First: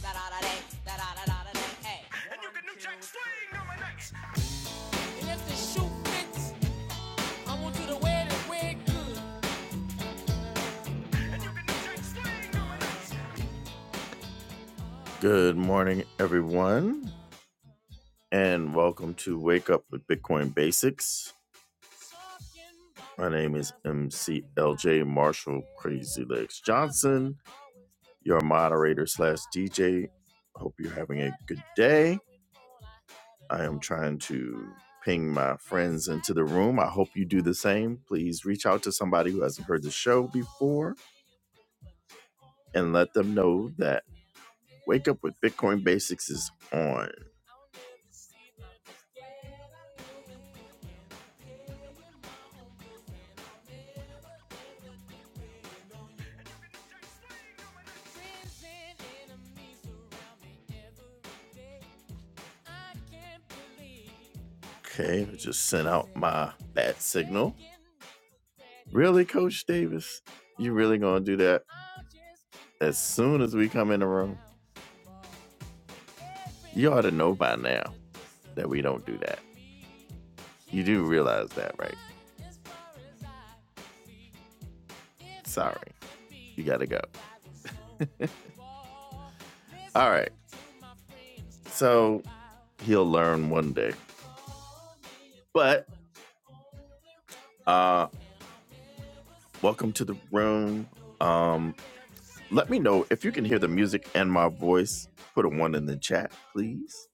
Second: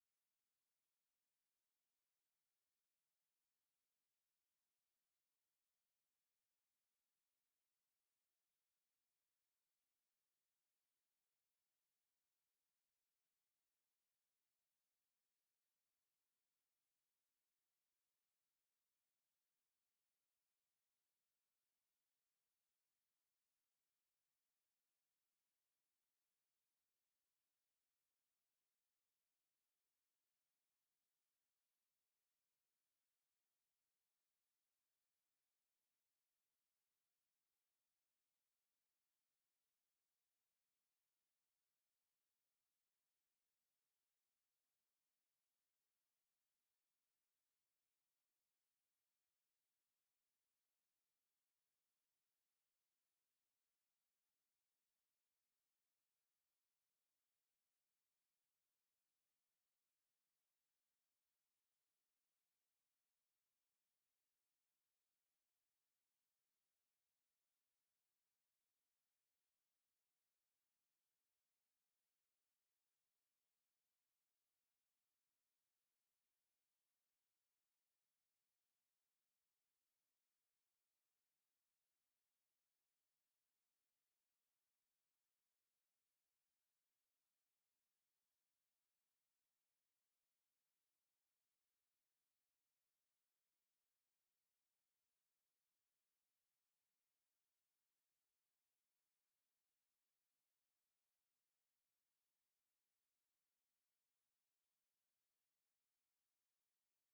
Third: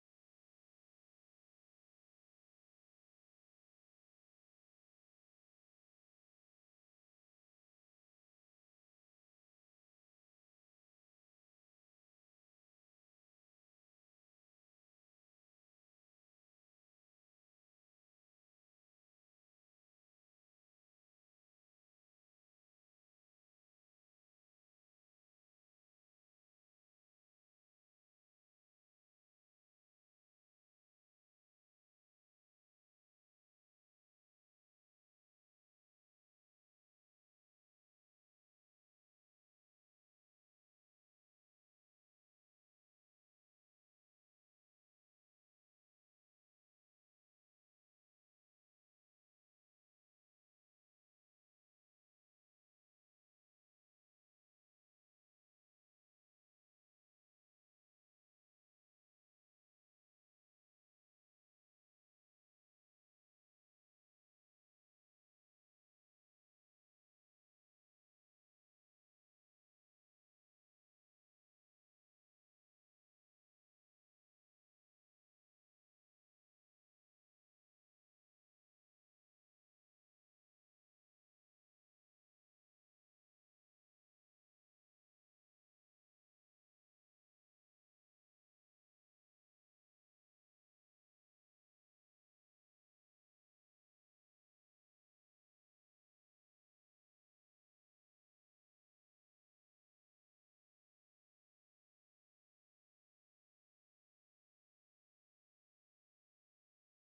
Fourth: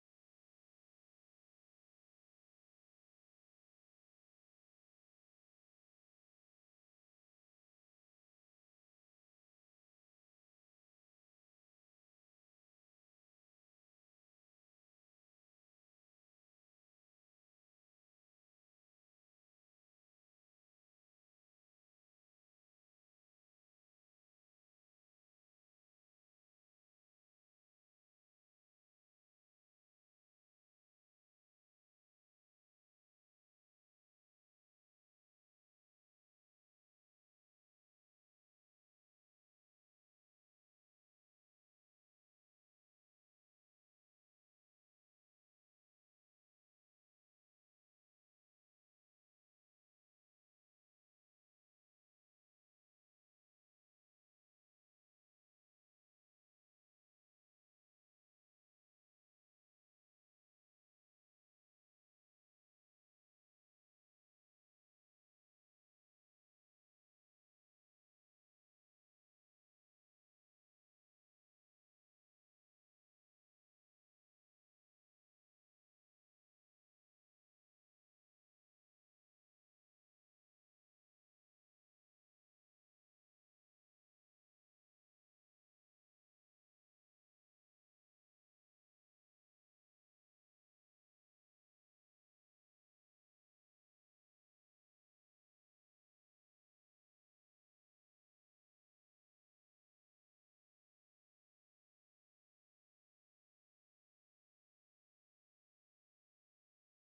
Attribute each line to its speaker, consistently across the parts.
Speaker 1: And you can new jack swing on my next. Unless the shoe fits, I want you to wear the wig good. And you can new jack swing on my next. Good morning, everyone, and welcome to Wake Up with Bitcoin Basics. My name is MC LJ Marshall Crazy Legs Johnson, your moderator slash DJ. Hope you're having a good day. I am trying to ping my friends into the room. I hope you do the same. Please reach out to somebody who hasn't heard the show before and let them know that Wake Up with Bitcoin Basics is on. Okay, I just sent out my bat signal. Really, Coach Davis? You really gonna do that as soon as we come in the room? You ought to know by now that we don't do that. You do realize that, right? Sorry, you gotta go. All right, so he'll learn one day. But Uh, welcome to the room. Um, let me know if you can hear the music and my voice. Put a one in the chat, please.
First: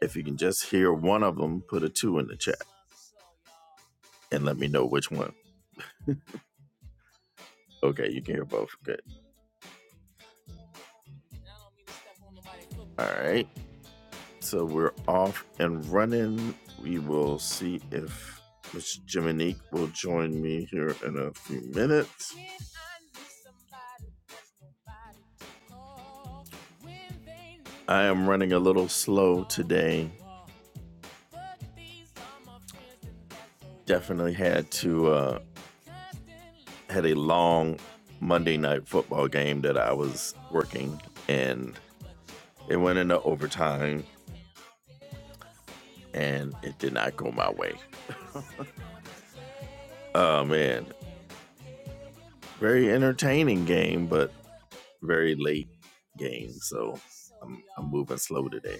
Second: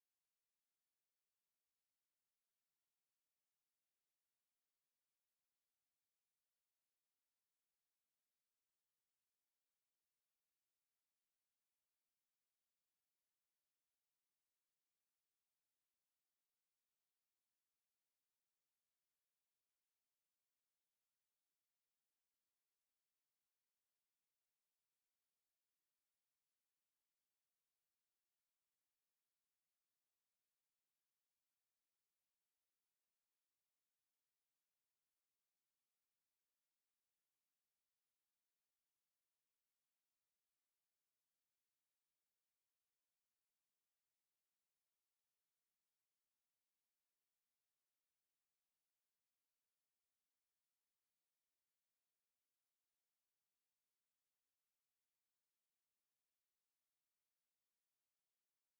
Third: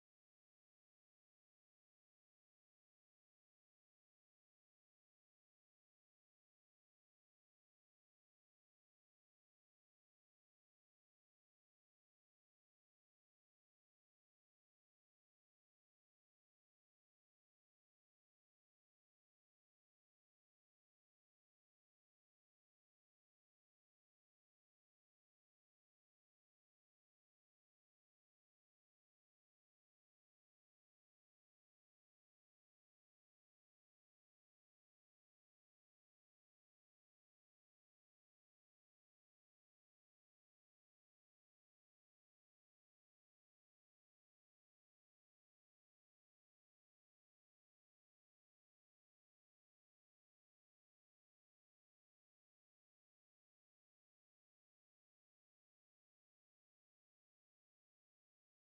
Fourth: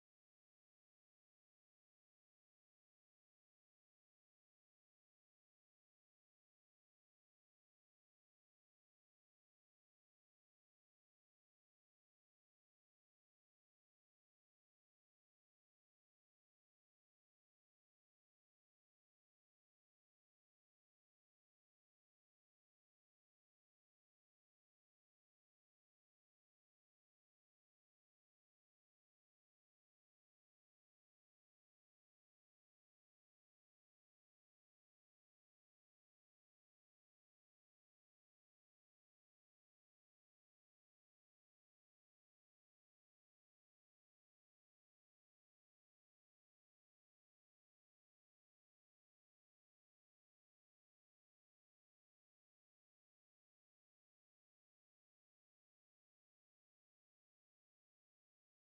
Speaker 1: If you can just hear one of them, put a two in the chat and let me know which one. Okay, you can hear both. Good. All right. So we're off and running. We will see if Miss Jiminique will join me here in a few minutes. I am running a little slow today. definitely had to uh, had a long Monday night football game that I was working, and it went into overtime, and it did not go my way. Oh man, very entertaining game, but very late game, so I'm, I'm moving slow today.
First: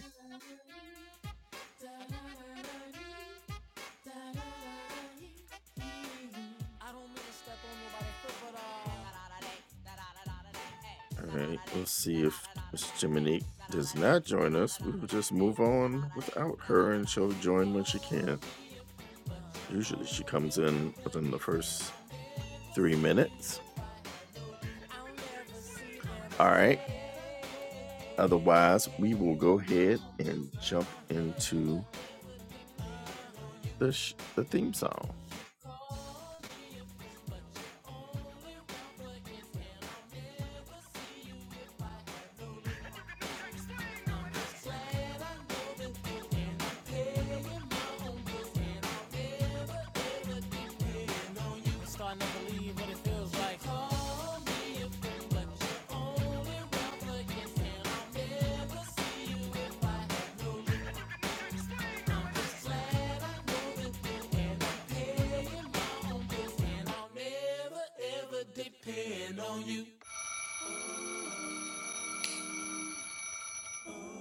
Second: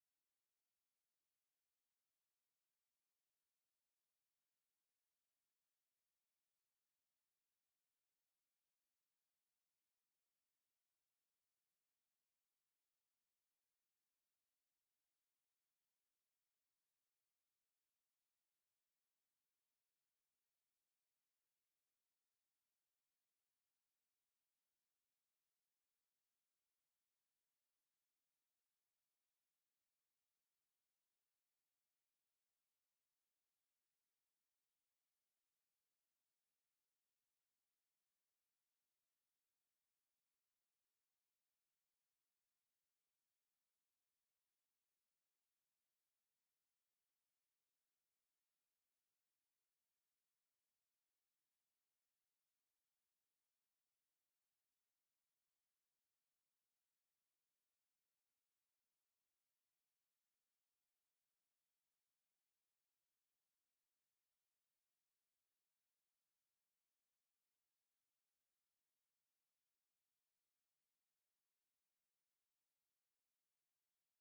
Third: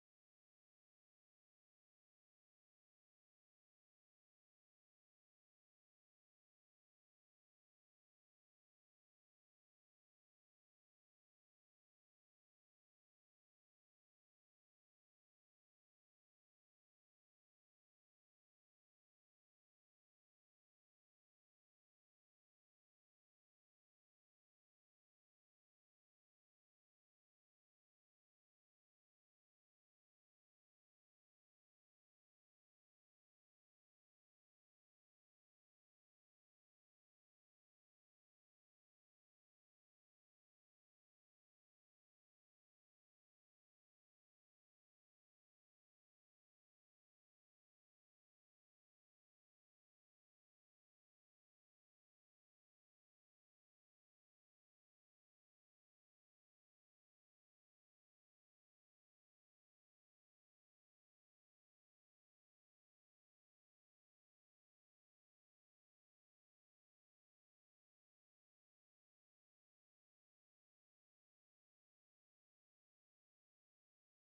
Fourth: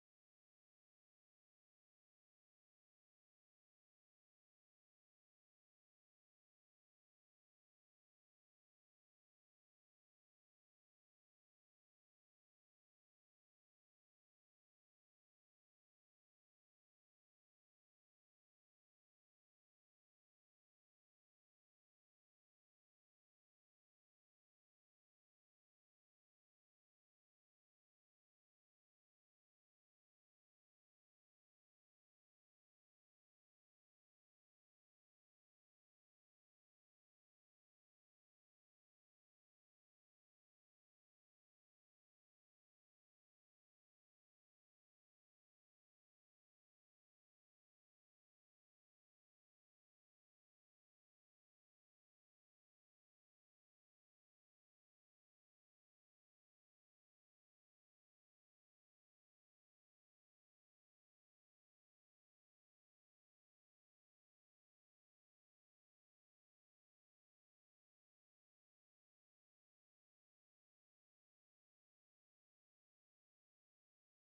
Speaker 1: All right, let's see if Miss Jiminique does not join us. We will just move on without her, and she'll join when she can. Usually she comes in within the first three minutes. All right. Otherwise, we will go ahead and jump into the sh- the theme song.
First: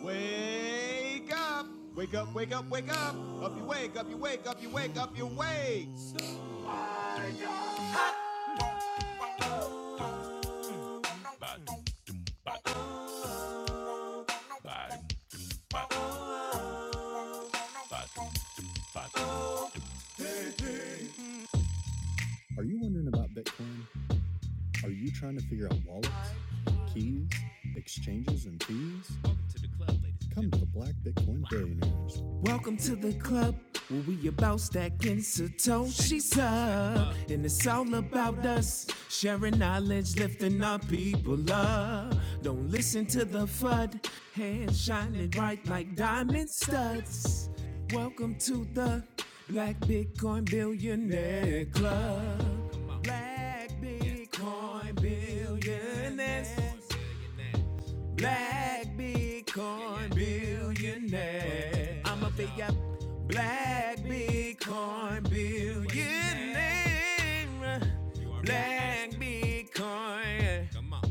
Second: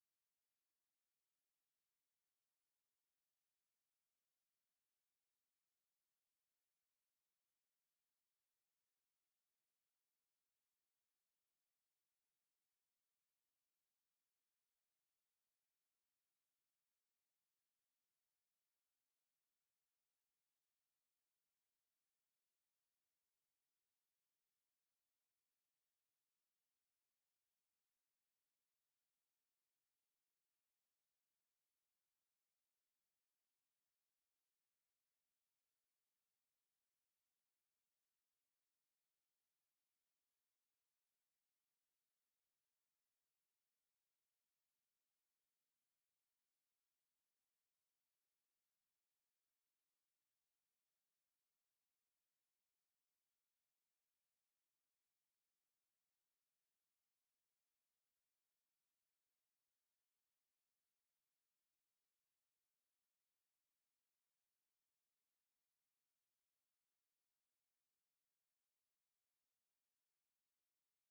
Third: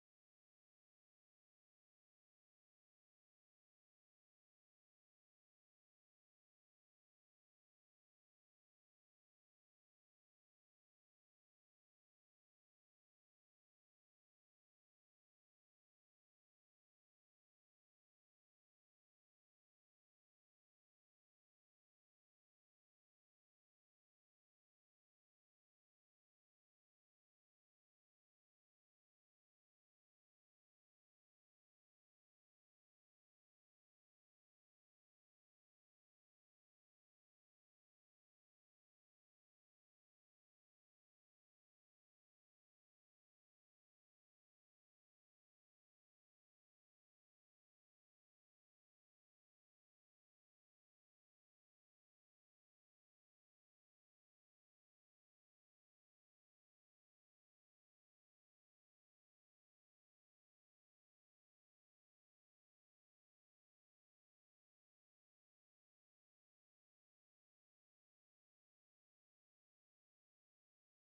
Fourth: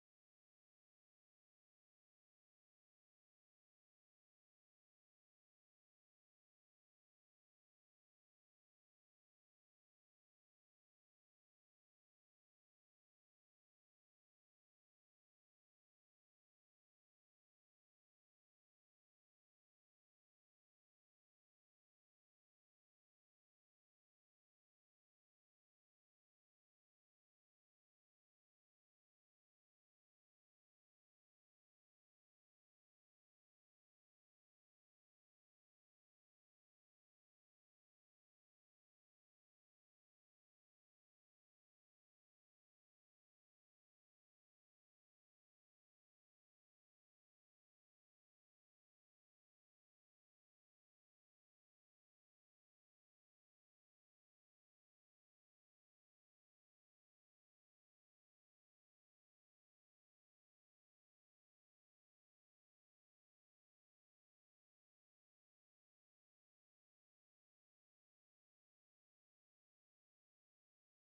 Speaker 1: Wake up! Wake up, wake up, wake up! Up you wake, up you wake, up you wake, up you wake! Are you wondering about Bitcoin? Are you trying to figure out wallets, keys, exchanges, and fees? Come to the Black Bitcoin Billionaires. Welcome to the club where we about stacking Satoshi's up. And it's all about us sharing knowledge, lifting our people up. Don't listen to the FUD, hands shining bright like diamond studs. Welcome to the Black Bitcoin Billionaire Club. Black Bitcoin Billionaires black Bitcoin billionaire. I'm a big up black Bitcoin billionaire. Black Bitcoin. Come on.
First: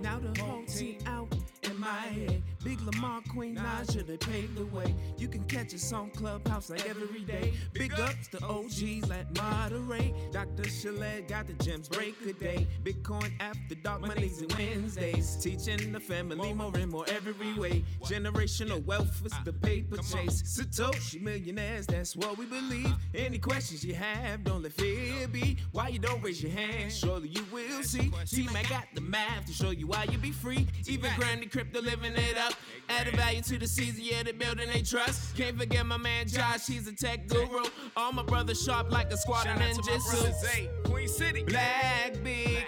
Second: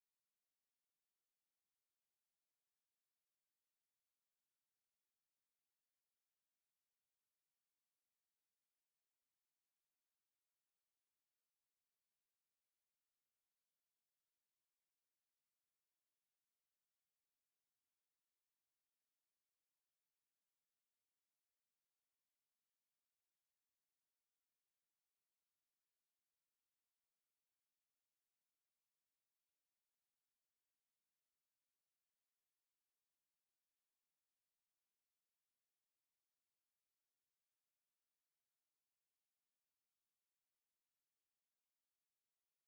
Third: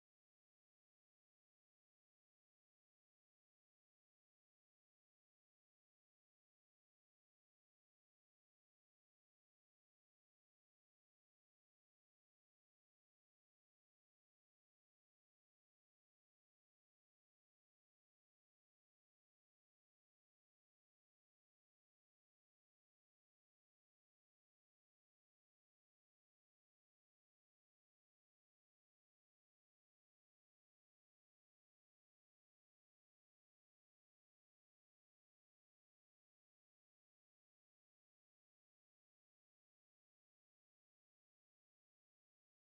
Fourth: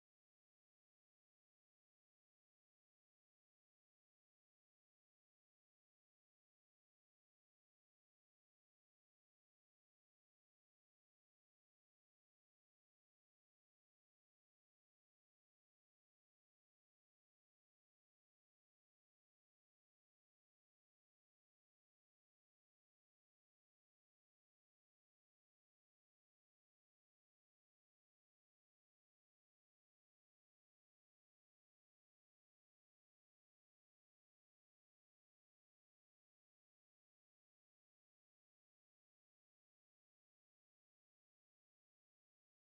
Speaker 1: Now the whole team out in my head. Big Lamar, Queen Naja, they paved the way. You can catch us on Clubhouse like every day. Big ups to OGs like Moderate. Dr. Chalet got the gems, break a day. Bitcoin after dark, Mondays and Wednesdays. Teaching the family more and more every way. Generational wealth is the paper Chase Satoshi millionaires, that's what we believe. Any questions you have, don't let fear be. Why you don't raise your hand, surely you will see. Team, I got the math to show you why you be free. Even grinding crypto, living it up. Added value to the season, yeah, they building they trust. Can't forget my man Josh, he's a tech guru. All my brothers sharp like a squad of ninjas. hey, Queen City. Black Bitcoin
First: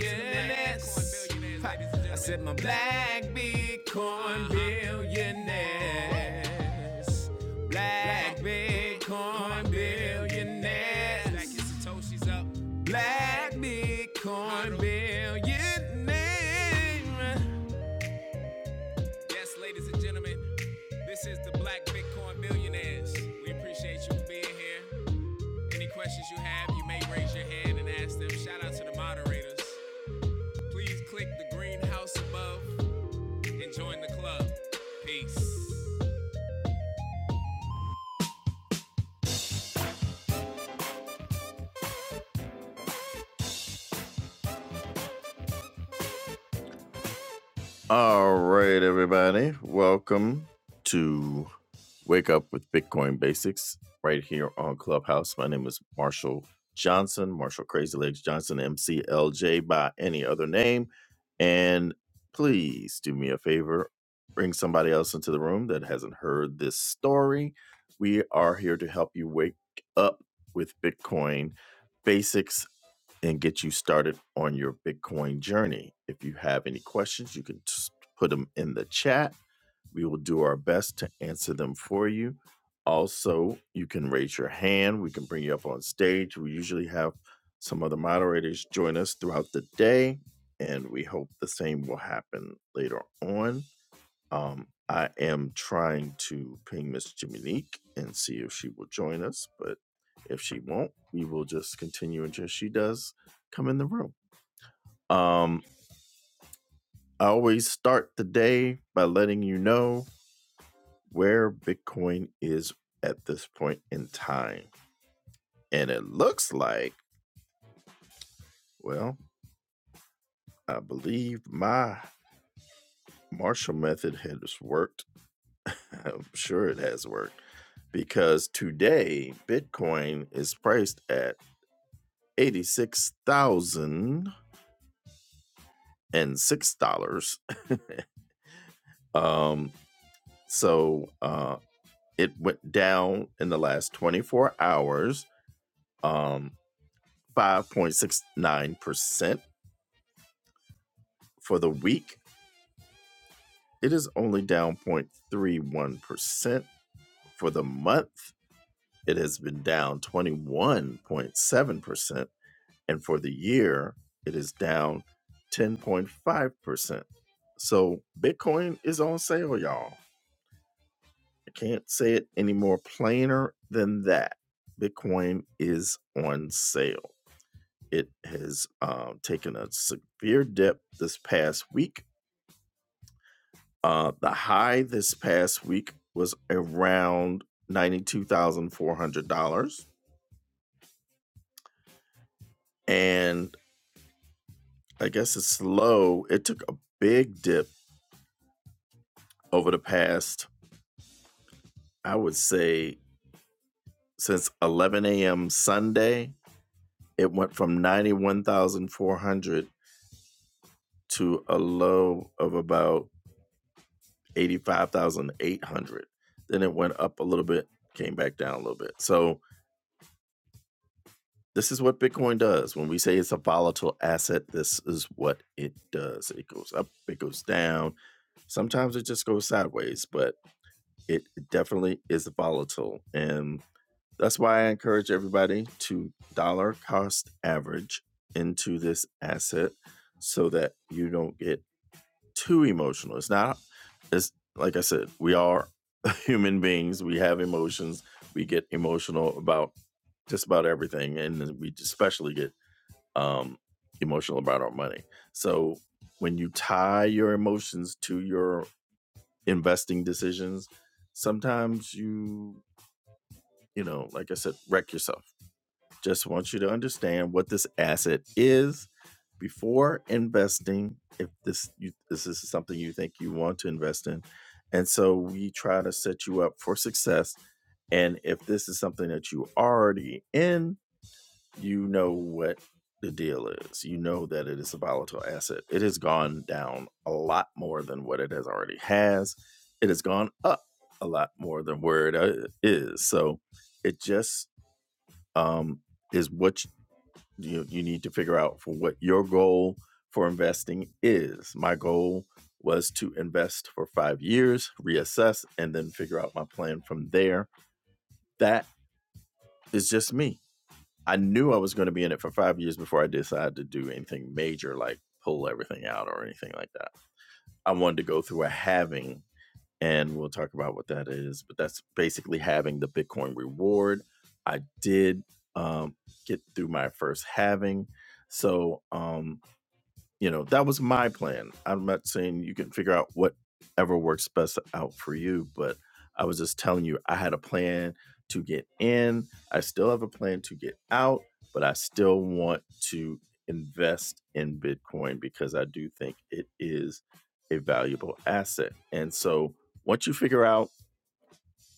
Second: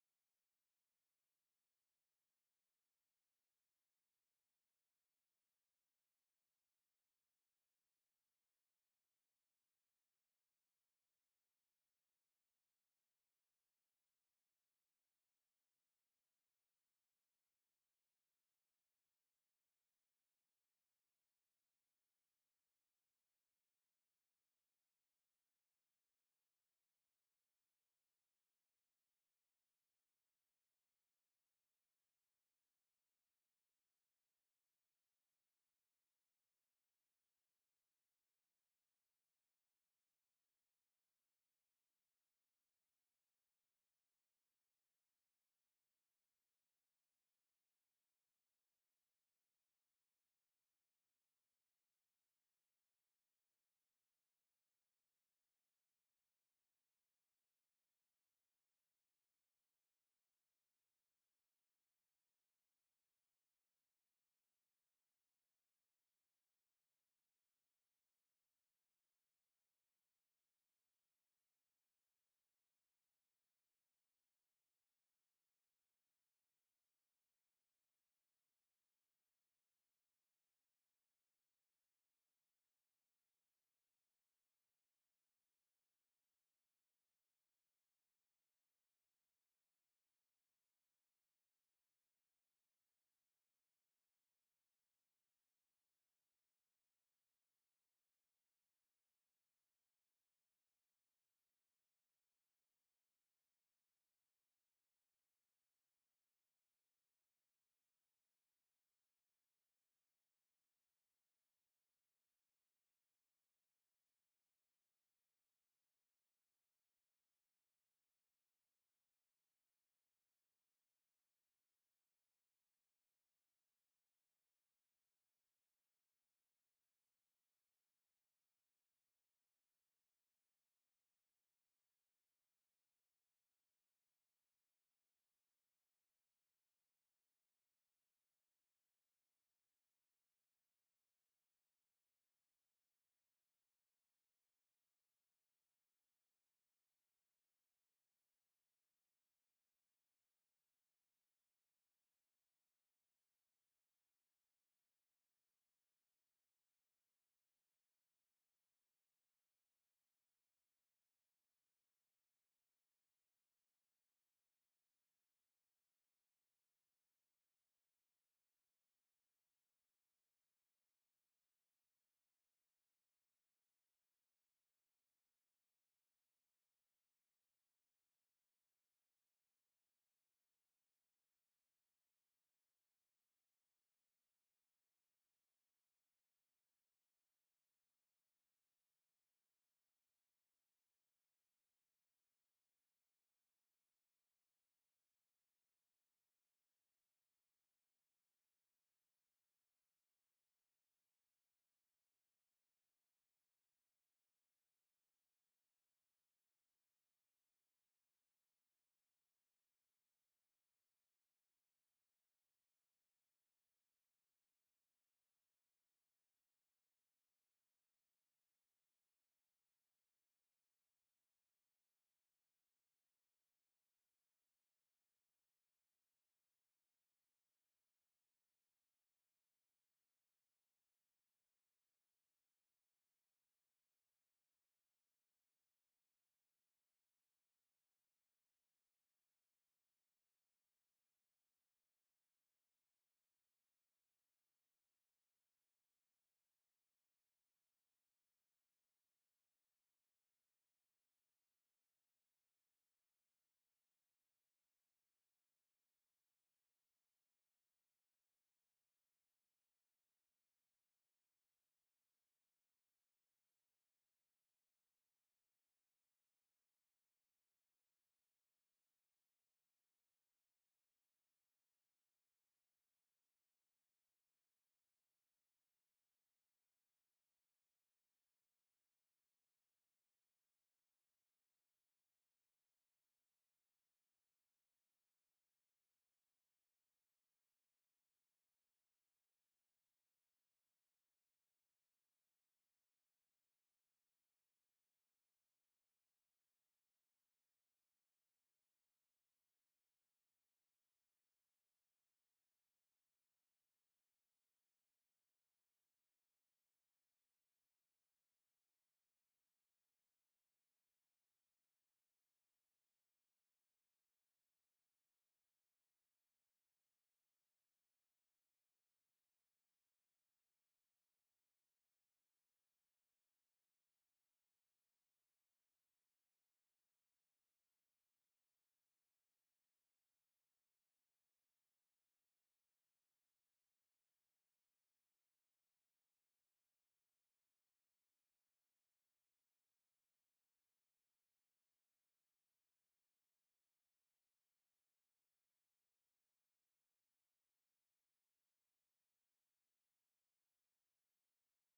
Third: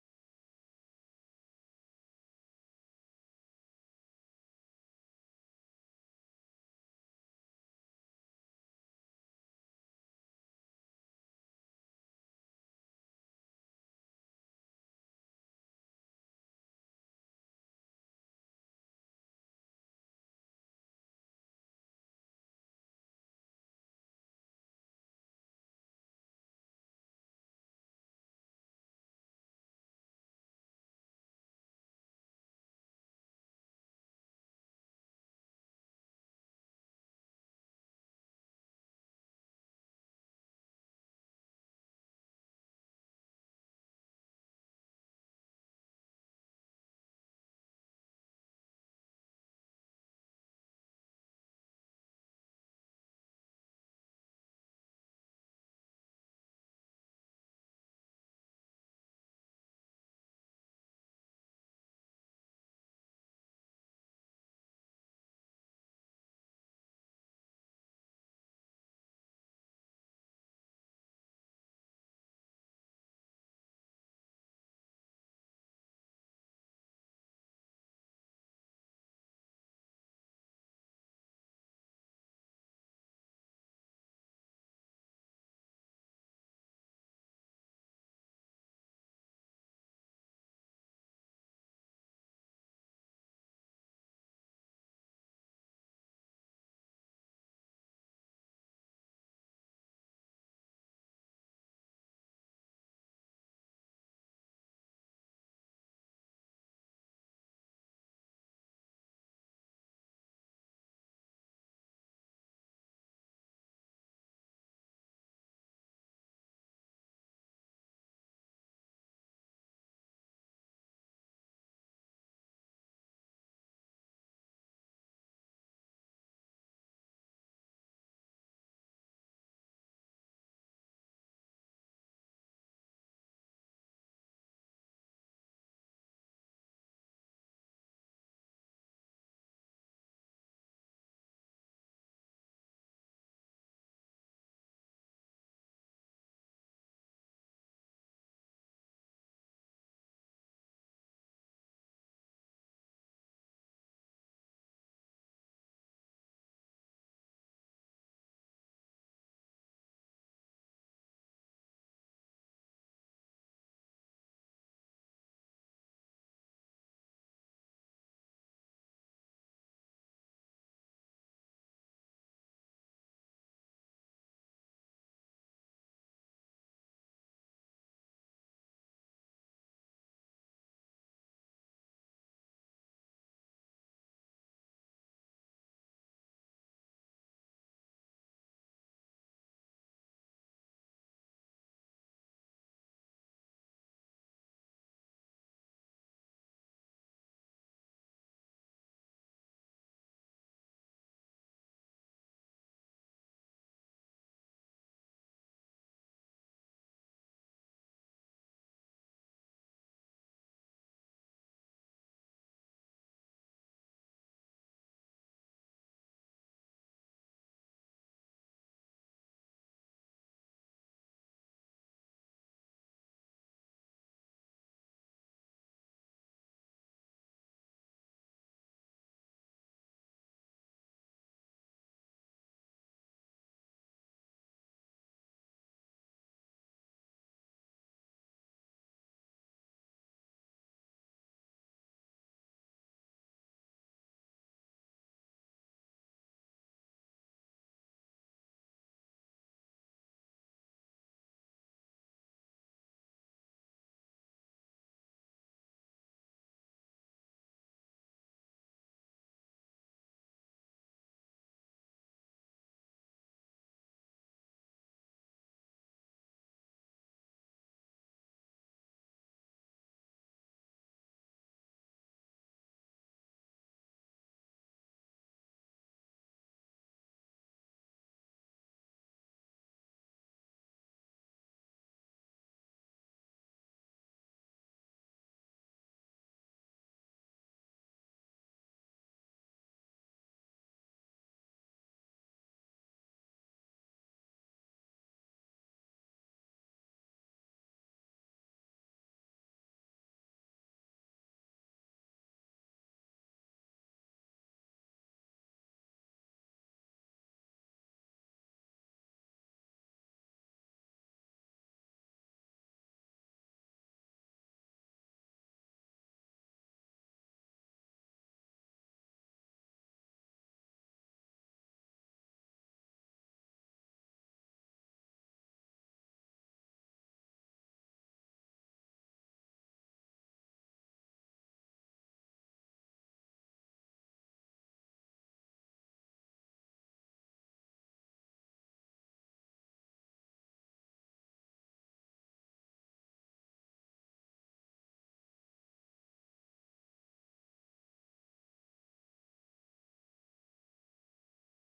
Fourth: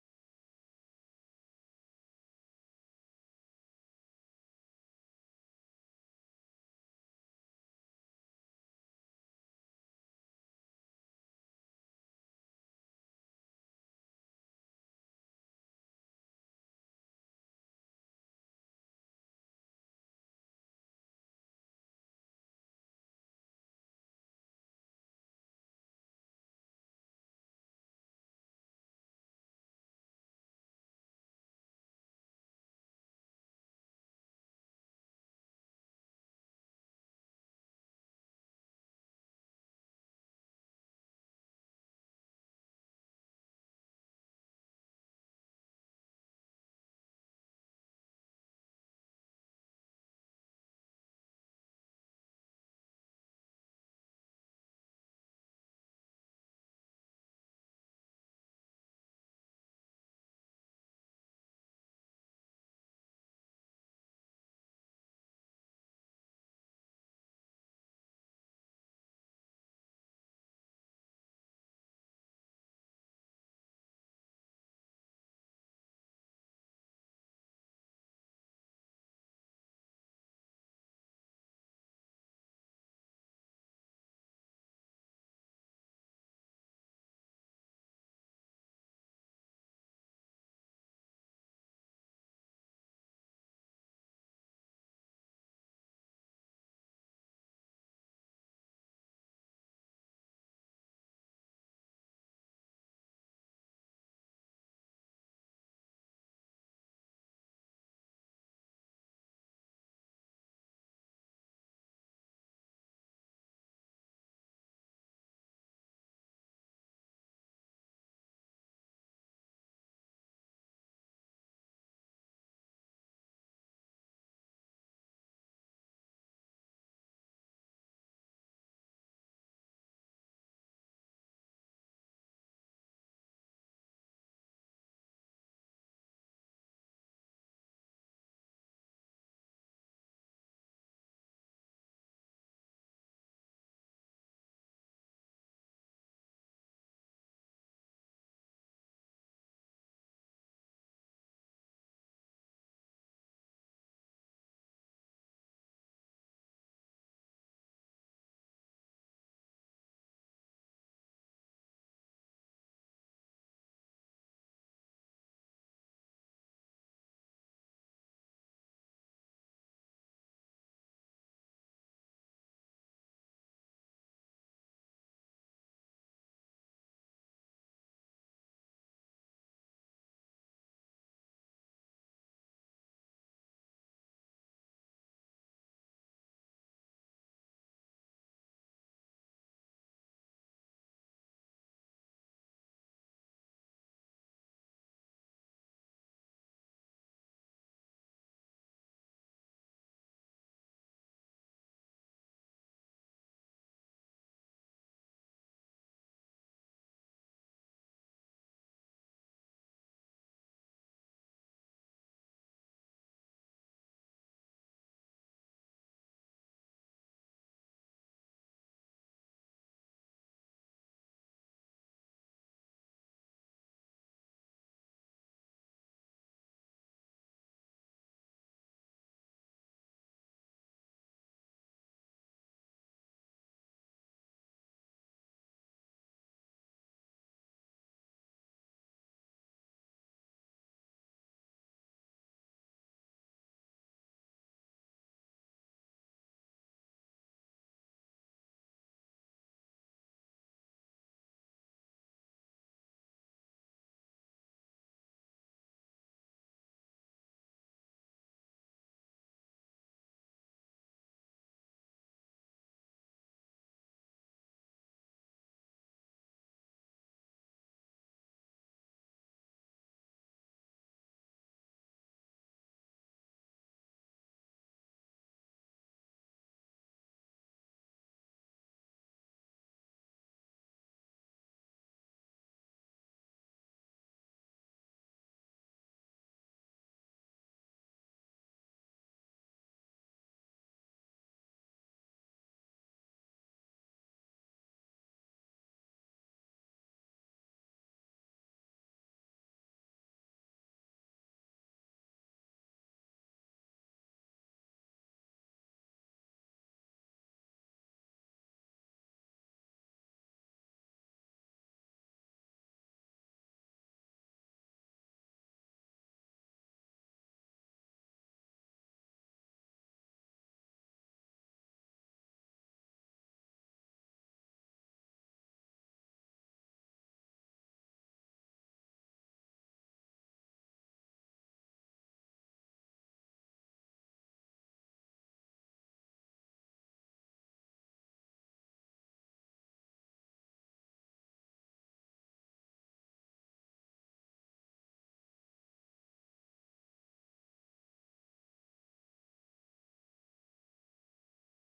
Speaker 1: billionaires. I said my black Bitcoin billionaires. Black Bitcoin billionaires. Black Satoshi's up. Black Bitcoin billionaires. Yes, ladies and gentlemen, this is the Black Bitcoin Billionaires. We appreciate you being here. Any questions you have, you may raise your hand and ask them. Shout out to the moderators. Please click the green house above Enjoying the club. Peace. All right, everybody. Welcome to Wake Up with Bitcoin Basics right here on Clubhouse. My name is Marshall Johnson, Marshall Crazy Legs Johnson, MCLJ by any other name. And please do me a favor, bring somebody else into the room that hasn't heard this story. We are here to help you wake up with Bitcoin basics and get you started on your Bitcoin journey. If you have any questions, you can just put them in the chat. We will do our best to answer them for you. Also, you can raise your hand. We can bring you up on stage. We usually have some other moderators join us throughout the day, and we hope the same will happen later on. Um, I am trying to ping Miss Jiminique and see if she will join us, but if she won't, we will just continue until she does come in the room. Um, I always start the day by letting you know where Bitcoin is at this point in time. And it looks like, well, I believe my Marshall method has worked. I'm sure it has worked because today Bitcoin is priced at eighty-six thousand and six dollars. Um, so uh, it went down in the last twenty-four hours, um, five point six nine percent for the week. It is only down 0.31 percent for the month. It has been down twenty-one point seven percent, and for the year, it is down ten point five percent. So Bitcoin is on sale, y'all. I can't say it any more plainer than that. Bitcoin is on sale. It has uh, taken a severe dip this past week. Uh, the high this past week was around $92,400. And I guess it's low. It took a big dip over the past, I would say, since 11 a.m. Sunday. It went from 91,400 to a low of about 85,800. Then it went up a little bit, came back down a little bit. So this is what Bitcoin does. When we say it's a volatile asset, this is what it does. It goes up, it goes down. Sometimes it just goes sideways, but it definitely is volatile. And that's why I encourage everybody to dollar cost average into this asset so that you don't get too emotional. It's not. It's like I said, we are human beings. We have emotions. We get emotional about just about everything, and we especially get um, emotional about our money. So when you tie your emotions to your investing decisions, sometimes you you know, like I said, wreck yourself. Just want you to understand what this asset is before investing. If this you, this is something you think you want to invest in, and so we try to set you up for success. And if this is something that you already in, you know what the deal is. You know that it is a volatile asset. It has gone down a lot more than what it has already has. It has gone up a lot more than where it uh, is. So it just um, is what you you need to figure out for what your goal for investing is. My goal was to invest for 5 years, reassess and then figure out my plan from there. That is just me. I knew I was going to be in it for 5 years before I decided to do anything major like pull everything out or anything like that. I wanted to go through a halving and we'll talk about what that is, but that's basically having the Bitcoin reward. I did um, get through my first halving. So um, You know, that was my plan. I'm not saying you can figure out whatever works best out for you, but I was just telling you I had a plan to get in. I still have a plan to get out, but I still want to invest in Bitcoin because I do think it is a valuable asset. And so once you figure out,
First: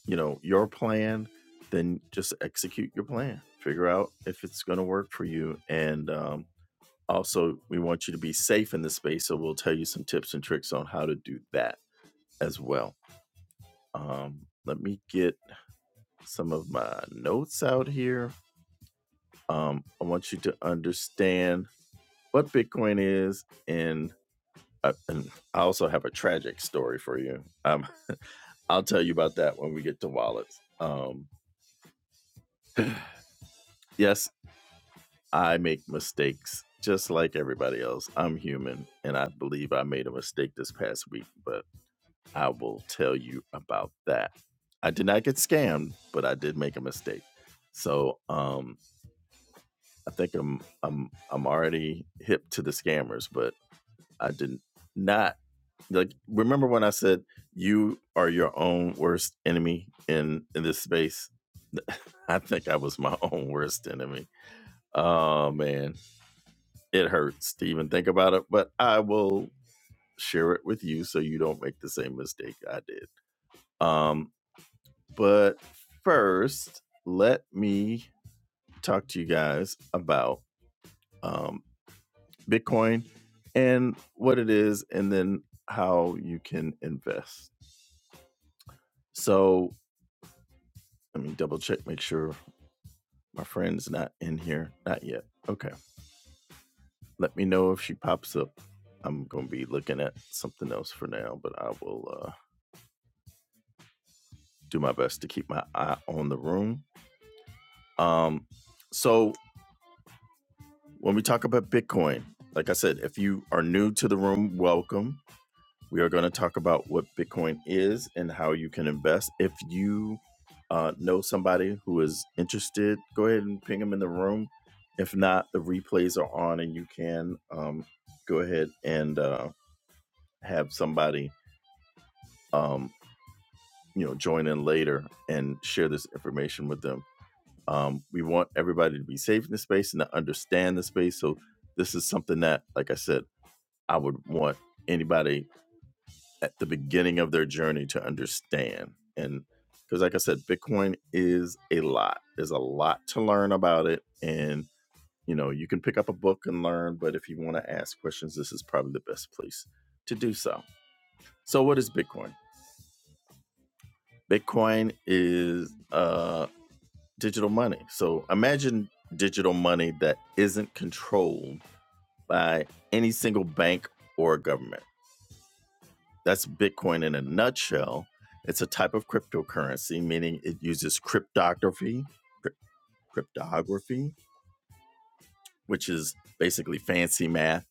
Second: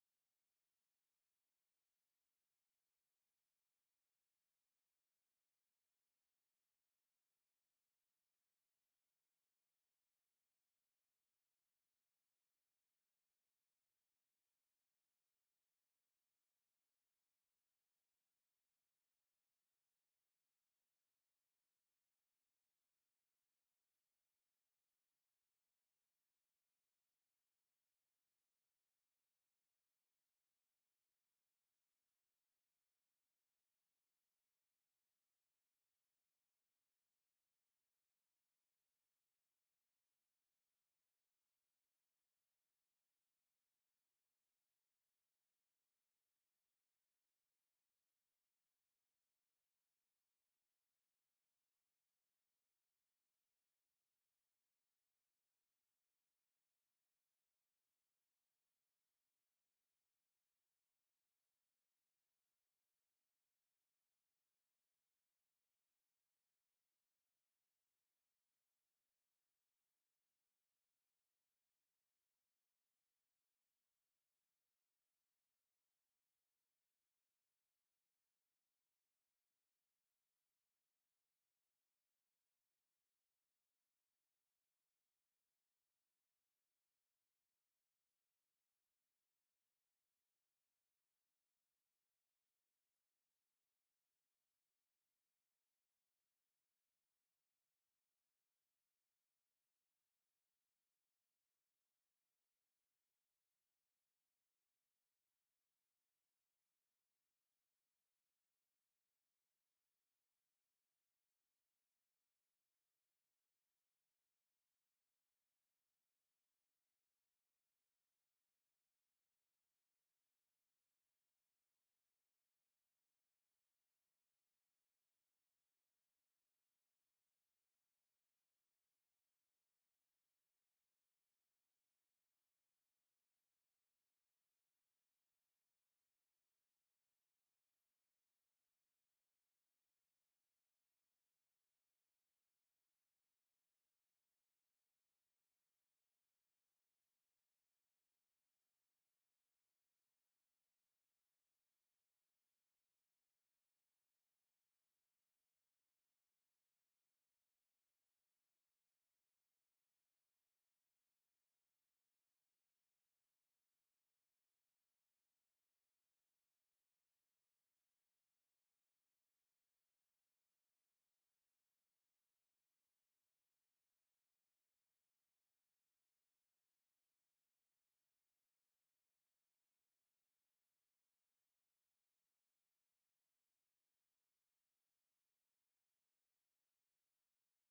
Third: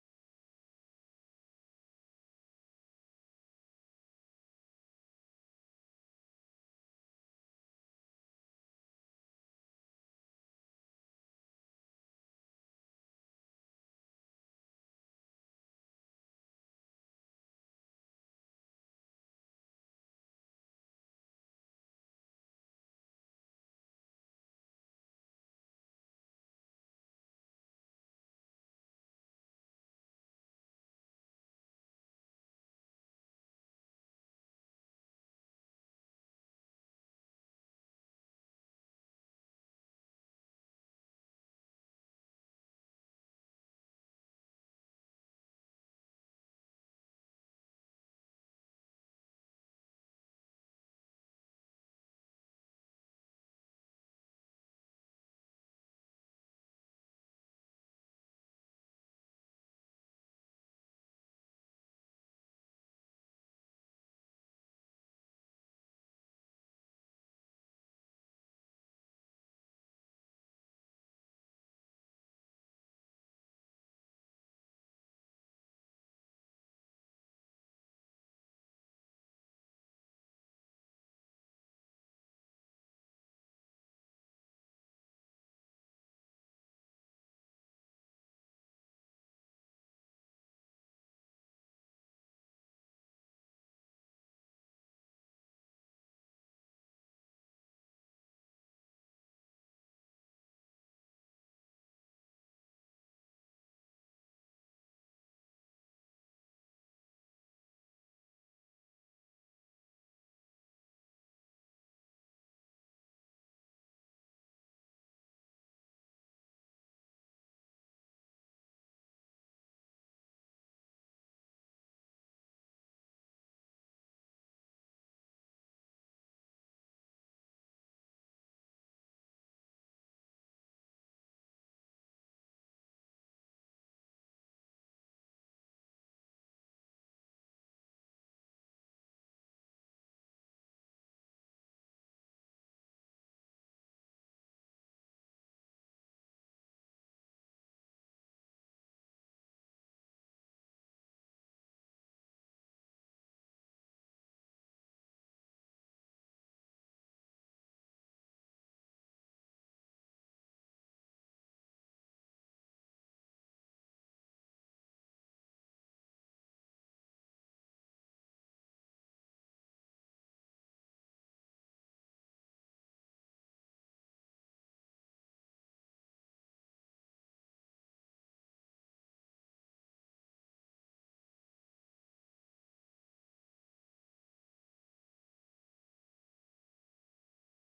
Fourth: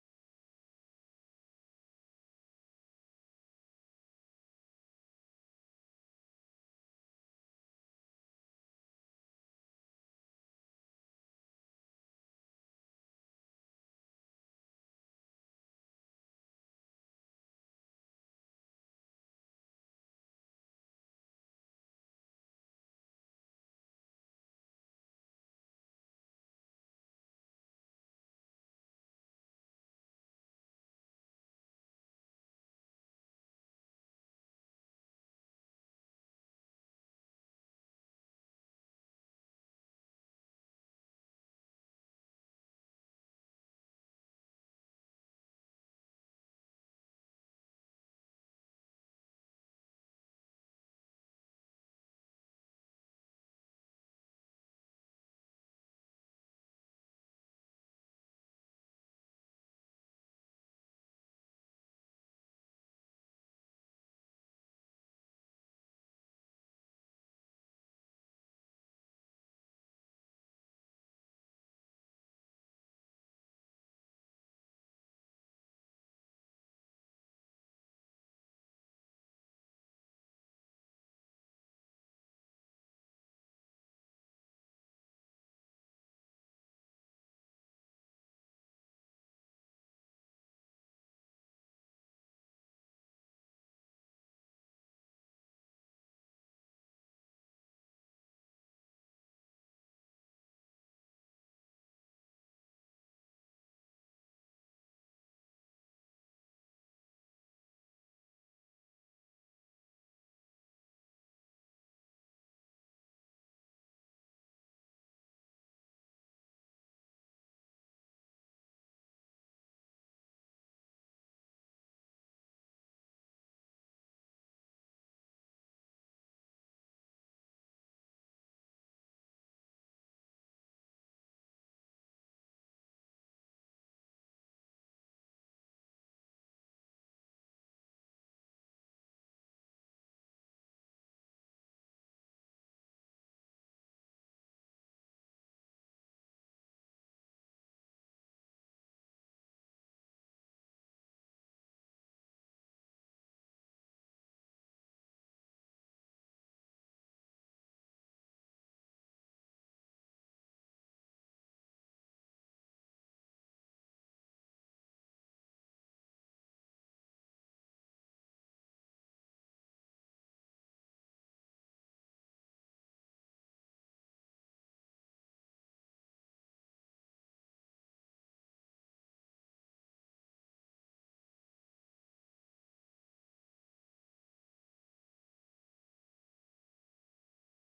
Speaker 1: you know, your plan, then just execute your plan. Figure out if it's going to work for you and um also, we want you to be safe in the space, so we'll tell you some tips and tricks on how to do that as well. Um, let me get some of my notes out here. Um, I want you to understand what Bitcoin is, and, uh, and I also have a tragic story for you. Um, I'll tell you about that when we get to wallets. Um, yes, I make mistakes just like everybody else. I'm human, and I believe I made a mistake this past week, but I will tell you about that. I did not get scammed, but I did make a mistake. So um, I think I'm I'm I'm already hip to the scammers, but I did not like. Remember when I said you are your own worst enemy in in this space? I think I was my own worst enemy. Oh man, it hurts to even think about it, but I will share it with you so you don't make the same mistake I did. Um, But first, let me talk to you guys about um, Bitcoin and what it is, and then how you can invest. So let me double check, make sure my friend's not in here. Not yet. Okay. Let me know if she pops up. I'm going to be looking at something else for now, but I will uh, do my best to keep my eye on the room. Um, so When we talk about Bitcoin, like I said, if you are new to the room, welcome. We are going to talk about what Bitcoin is and how you can invest. If you uh, know somebody who is interested, go ahead and ping them in the room. If not, the replays are on and you can um, go ahead and uh, have somebody um, you know join in later and share this information with them. Um, we want everybody to be safe in the space and to understand the space. So this is something that, like I said, I would want anybody at the beginning of their journey to understand. And because, like I said, Bitcoin is a lot. There's a lot to learn about it. And, you know, you can pick up a book and learn, but if you want to ask questions, this is probably the best place to do so. So, what is Bitcoin? Bitcoin is uh, digital money. So, imagine digital money that isn't controlled by any single bank or government That's Bitcoin in a nutshell. It's a type of cryptocurrency, meaning it uses cryptography, cryp- cryptography, which is basically fancy math,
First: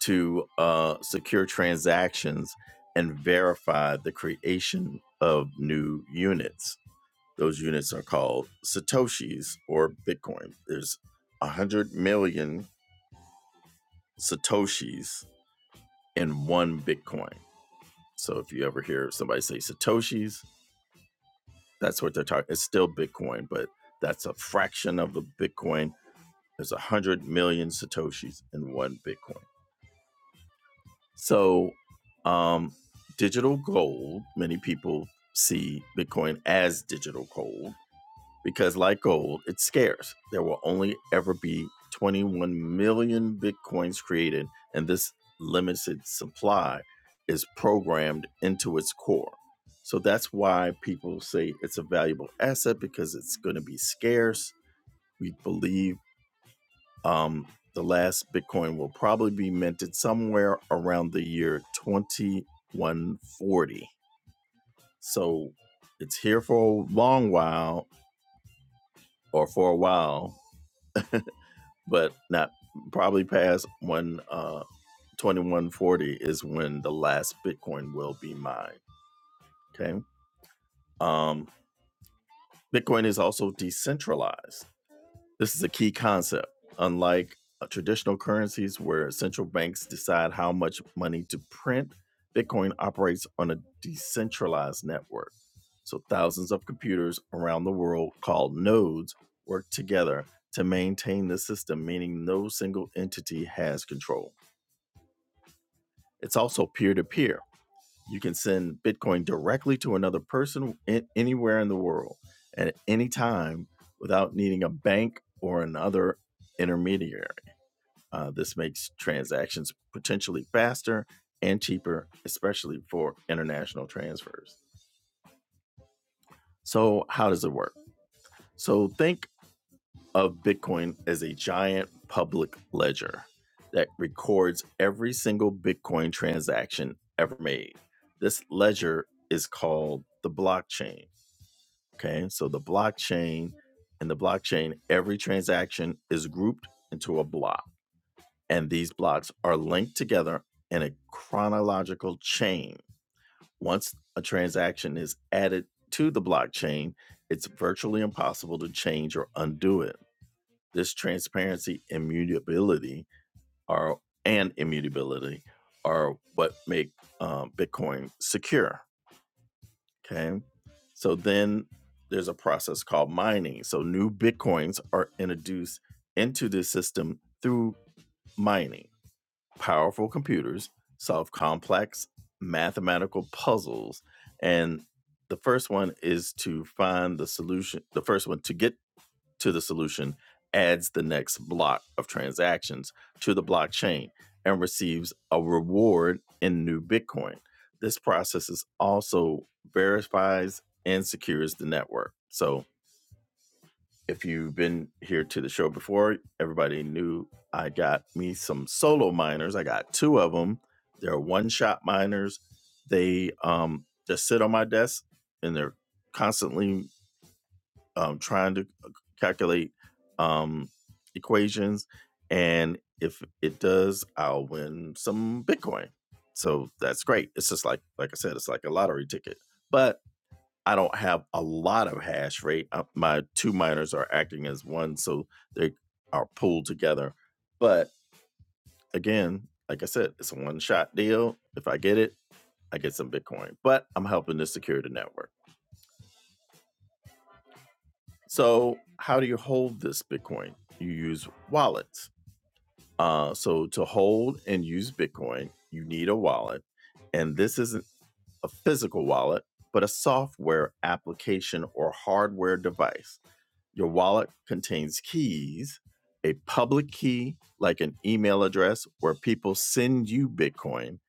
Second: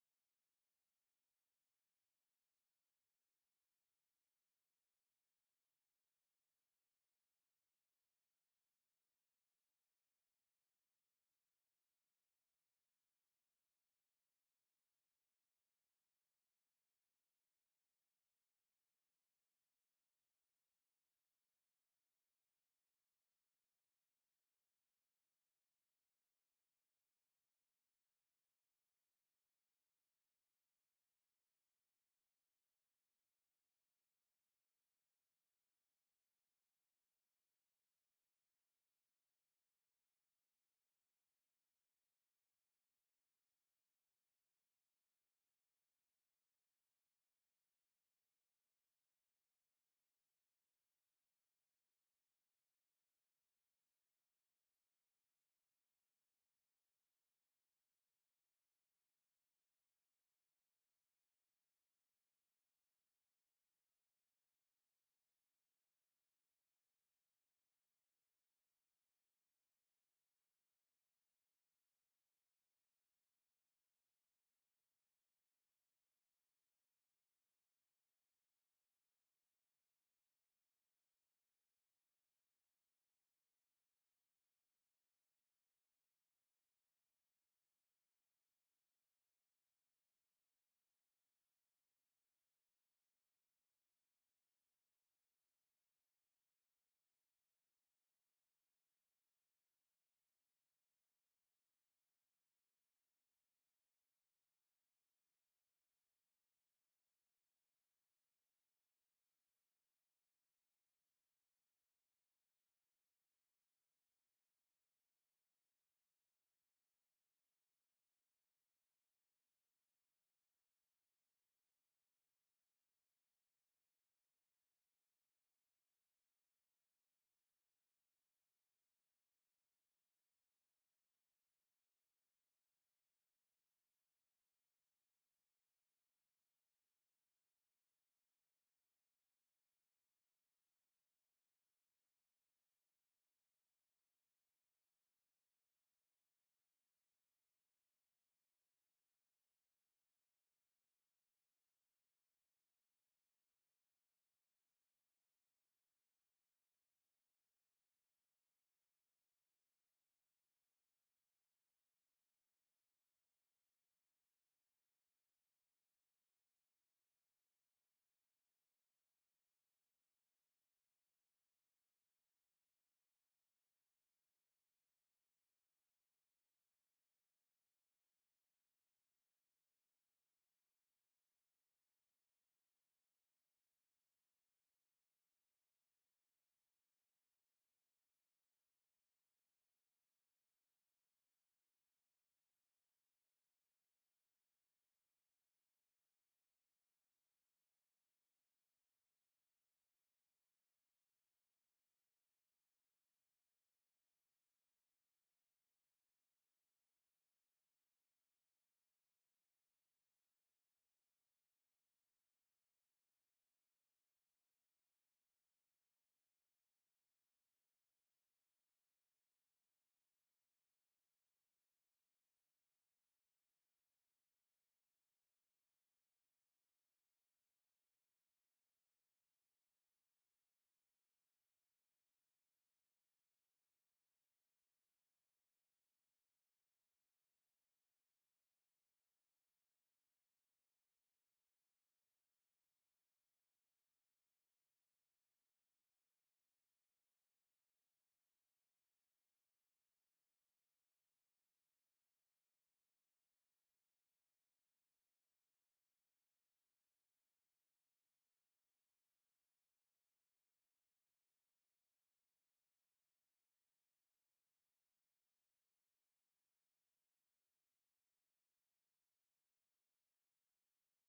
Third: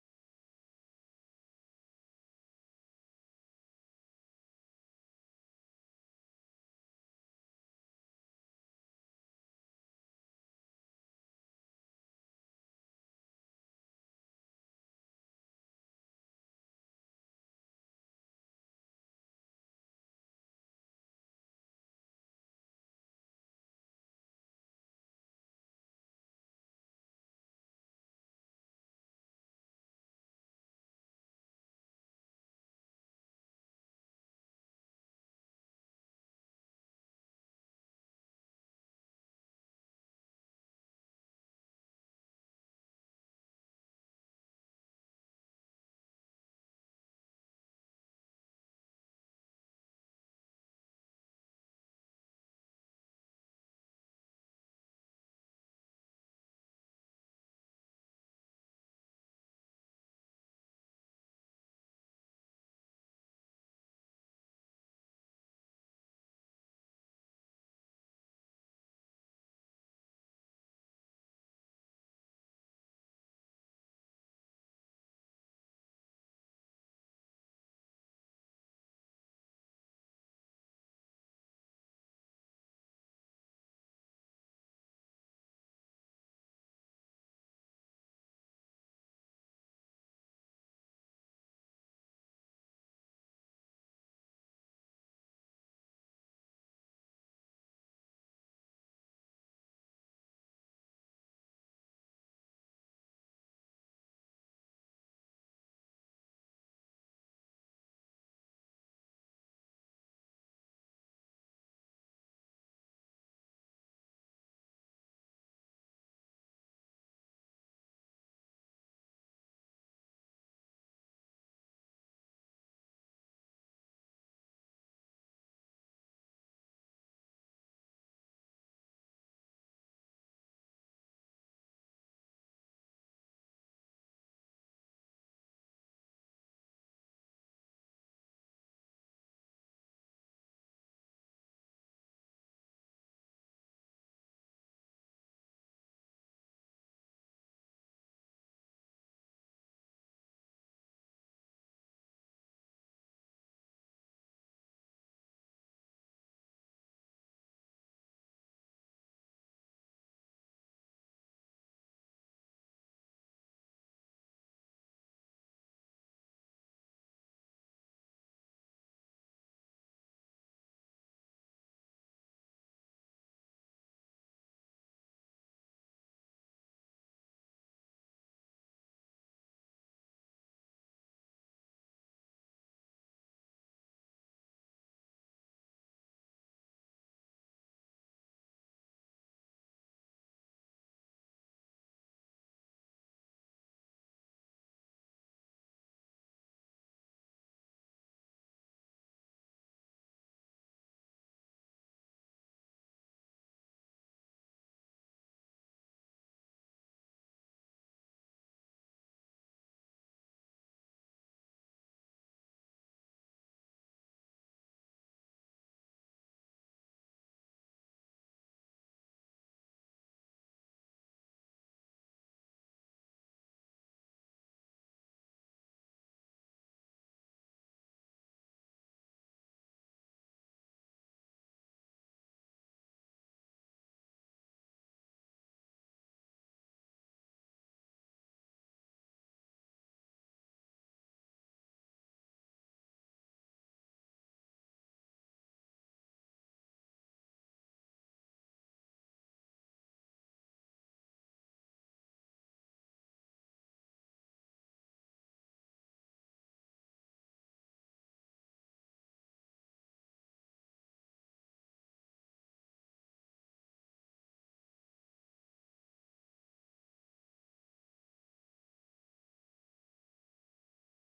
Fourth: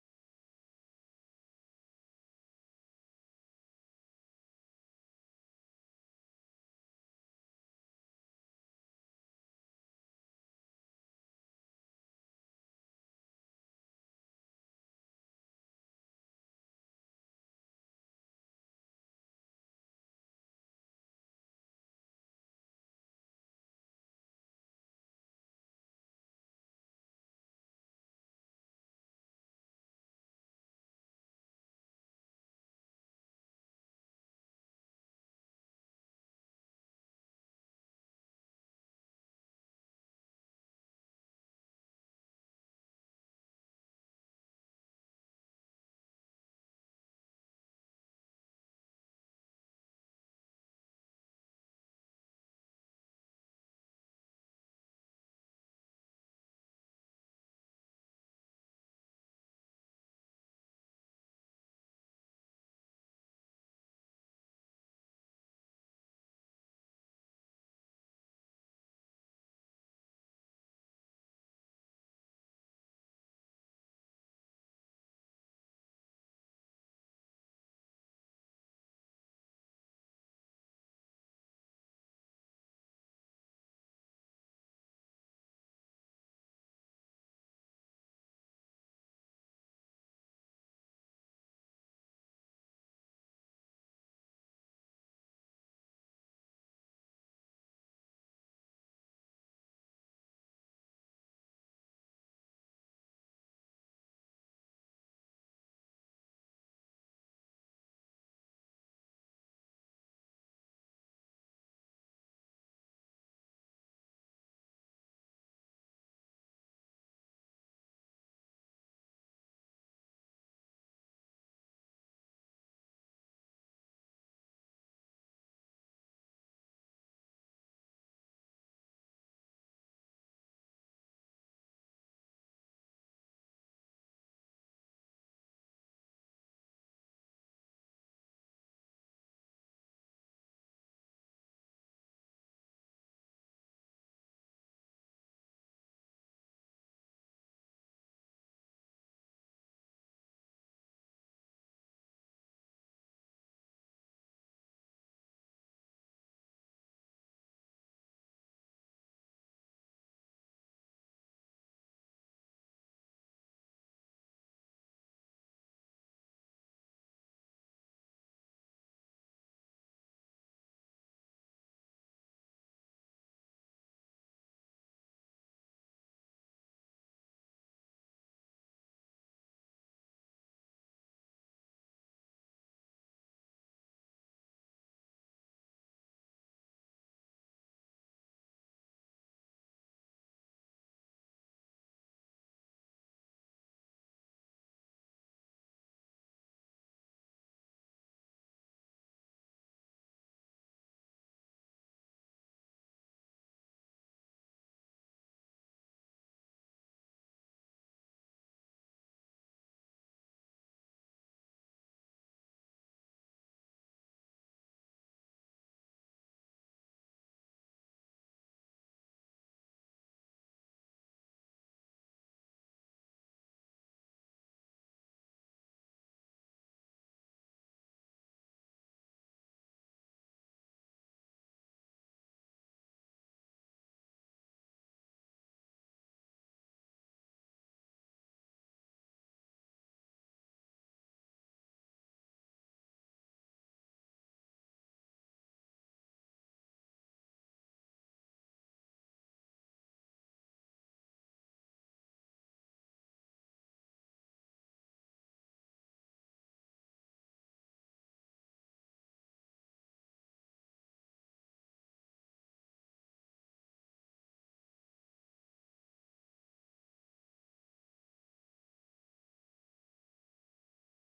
Speaker 1: to uh, secure transactions and verify the creation of new units. Those units are called satoshis or Bitcoin. There's 100 million satoshis in one Bitcoin. So if you ever hear somebody say satoshis, That's what they're talking. It's still Bitcoin, but that's a fraction of the Bitcoin. There's a hundred million satoshis in one Bitcoin. So, um, digital gold. Many people see Bitcoin as digital gold because, like gold, it's scarce. There will only ever be 21 million bitcoins created, and this limited supply is programmed into its core. So that's why people say it's a valuable asset because it's going to be scarce. We believe um, the last Bitcoin will probably be minted somewhere around the year 2140. So it's here for a long while or for a while. but not probably past when uh 2140 is when the last bitcoin will be mined okay um bitcoin is also decentralized this is a key concept unlike uh, traditional currencies where central banks decide how much money to print bitcoin operates on a decentralized network so thousands of computers around the world called nodes work together to maintain the system meaning no single entity has control It's also peer to peer. You can send Bitcoin directly to another person in, anywhere in the world at any time without needing a bank or another intermediary. Uh, this makes transactions potentially faster and cheaper, especially for international transfers. So, how does it work? So, think of Bitcoin as a giant public ledger that records every single Bitcoin transaction ever made. This ledger is called the blockchain. Okay, so the blockchain in the blockchain, every transaction is grouped into a block, and these blocks are linked together in a chronological chain. Once a transaction is added to the blockchain, it's virtually impossible to change or undo it this transparency immutability are and immutability are what make um, bitcoin secure okay so then there's a process called mining so new bitcoins are introduced into the system through mining powerful computers solve complex mathematical puzzles and the first one is to find the solution the first one to get to the solution adds the next block of transactions to the blockchain and receives a reward in new Bitcoin. This process is also verifies and secures the network. So if you've been here to the show before, everybody knew I got me some solo miners. I got two of them. They're one shot miners. They um, just sit on my desk and they're constantly um, trying to calculate um, equations, and if it does, I'll win some Bitcoin. So that's great. It's just like like I said, it's like a lottery ticket. But I don't have a lot of hash rate. Uh, my two miners are acting as one, so they are pulled together. But again, like I said, it's a one shot deal. If I get it, I get some Bitcoin. But I'm helping to secure the network. So, how do you hold this Bitcoin? You use wallets. Uh, so, to hold and use Bitcoin, you need a wallet. And this isn't a physical wallet, but a software application or hardware device. Your wallet contains keys, a public key like an email address where people send you Bitcoin,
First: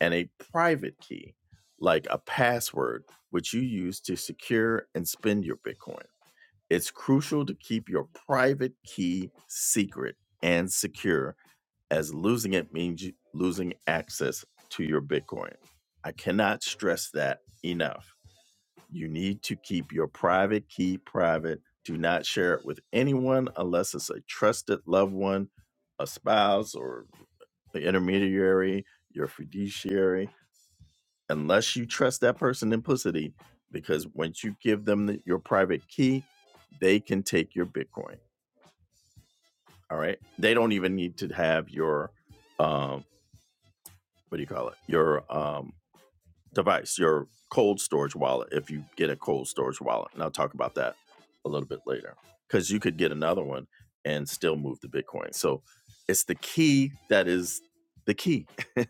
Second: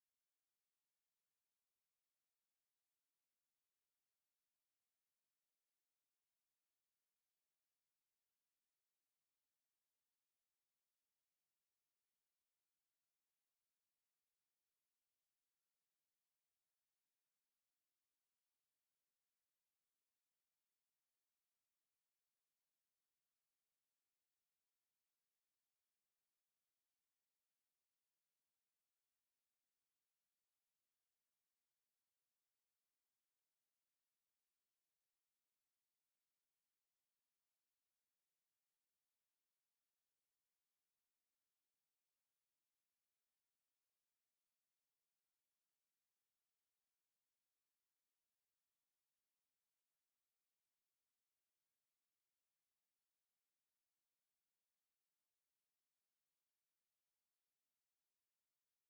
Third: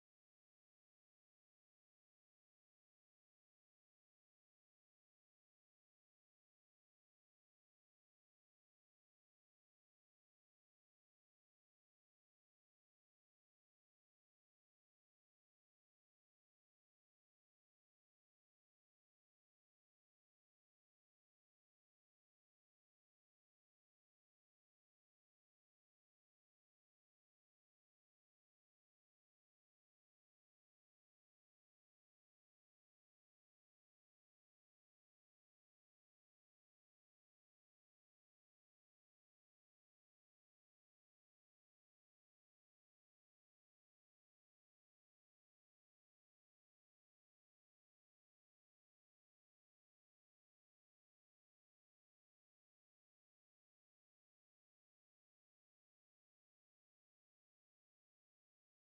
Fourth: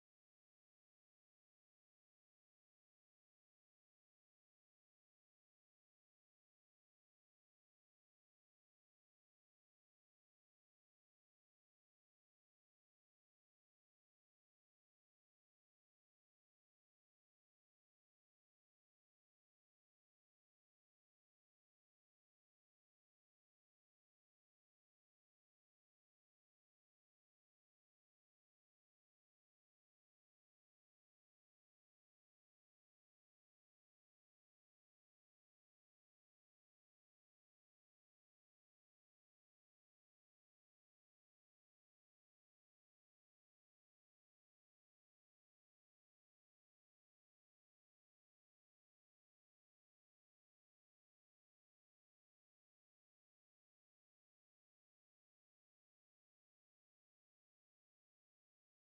Speaker 1: and a private key like a password, which you use to secure and spend your Bitcoin. It's crucial to keep your private key secret and secure, as losing it means you- losing access to your Bitcoin. I cannot stress that enough. You need to keep your private key private. Do not share it with anyone unless it's a trusted loved one, a spouse, or the intermediary, your fiduciary unless you trust that person implicitly, because once you give them the, your private key, they can take your Bitcoin. All right, they don't even need to have your um, what do you call it? Your um, device, your cold storage wallet, if you get a cold storage wallet. And I'll talk about that a little bit later because you could get another one and still move the Bitcoin. So it's the key that is the key.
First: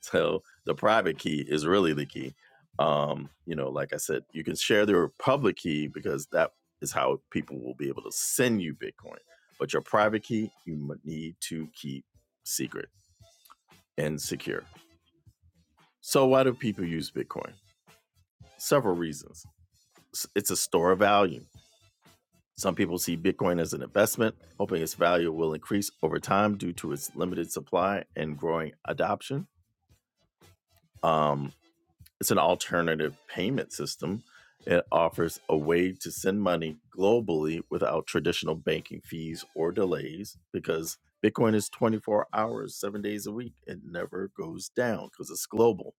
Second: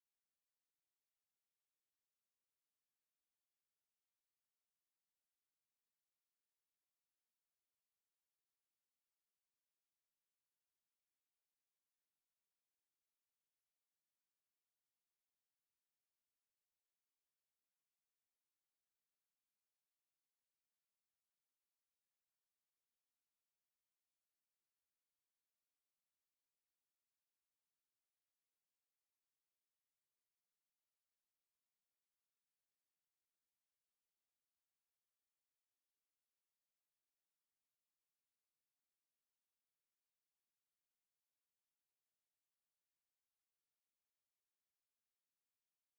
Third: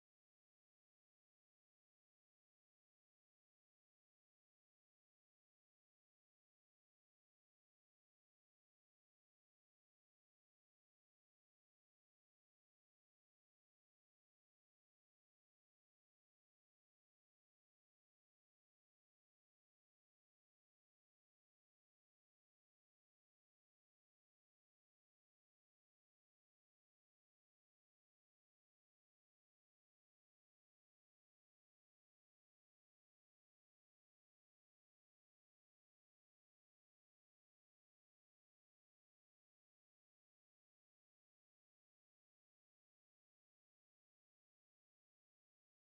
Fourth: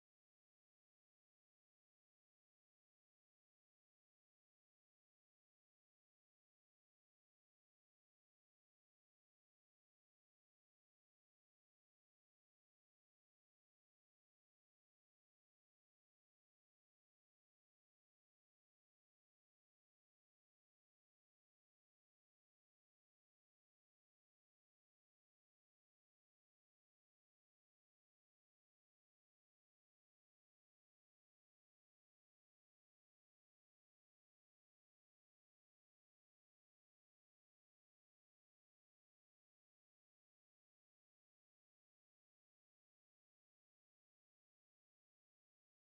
Speaker 1: so the private key is really the key. Um, you know, like I said, you can share their public key because that is how people will be able to send you Bitcoin. But your private key, you need to keep secret and secure. So, why do people use Bitcoin? Several reasons it's a store of value. Some people see Bitcoin as an investment, hoping its value will increase over time due to its limited supply and growing adoption. Um, it's an alternative payment system. It offers a way to send money globally without traditional banking fees or delays because Bitcoin is 24 hours, seven days a week. It never goes down because it's global.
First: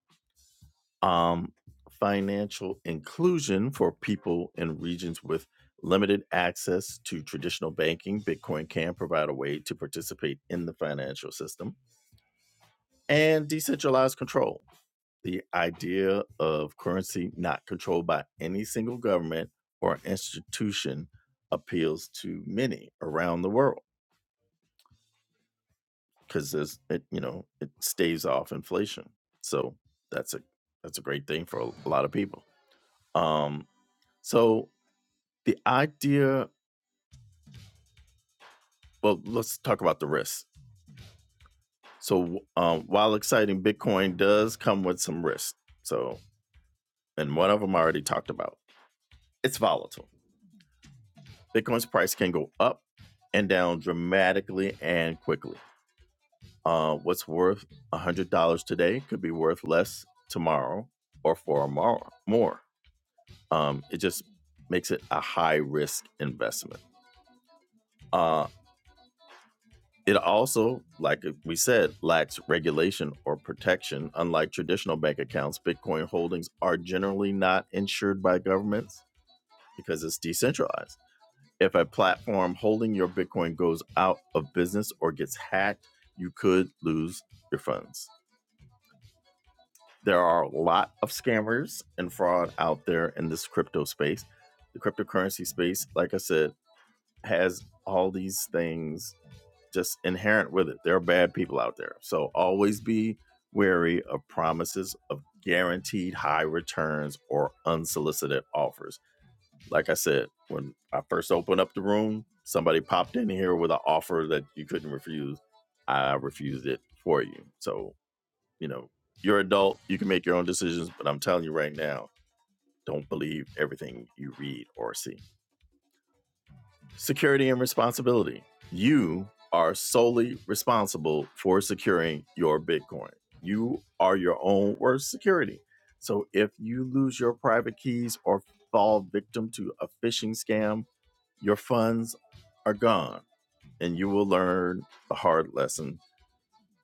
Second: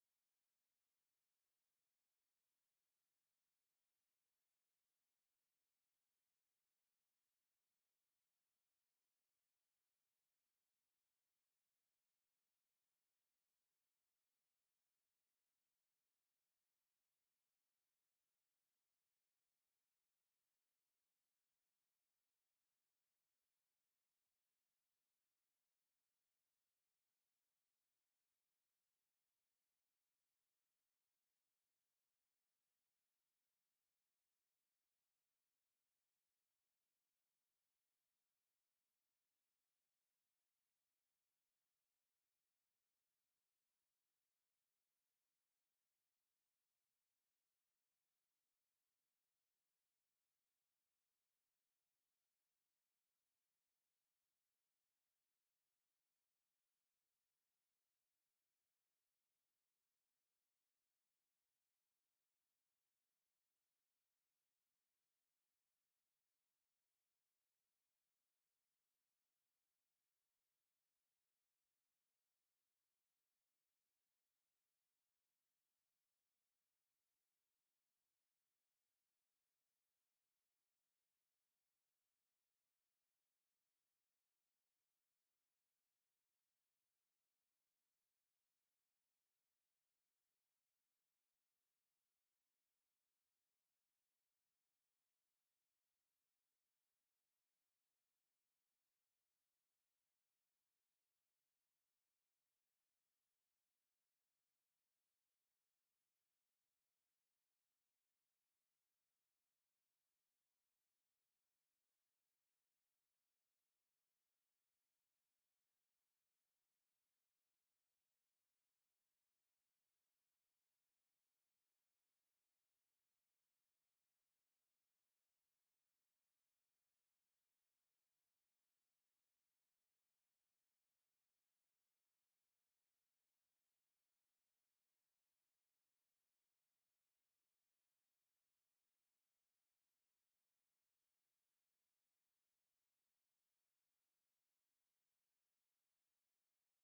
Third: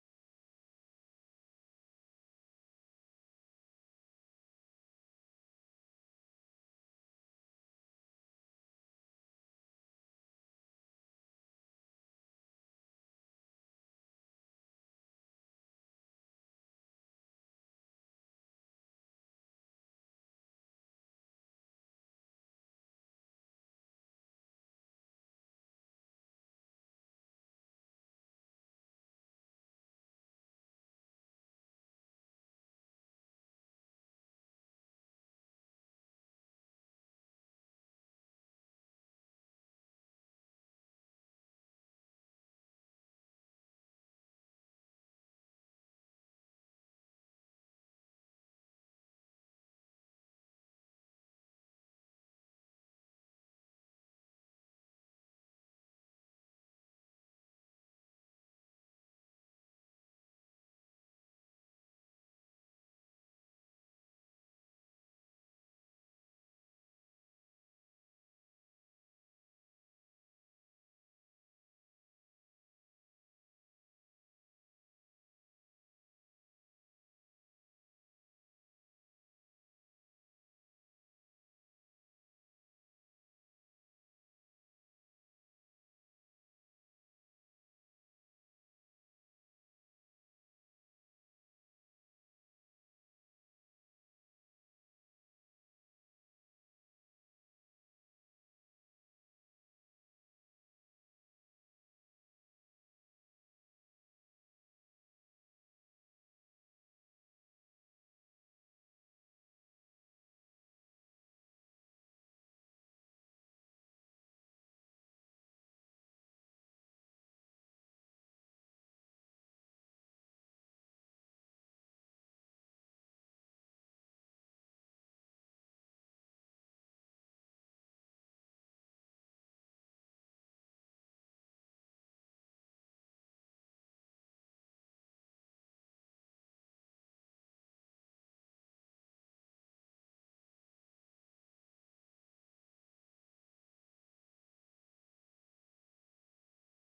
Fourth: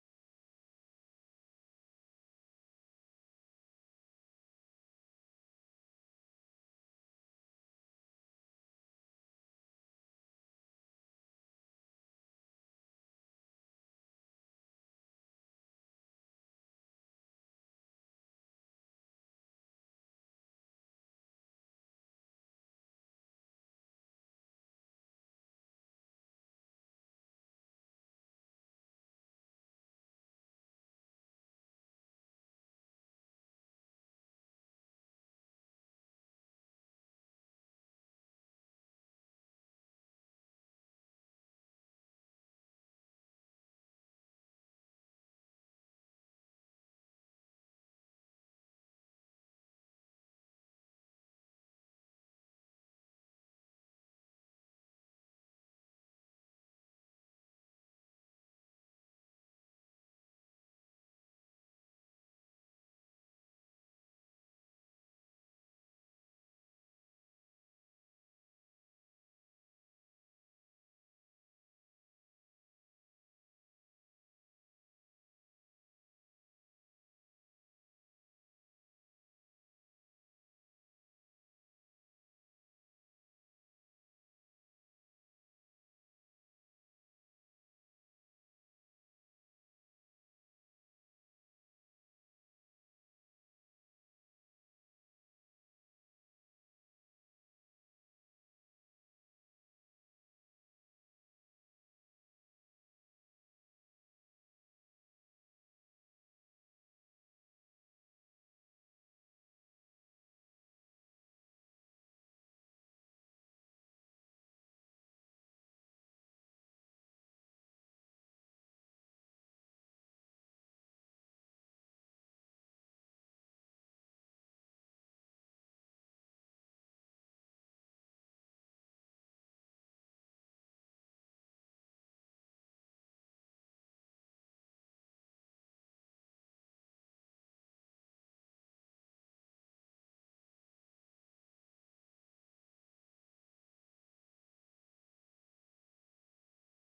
Speaker 1: um, financial inclusion for people in regions with limited access to traditional banking. Bitcoin can provide a way to participate in the financial system and decentralized control. The idea of currency not controlled by any single government or institution appeals to many around the world because there's it you know it staves off inflation so that's a that's a great thing for a lot of people um so the idea well let's talk about the risks so um, while exciting bitcoin does come with some risks so and one of them i already talked about it's volatile bitcoin's price can go up and down dramatically and quickly uh, what's worth $100 today could be worth less tomorrow or for more more um, it just makes it a high risk investment Um, It also, like we said, lacks regulation or protection. Unlike traditional bank accounts, Bitcoin holdings are generally not insured by governments because it's decentralized. If a platform holding your Bitcoin goes out of business or gets hacked, you could lose your funds. There are a lot of scammers and fraud out there in this crypto space. The cryptocurrency space, like I said, has all these things just inherent with it. There are bad people out there. So always be wary of promises of guaranteed high returns or unsolicited offers. Like I said, when I first opened up the room, somebody popped in here with an offer that you couldn't refuse. I refused it for you. So, you know, you're an adult, you can make your own decisions, but I'm telling you right now, don't believe everything you read or see. Security and responsibility. You are solely responsible for securing your Bitcoin. You are your own worst security. So if you lose your private keys or fall victim to a phishing scam, your funds are gone and you will learn the hard lesson.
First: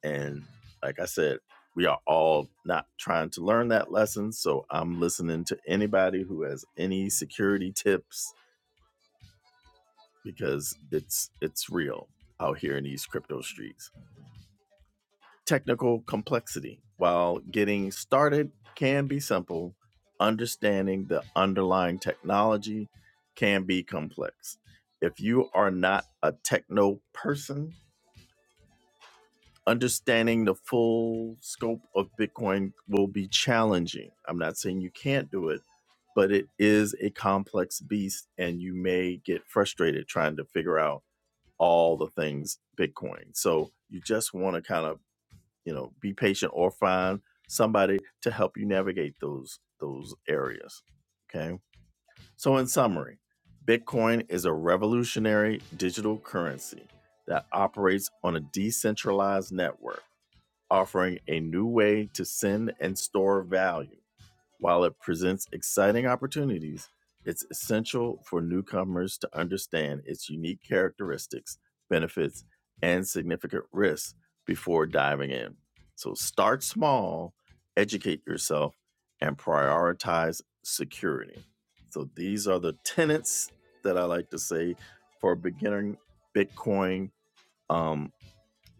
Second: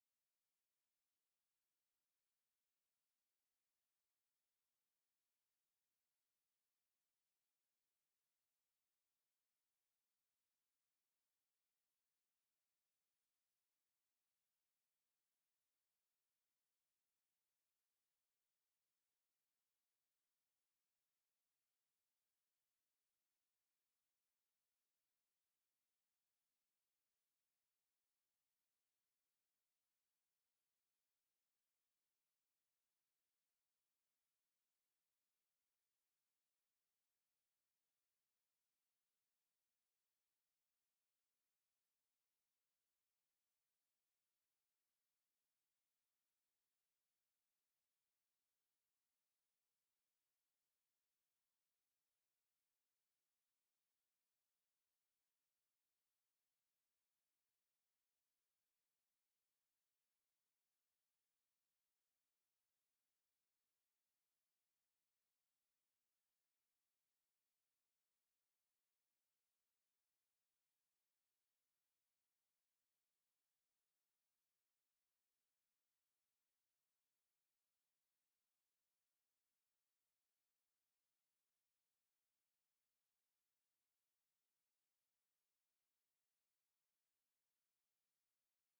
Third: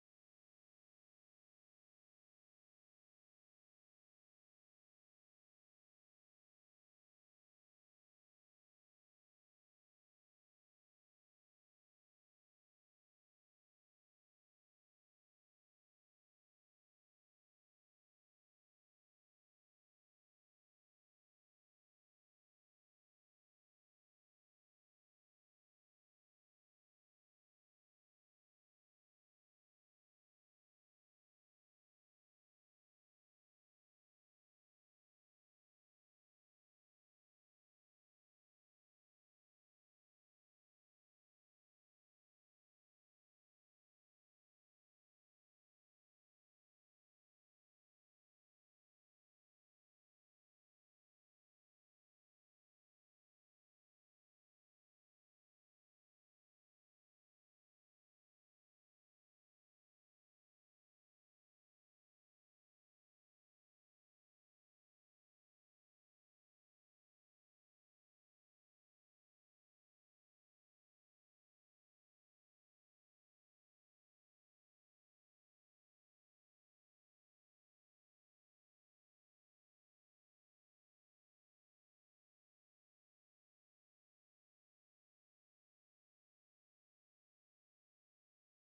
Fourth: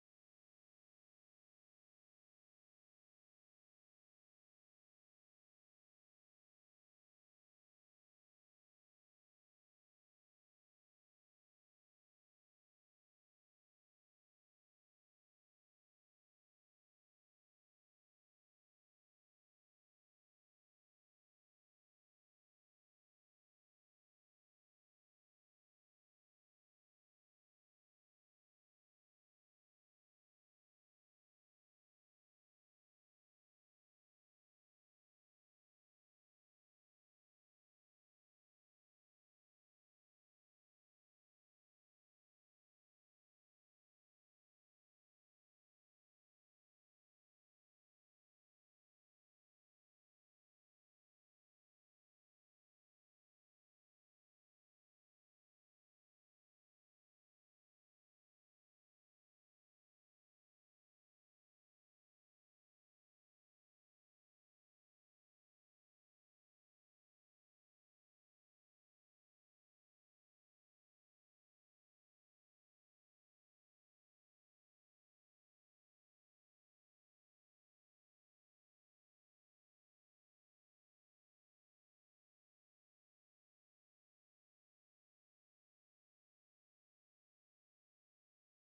Speaker 1: And like I said, we are all not trying to learn that lesson. So I'm listening to anybody who has any security tips because it's it's real out here in these crypto streets. Technical complexity, while getting started can be simple, understanding the underlying technology can be complex. If you are not a techno person, understanding the full scope of Bitcoin will be challenging. I'm not saying you can't do it, but it is a complex beast and you may get frustrated trying to figure out all the things Bitcoin. So you just want to kind of, you know, be patient or find somebody to help you navigate those those areas. Okay? So in summary, Bitcoin is a revolutionary digital currency that operates on a decentralized network, offering a new way to send and store value. While it presents exciting opportunities, it's essential for newcomers to understand its unique characteristics, benefits, and significant risks before diving in. So start small, educate yourself, and prioritize security. So these are the tenets that I like to say for beginning Bitcoin um,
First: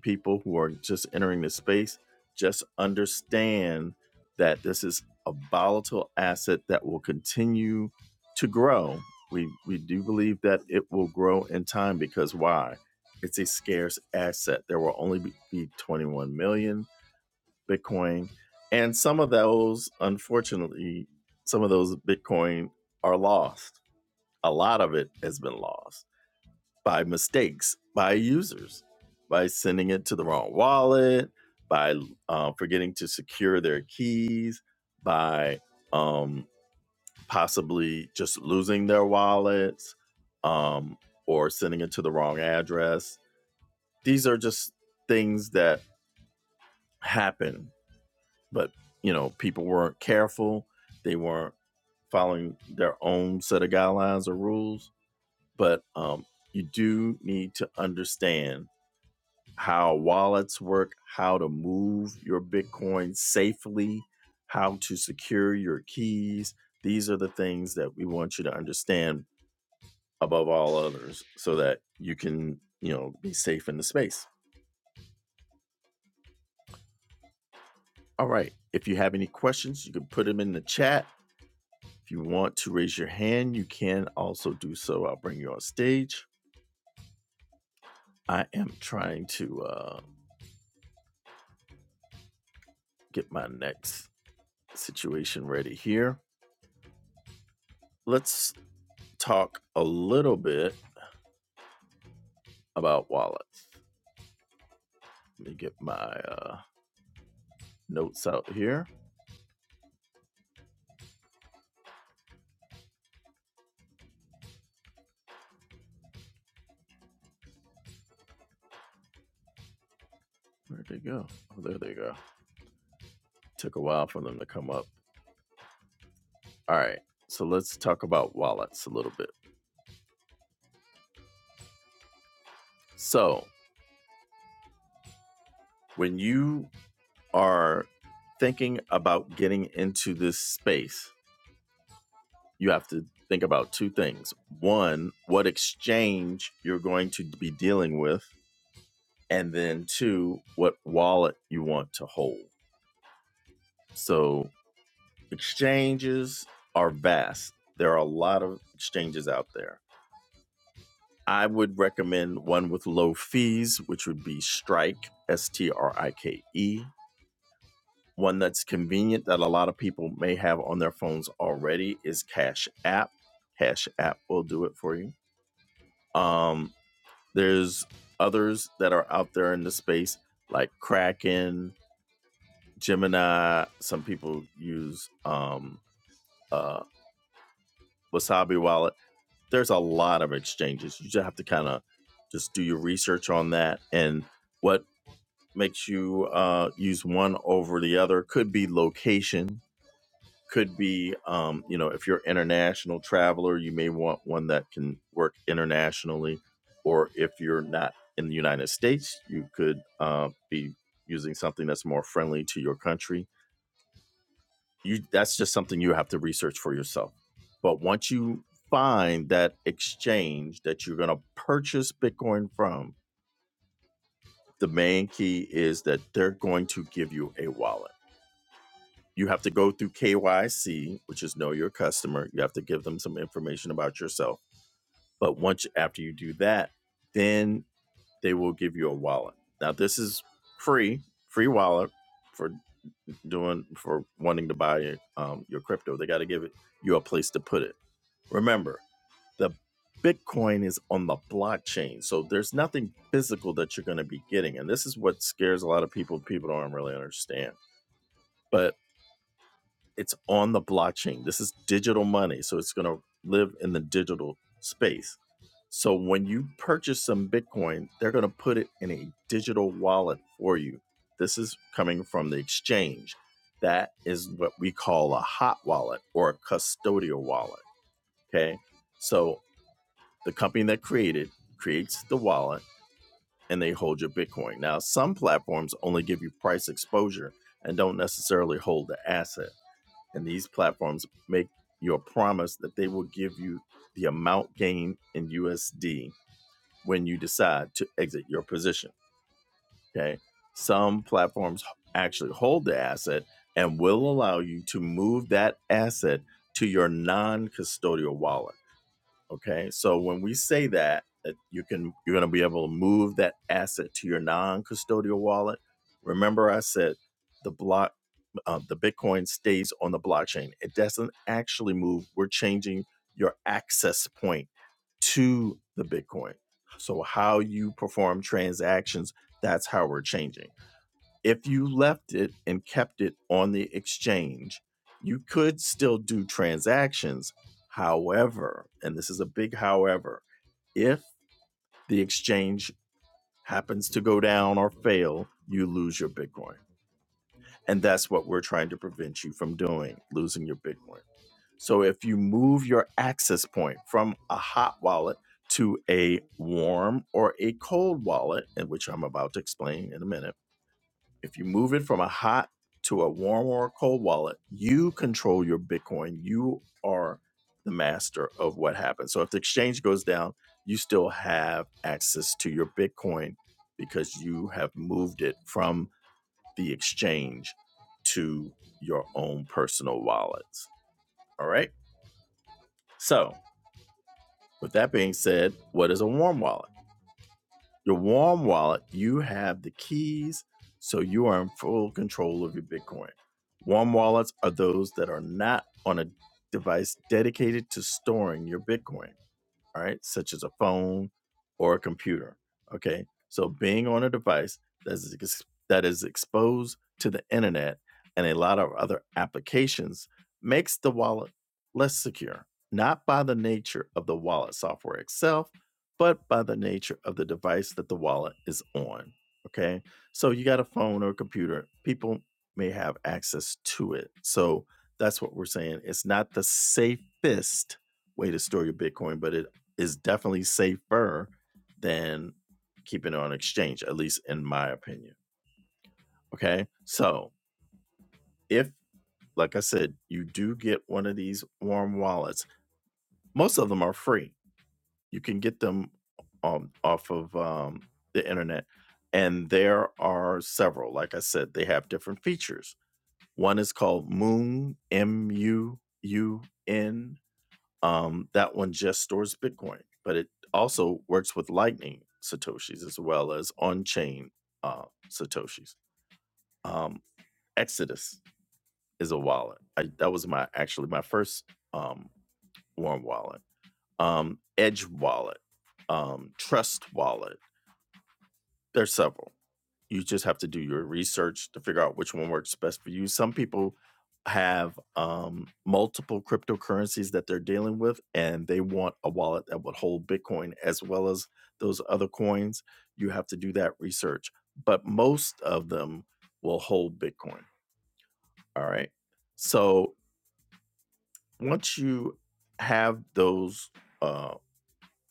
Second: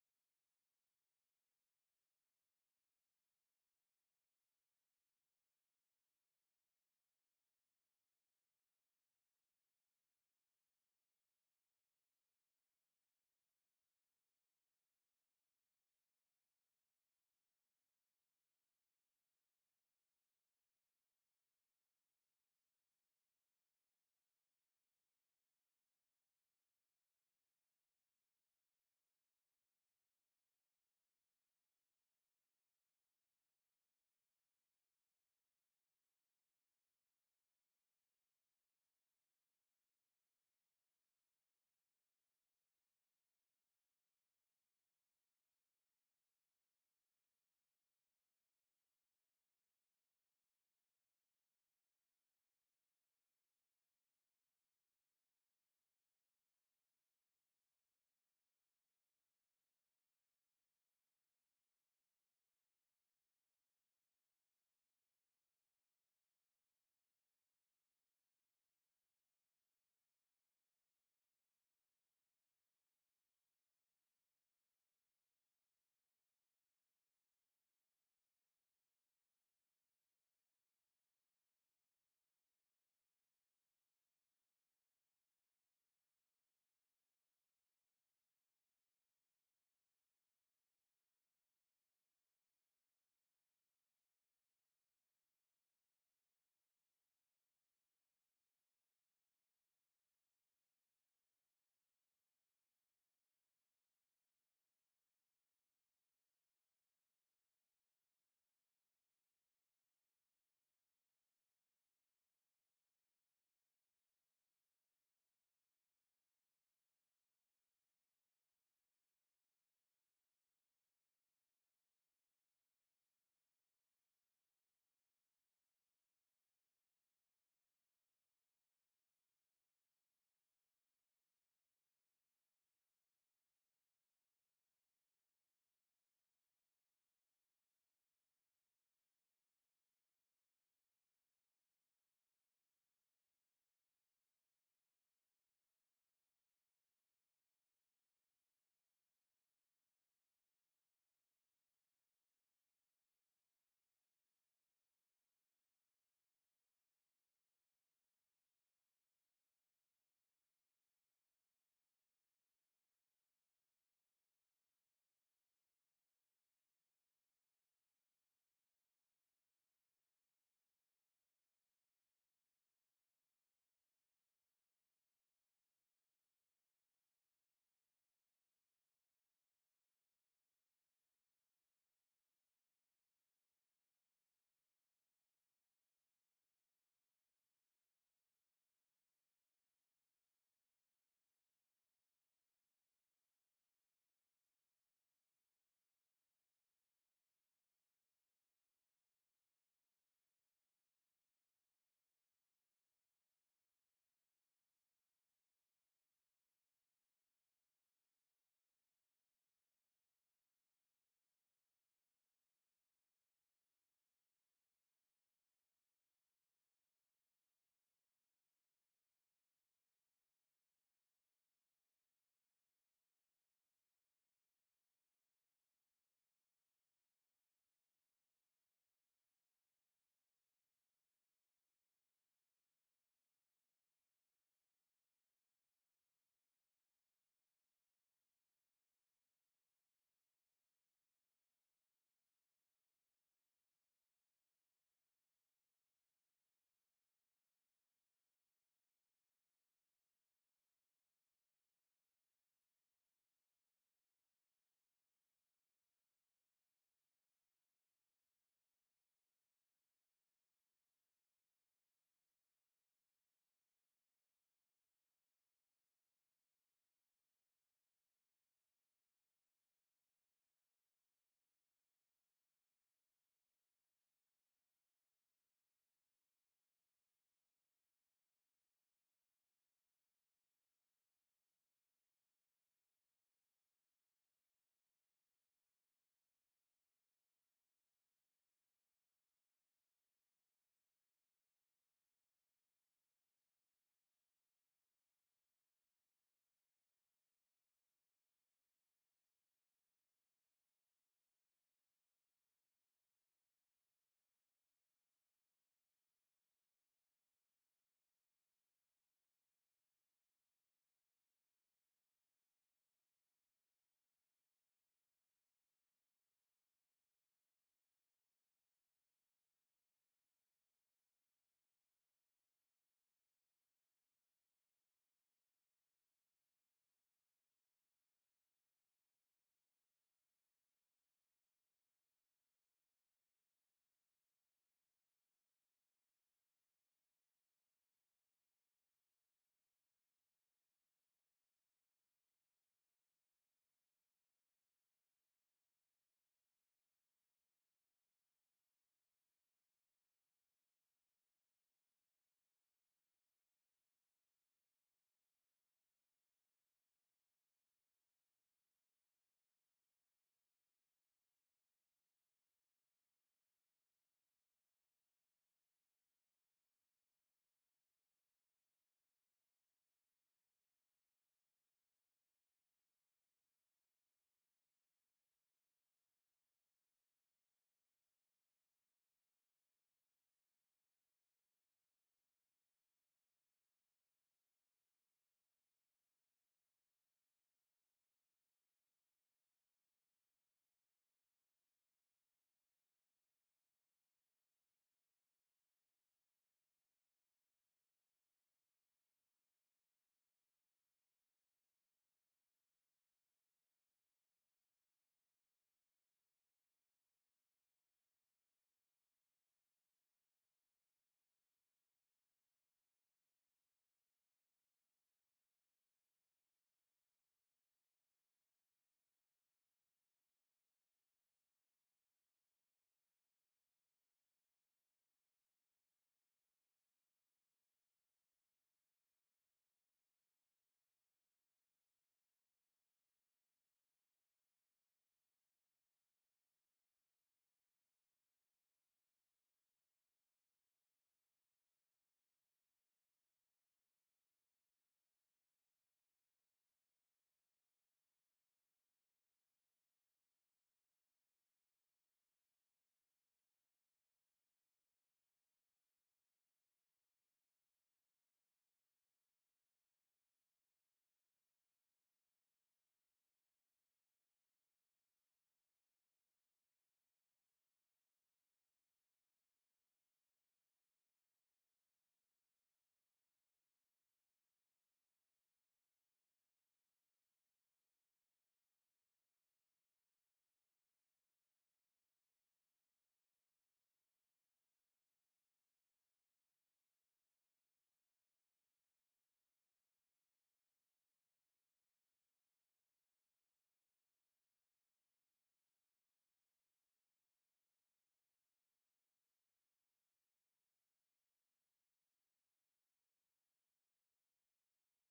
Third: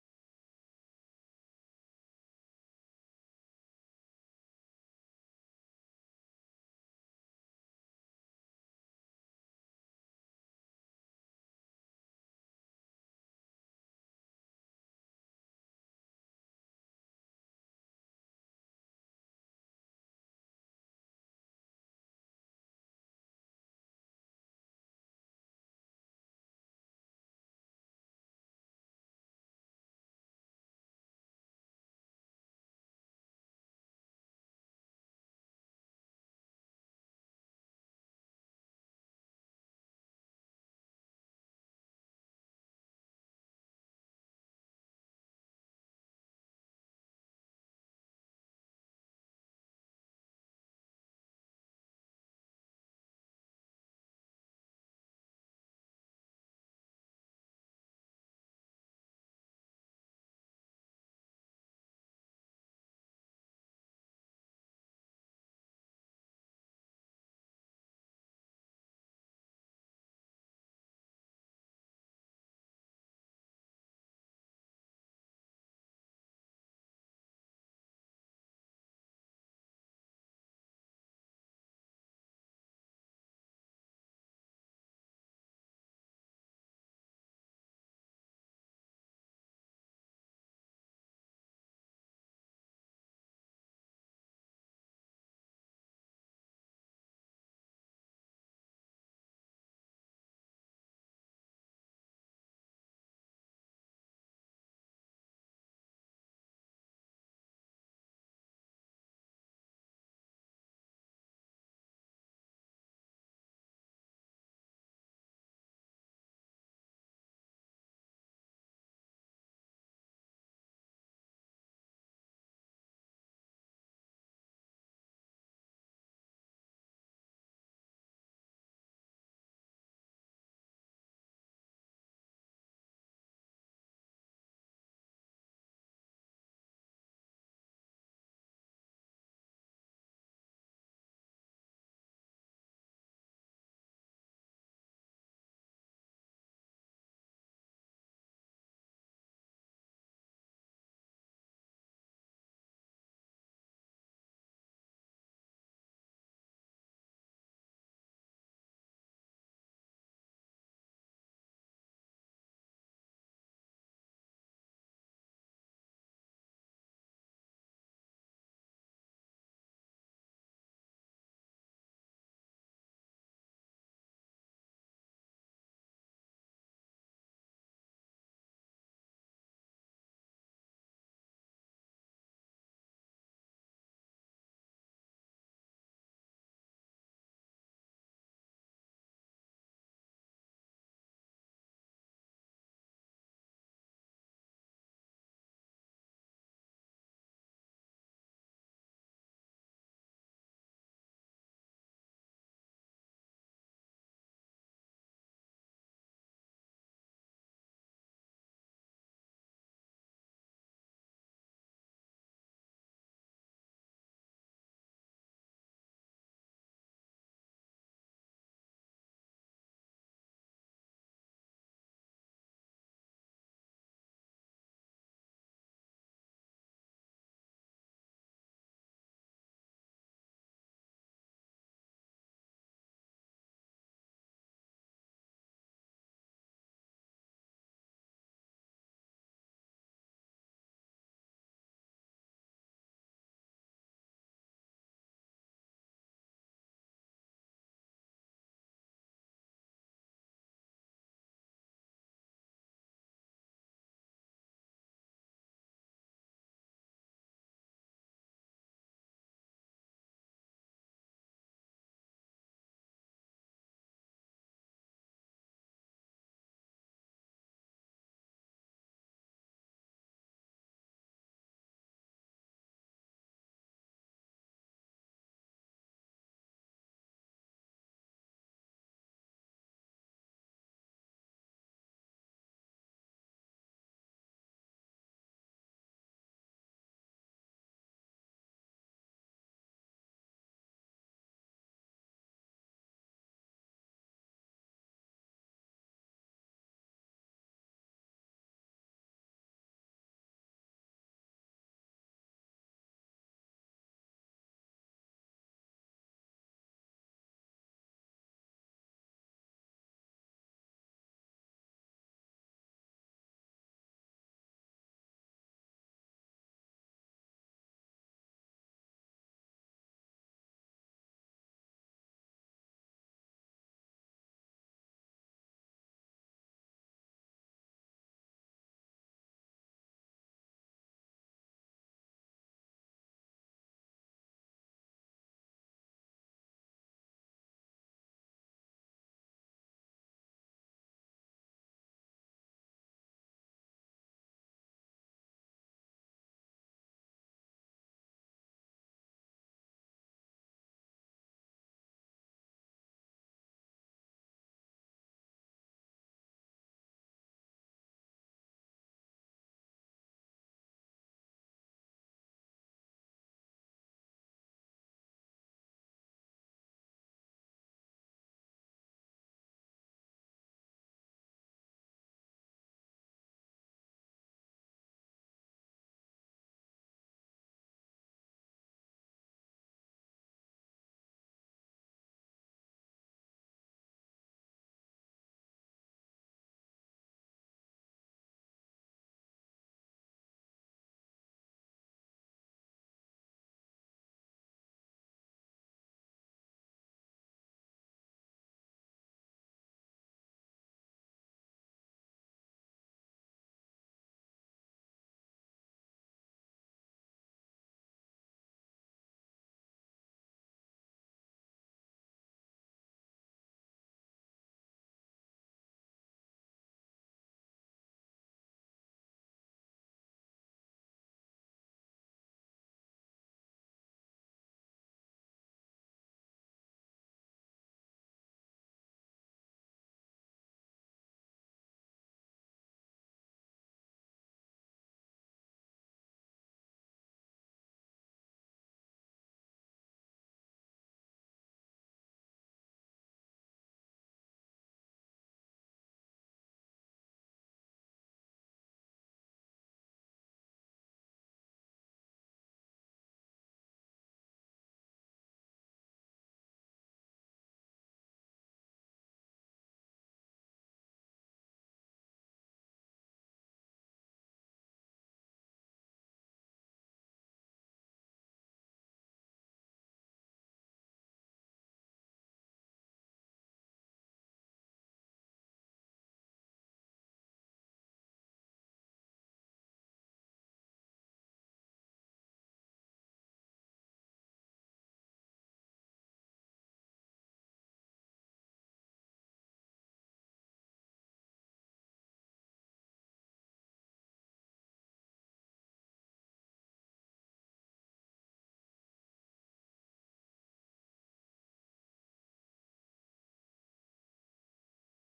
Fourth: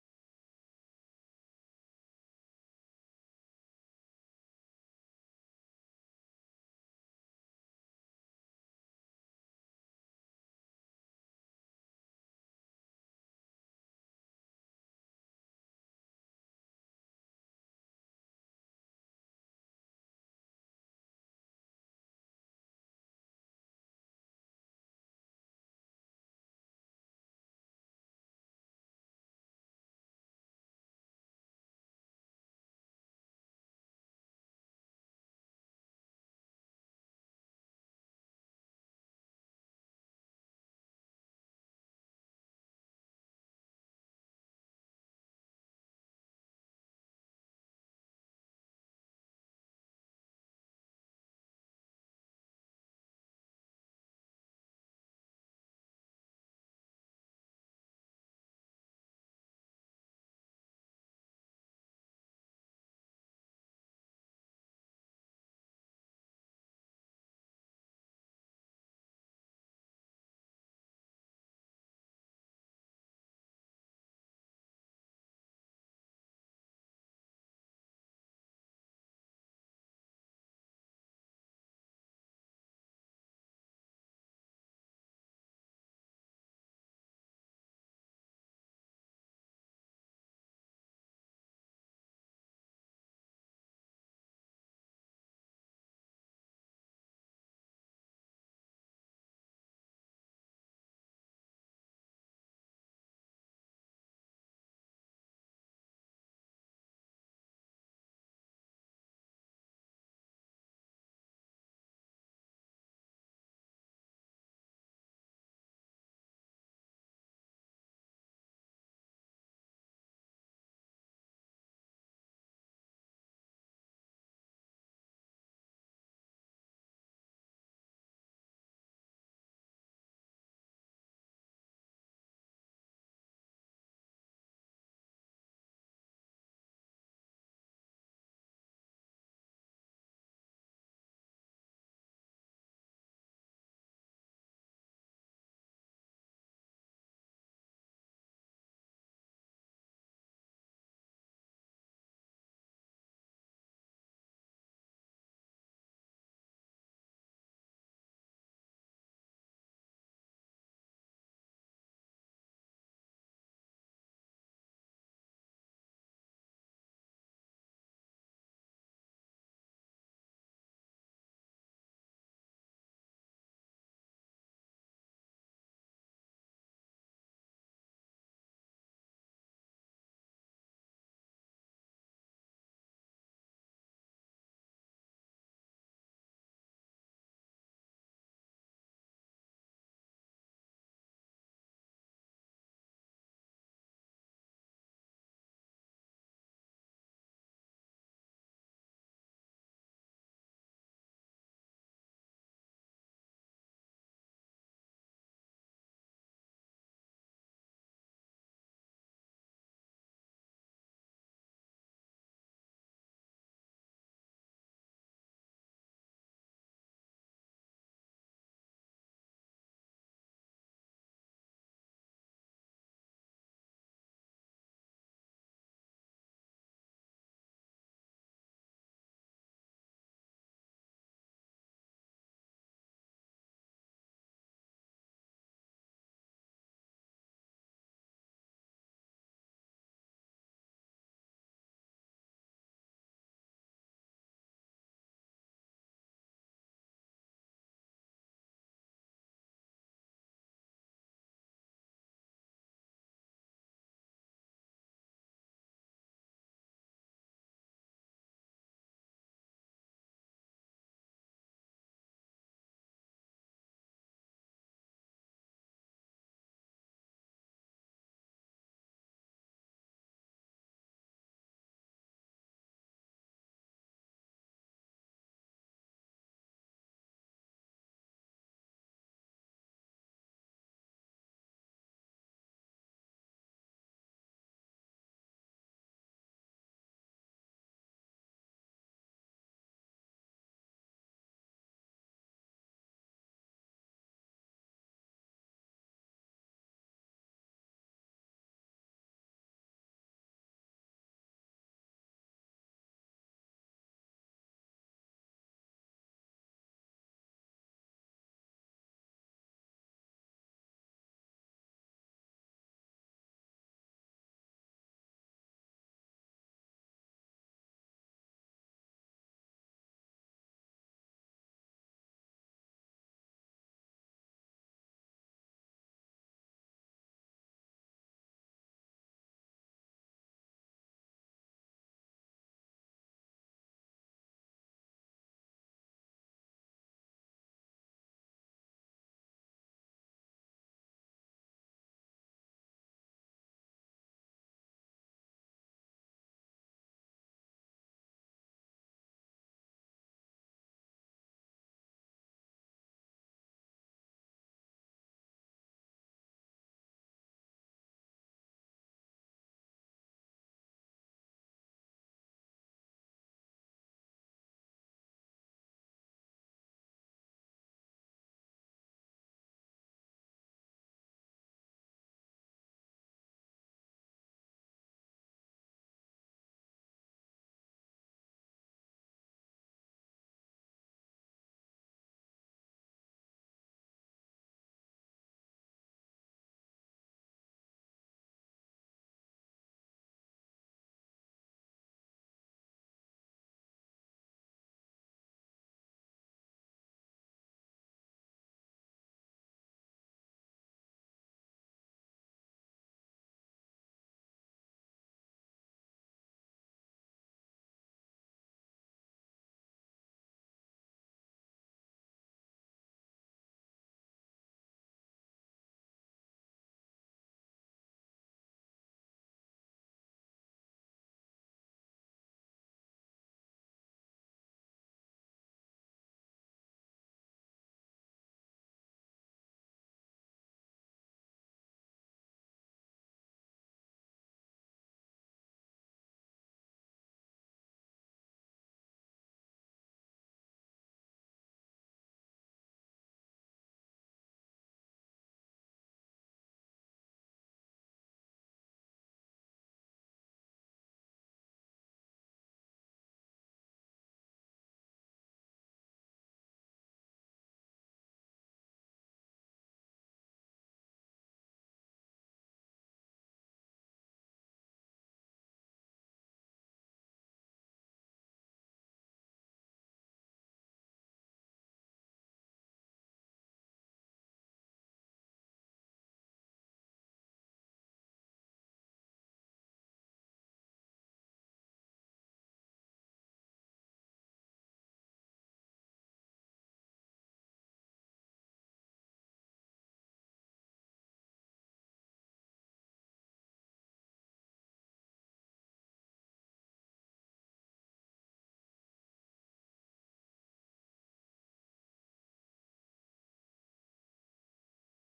Speaker 1: people who are just entering this space just understand that this is a volatile asset that will continue to grow. We we do believe that it will grow in time because why? It's a scarce asset. There will only be be 21 million Bitcoin, and some of those, unfortunately, some of those Bitcoin are lost. A lot of it has been lost by mistakes by users by sending it to the wrong wallet by uh, forgetting to secure their keys by um, possibly just losing their wallets um, or sending it to the wrong address these are just things that happen but you know people weren't careful they weren't following their own set of guidelines or rules but um, you do need to understand how wallets work, how to move your Bitcoin safely, how to secure your keys. These are the things that we want you to understand above all others so that you can, you know, be safe in the space. All right. If you have any questions, you can put them in the chat. If you want to raise your hand, you can also do so. I'll bring you on stage. I am trying to uh, get my next situation ready here. Let's talk a little bit about wallets. Let me get my uh, notes out here. Where'd they go? Oh, there they go. Took a while for them to come up. All right. So let's talk about wallets a little bit. So when you are thinking about getting into this space, you have to think about two things. One, what exchange you're going to be dealing with, and then two, what wallet you want to hold. So exchanges are vast. There are a lot of exchanges out there. I would recommend one with low fees, which would be Strike, S T R I K E. One that's convenient that a lot of people may have on their phones already is Cash App. Cash App will do it for you. Um, there's others that are out there in the space like Kraken, Gemini. Some people use um, uh, Wasabi Wallet there's a lot of exchanges. You just have to kind of just do your research on that and what makes you uh, use one over the other could be location could be um, you know if you're an international traveler you may want one that can work internationally or if you're not in the united states you could uh, be using something that's more friendly to your country you that's just something you have to research for yourself but once you find that exchange that you're going to purchase bitcoin from the main key is that they're going to give you a wallet you have to go through KYC which is know your customer you have to give them some information about yourself but once after you do that then they will give you a wallet now this is free free wallet for doing for wanting to buy your, um, your crypto. They got to give it you a place to put it. Remember, the Bitcoin is on the blockchain, so there's nothing physical that you're going to be getting, and this is what scares a lot of people. People don't really understand, but it's on the blockchain. This is digital money, so it's going to live in the digital space. So when you purchase some Bitcoin, they're going to put it in a digital wallet for you. This is coming from the exchange. That is what we call a hot wallet or a custodial wallet. Okay. So the company that created creates the wallet and they hold your Bitcoin. Now, some platforms only give you price exposure and don't necessarily hold the asset. And these platforms make your promise that they will give you the amount gained in USD when you decide to exit your position. Okay. Some platforms actually hold the asset and will allow you to move that asset to your non custodial wallet Okay. So when we say that, that you can you're going to be able to move that asset to your non-custodial wallet. Remember, I said the block, uh, the Bitcoin stays on the blockchain. It doesn't actually move. We're changing your access point to the Bitcoin. So how you perform transactions, that's how we're changing. If you left it and kept it on the exchange, you could still do transactions. However, and this is a big however, if the exchange happens to go down or fail, you lose your Bitcoin. And that's what we're trying to prevent you from doing, losing your Bitcoin. So if you move your access point from a hot wallet to a warm or a cold wallet, and which I'm about to explain in a minute if you move it from a hot to a warm or a cold wallet, you control your Bitcoin. You are the master of what happens. So if the exchange goes down, you still have access to your Bitcoin because you have moved it from the exchange to your own personal wallets. All right. So, with that being said, what is a warm wallet? Your warm wallet, you have the keys, so you are in full control of your Bitcoin. Warm wallets are those that are not on a device dedicated to storing your Bitcoin all right, such as a phone or a computer. Okay, so being on a device that is, ex- that is exposed to the internet and a lot of other applications makes the wallet less secure, not by the nature of the wallet software itself, but by the nature of the device that the wallet is on. Okay, so you got a phone or a computer, people may have access to it. So that's what we're saying. It's not the safest way to store your Bitcoin, but it is definitely safer than keeping it on exchange, at least in my opinion. Okay. So if, like I said, you do get one of these warm wallets, most of them are free. You can get them um, off of um, the internet. And there are several. Like I said, they have different features. One is called Moon, M U U N Um, that one just stores Bitcoin, but it also works with Lightning Satoshis as well as on chain uh, Satoshis. Um, Exodus is a wallet. I, that was my actually my first um, warm wallet. Um, Edge wallet, um, Trust wallet There's several. You just have to do your research to figure out which one works best for you. Some people have um, multiple cryptocurrencies that they're dealing with, and they want a wallet that would hold Bitcoin as well as those other coins. You have to do that research, but most of them will hold Bitcoin. All right. So once you have those, uh,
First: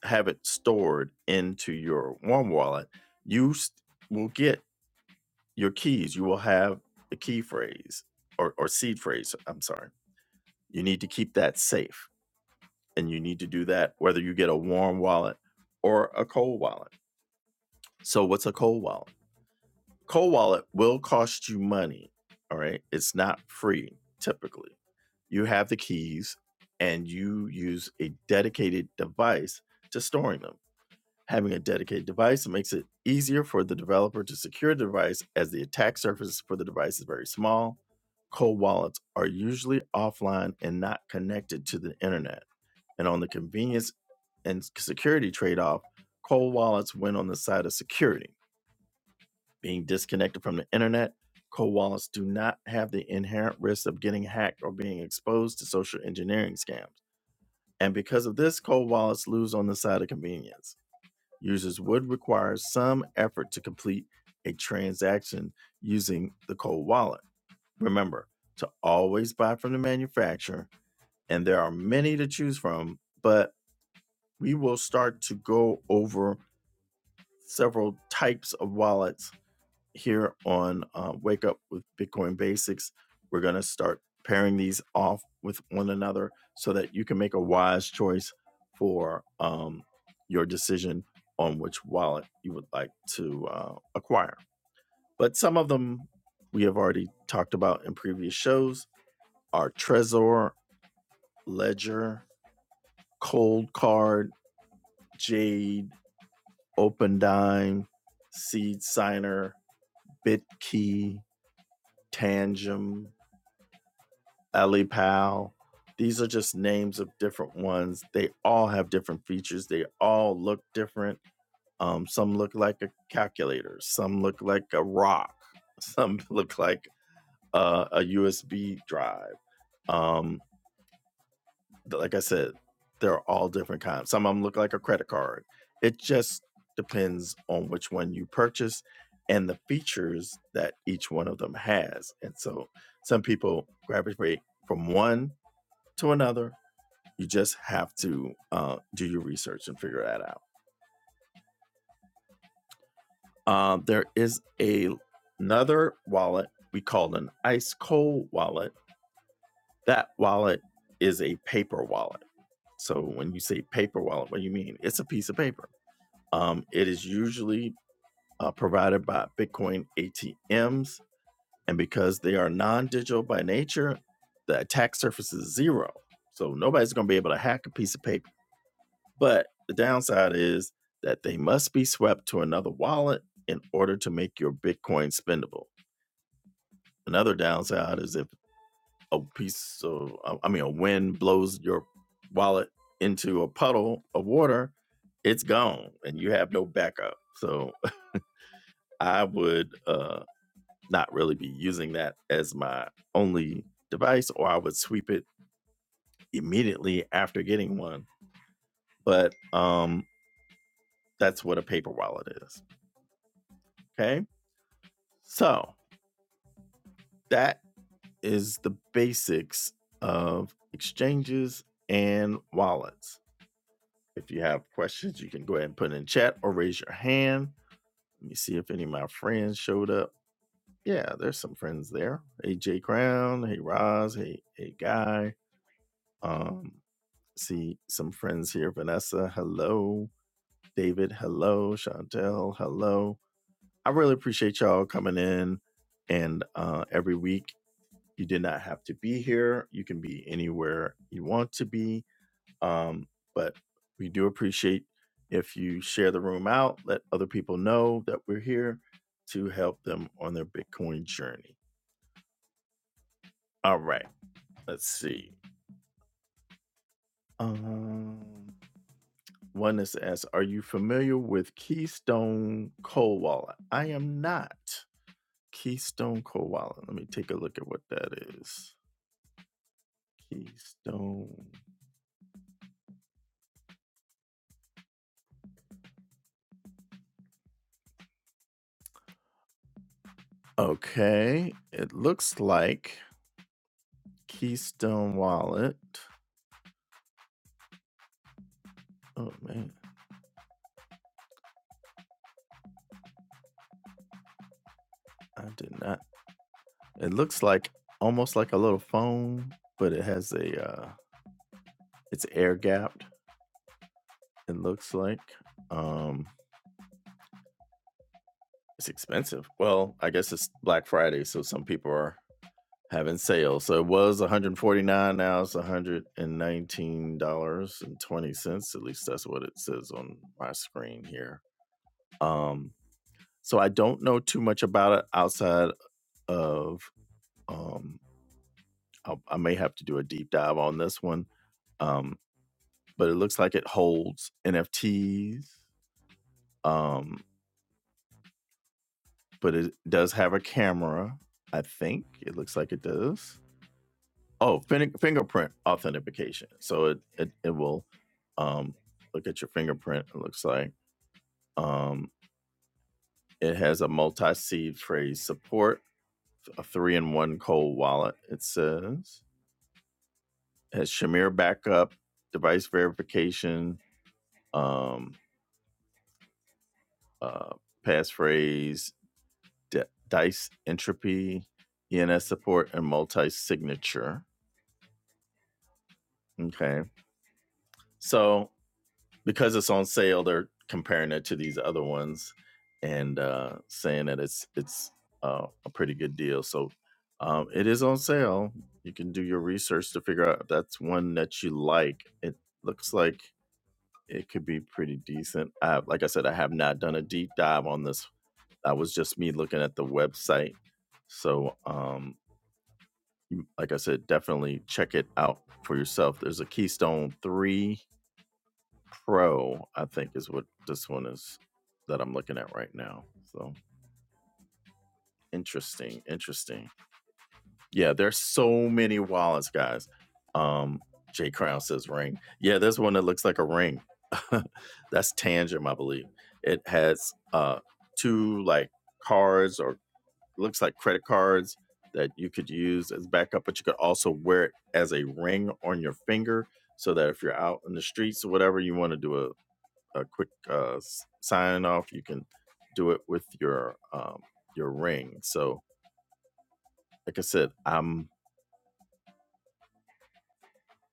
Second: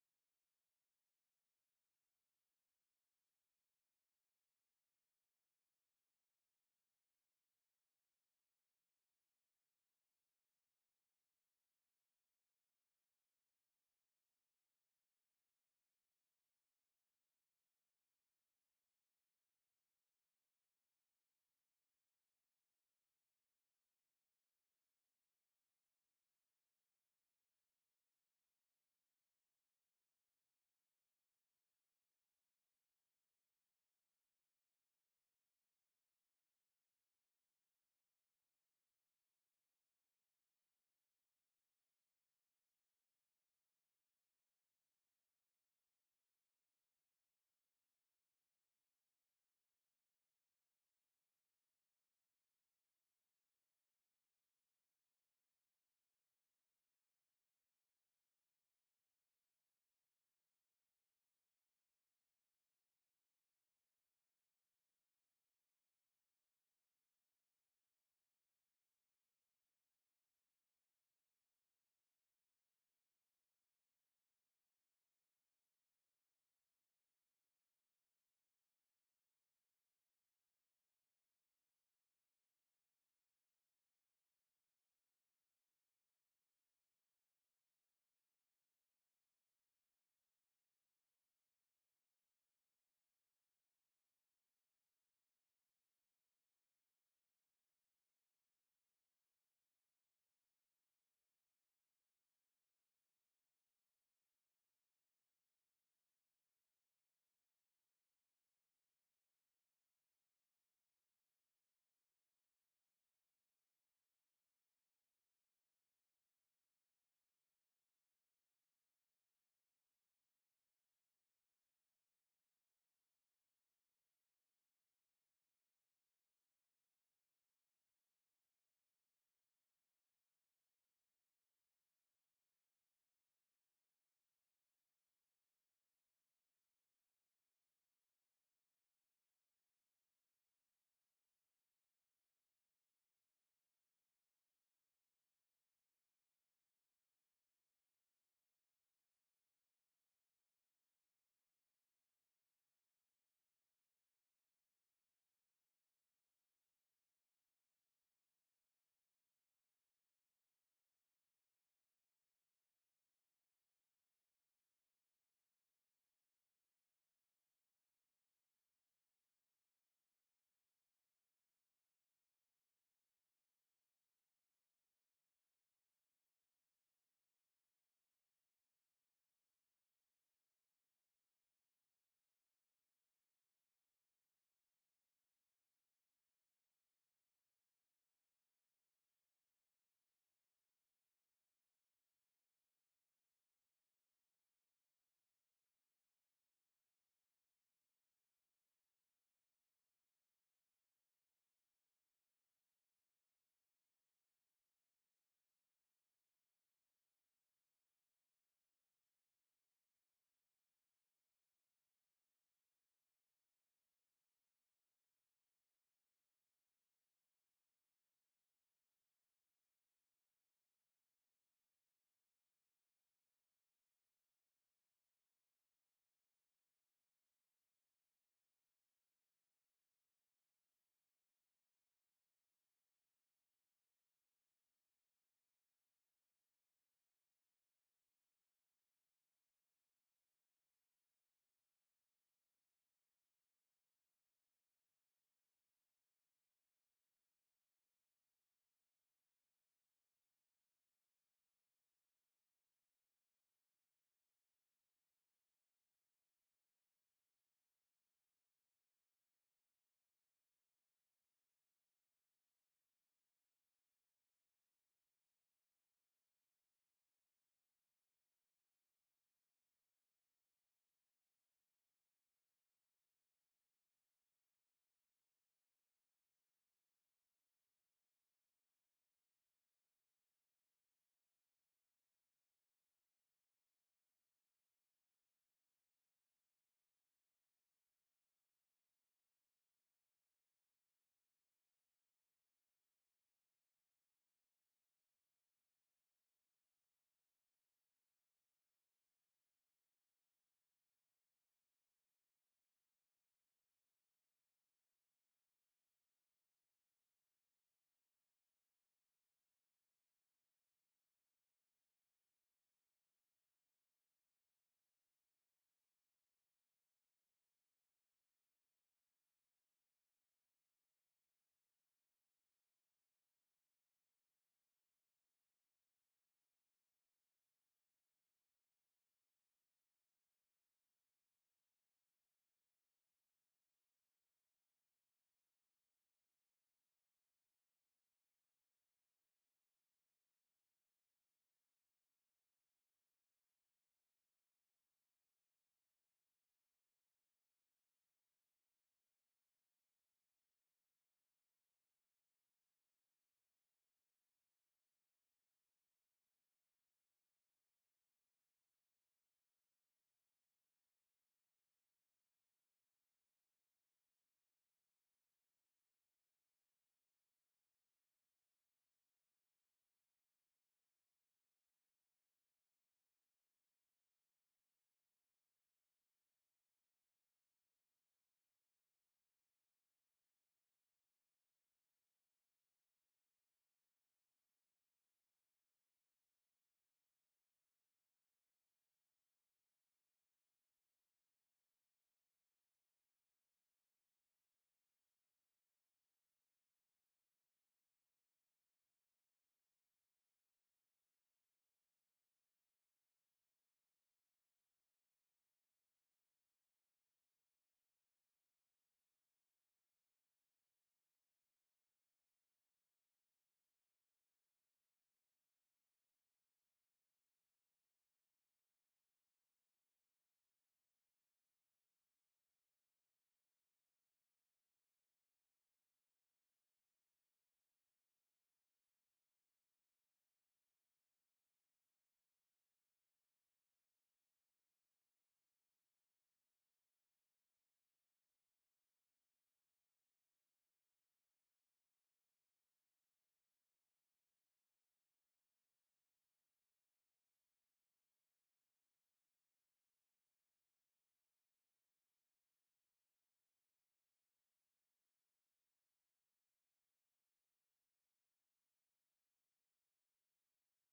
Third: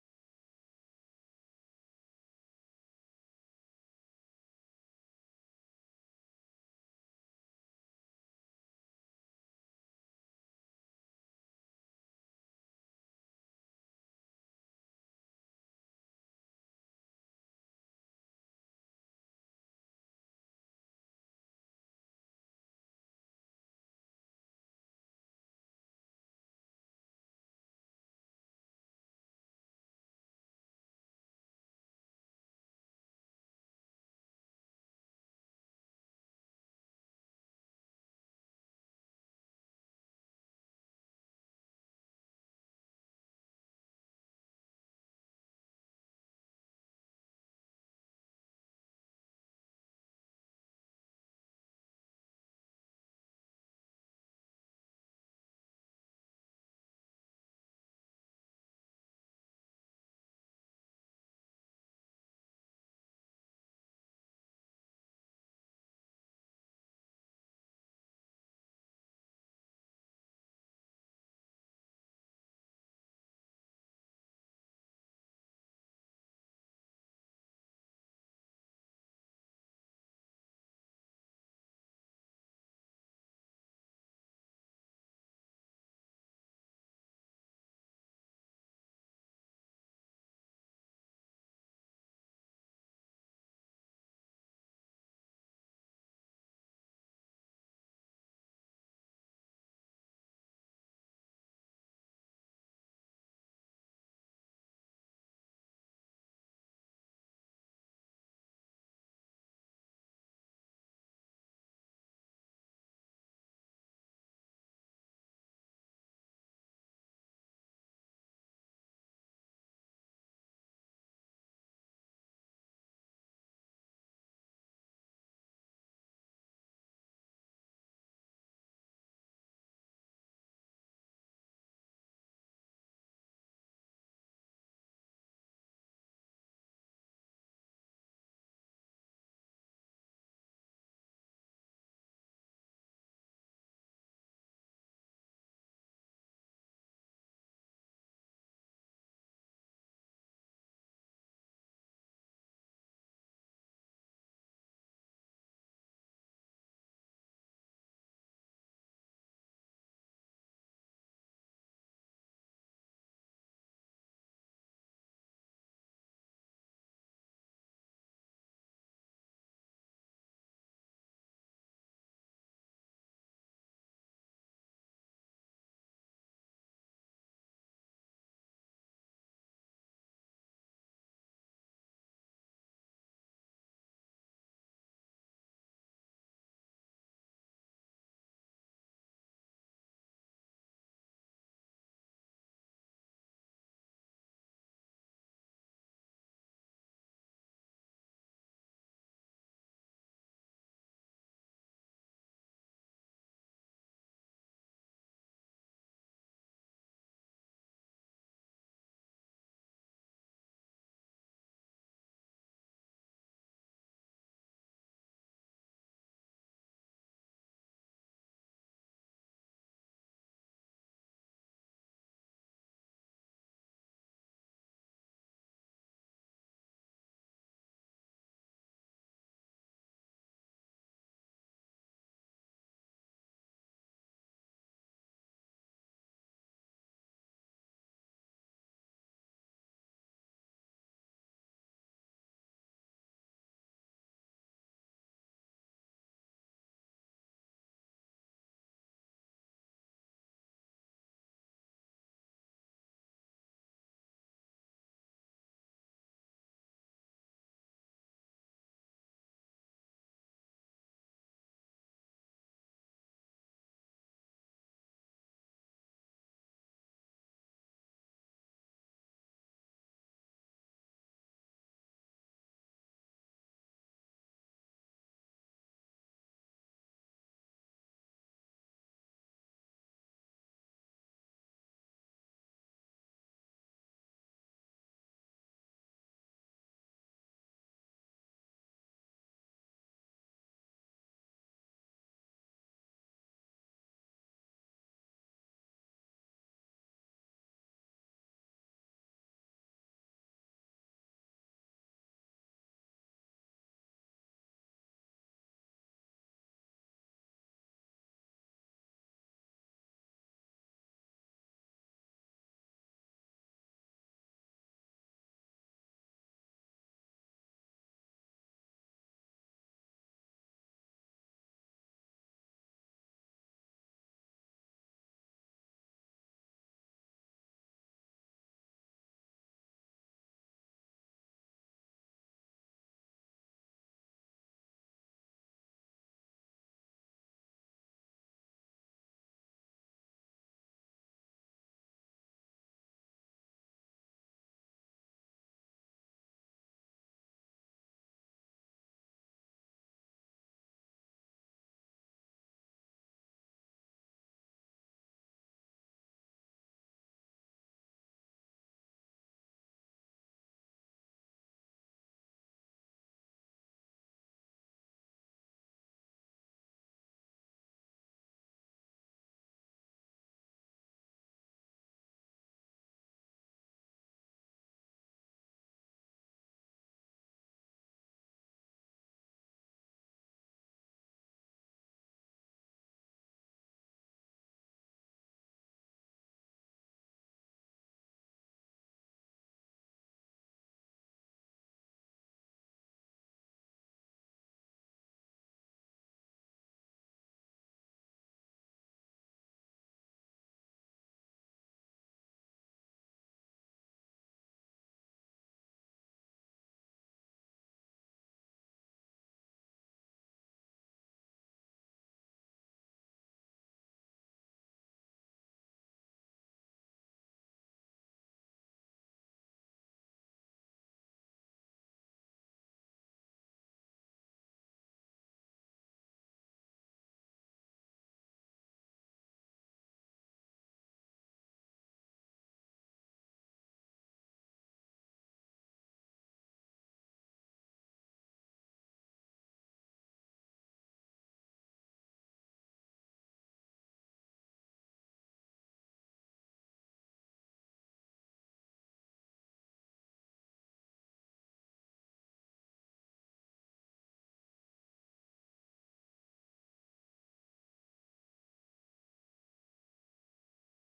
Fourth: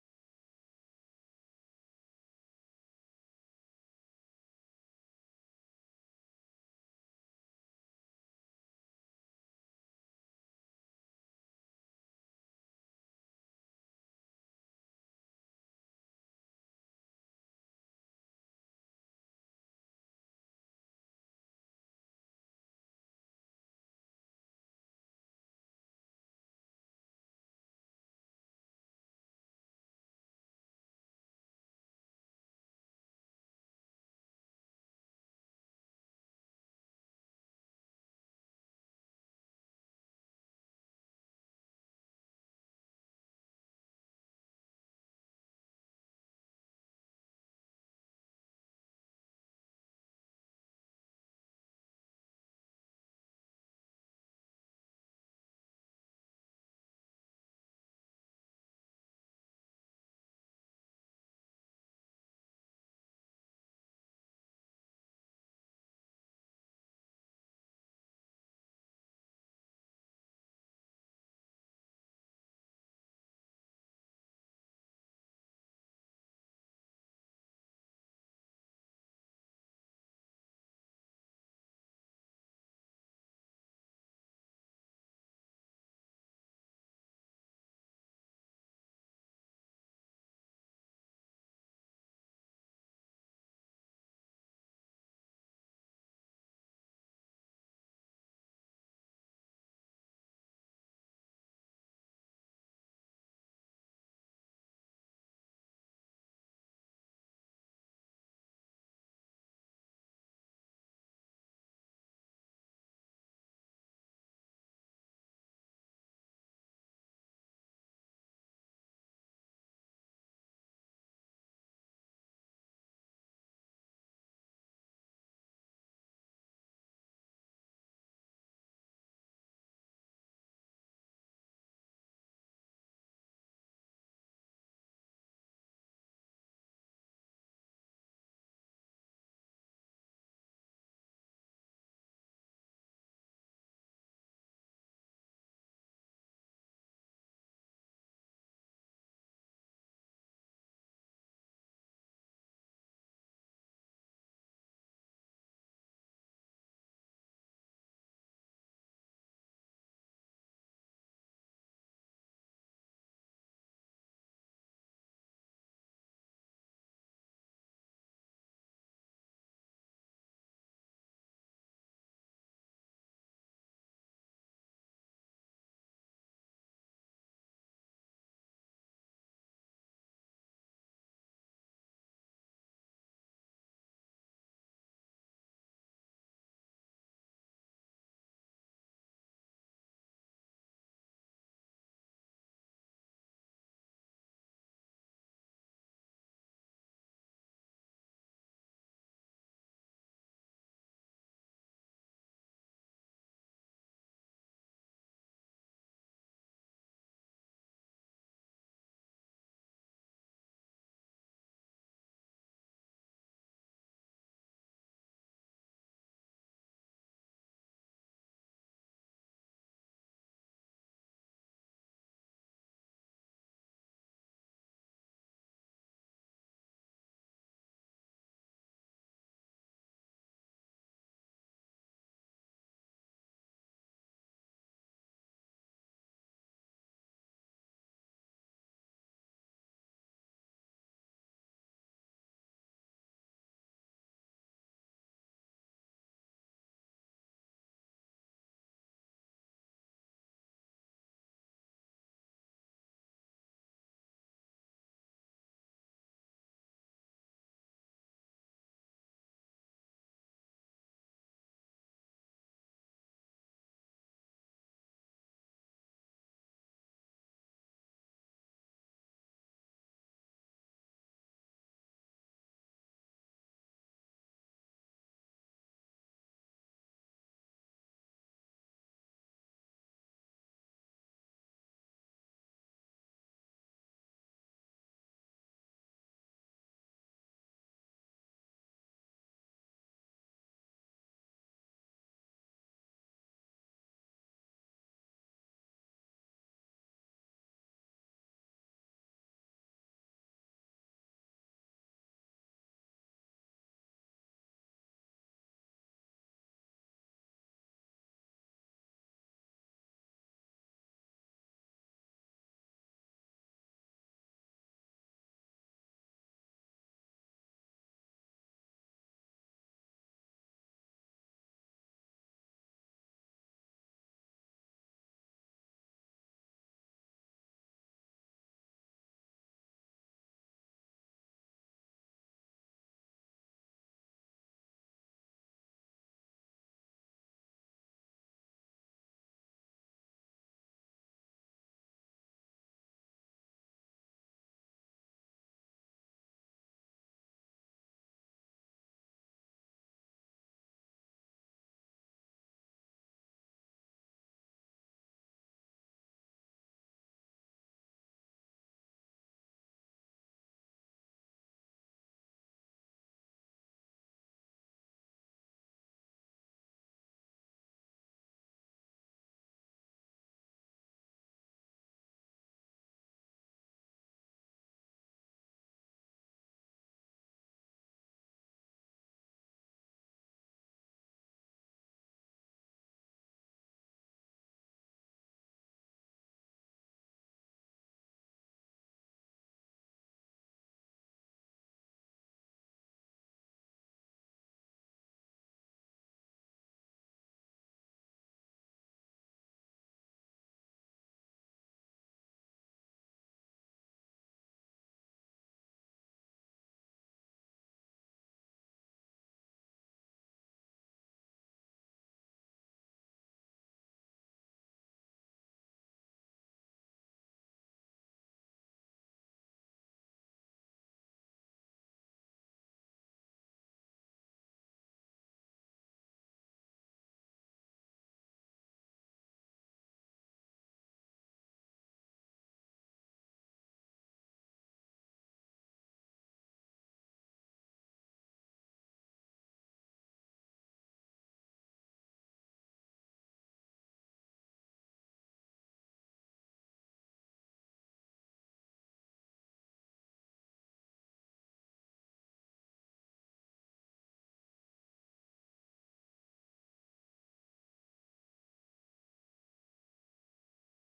Speaker 1: have it stored into your one wallet, you s- will get your keys. You will have a key phrase or, or seed phrase. I'm sorry. You need to keep that safe. And you need to do that whether you get a warm wallet or a cold wallet. So, what's a cold wallet? Cold wallet will cost you money. All right. It's not free typically. You have the keys and you use a dedicated device to storing them. Having a dedicated device makes it easier for the developer to secure the device as the attack surface for the device is very small. Cold wallets are usually offline and not connected to the internet. And on the convenience and security trade off, cold wallets win on the side of security. Being disconnected from the internet, cold wallets do not have the inherent risk of getting hacked or being exposed to social engineering scams. And because of this, cold wallets lose on the side of convenience. Users would require some effort to complete a transaction using the cold wallet. Remember to always buy from the manufacturer, and there are many to choose from, but we will start to go over several types of wallets here on uh, Wake Up with Bitcoin Basics. We're going to start pairing these off with one another so that you can make a wise choice for um, your decision on which wallet you would like to uh, acquire. But some of them we have already talked about in previous shows are Trezor, Ledger, Cold Card, Jade, OpenDime, Seed Signer, BitKey, Tangem, Ali Powell. These are just names of different ones. They all have different features. They all look different. Um, some look like a calculator. Some look like a rock. Some look like uh, a USB drive. Um, like I said, they're all different kinds. Some of them look like a credit card. It just depends on which one you purchase and the features that each one of them has. And so some people gravitate from one to another you just have to uh, do your research and figure that out. Um, there is a another wallet we call an ice cold wallet. That wallet is a paper wallet. So when you say paper wallet, what do you mean? It's a piece of paper. Um, it is usually uh, provided by Bitcoin ATMs, and because they are non-digital by nature, the attack surface is zero. So nobody's going to be able to hack a piece of paper But the downside is that they must be swept to another wallet in order to make your Bitcoin spendable. Another downside is if a piece of, I mean, a wind blows your wallet into a puddle of water, it's gone and you have no backup. So I would uh, not really be using that as my only device, or I would sweep it immediately after getting one. But um, that's what a paper wallet is. Okay. So that is the basics of exchanges and wallets. If you have questions, you can go ahead and put in chat or raise your hand. Let me see if any of my friends showed up. Yeah, there's some friends there. Hey Jay Crown, hey Roz, hey hey Guy. Um, see some friends here. Vanessa, hello. David, hello. Chantel, hello. I really appreciate y'all coming in and uh, every week You did not have to be here. You can be anywhere you want to be. Um, but we do appreciate if you share the room out, let other people know that we're here to help them on their Bitcoin journey. All right, let's see. Um, one is asked, are you familiar with Keystone Cold Wallet? I am not. Keystone Cold Wallet. Let me take a look at what that is. Keystone. Okay, it looks like Keystone Wallet. Oh man, I did not. It looks like almost like a little phone, but it has a uh it's air gapped, it looks like. Um it's expensive. Well, I guess it's Black Friday, so some people are having sales. So it was 149, now it's 119 dollars and 20 cents. At least that's what it says on my screen here. Um so I don't know too much about it outside of um I, I may have to do a deep dive on this one, um, but it looks like it holds NFTs, um, but it does have a camera. I think it looks like it does. Oh, fin- fingerprint authentication. So it it, it will um, look at your fingerprint. It looks like um, it has a multi-seed phrase support, a three-in-one cold wallet. It says it has Shamir backup, device verification. Um, uh, passphrase, D- dice entropy, ENS support, and multi signature. Okay. So because it's on sale, they're comparing it to these other ones and uh, saying that it's it's uh, a pretty good deal. So um, it is on sale. You can do your research to figure out if that's one that you like. It looks like it could be pretty decent. I, like I said, I have not done a deep dive on this that was just me looking at the website. So, um, you- like I said, definitely check it out for yourself. There's a Keystone 3 Pro, I think is what this one is that I'm looking at right now. So, interesting, interesting. Yeah, there's so many wallets, guys. Um, Jay Crown says ring. Yeah, there's one that looks like a ring. That's Tangem, I believe. It has uh two like cards or looks like credit cards that you could use as backup, but you could also wear it as a ring on your finger so that if you're out in the streets or whatever, you want to do a, a quick uh, sign off, you can do it with your um, your ring. So, like I said, I'm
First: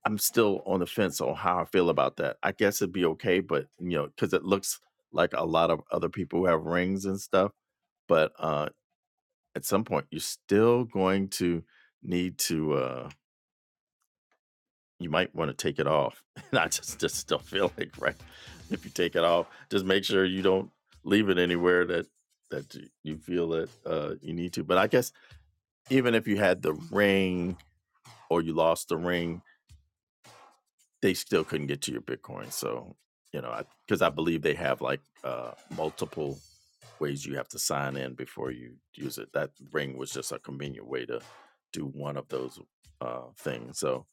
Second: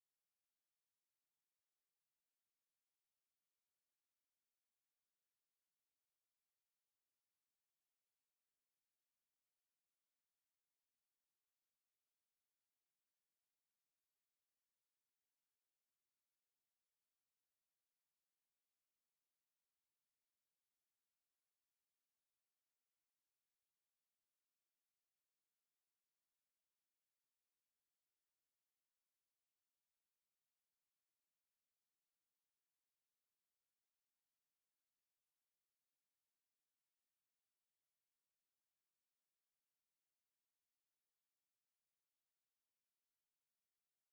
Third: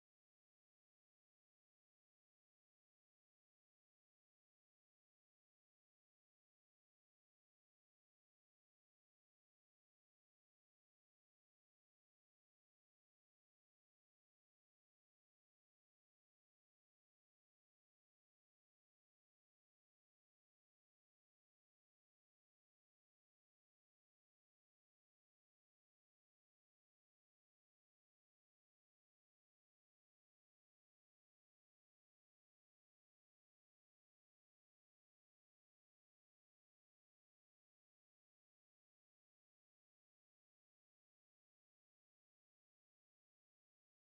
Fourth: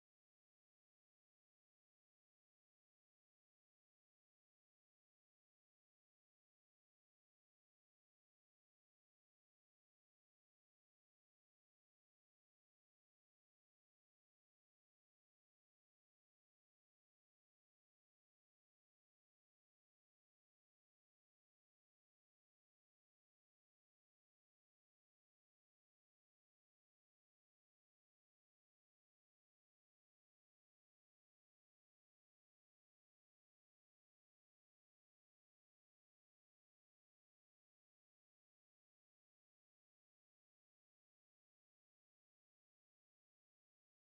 Speaker 1: I'm still on the fence on how I feel about that. I guess it'd be okay, but you know, because it looks like a lot of other people who have rings and stuff. But uh, at some point, you're still going to need to. Uh, you might want to take it off. And I just just don't feel like right if you take it off, just make sure you don't leave it anywhere that that you you feel that uh, you need to. But I guess even if you had the ring or you lost the ring, they still couldn't get to your Bitcoin. So you know, I because I, believe they have like uh, multiple ways you have to sign in before you use it. That ring was just a convenient way to do one of those uh, things. So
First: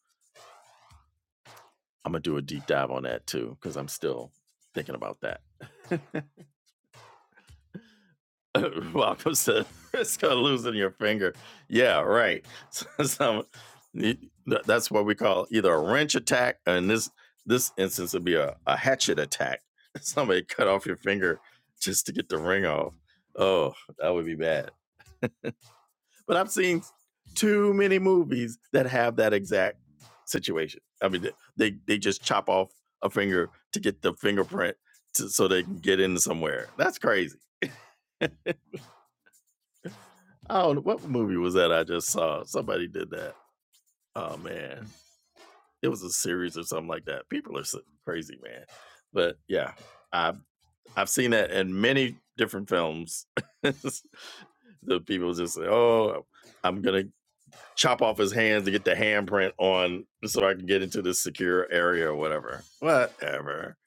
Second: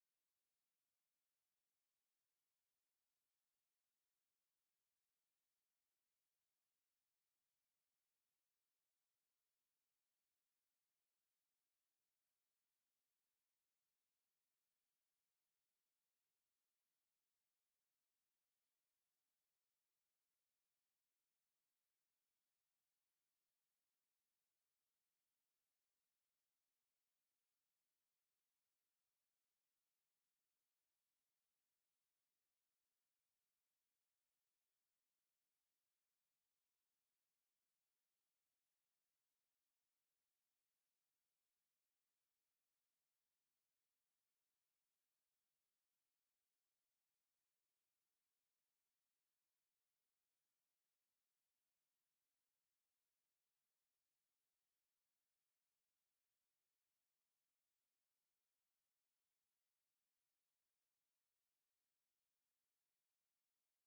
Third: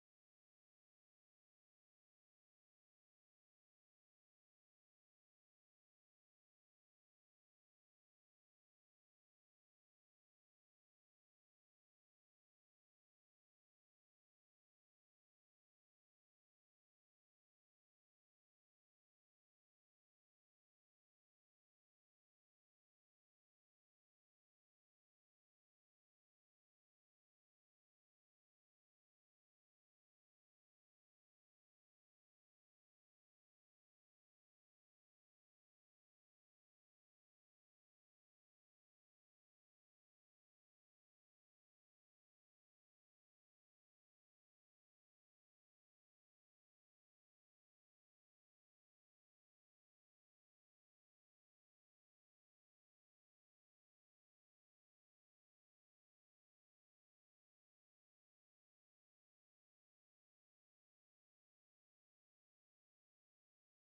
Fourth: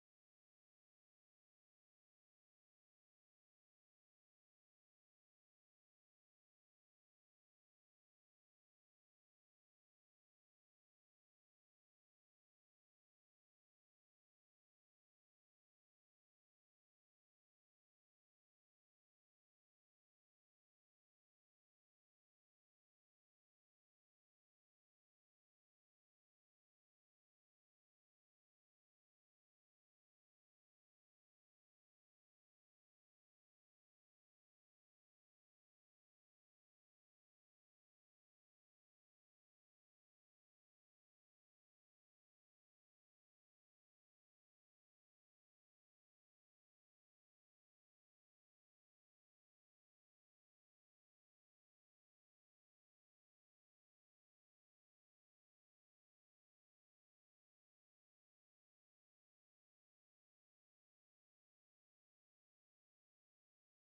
Speaker 1: I'm gonna do a deep dive on that too because I'm still thinking about that. Welcome to risk of losing your finger. Yeah, right. So, so, that's what we call either a wrench attack, and this this instance would be a, a hatchet attack. Somebody cut off your finger just to get the ring off. Oh, that would be bad. But I've seen too many movies that have that exact situation. I mean, they they just chop off a finger to get the fingerprint to, so they can get in somewhere. That's crazy. I don't know what movie was that I just saw. Somebody did that. Oh man, it was a series or something like that. People are so crazy, man. But yeah, I've I've seen that in many different films. the people just say, "Oh, I'm gonna chop off his hands to get the handprint on so I can get into this secure area or whatever. Whatever.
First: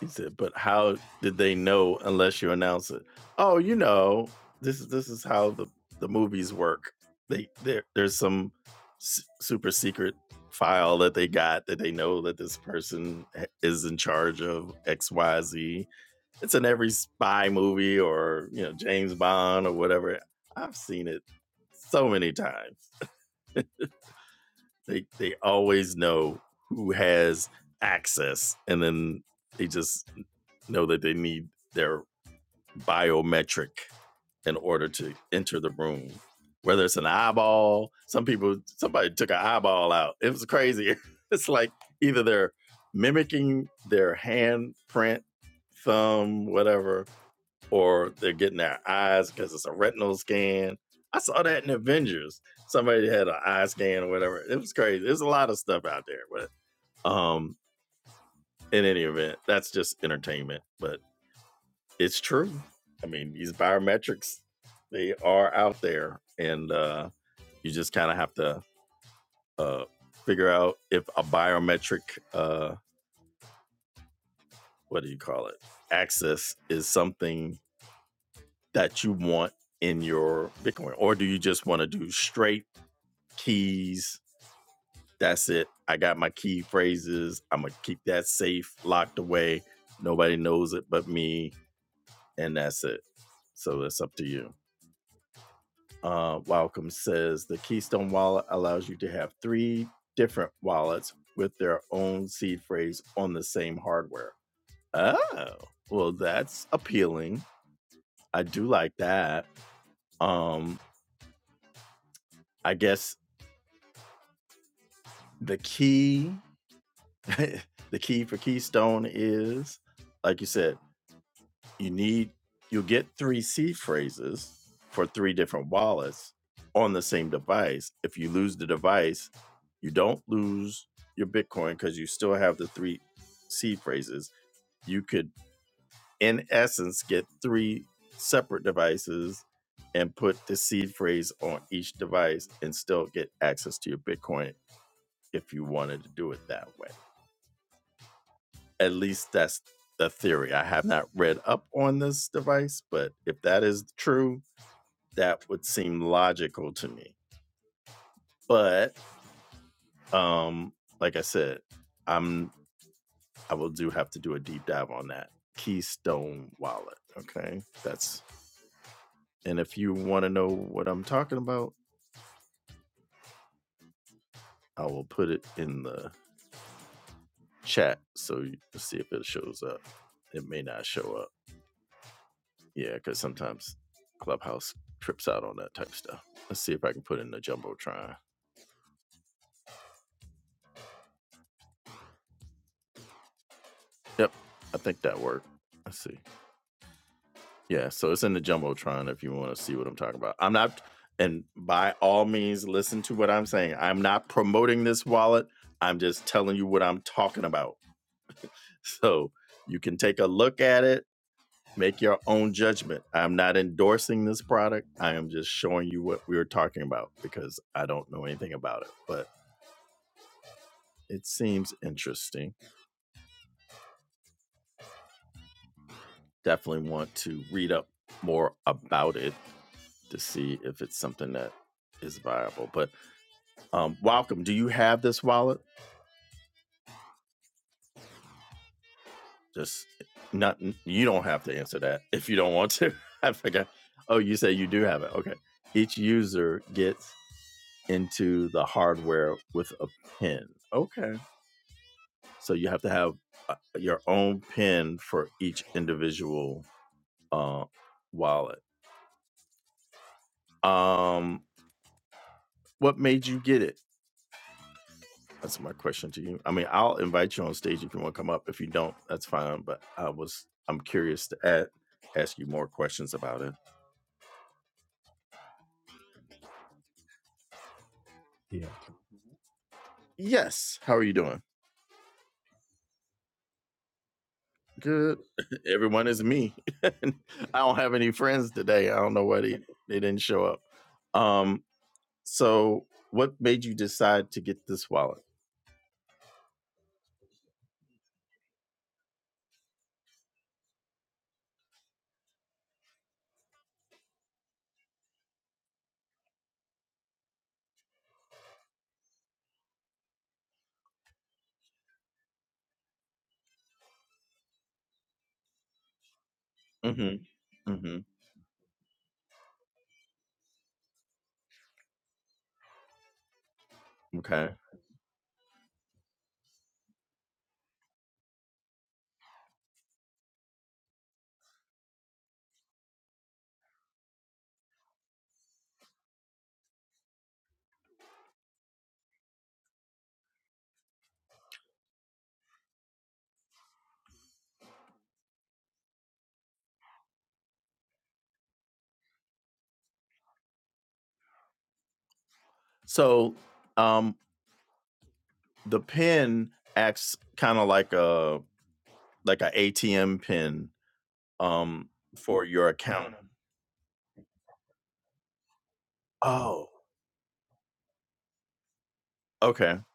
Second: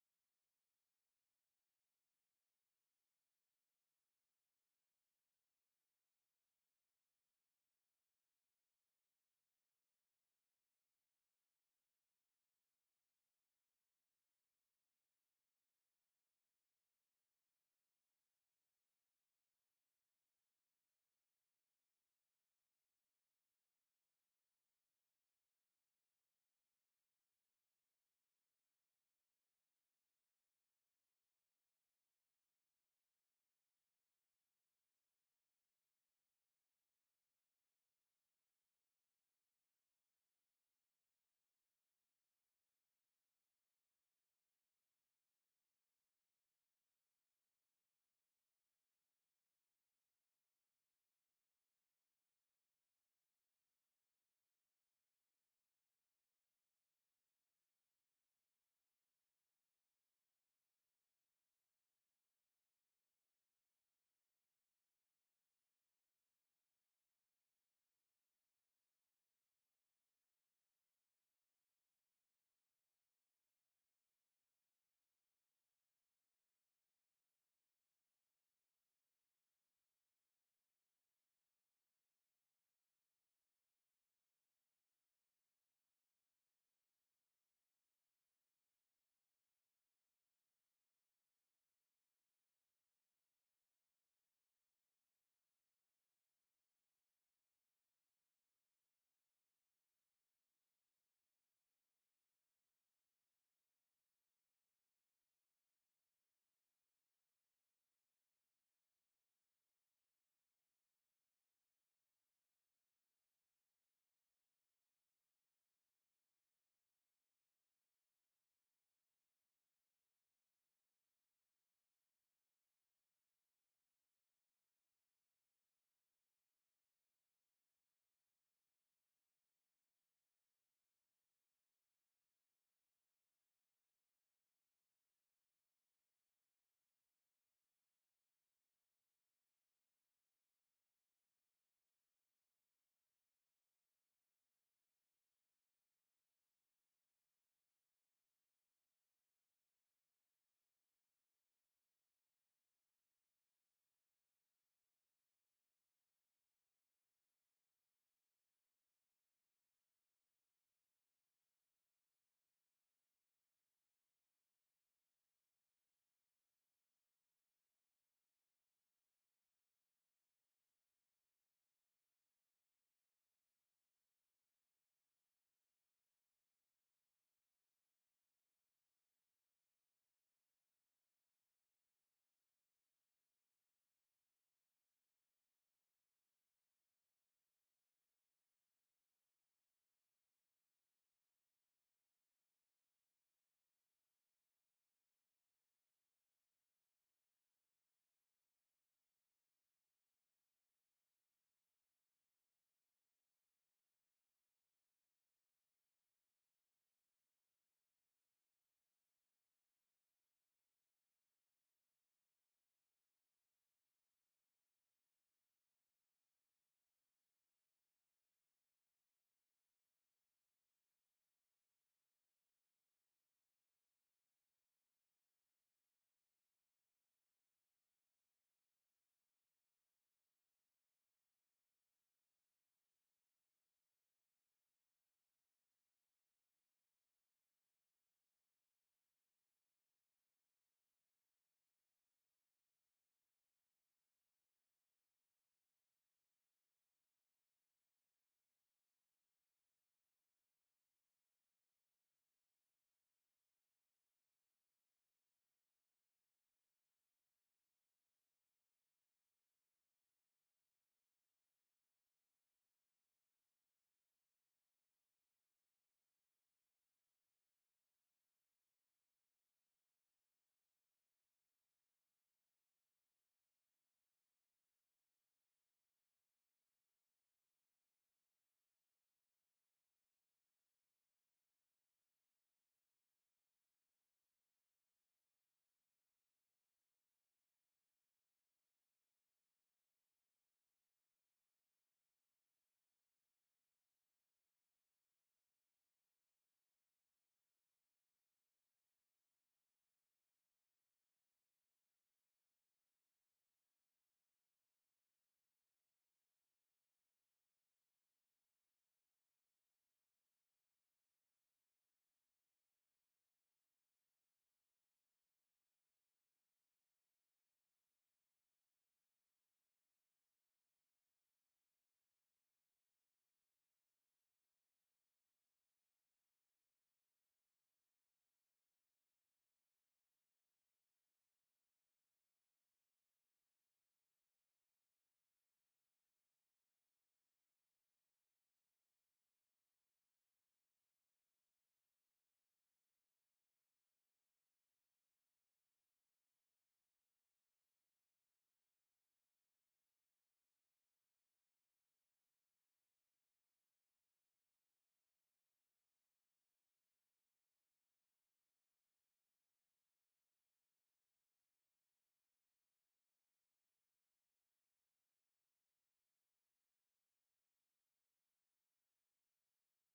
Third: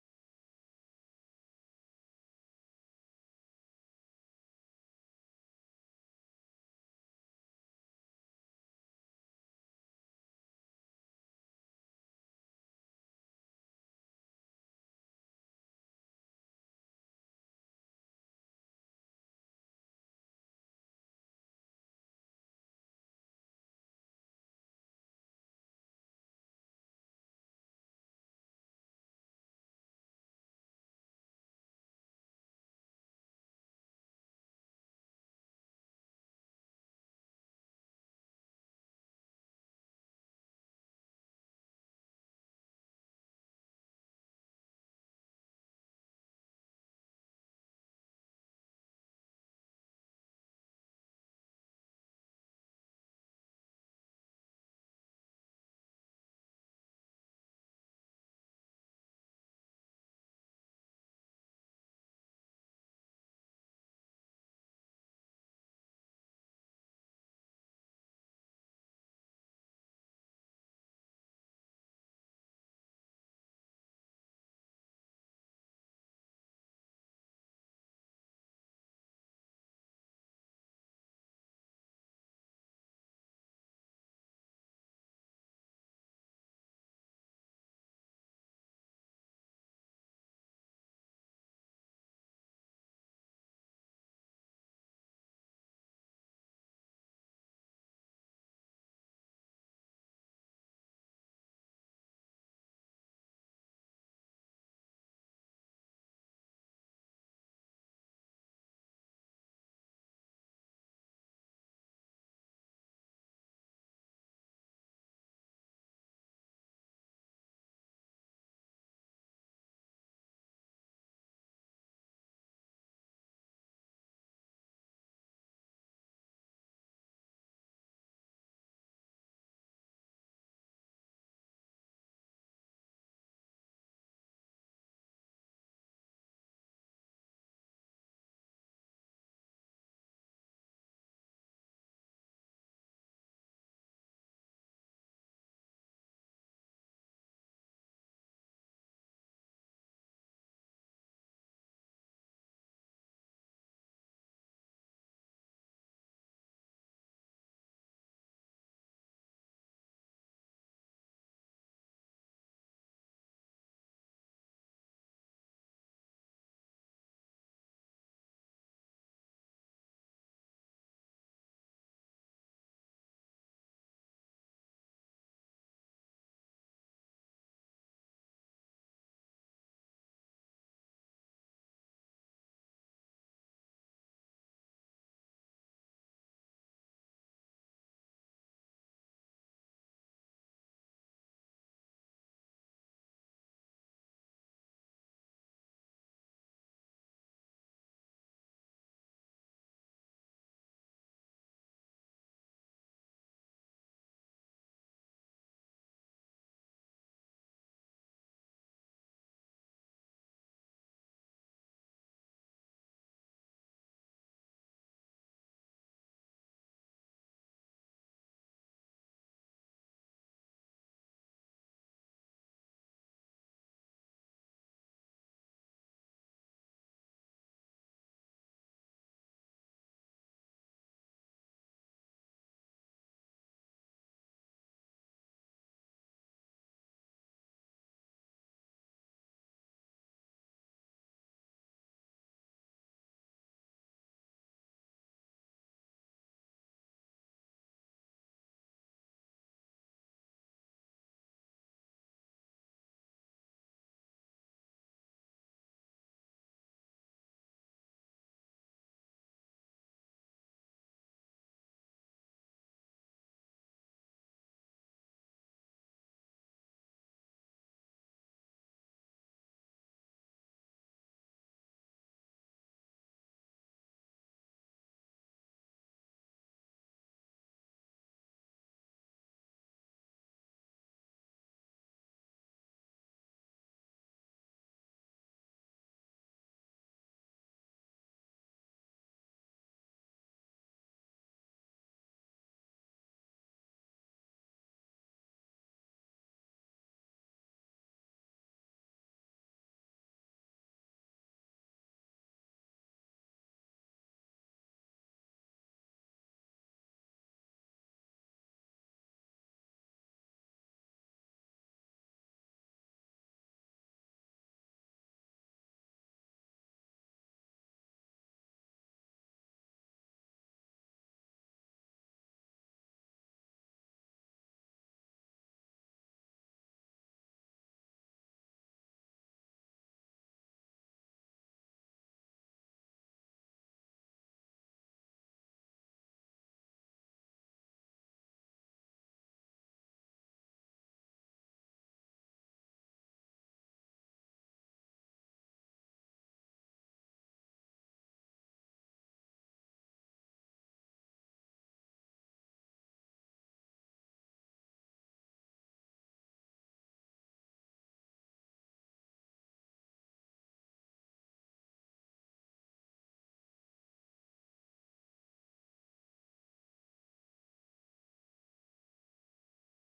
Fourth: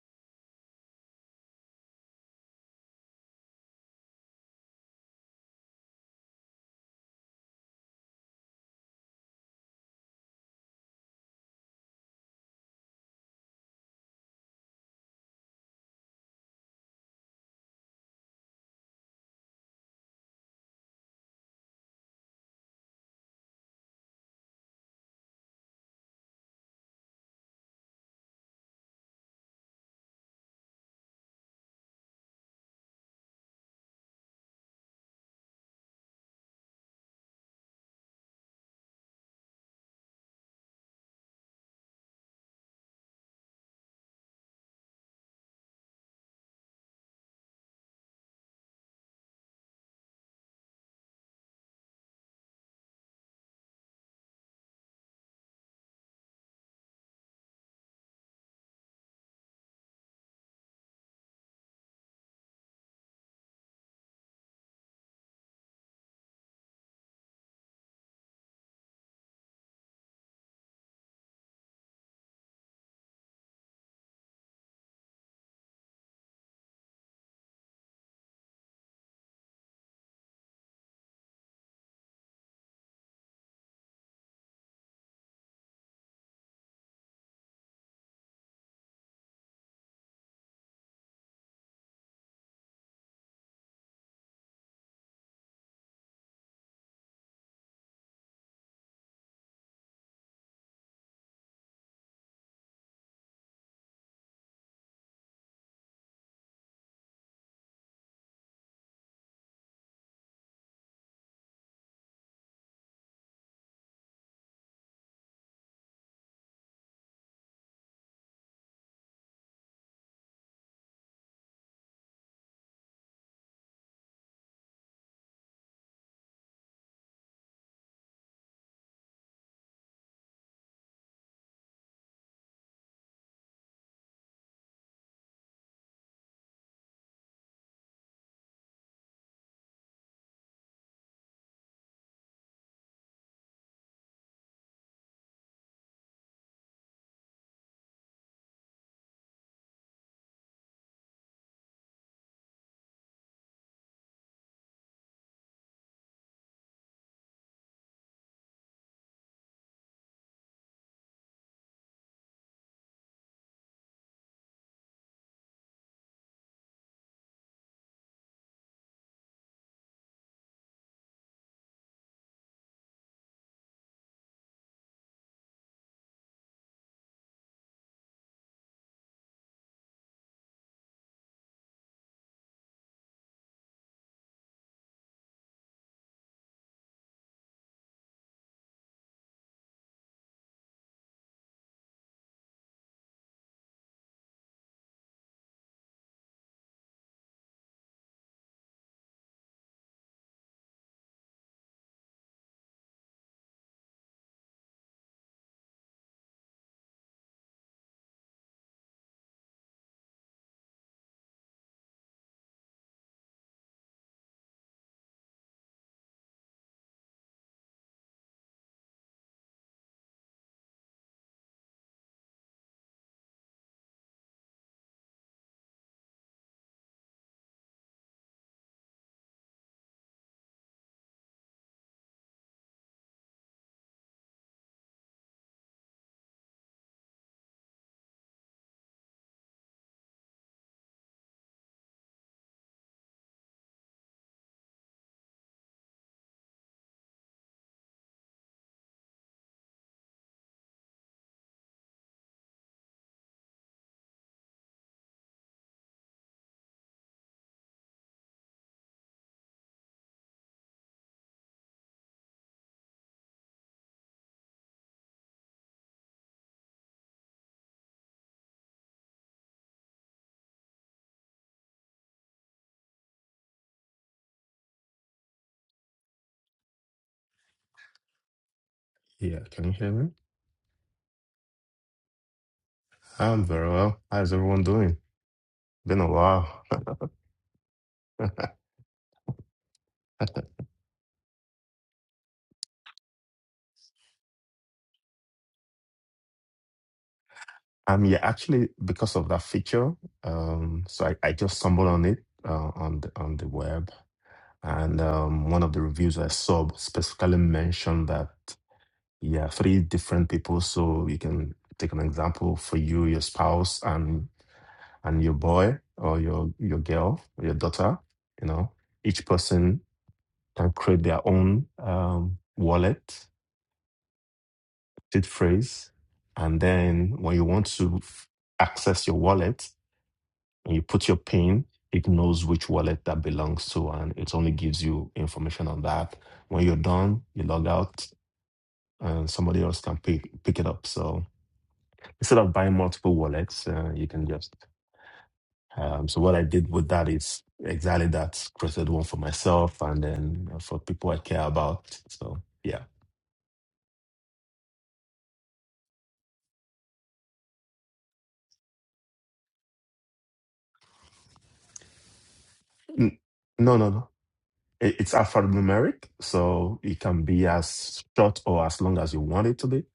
Speaker 1: He said, but how did they know unless you announce it? Oh, you know, this is this is how the, the movies work. They there there's some s- super secret file that they got that they know that this person is in charge of XYZ. It's in every spy movie or, you know, James Bond or whatever. I've seen it so many times They they always know who has access, and then they just know that they need their biometric in order to enter the room. Whether it's an eyeball, some people, somebody took an eyeball out. It was crazy. It's like either they're mimicking their hand print, thumb, whatever, or they're getting their eyes because it's a retinal scan. I saw that in Avengers. Somebody had an eye scan or whatever. It was crazy. There's a lot of stuff out there, but um, in any event, that's just entertainment. But it's true. I mean, these biometrics, they are out there, and uh, you just kind of have to uh, figure out if a biometric, uh, what do you call it, access is something that you want in your Bitcoin, or do you just want to do straight keys? That's it. I got my key phrases. I'm gonna keep that safe, locked away. Nobody knows it but me, and that's it. So it's up to you. Uh, Welcome says the Keystone wallet allows you to have three different wallets with their own seed phrase on the same hardware. Oh, well, that's appealing. I do like that. Um, I guess the key, the key for Keystone is, like you said, you need you'll get three seed phrases for three different wallets on the same device if you lose the device you don't lose your bitcoin because you still have the three seed phrases you could in essence get three separate devices and put the seed phrase on each device and still get access to your bitcoin if you wanted to do it that way at least that's the theory i have not read up on this device but if that is true that would seem logical to me. But um, like I said, I'm I will do have to do a deep dive on that Keystone wallet. Okay, that's and if you want to know what I'm talking about, I will put it in the chat so you can see if it shows up. It may not show up. Yeah, because sometimes Clubhouse trips out on that type of stuff. Let's see if I can put in the jumbotron. Yep, I think that worked. Let's see. Yeah, so it's in the jumbotron if you want to see what I'm talking about. I'm not, and by all means, listen to what I'm saying. I'm not promoting this wallet. I'm just telling you what I'm talking about. So you can take a look at it, make your own judgment. I'm not endorsing this product. I am just showing you what we were talking about because I don't know anything about it, but it seems interesting. Definitely want to read up more about it to see if it's something that is viable. But Um, welcome. Do you have this wallet? Just not. You don't have to answer that if you don't want to. I forgot. Oh, you say you do have it. Okay. Each user gets into the hardware with a pin. Okay. So you have to have uh, your own pin for each individual uh, wallet. Um, what made you get it? That's my question to you. I mean, I'll invite you on stage if you want to come up. If you don't, that's fine. But I was, I'm curious to add, ask you more questions about it.
Speaker 2: Yeah, can you hear me?
Speaker 1: Yes. How are you doing?
Speaker 2: I'm very well. How's everyone doing?
Speaker 1: Good.
Speaker 2: Been
Speaker 1: Everyone
Speaker 2: a
Speaker 1: is me.
Speaker 2: while.
Speaker 1: I don't have any friends today. I don't know why they, they didn't show up. Um, so what made you decide to get this wallet?
Speaker 2: Um, yeah, actually, because of that feature, um, so I, I just stumbled on it uh, on the on the web, and um, one of the reviews I saw specifically mentioned that yeah, three different people. So you can take an example for you, your spouse, and and your boy or your your girl,
Speaker 1: Mhm.
Speaker 2: or your daughter.
Speaker 1: Mhm.
Speaker 2: You know, each person can create their own um, wallet
Speaker 1: Okay.
Speaker 2: seed phrase. And then when you want to access your wallet and you put your PIN, it knows which wallet that belongs to and it only gives you information on that. When you're done, you log out and somebody else can pick, pick it up. So instead of buying multiple wallets, uh, you can just. Um, so what I did with that is exactly that created one for myself and then for people I care about. So yeah.
Speaker 1: So, um, the pin acts kind of like a like a ATM pin, um, for your account.
Speaker 2: N- No, no, no. It- It's alphanumeric,
Speaker 1: Oh,
Speaker 2: so it can be as short or as long as you want it to
Speaker 1: okay,
Speaker 2: be.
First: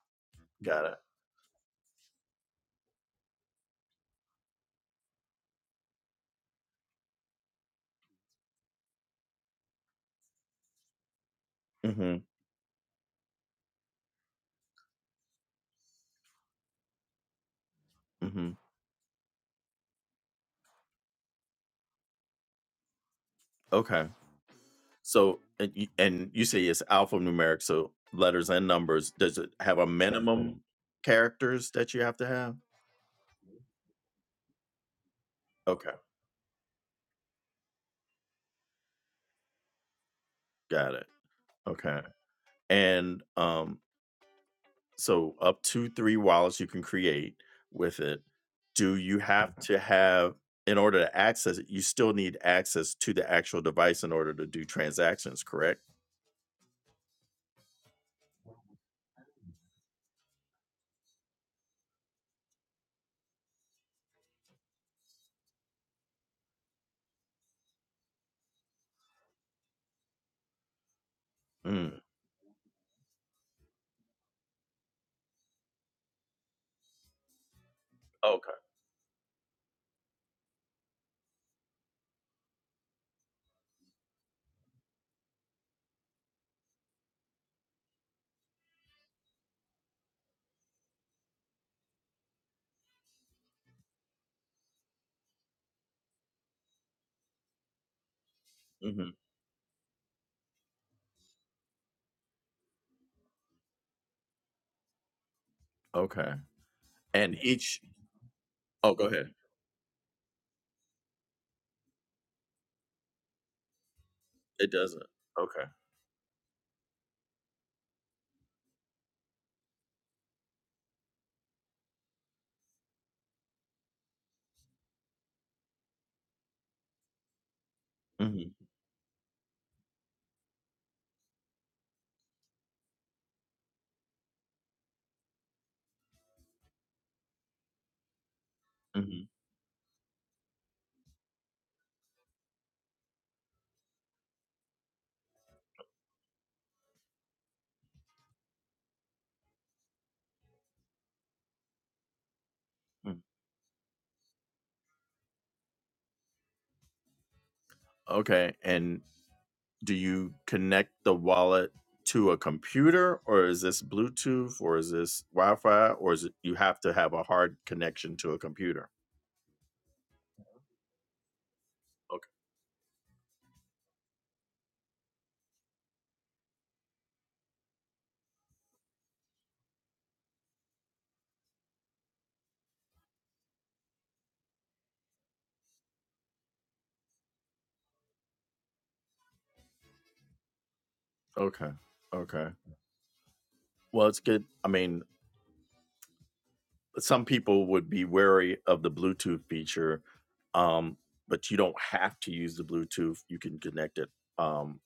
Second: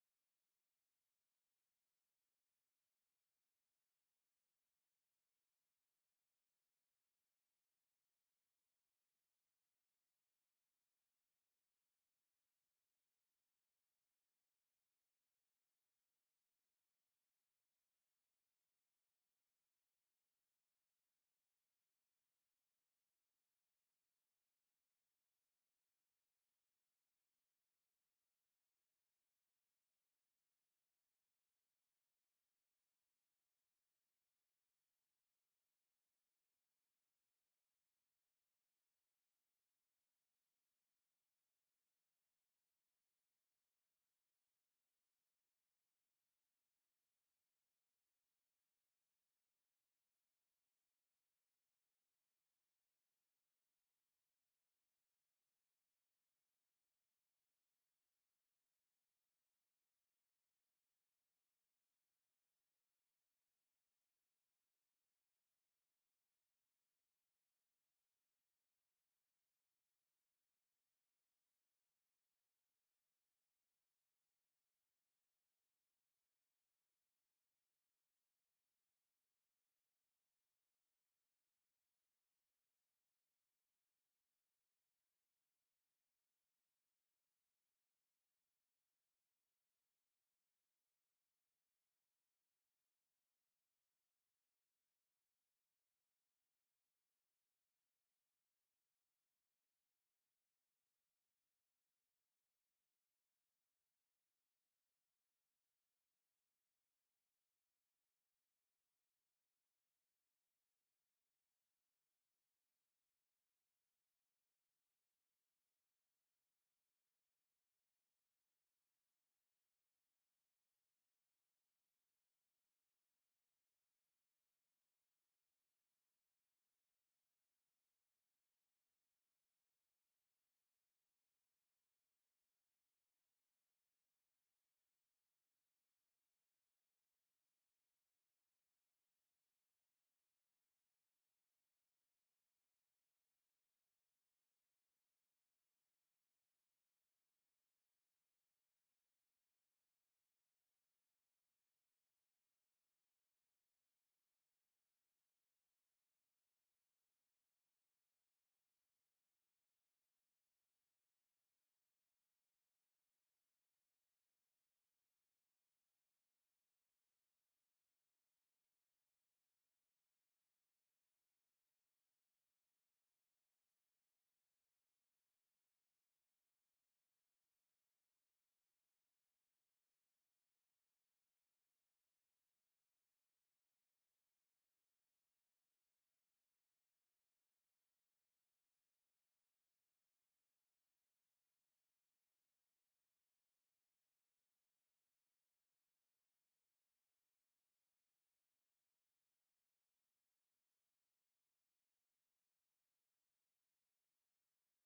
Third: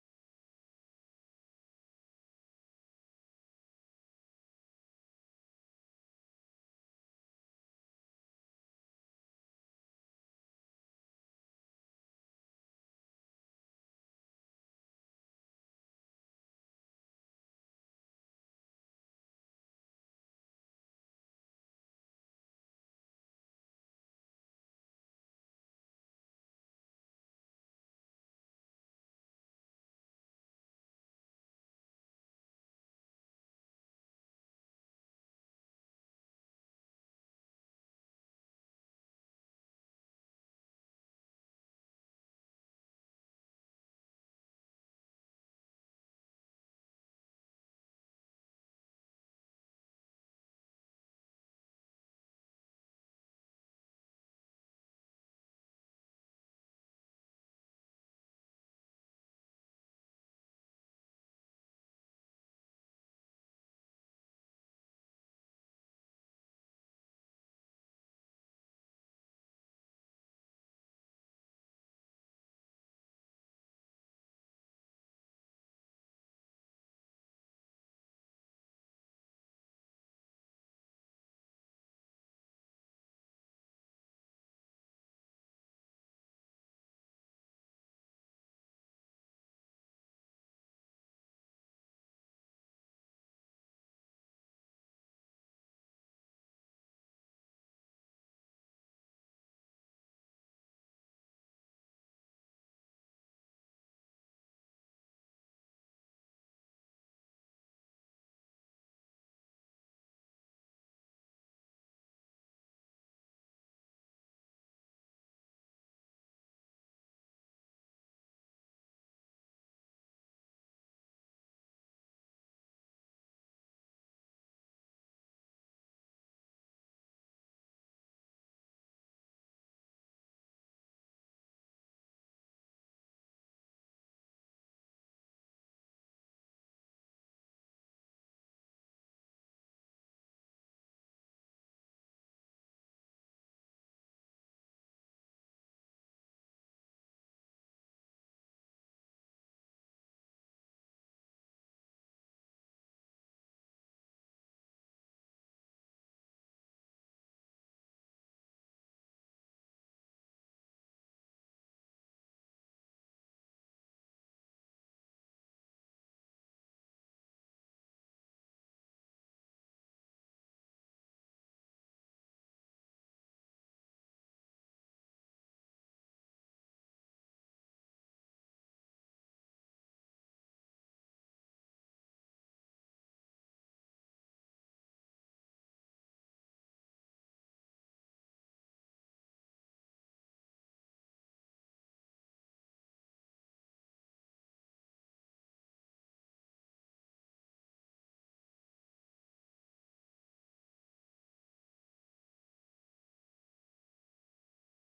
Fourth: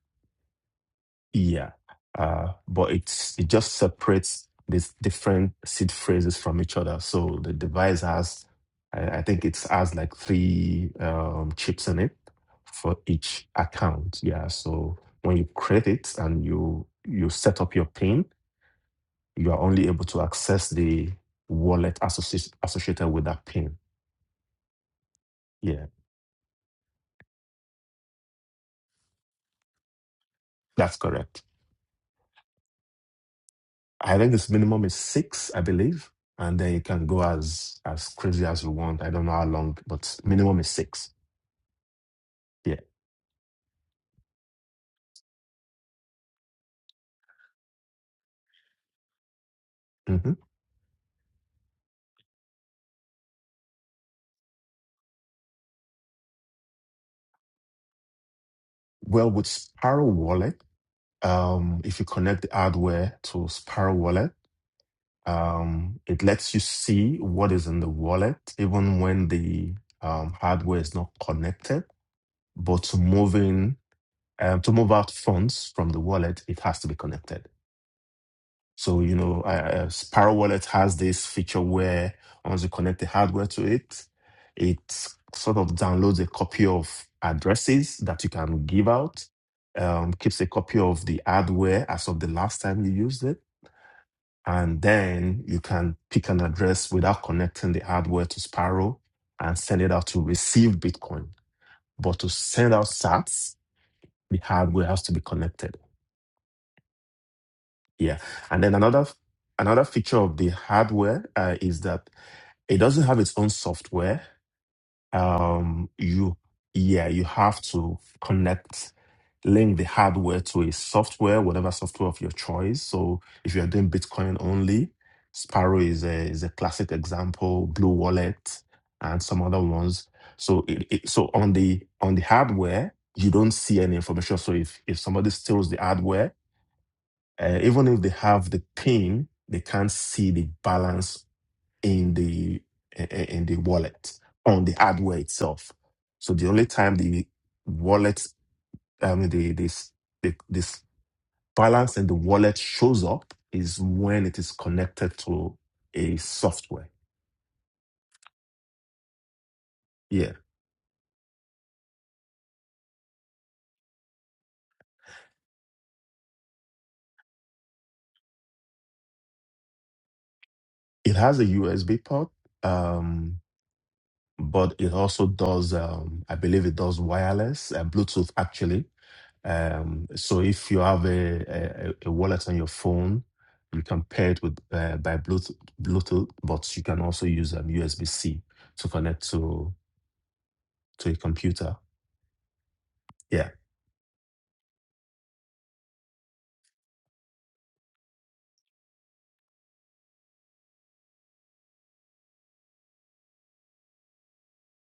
Speaker 1: got it.
Speaker 2: Yeah. Uh, but it's it just separates these different seed phrases from each other. So the device has, I, I think it has like three um, chips in it
Speaker 1: Mhm.
Speaker 2: for each account. Yeah. So when you create it and you you set up your PIN,
Speaker 1: Mhm.
Speaker 2: you are only able to access the wallet associ- associated with that PIN.
Speaker 1: Okay. So, and
Speaker 2: Yeah,
Speaker 1: you, and you say it's alphanumeric, so letters and numbers. Does it have a minimum
Speaker 2: that's correct.
Speaker 1: characters that you have to have?
Speaker 2: I think this minimum is six, I
Speaker 1: Okay,
Speaker 2: believe, and then you can go as as crazy as you want. I don't know how long, but minimum is
Speaker 1: got it.
Speaker 2: six.
Speaker 1: Okay,
Speaker 2: Yeah.
Speaker 1: and um, so up to three wallets you can create with it. Do you have to
Speaker 2: hmm
Speaker 1: have in order to access it? You still need access to the actual device in order to do transactions, correct?
Speaker 2: Well, with Sparrow Wallet, um, if you connect the hardware to Sparrow Wallet, um, it lets you see what is in the wallet, even when the um, hardware is not connected.
Speaker 1: Mm.
Speaker 2: But to move in, um, to move out funds from the wallet, it has to be connected.
Speaker 1: Okay.
Speaker 2: So, you know, I, uh, Sparrow Wallet has this feature where once you connect the hardware to it, it sort of downloads a copy of addresses that you can give out, um, keeps a copy of the hardware as of the last time you used it. And then you can pick an address without connecting the hardware to Sparrow
Speaker 1: hmm
Speaker 2: and send it out to receive Bitcoin. But to send out sats, the hardware has to be connected.
Speaker 1: Okay. And each.
Speaker 2: Yeah. And then
Speaker 1: Oh,
Speaker 2: another
Speaker 1: go ahead.
Speaker 2: another feature of the hardware uh, is that It doesn't have its own software.
Speaker 1: It doesn't. Okay.
Speaker 2: Um, you, yeah, you have to connect, link the hardware to a software, whatever software of your choice. So if you're doing Bitcoin only, Sparrow is a is a classic example. Blue Wallet and some other ones. So it, it, so on the on the hardware, you don't see any information. So if if somebody steals the hardware, uh, even if they have the
Speaker 1: hmm
Speaker 2: pin,
Speaker 1: hmm
Speaker 2: they can't see the balance in the i- i- in the wallet on the hardware itself. So the only time the wallet, I mean the this the, this balance in the wallet shows up is when it is connected to a software.
Speaker 1: Okay. And do
Speaker 2: Yeah,
Speaker 1: you connect the wallet to a computer or is this Bluetooth or is this Wi Fi or is it you have to have a hard connection to a computer?
Speaker 2: it has a USB
Speaker 1: Okay.
Speaker 2: port, um, but it also does. Um, I believe it does wireless and Bluetooth actually Um, so if you have a, a, a wallet on your phone, you can pair it with uh, by Bluetooth, Bluetooth, but you can also use um, USB-C to connect to to a
Speaker 1: Okay.
Speaker 2: computer.
Speaker 1: Okay.
Speaker 2: Yeah,
Speaker 1: Well, it's good. I mean, some people would be wary of the Bluetooth feature, um, but you don't have to use the Bluetooth. You can connect it um,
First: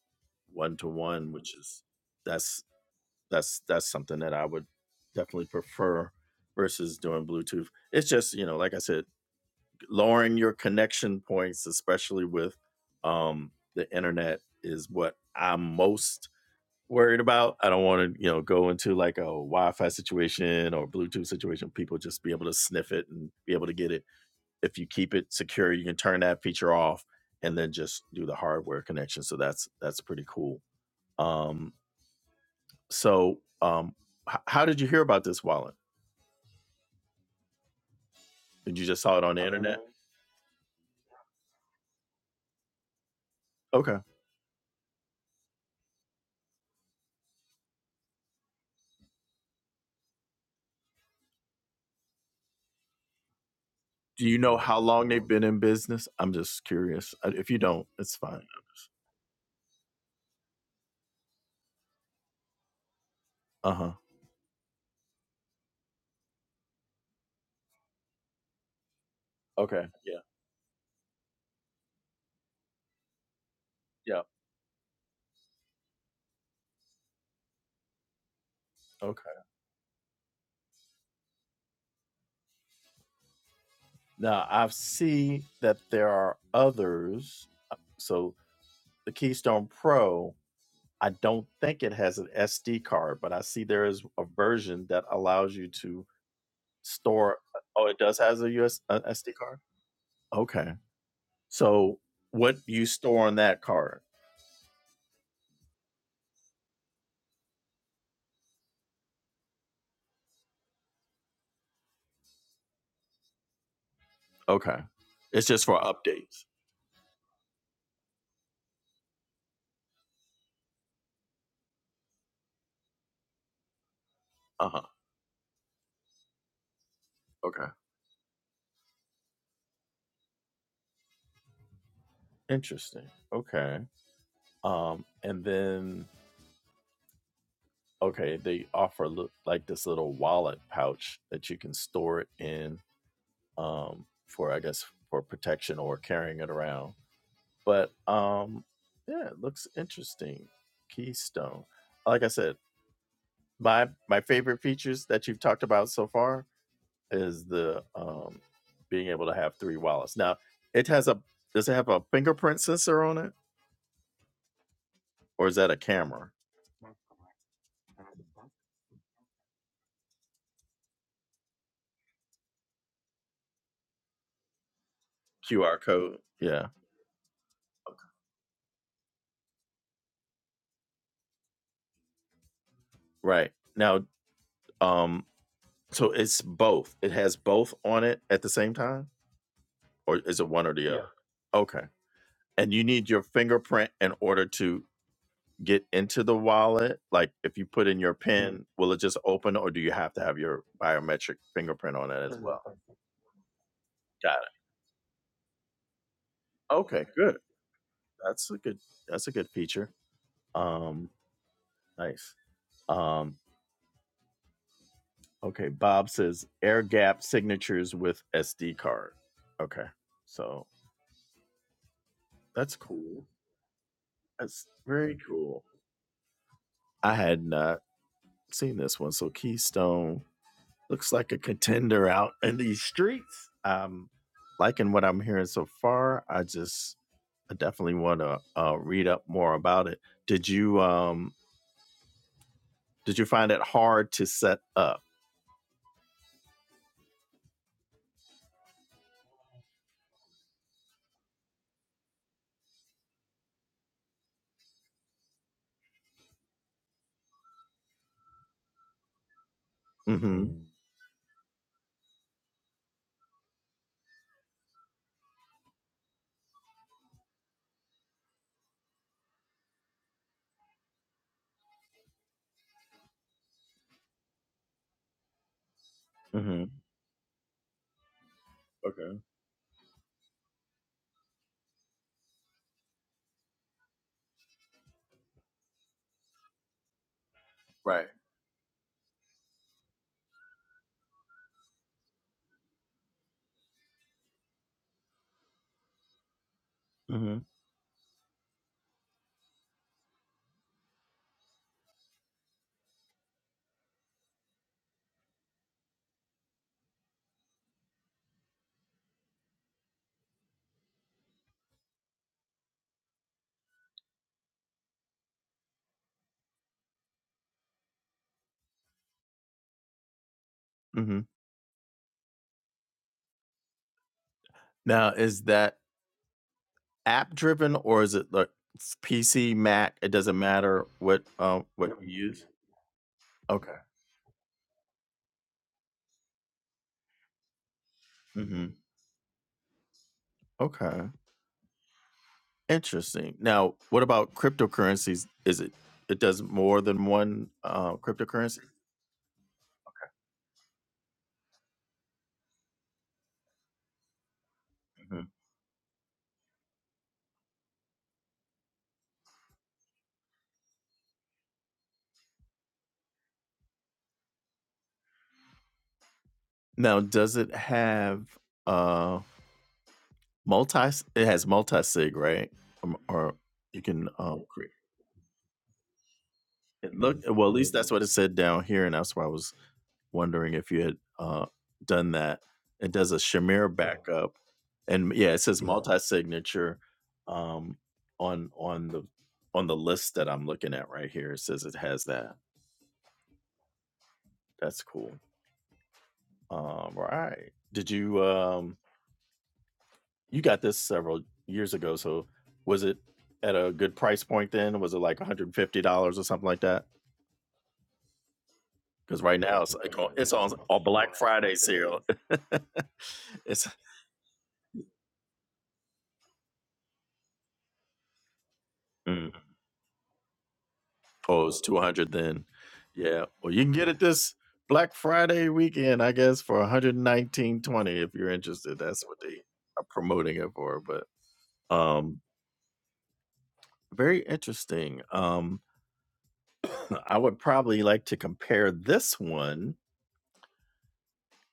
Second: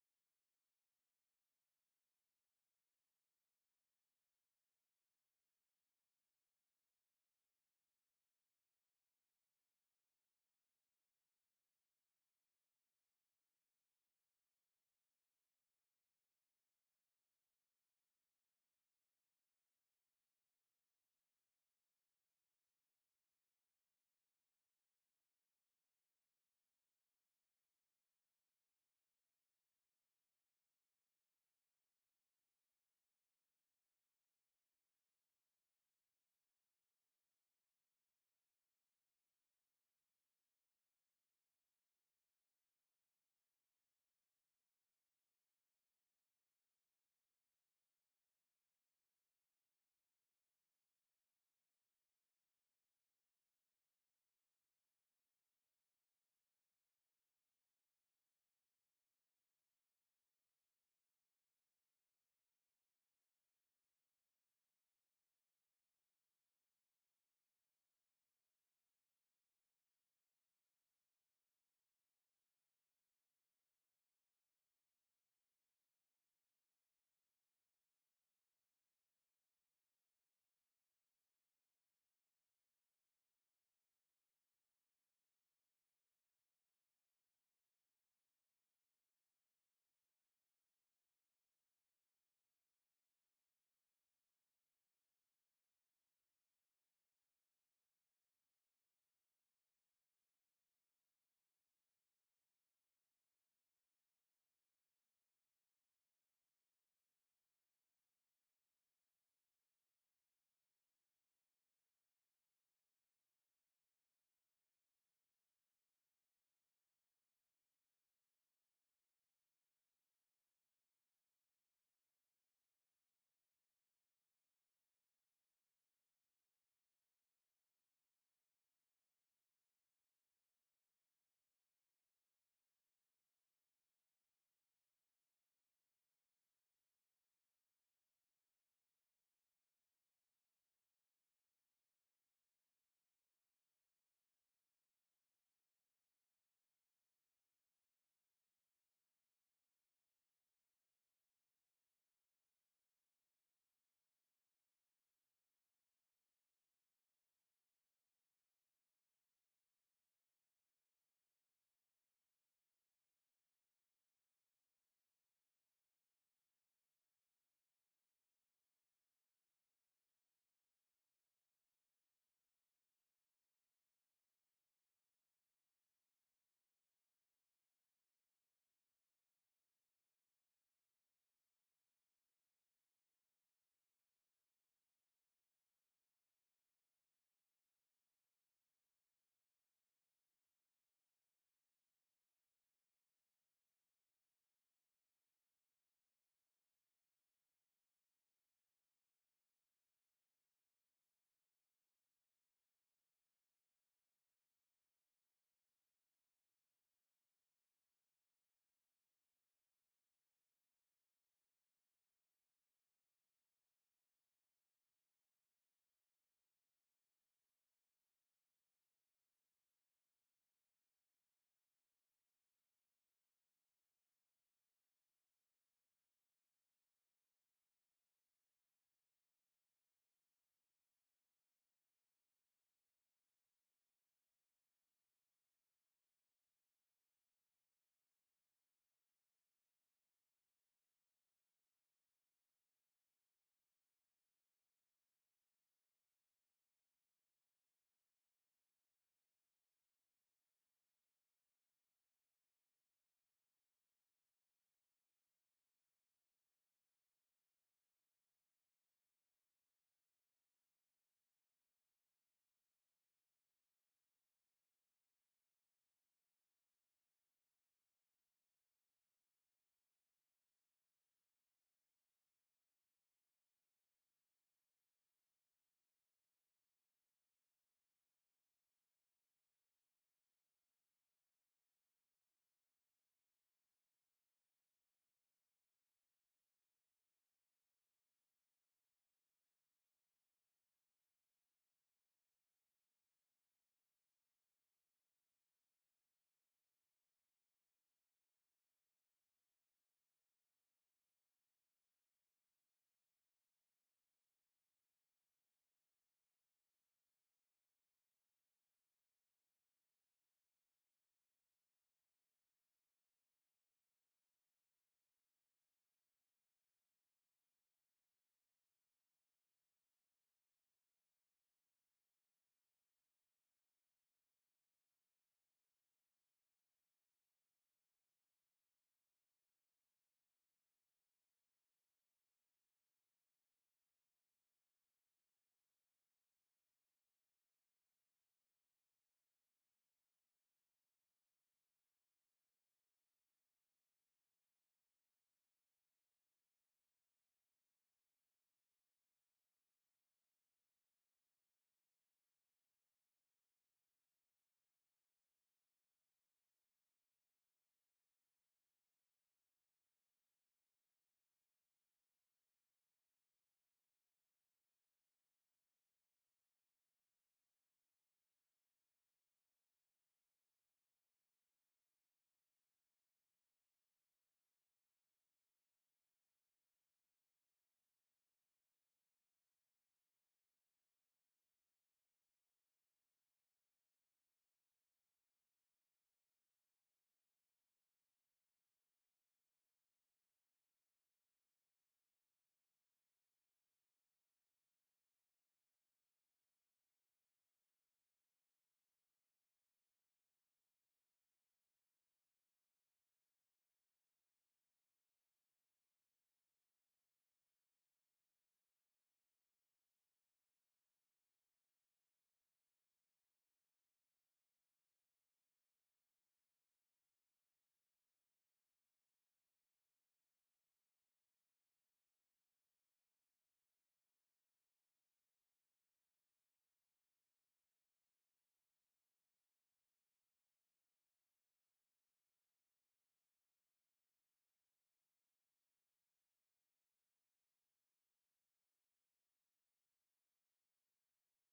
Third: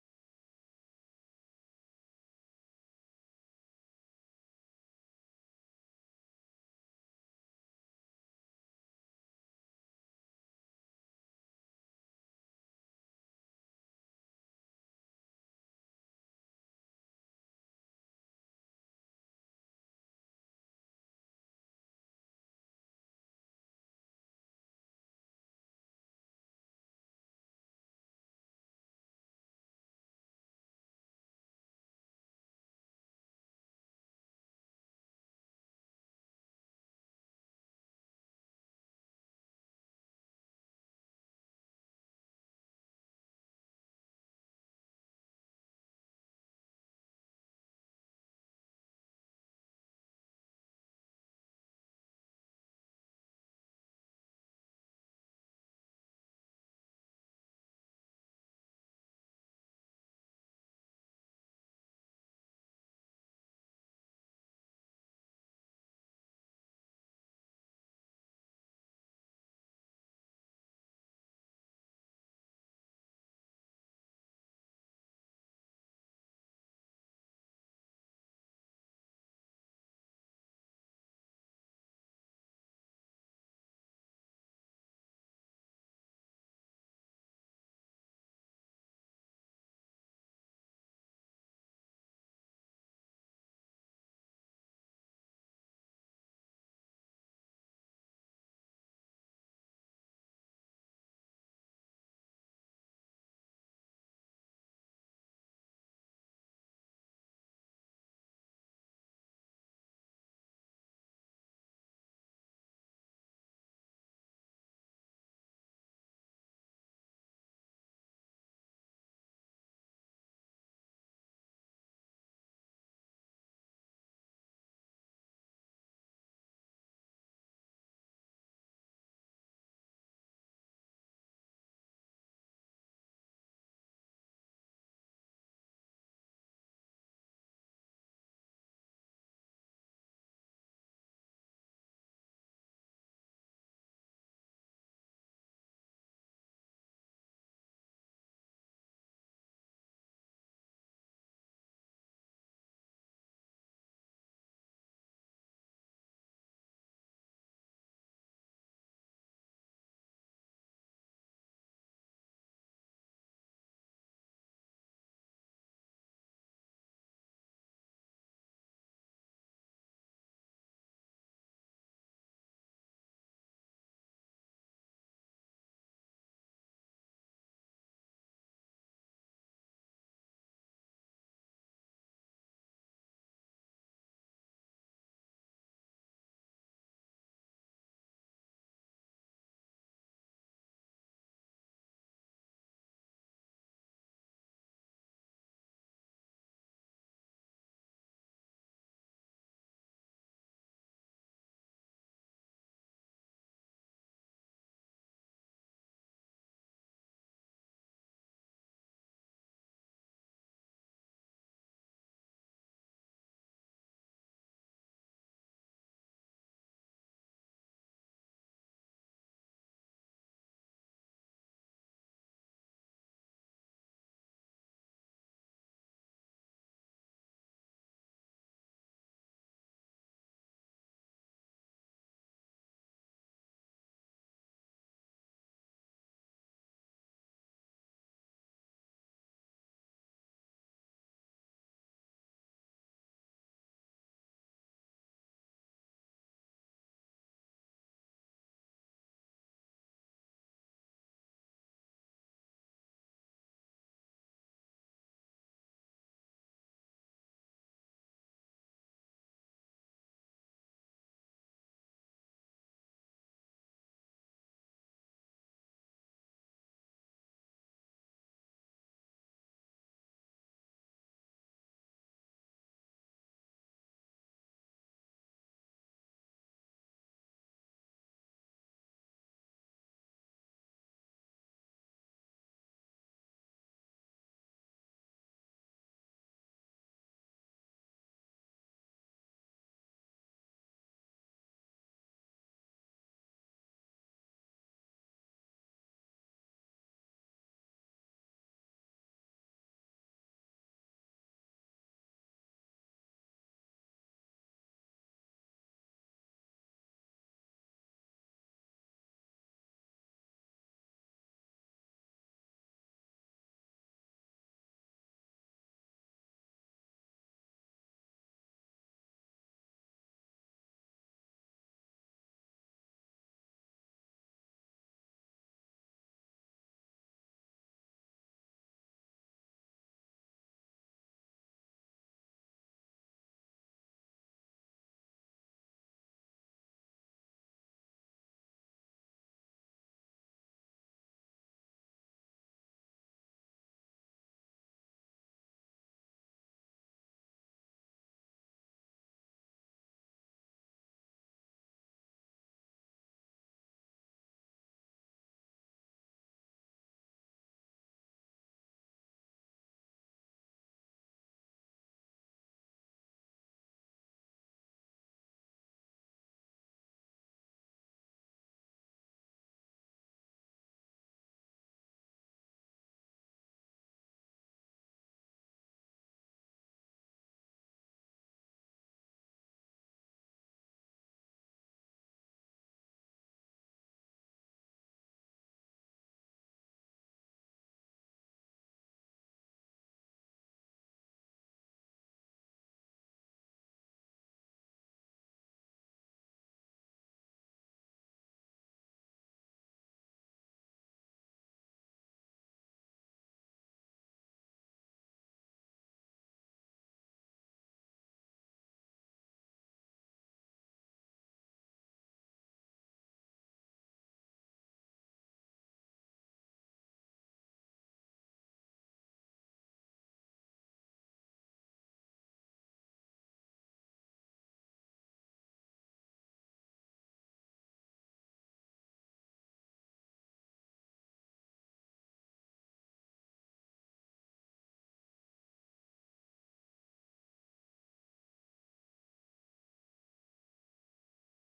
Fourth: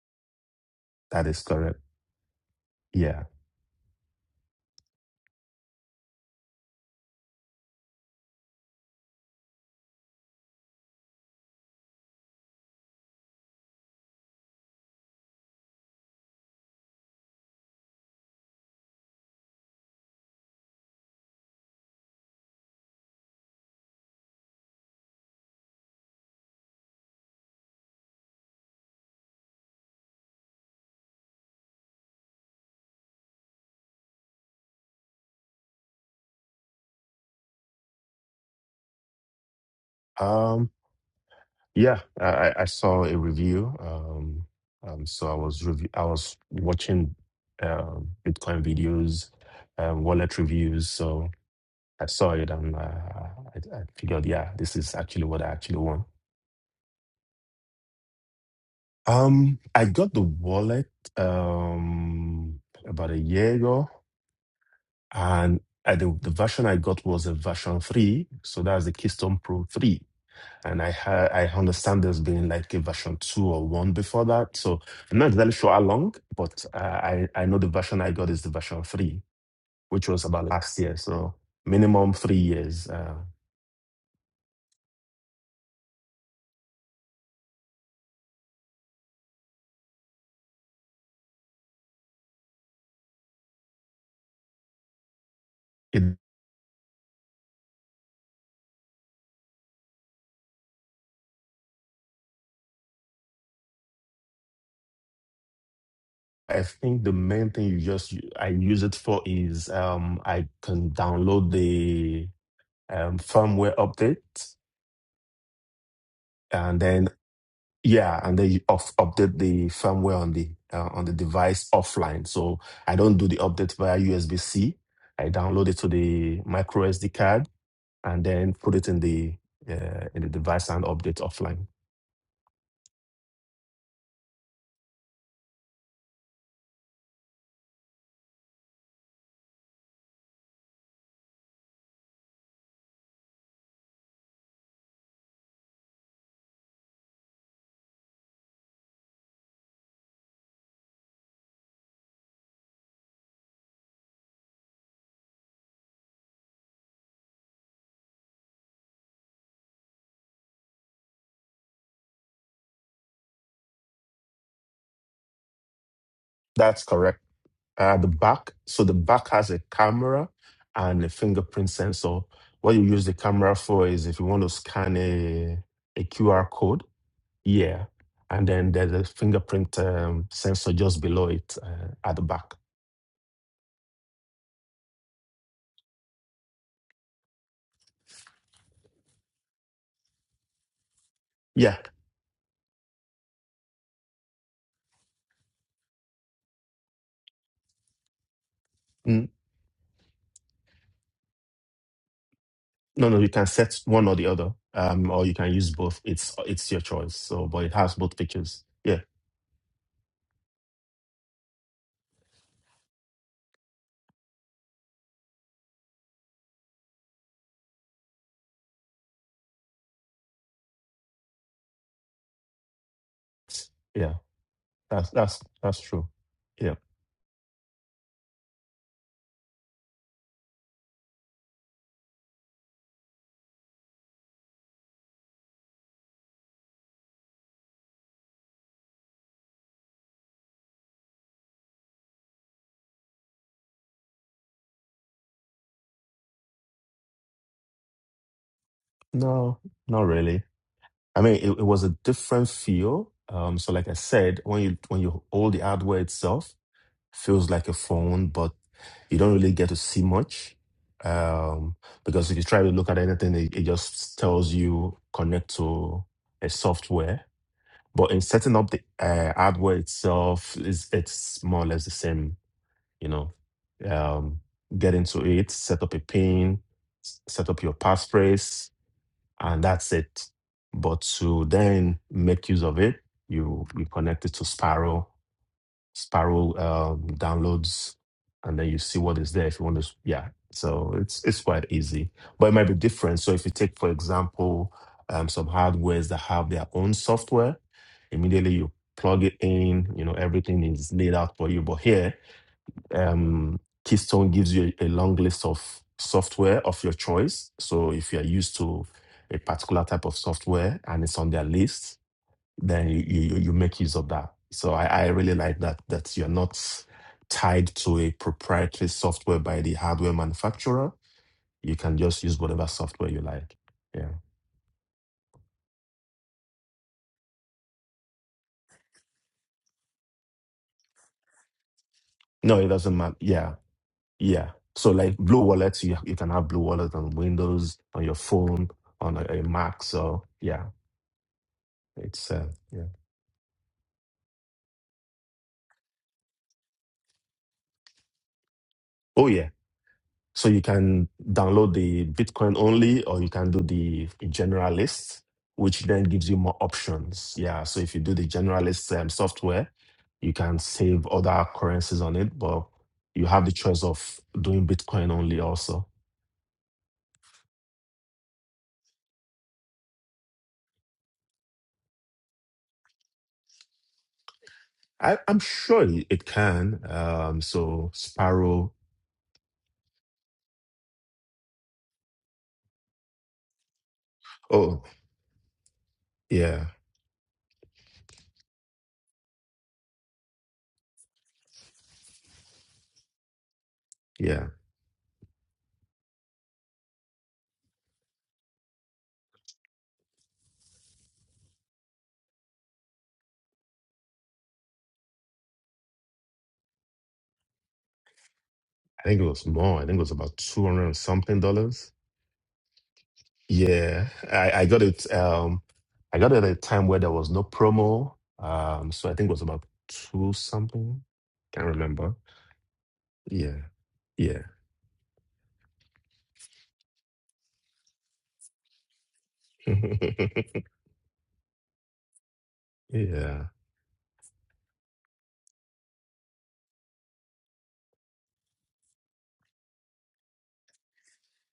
Speaker 1: one to
Speaker 2: that
Speaker 1: one,
Speaker 2: is
Speaker 1: which
Speaker 2: correct.
Speaker 1: is that's
Speaker 2: Yeah.
Speaker 1: that's that's something that I would definitely prefer versus doing Bluetooth. It's just you know, like I said, lowering your connection points, especially with um, the internet, is what I'm most worried about. I don't want to you know go into like a Wi-Fi situation or Bluetooth situation. People just be able to sniff it and be able to get it. If you keep it secure, you can turn that feature off and then just do the hardware connection. So that's that's pretty cool. Um, so, um, h- how did you hear about this wallet? Did you just saw it on the internet?
Speaker 2: Um, yeah, I, I I saw a review.
Speaker 1: Okay.
Speaker 2: Um, um, so I was review I was watching um, Bitcoin videos, um, wallet reviews. So I saw it and uh, I, I figured,
Speaker 1: Do you
Speaker 2: yeah,
Speaker 1: know
Speaker 2: this
Speaker 1: how
Speaker 2: is
Speaker 1: long
Speaker 2: actually
Speaker 1: they've
Speaker 2: what
Speaker 1: been
Speaker 2: I
Speaker 1: in
Speaker 2: actually want.
Speaker 1: business? I'm just curious. Uh, If you don't, it's fine.
Speaker 2: Um, I got the wallet um about a year
Speaker 1: Uh
Speaker 2: ago,
Speaker 1: huh.
Speaker 2: and I, the the version I got was a version three, so that's the Keystone Pro
Speaker 1: Okay.
Speaker 2: three.
Speaker 1: Yeah.
Speaker 2: And I ha I understand there's been like a version two or one
Speaker 1: Yeah.
Speaker 2: before that, so I'm not exactly sure how long, but uh, I I know the version I got is the version three,
Speaker 1: Okay.
Speaker 2: which was about last year, so minimum three years. Uh,
Speaker 1: Now I see that there are others. uh, So the Keystone Pro, I don't think it has an SD card, but I see there is a version that allows you
Speaker 2: it
Speaker 1: to store. uh, Oh, it does has a US a SD card. Okay. So what do you store on that card?
Speaker 2: I think the main thing you just I use it for is um I can download the um, firmware update,
Speaker 1: Okay. It's just for updates.
Speaker 2: and then yeah, and then you off update the firmware on the uh, on the device offline. So I don't do the update via USB
Speaker 1: Uh
Speaker 2: C.
Speaker 1: huh.
Speaker 2: I download it to the micro SD card
Speaker 1: Okay.
Speaker 2: and then put it in the uh, in the device and update offline.
Speaker 1: Interesting. Okay. Um, and then okay, they offer li- like this little wallet pouch that you can store it in, um, for I guess for protection or carrying it around. But um, yeah, it looks interesting. Keystone. Like I said, my my favorite features that you've talked about so far is the um being able to have three wallets. Now, it has a does it have a fingerprint sensor on it or is that a camera?
Speaker 2: That's correct. uh, the back. So the back has a camera and a fingerprint sensor. What you use the camera for is if you want to scan a,
Speaker 1: QR
Speaker 2: a
Speaker 1: code.
Speaker 2: QR
Speaker 1: Yeah.
Speaker 2: code, yeah. And then there's a fingerprint um, sensor just below it uh, at the back.
Speaker 1: Right. Now, um so it's both. It has both on it at the same time or is it one or the Yeah. other? Yeah.
Speaker 2: Yeah.
Speaker 1: Okay. And you need your fingerprint in order to get into the wallet? Like if you put in your pin, will it just
Speaker 2: Mm.
Speaker 1: open or do you have to have your biometric fingerprint on it as well?
Speaker 2: No, no, you can set one or the
Speaker 1: Got
Speaker 2: other, um, or you can use both. It's it's
Speaker 1: it.
Speaker 2: your
Speaker 1: Okay,
Speaker 2: choice.
Speaker 1: good.
Speaker 2: So, but it has both
Speaker 1: That's a
Speaker 2: pictures.
Speaker 1: good
Speaker 2: Yeah,
Speaker 1: that's a good feature. Um, nice. Um, okay. Bob says air gap signatures with SD card. Okay, so that's cool.
Speaker 2: yeah.
Speaker 1: That's
Speaker 2: That's
Speaker 1: very
Speaker 2: that's
Speaker 1: cool.
Speaker 2: that's true. Yeah.
Speaker 1: I had not seen this one. So Keystone looks like a contender out in these streets. Um, liking what I'm hearing so far. I just, I definitely want to uh, read up more about it. Did you, um, did you find it hard to set up?
Speaker 2: No, not really. I mean, it, it was a different feel. Um, so like I said, when you when you hold the hardware itself, feels like a phone, but you don't really get to see
Speaker 1: Mm-hmm.
Speaker 2: much.
Speaker 1: Mm.
Speaker 2: Um, because if you try to look at anything, it, it just tells you connect to a software. But in setting up the uh, hardware itself, is it's more or less the same, you know. Um, get into it, set up a pin,
Speaker 1: Mm-hmm.
Speaker 2: s- set up your passphrase,
Speaker 1: Okay.
Speaker 2: and that's it. But to then make use of it, you you connect it to Sparrow. Sparrow um, downloads,
Speaker 1: Right.
Speaker 2: and then you see what is there if you want to. s- Yeah, so it's it's quite easy, but it might be different. So if you take, for example, um, some hardwares that have their own
Speaker 1: hmm
Speaker 2: software, immediately you plug it in. You know everything is laid out for you. But here um, Keystone gives you a, a long list of software of your choice. So if you are used to a particular type of software and it's on their list, then you you, you make use of that. So I, I really like that that you're not tied to a proprietary software by the hardware manufacturer.
Speaker 1: hmm
Speaker 2: You can just use whatever software you like. Yeah.
Speaker 1: Now, is that app driven or is it like s- PC, Mac? It doesn't matter what um what Yep. you use.
Speaker 2: No, it doesn't matter. Yeah.
Speaker 1: Okay.
Speaker 2: Yeah. So like Blue Wallet, you, you can have Blue Wallet on Windows, on your
Speaker 1: hmm
Speaker 2: phone, on a, a Mac. So yeah,
Speaker 1: Okay.
Speaker 2: it's uh, yeah.
Speaker 1: Interesting. Now, what about cryptocurrencies? Is it it does more than one uh, cryptocurrency?
Speaker 2: Oh yeah. So you can download the Bitcoin only, or you can do the generalist,
Speaker 1: Mhm.
Speaker 2: which then gives you more options. Yeah. So if you do the generalist um, software, you can save other currencies on it, but you have the choice of doing Bitcoin only also.
Speaker 1: Now, does it have uh multi? It has multi sig, right? Um, or you can uh create.
Speaker 2: I, I'm sure it it can.
Speaker 1: It looked
Speaker 2: Um,
Speaker 1: well. At least
Speaker 2: so
Speaker 1: that's what it said down
Speaker 2: Sparrow.
Speaker 1: here, and that's why I was wondering if you had uh, done that. It does a Shamir backup,
Speaker 2: Oh
Speaker 1: and yeah, it says
Speaker 2: yeah,
Speaker 1: multi-signature um, on on the on the list that I'm looking at right here. It says it has that.
Speaker 2: yeah.
Speaker 1: That's cool. Um, right? Did you um, you got this several years ago? So was it at a good price point then? Was it like 150 dollars or something like that?
Speaker 2: I think
Speaker 1: Because
Speaker 2: it
Speaker 1: right
Speaker 2: was
Speaker 1: now it's
Speaker 2: more. I think it
Speaker 1: like
Speaker 2: was
Speaker 1: on, it's
Speaker 2: about
Speaker 1: on
Speaker 2: two
Speaker 1: a
Speaker 2: hundred and
Speaker 1: Black
Speaker 2: something
Speaker 1: Friday
Speaker 2: dollars.
Speaker 1: sale. it's
Speaker 2: Yeah, I, I got it. Um, I got it at a time where there was no promo. Um, so I think
Speaker 1: mm,
Speaker 2: it was about two something.
Speaker 1: pose
Speaker 2: Can't
Speaker 1: two hundred.
Speaker 2: remember.
Speaker 1: Then, yeah. Well,
Speaker 2: Yeah,
Speaker 1: you can get it this
Speaker 2: yeah,
Speaker 1: Black Friday weekend, I guess, for one hundred nineteen twenty if you're interested. That's what they are promoting it for. But um,
Speaker 2: yeah.
Speaker 1: very interesting. Um, I would probably like to compare this one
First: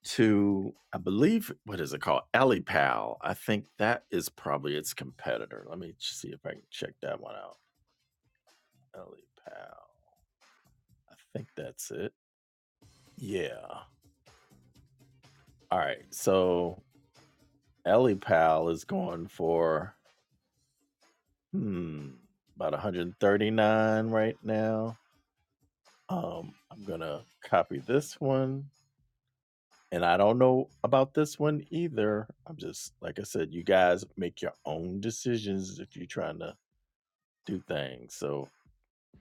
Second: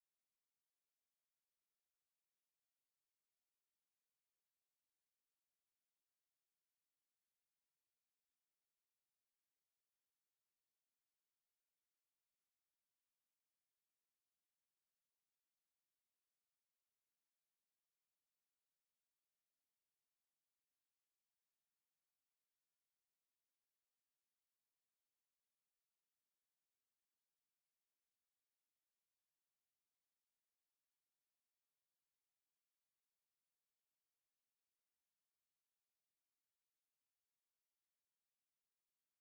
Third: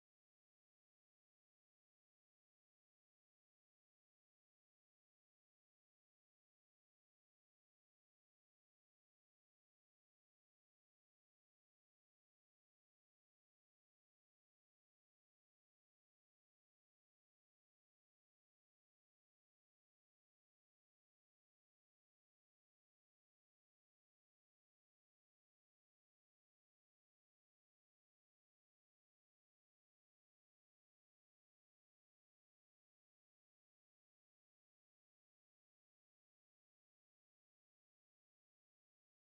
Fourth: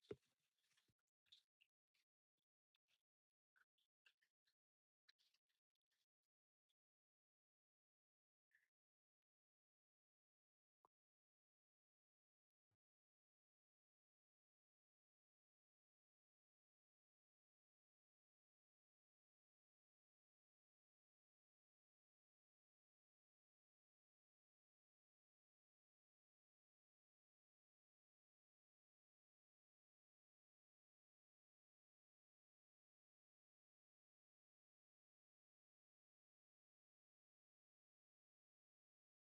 Speaker 1: to, I believe, what is it called? Alipal. I think that is probably its competitor. Let me ch- see if I can check that one out. Ellie Pal. I think that's it. Yeah. All right. So Ellie Pal is going for hmm about 139 right now. Um, I'm gonna copy this one. And I don't know about this one either. I'm just like I said, you guys make your own decisions if you're trying to do things. So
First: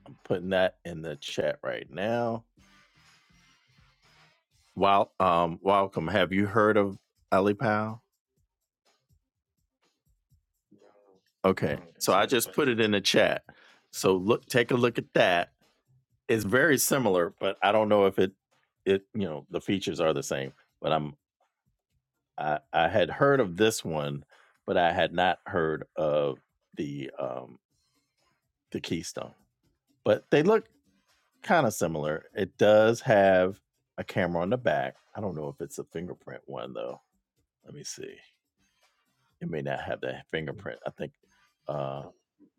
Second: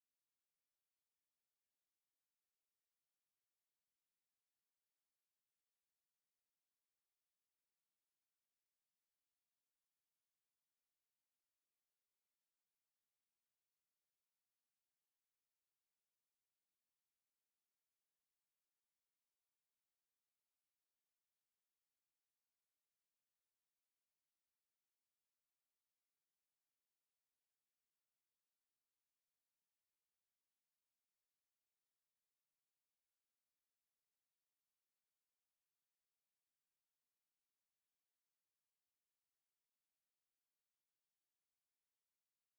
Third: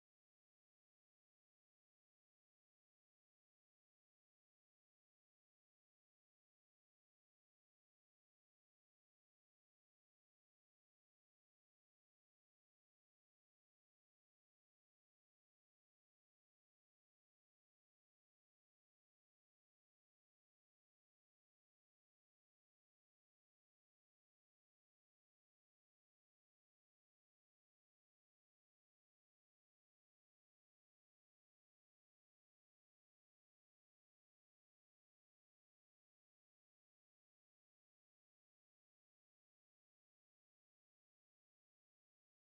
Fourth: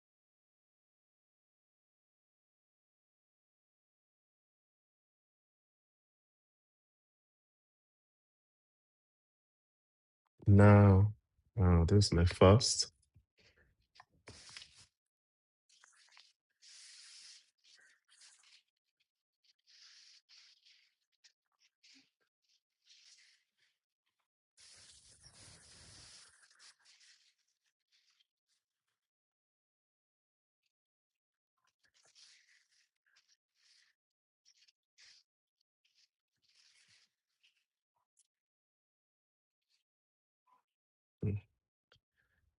Speaker 1: I'm putting that in the chat right now. Well, um, welcome. Have you heard of Ellie Pal?
Speaker 2: Now,
Speaker 1: Okay. Okay,
Speaker 2: oh, this
Speaker 1: So
Speaker 2: is
Speaker 1: so I
Speaker 2: my
Speaker 1: just put it in
Speaker 2: first,
Speaker 1: the chat. So look, take a look at that. It's very similar, but I don't know if it, it, you know, the features are the same. But I'm, I, I had heard of this one, but I had not heard of the, um, the Keystone. But they look kind of similar. It does have a camera on the back. I don't know if it's a fingerprint one though. Let me see. It may not have that fingerprint. I think, uh,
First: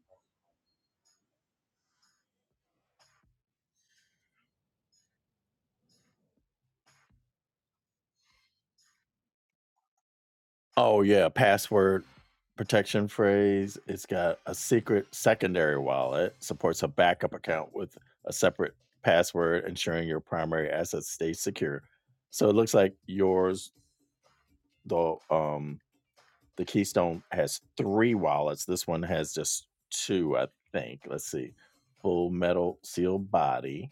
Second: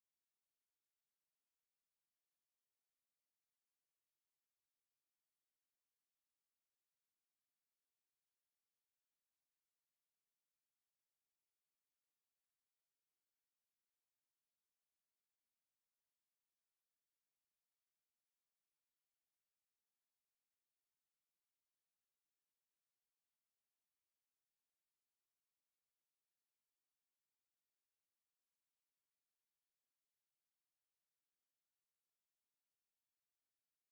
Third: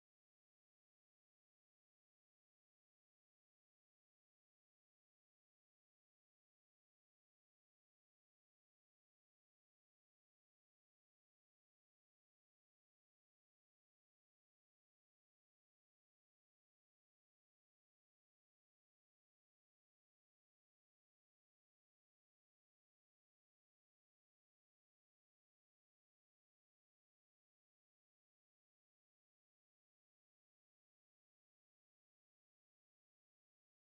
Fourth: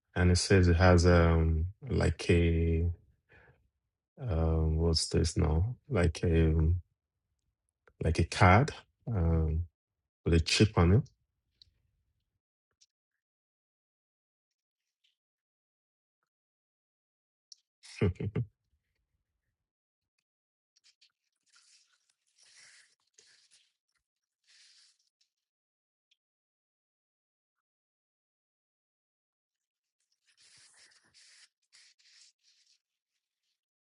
Speaker 2: and it says it has um like a um what's this now? Like a um, like a card um with a chip on
Speaker 1: Oh yeah, password protection phrase. It's got a secret secondary wallet, supports a backup account with
Speaker 2: it.
Speaker 1: a separate password, ensuring your primary assets stay secure. So it looks like yours, the um the Keystone has three wallets. This one has just two, I think. Let's see. Full metal seal body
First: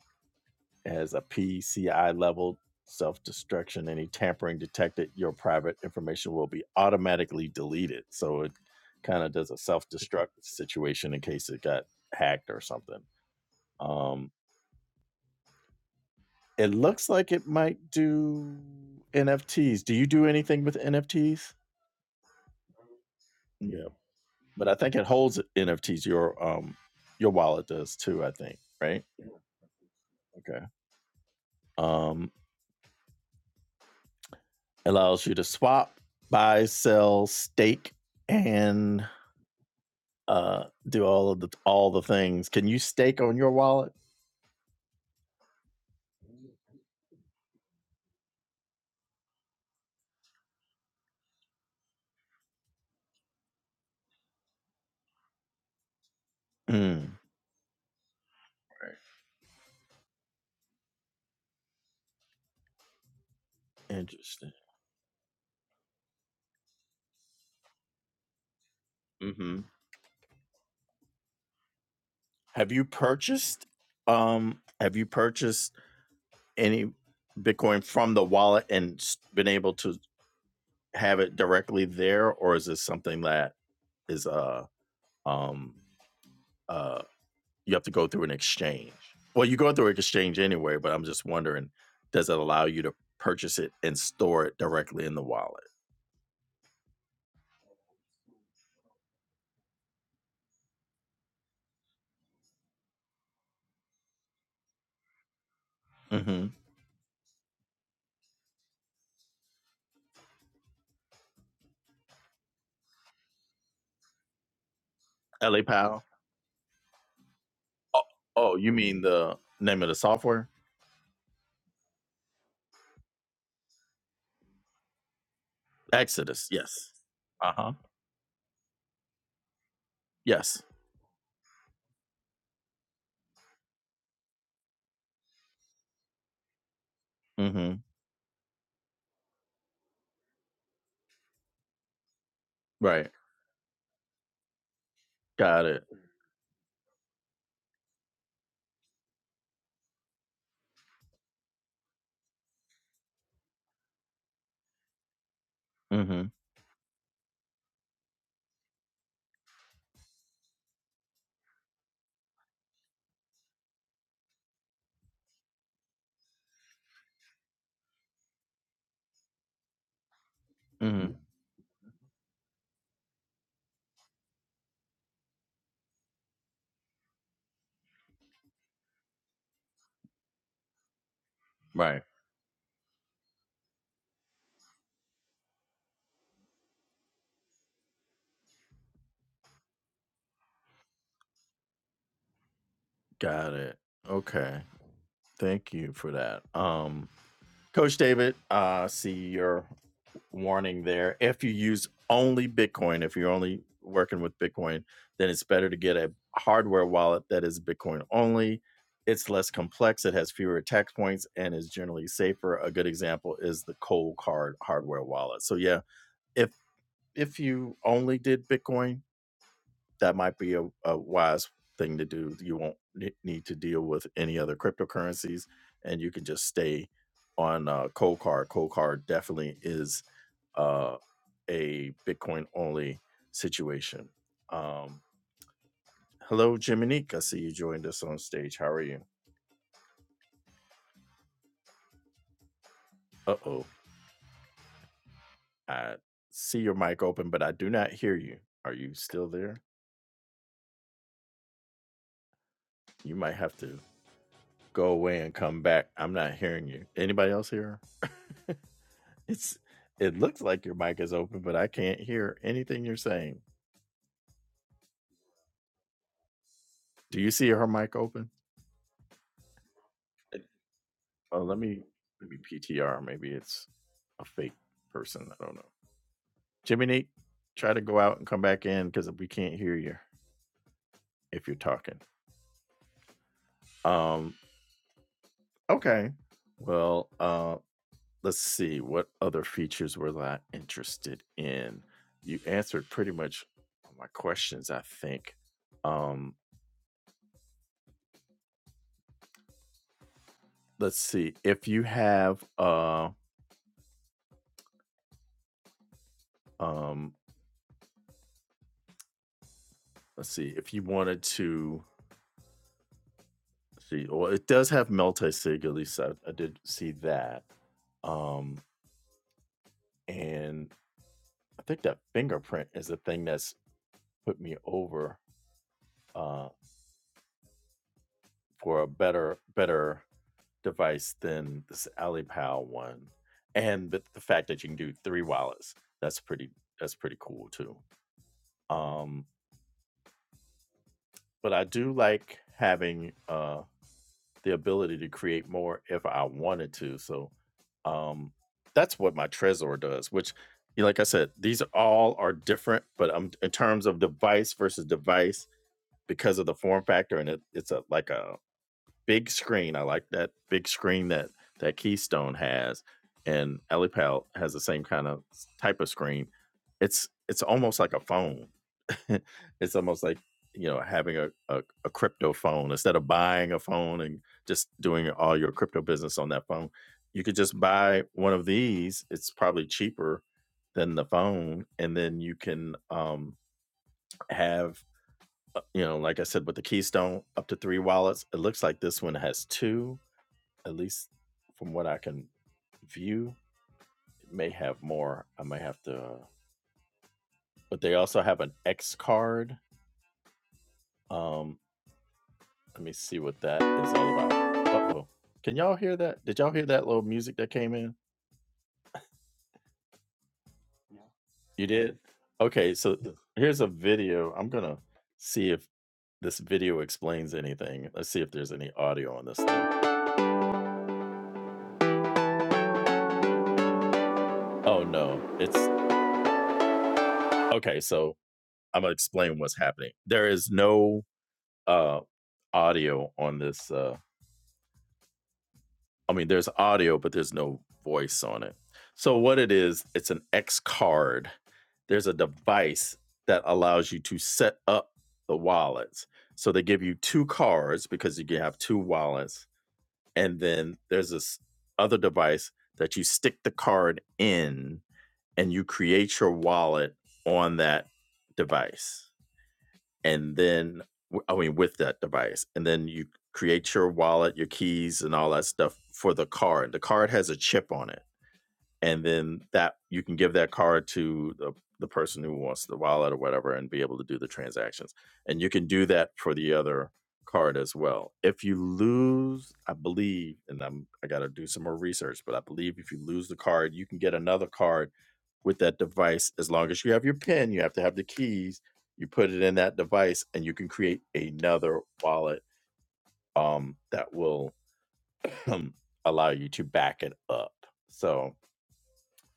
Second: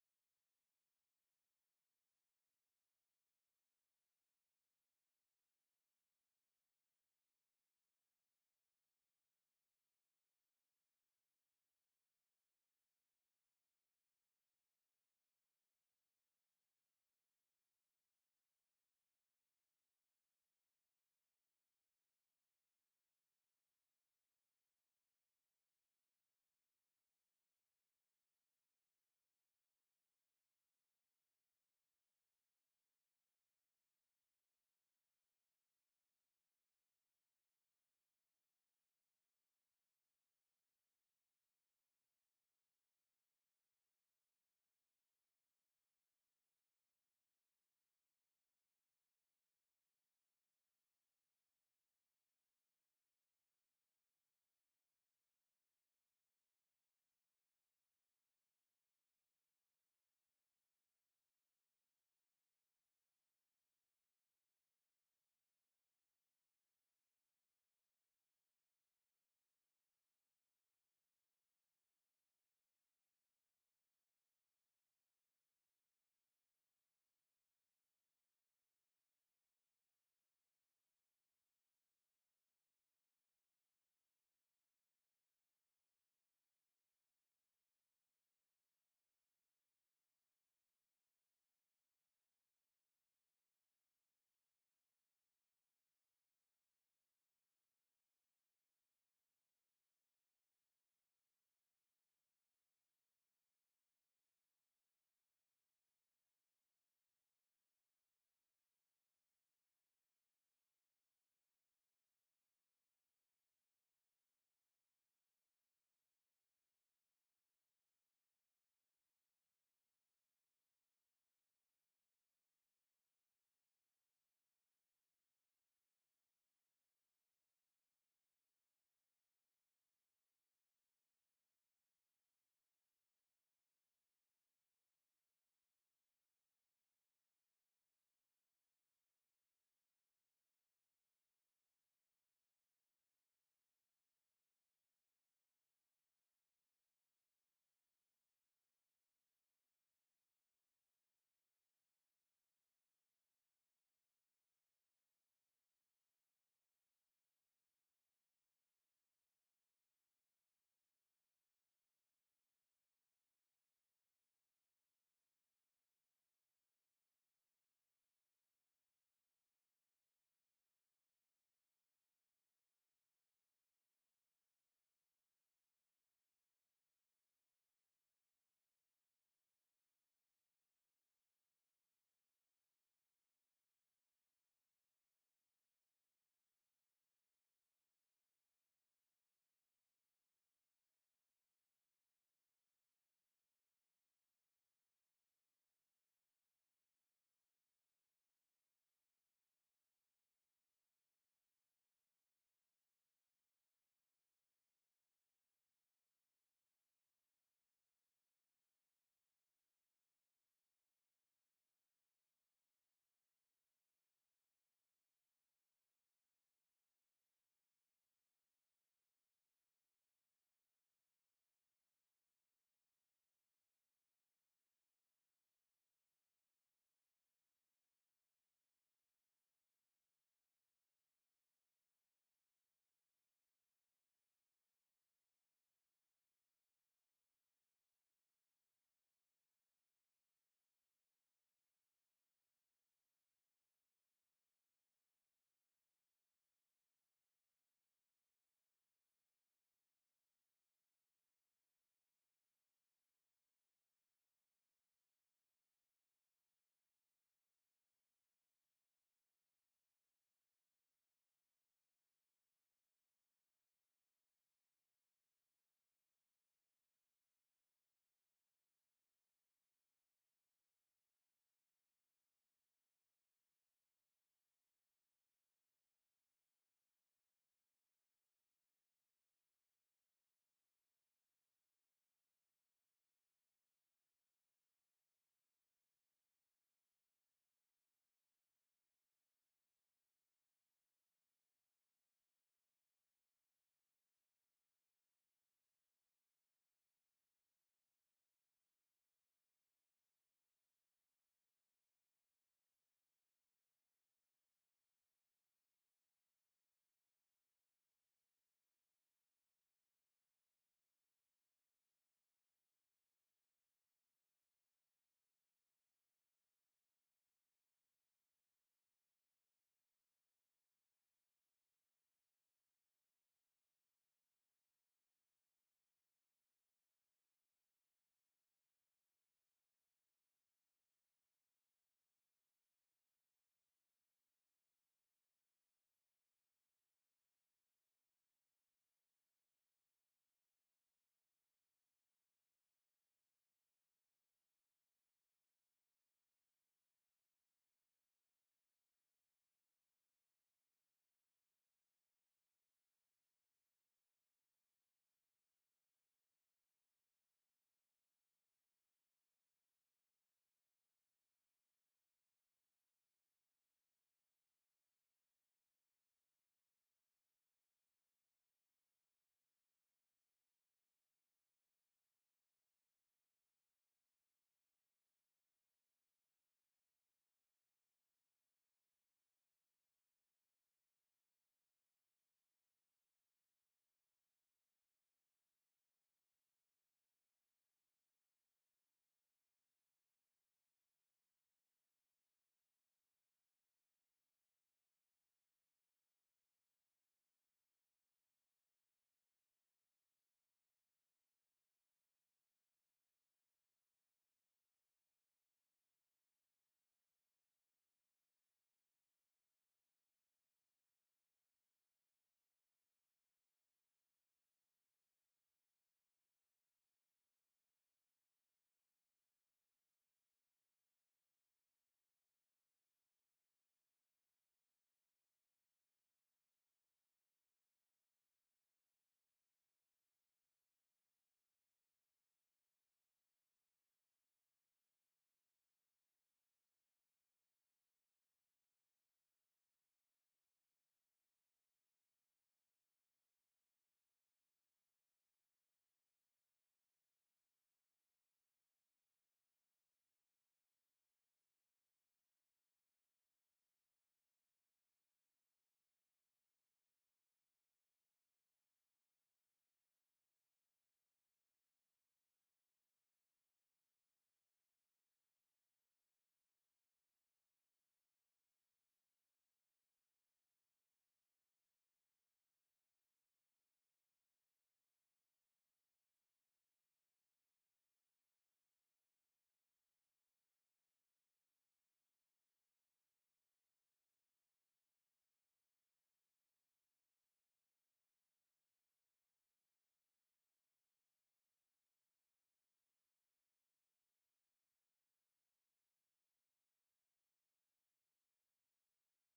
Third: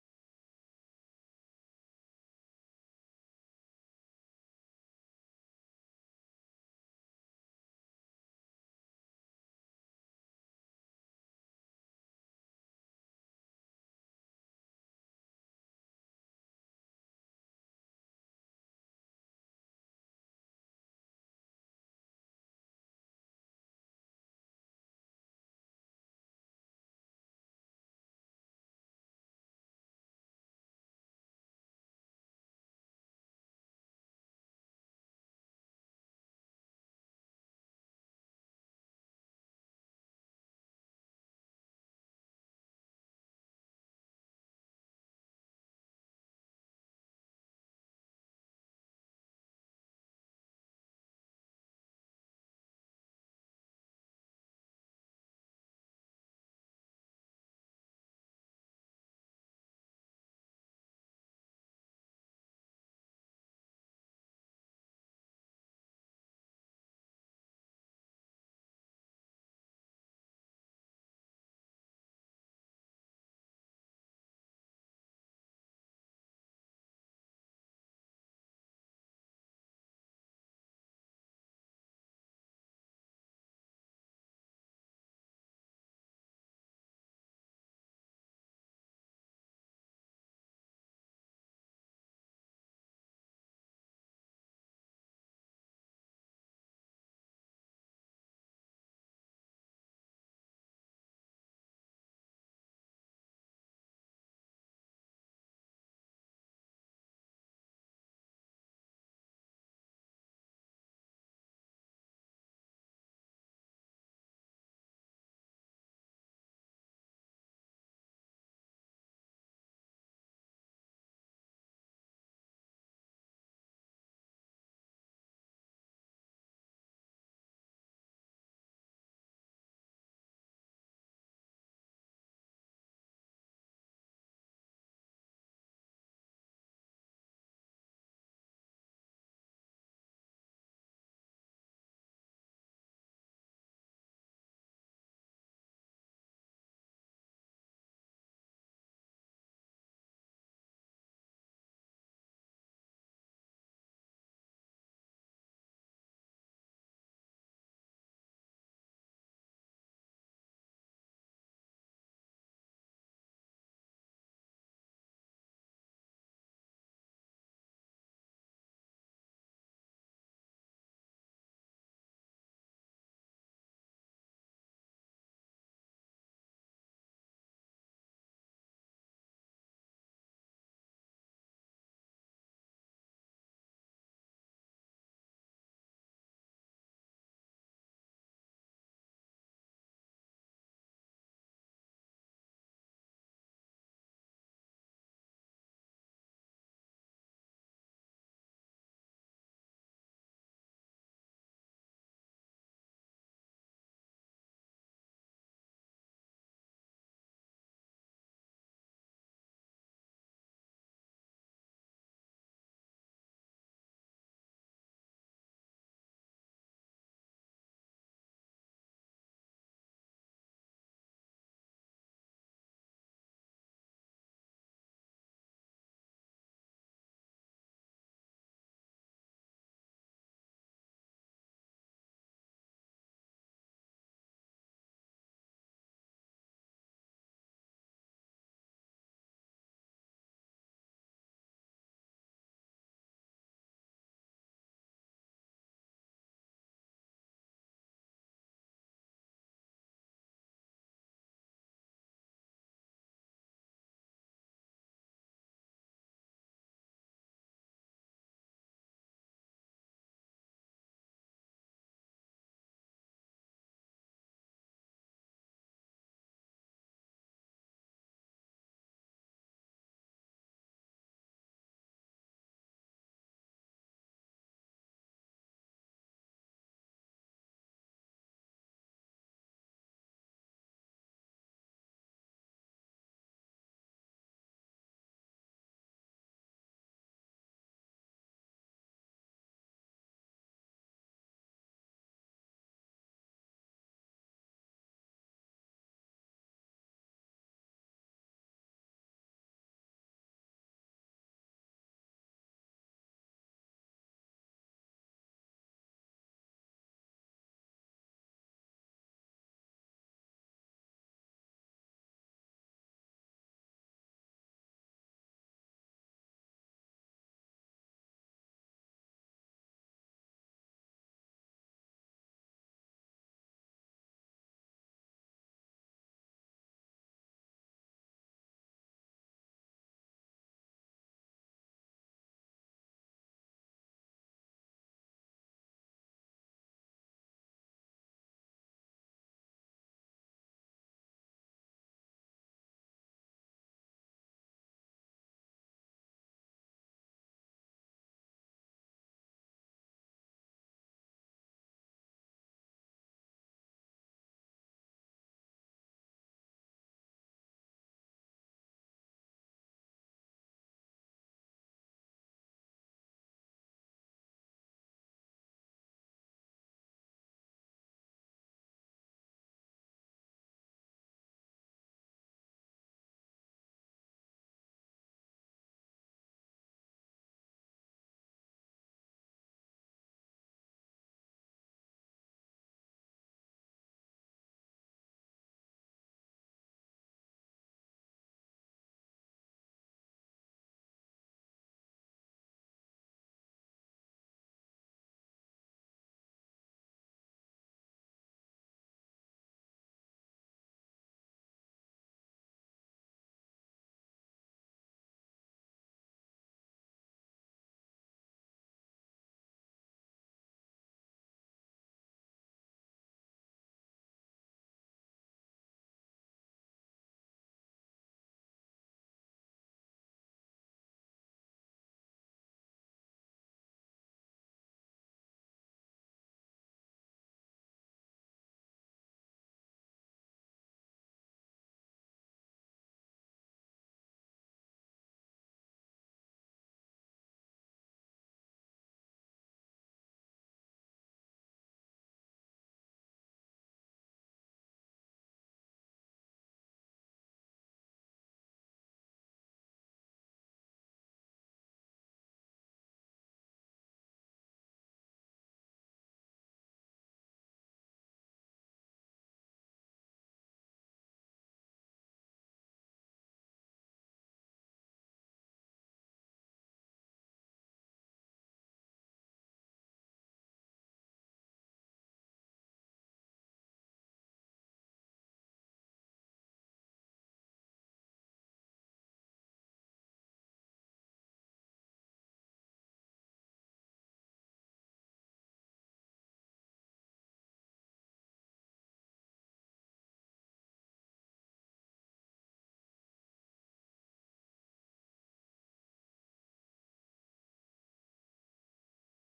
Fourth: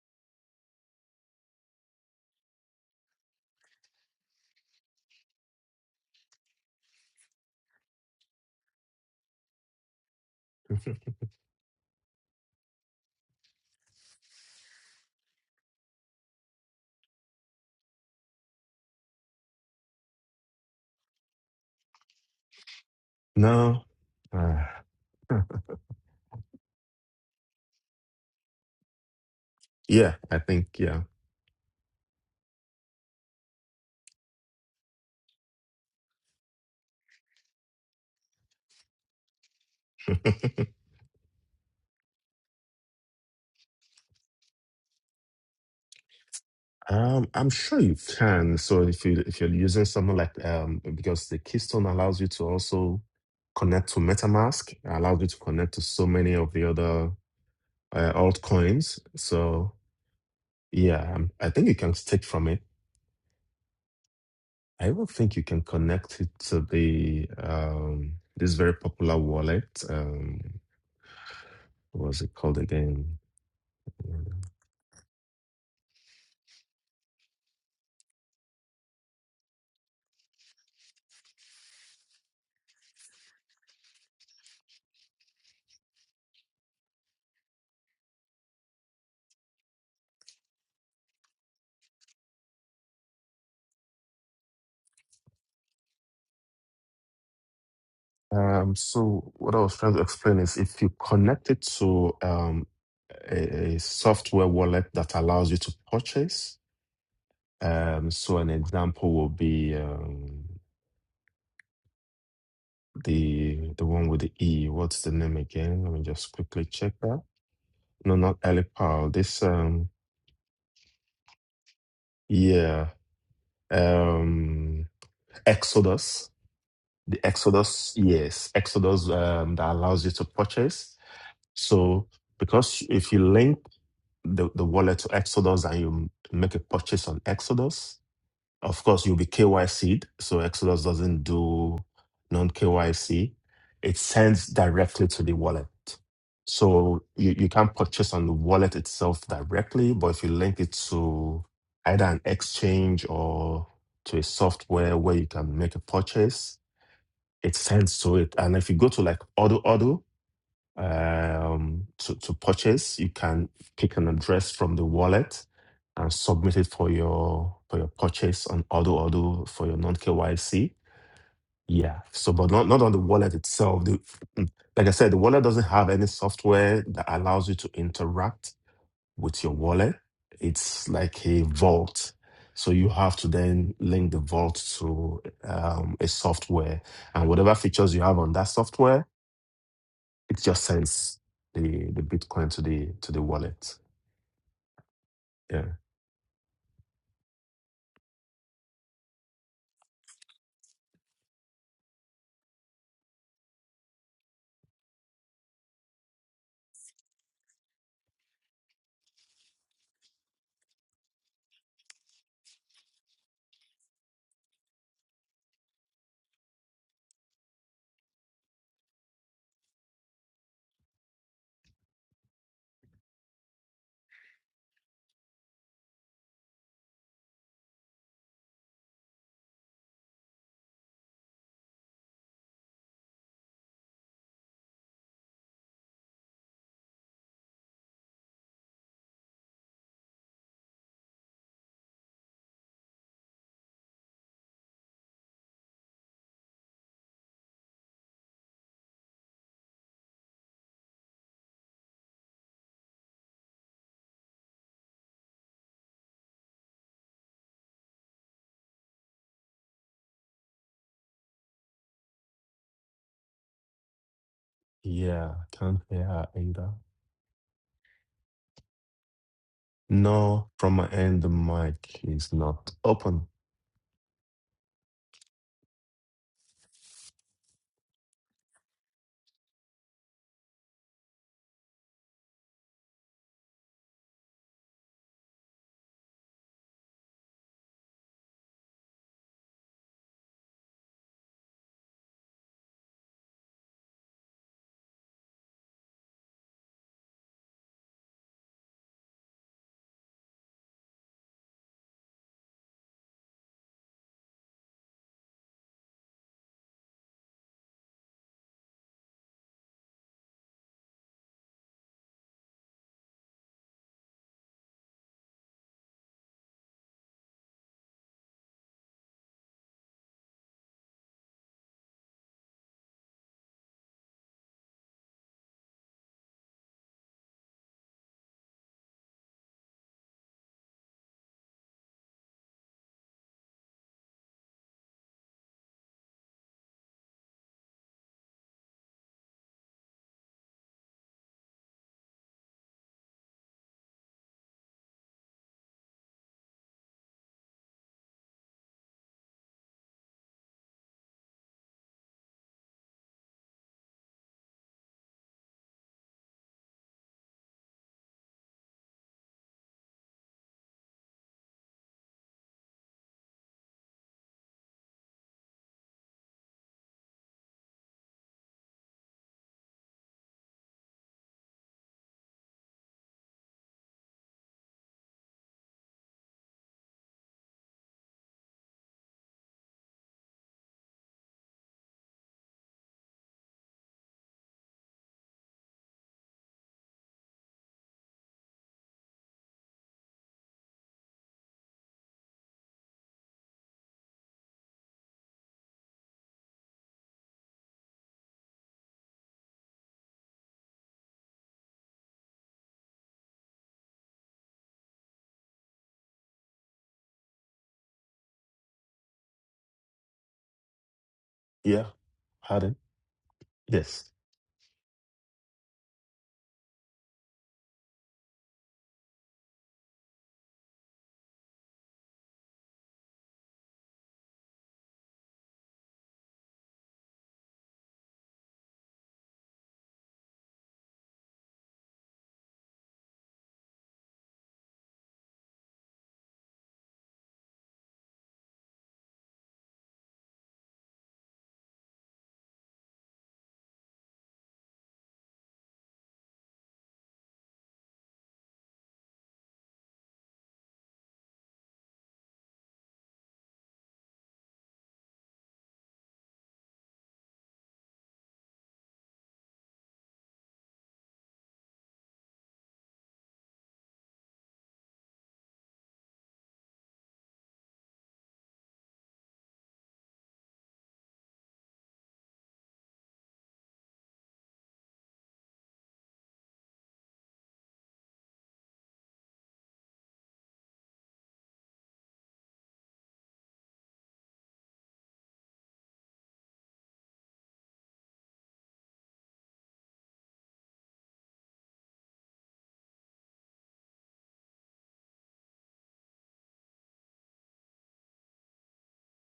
Speaker 1: as a PCI level self destruction. Any tampering detected, your private information will be automatically deleted. So it kind of does a self destruct situation in case it got hacked or something. Um, it looks like it might do NFTs. Do you do anything with NFTs?
Speaker 2: No,
Speaker 1: Yeah,
Speaker 2: uh,
Speaker 1: but I think it holds
Speaker 2: huh.
Speaker 1: NFTs. Your um, your wallet does too. I think right.
Speaker 2: yeah, I
Speaker 1: Okay.
Speaker 2: think yeah.
Speaker 1: Um, allows you to swap, buy, sell, stake, and uh, do all of the all the things. Can you stake on your wallet?
Speaker 2: Um, I'm sure you can. So if you if you're using something like um because the Keystone allows you to also connect to MetaMask, allows you to connect to so many of the other
Speaker 1: Mm,
Speaker 2: uh, altcoins. So yeah, um, I think you can stick from it.
Speaker 1: interesting.
Speaker 2: I even think you can connect it to the um this very popular
Speaker 1: hmm
Speaker 2: wallet. Um, what was it called
Speaker 1: Have you
Speaker 2: again?
Speaker 1: purchased? Um, have you purchased any Bitcoin from the wallet and s- been able to have it directly there, or is this something that is uh um uh? you have to go through an exchange. Well, you go through an exchange anyway, but I'm just wondering, does it allow you to purchase it and store it directly in the wallet?
Speaker 2: Um, so what I was trying to explain is if you connect it to um, a, a software wallet that allows you to
Speaker 1: Mm-hmm.
Speaker 2: purchase, um, so an example will be um, the the one with the E. What's the name
Speaker 1: LA
Speaker 2: again? Let me just quickly check that.
Speaker 1: Oh,
Speaker 2: No, not
Speaker 1: oh, you mean
Speaker 2: Alipal.
Speaker 1: the
Speaker 2: This
Speaker 1: name
Speaker 2: um,
Speaker 1: of the software?
Speaker 2: yeah, um, Exodus.
Speaker 1: Exodus. Yes.
Speaker 2: The
Speaker 1: Uh huh.
Speaker 2: Exodus, yes, Exodus um, that allows you to
Speaker 1: Yes.
Speaker 2: purchase. So because if you link the, the wallet to Exodus and you make a purchase on
Speaker 1: Mm-hmm.
Speaker 2: Exodus. Of course, you'll be KYC'd. So Exodus doesn't do non
Speaker 1: Right.
Speaker 2: KYC. It sends directly to the
Speaker 1: Got
Speaker 2: wallet.
Speaker 1: it.
Speaker 2: So you, you can purchase on the wallet itself directly, but if you link it to either an exchange or to a software where you can make a
Speaker 1: Mm-hmm.
Speaker 2: purchase, it sends to it. And if you go to like Odo um, to, to purchase. You can pick an address from the wallet and submit it for your for your purchase on Auto Auto for your non KYC.
Speaker 1: Mm-hmm.
Speaker 2: Yeah. So, but not not on the wallet itself. The, like I said, the wallet doesn't have any software that allows you to interact with your wallet. It's like a
Speaker 1: Right.
Speaker 2: vault. So you have to then link the vault to um, a software, and whatever features you have on that software it just sends the the Bitcoin to the to the
Speaker 1: Got
Speaker 2: wallet.
Speaker 1: it. Okay.
Speaker 2: Yeah.
Speaker 1: Thank you for that. Um. Coach David, uh, see your warning there. If you use only Bitcoin, if you're only working with Bitcoin, then it's better to get a hardware wallet that is Bitcoin only. It's less complex, it has fewer attack points, and is generally safer. A good example is the cold card hardware wallet. So yeah, if if you only did Bitcoin, that might be a, a wise thing to do. You won't ne- need to deal with any other cryptocurrencies, and you can just stay on uh, Cold Card. Cold Card definitely is uh, a Bitcoin only situation. Um, hello, Jiminique. I see you joined us on stage. How are you? Uh oh, I see your mic open, but I do not hear you. Are you still there? You might have to go away and come back. I'm not hearing you. Anybody else here? It's it looks like your mic is open, but I can't hear anything you're saying.
Speaker 2: Yeah, I can't hear her either.
Speaker 1: Do you see her mic open?
Speaker 2: No, from my end, the
Speaker 1: Oh, let me
Speaker 2: mic
Speaker 1: let
Speaker 2: is
Speaker 1: me
Speaker 2: not
Speaker 1: PTR.
Speaker 2: open.
Speaker 1: Maybe it's a fake person. I don't know. Jimmy Neat, try to go out and come back in because we can't hear you if you're talking. Um. Okay. Well. Uh. Let's see what other features was I interested in. You answered pretty much all my questions, I think. Um. Let's see if you have uh Um, let's see if you wanted to let's see. Well, it does have multi-sig. At least I, I did see that. Um, and I think that fingerprint is the thing that's put me over uh, for a better better device than this AliPal one, and the, the fact that you can do three wallets. That's pretty. That's pretty cool too. Um, but I do like having. Uh, the ability to create more if I wanted to. So um, that's what my Trezor does, which, you know, like I said, these all are different, but um, in terms of device versus device, because of the form factor, and it, it's a like a big screen. I like that big screen that that Keystone has, and Elipal has the same kind of type of screen. It's it's almost like a phone. it's almost like you know having a, a a crypto phone instead of buying a phone and just doing all your crypto business on that phone. You could just buy one of these. It's probably cheaper than the phone, and then you can um, have uh, you know, like I said, with the Keystone up to three wallets. It looks like this one has two at least from what I can view. It may have more. I may have to, uh, but they also have an X card. Um, let me see what that is all about. Uh oh. Can y'all hear that? Did y'all hear that little music that came in? You
Speaker 2: Yeah,
Speaker 1: did?
Speaker 2: had
Speaker 1: Okay,
Speaker 2: it.
Speaker 1: so th- here's a
Speaker 2: Yes.
Speaker 1: video. I'm going to see if this video explains anything. Let's see if there's any audio on this thing. Oh, no. It's okay. So I'm going to explain what's happening. There is no uh, audio on this. Uh, I mean, there's audio, but there's no voice on it. So, what it is, it's an X card. There's a device that allows you to set up the wallets. So, they give you two cards because you can have two wallets. And then there's this other device that you stick the card in and you create your wallet on that device and then w- I mean with that device, and then you create your wallet, your keys, and all that stuff for the card. The card has a chip on it and then that you can give that card to the, the person who wants the wallet or whatever and be able to do the transactions and you can do that for the other card as well if you lose i believe and i'm i got to do some more research but i believe if you lose the card you can get another card with that device as long as you have your pin you have to have the keys you put it in that device and you can create another wallet um, that will allow you to back it up so